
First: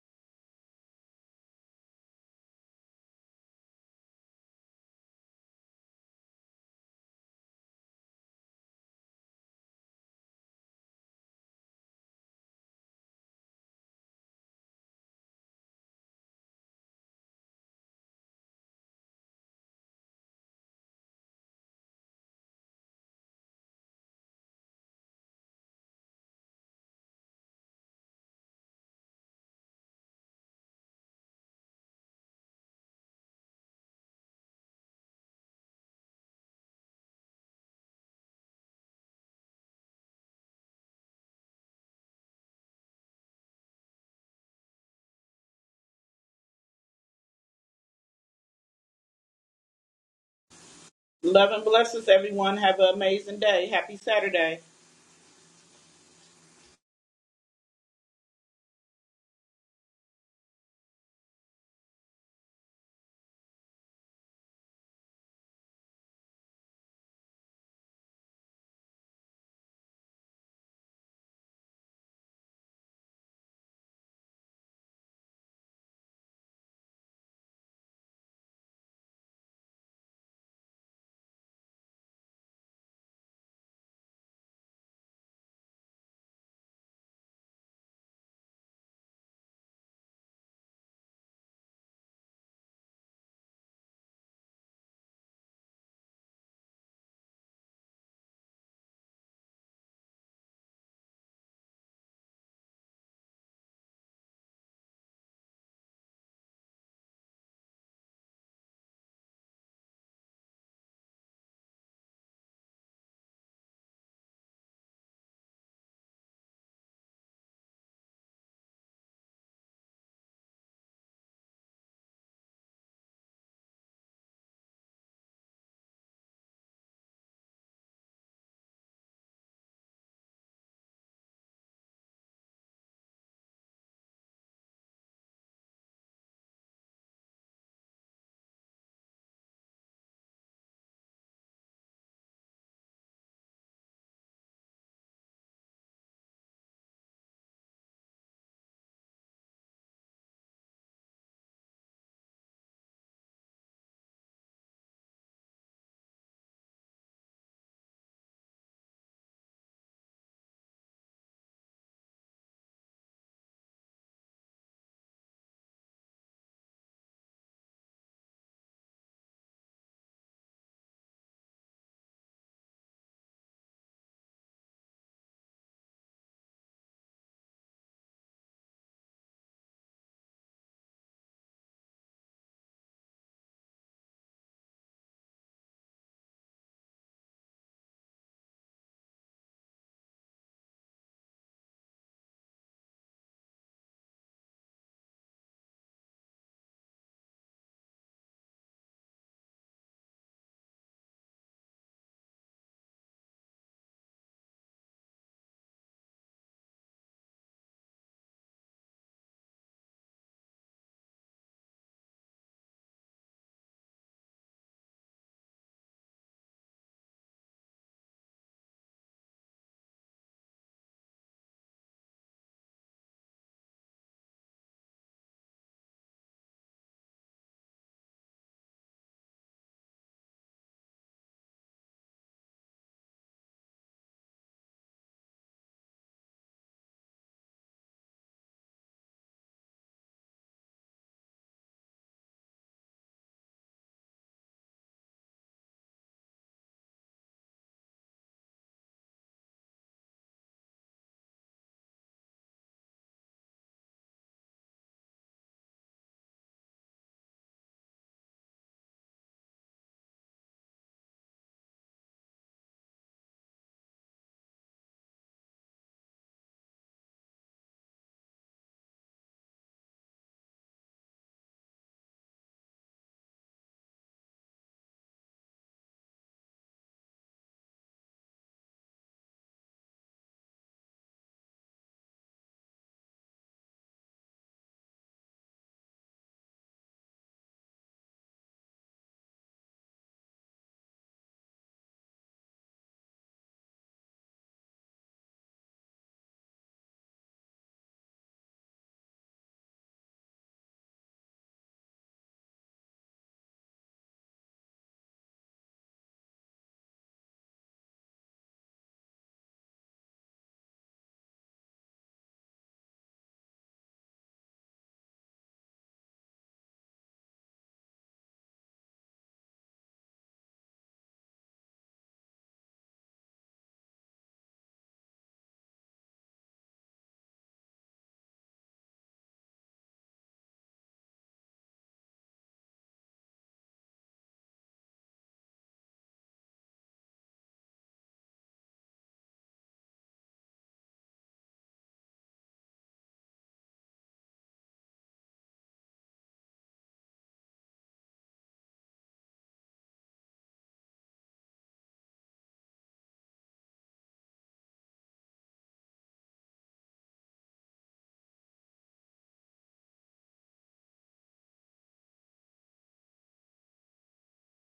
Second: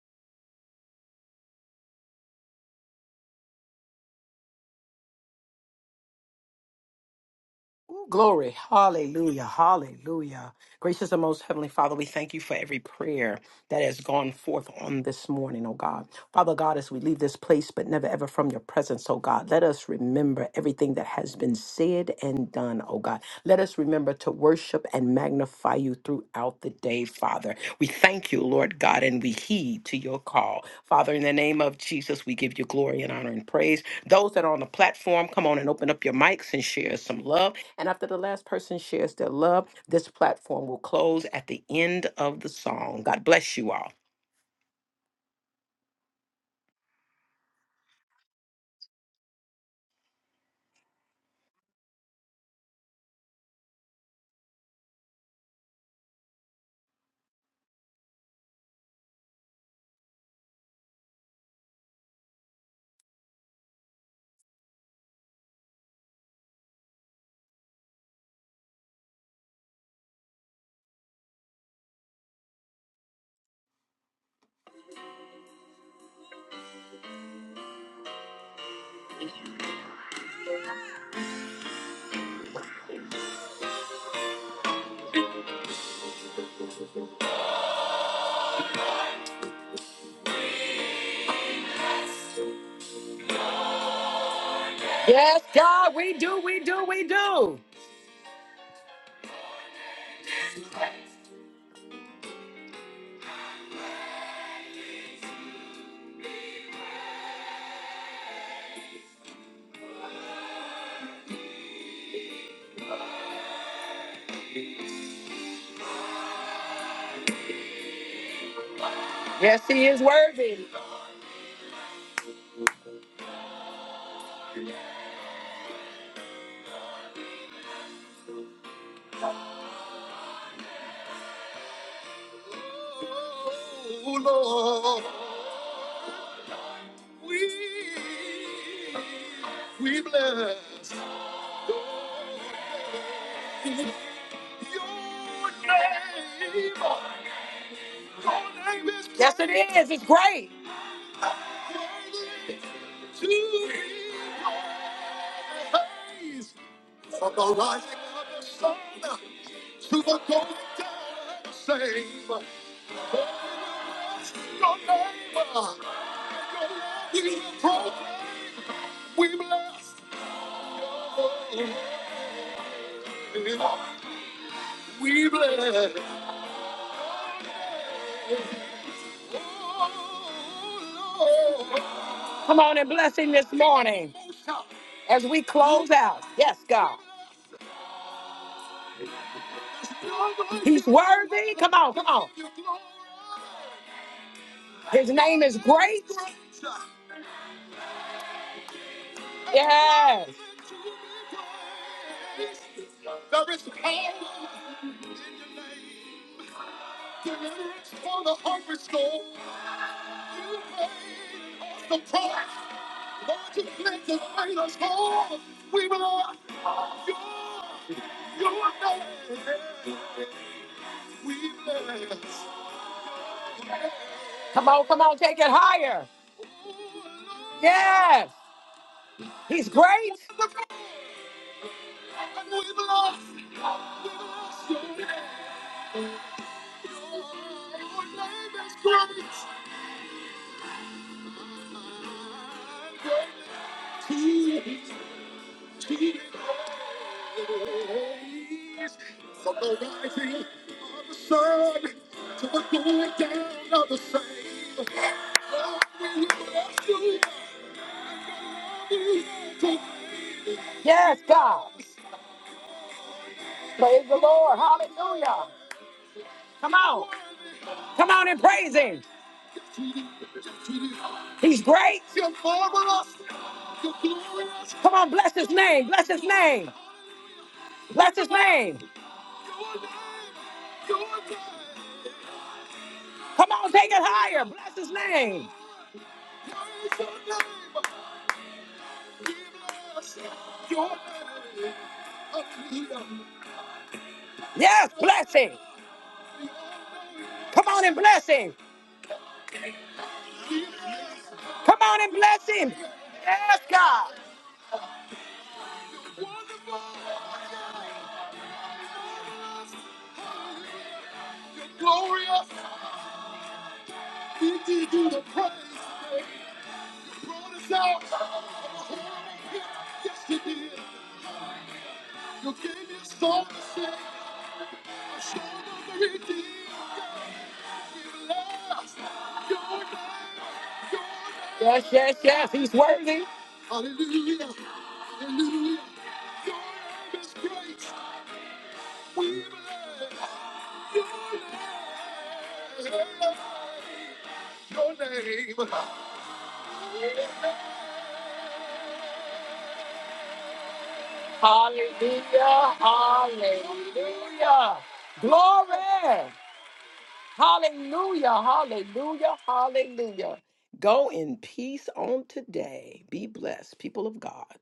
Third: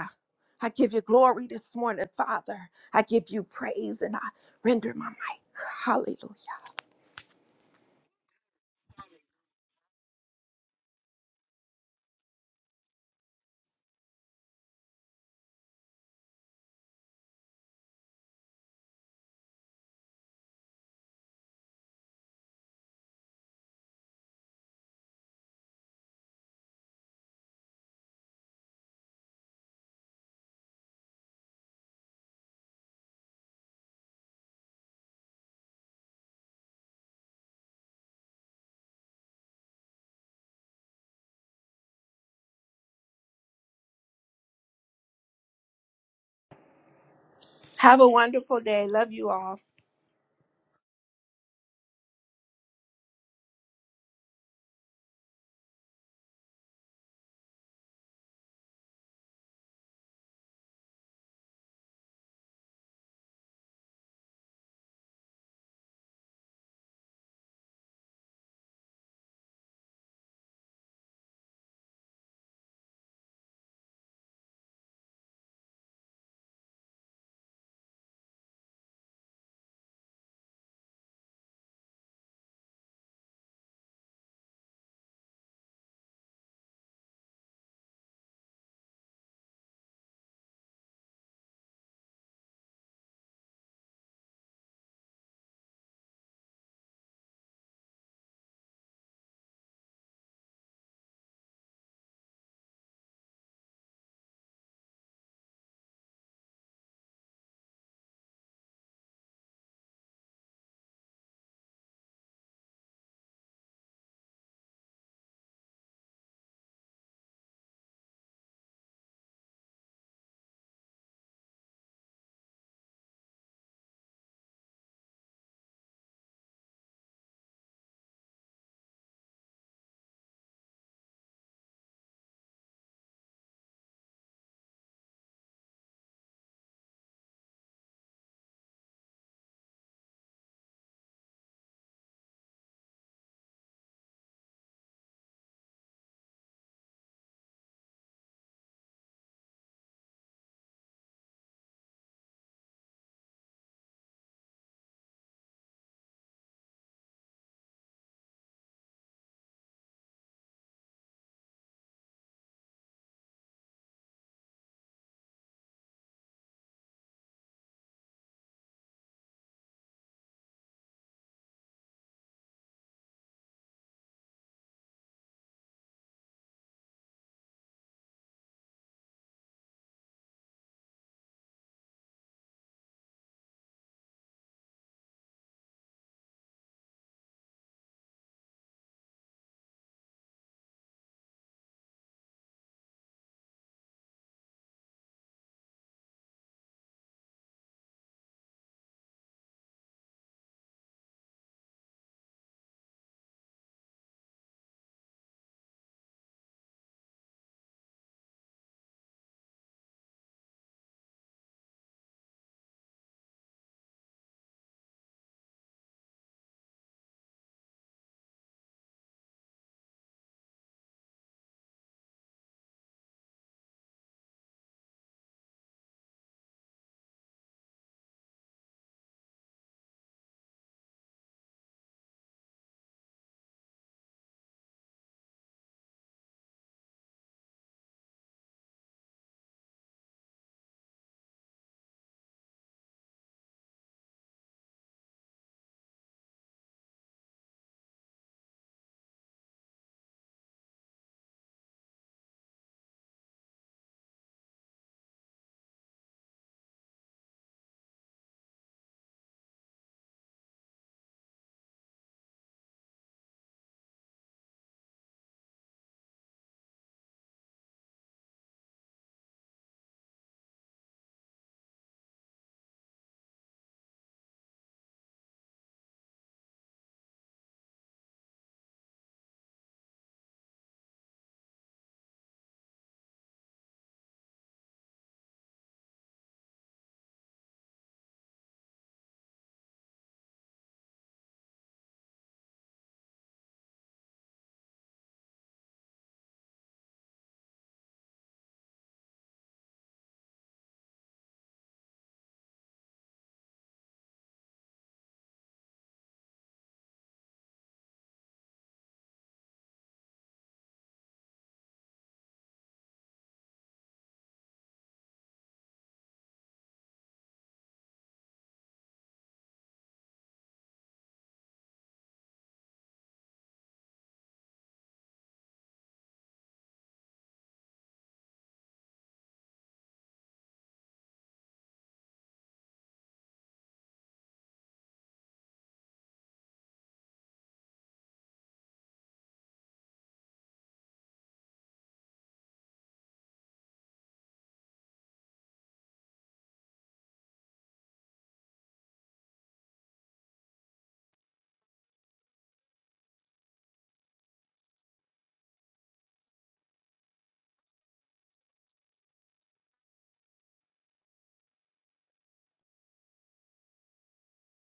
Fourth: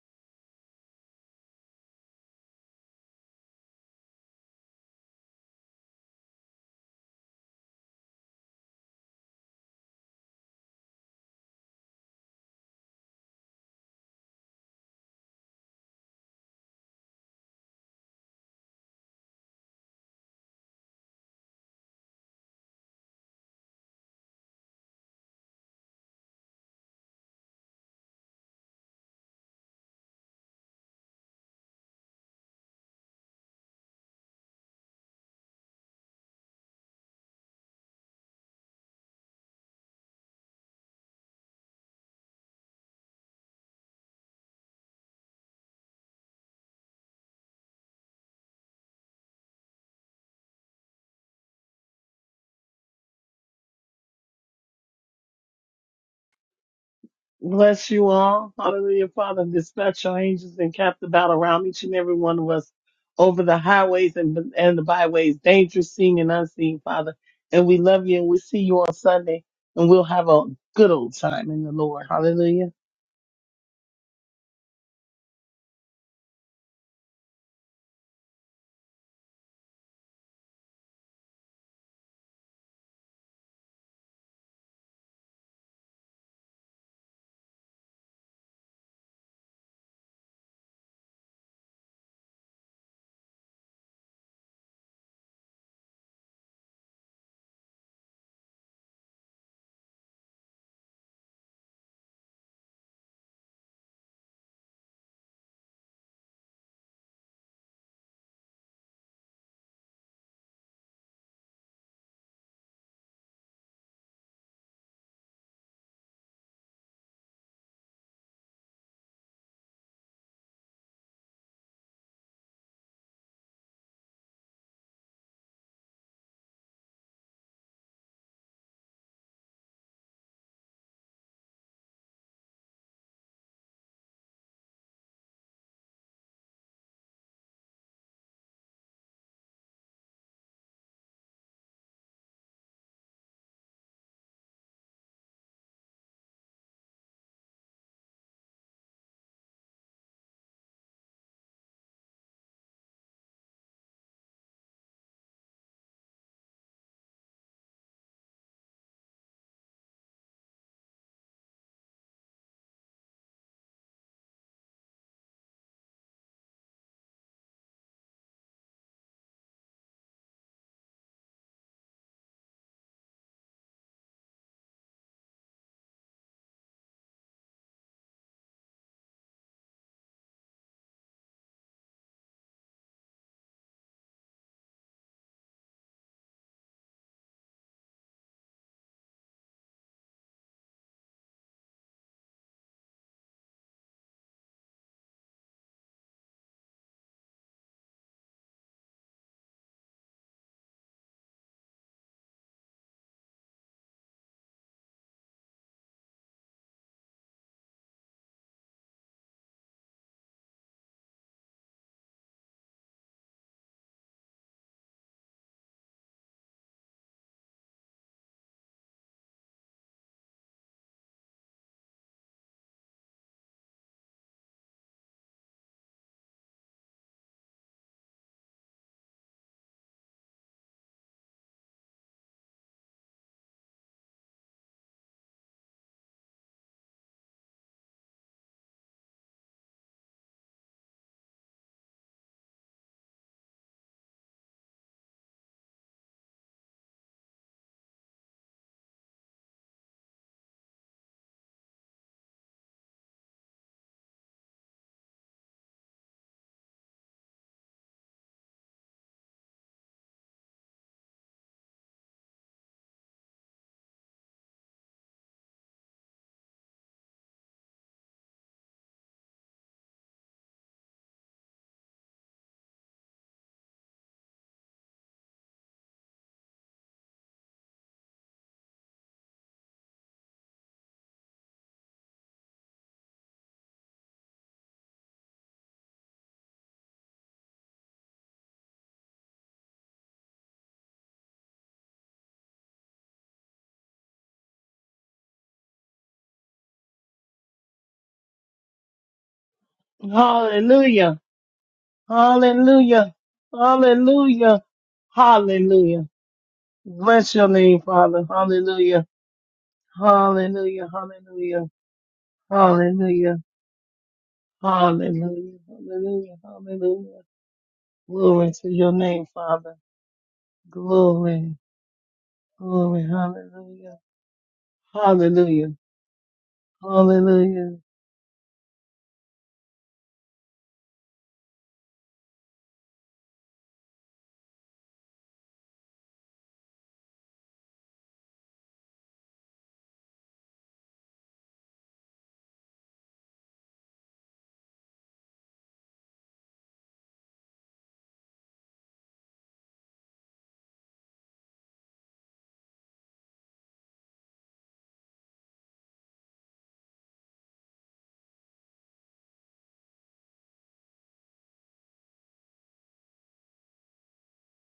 Speaker 4: I give you glory this morning, Father. I give you praise and I render my mic. Hallelujah.
Speaker 1: Ooh, Glory. Hallelujah. Hallelujah. Gracious and most heavenly Father, we thank you for every prayer that has gone forth on this morning, oh God. Father God, as we leave this place, but never ever from your presence, oh God, let us remember everything that has been said and done, oh God. Let us remember to worship and magnify you throughout the day, Father. We thank you, Lord God, and we heed to your call. Father, in the name of Jesus, we give you glory and honor and praise. Those that are on the platform, come on and open up your mics and share some love. And after the last person shares their love, this platform will close at the end of the song. God bless you all.
Speaker 4: Have a wonderful day. Love you all.
Speaker 3: Love and blessings, everyone. Have an amazing day. Happy Saturday.
Speaker 2: Bless you all. Hallelujah, Father. Dispatch your angels and cap the battle around each and every one of us over the highways and, and the byways, dangerous, seen and unseen, Father. And we love you and we see you on Sunday and we'll have a good old time in the Lord. Hallelujah.
Speaker 1: Yes, God, we do, we do, we do. Yes, He is worthy. Oh Lord, we we bless. Yes, it is. It's great. From the rising of the sun to the going down of the same. Your name, your name, is proclaimed. we bless. We bless. Come on and bless him this morning as we close out. Yes, God. He's worthy. Come on, come on. His name is great. Yes. There is power in Your name. deliverance for the hungry soul. You paid the price. Lord, you cleanse and made us whole. We belong. Come on, come on, take it higher. Yes, he's great. From the rising of the sun to the going down of the same. Yes, God. Praise the Lord. Hallelujah. Come on. Come on and praise him. He's great. Come on, bless his name. Bless his name. Bless his name. Come on, take it higher. Bless his name. Yes, bless him. Come on and bless him.
Speaker 2: Hallelujah.
Speaker 1: Come on and bless him.
Speaker 2: Hallelujah.
Speaker 1: Yes, God.
Speaker 2: Hallelujah. Hallelujah. Bless your name, Father. Hallelujah. Hallelujah. Hallelujah.
Speaker 1: Glorious.
Speaker 2: Hallelujah.
Speaker 1: Did you do the praise?
Speaker 2: Hallelujah, hallelujah, hallelujah.
Speaker 1: Brought us out.
Speaker 2: Glory to your name, Father.
Speaker 1: Yes, you did.
Speaker 2: Glory,
Speaker 1: You gave
Speaker 2: glory,
Speaker 1: your soul to save.
Speaker 2: hallelujah,
Speaker 1: Showed
Speaker 2: hallelujah,
Speaker 1: us the redeemed.
Speaker 2: hallelujah,
Speaker 1: Yes. Your name Yes, yes, yes. He's worthy. Hallelujah. Hallelujah. Your name is great. We bless your name. Your name. Hallelujah. Hallelujah. Glory. Hallelujah. Hallelujah. Hallelujah. Go in peace on today. Be blessed, people of God.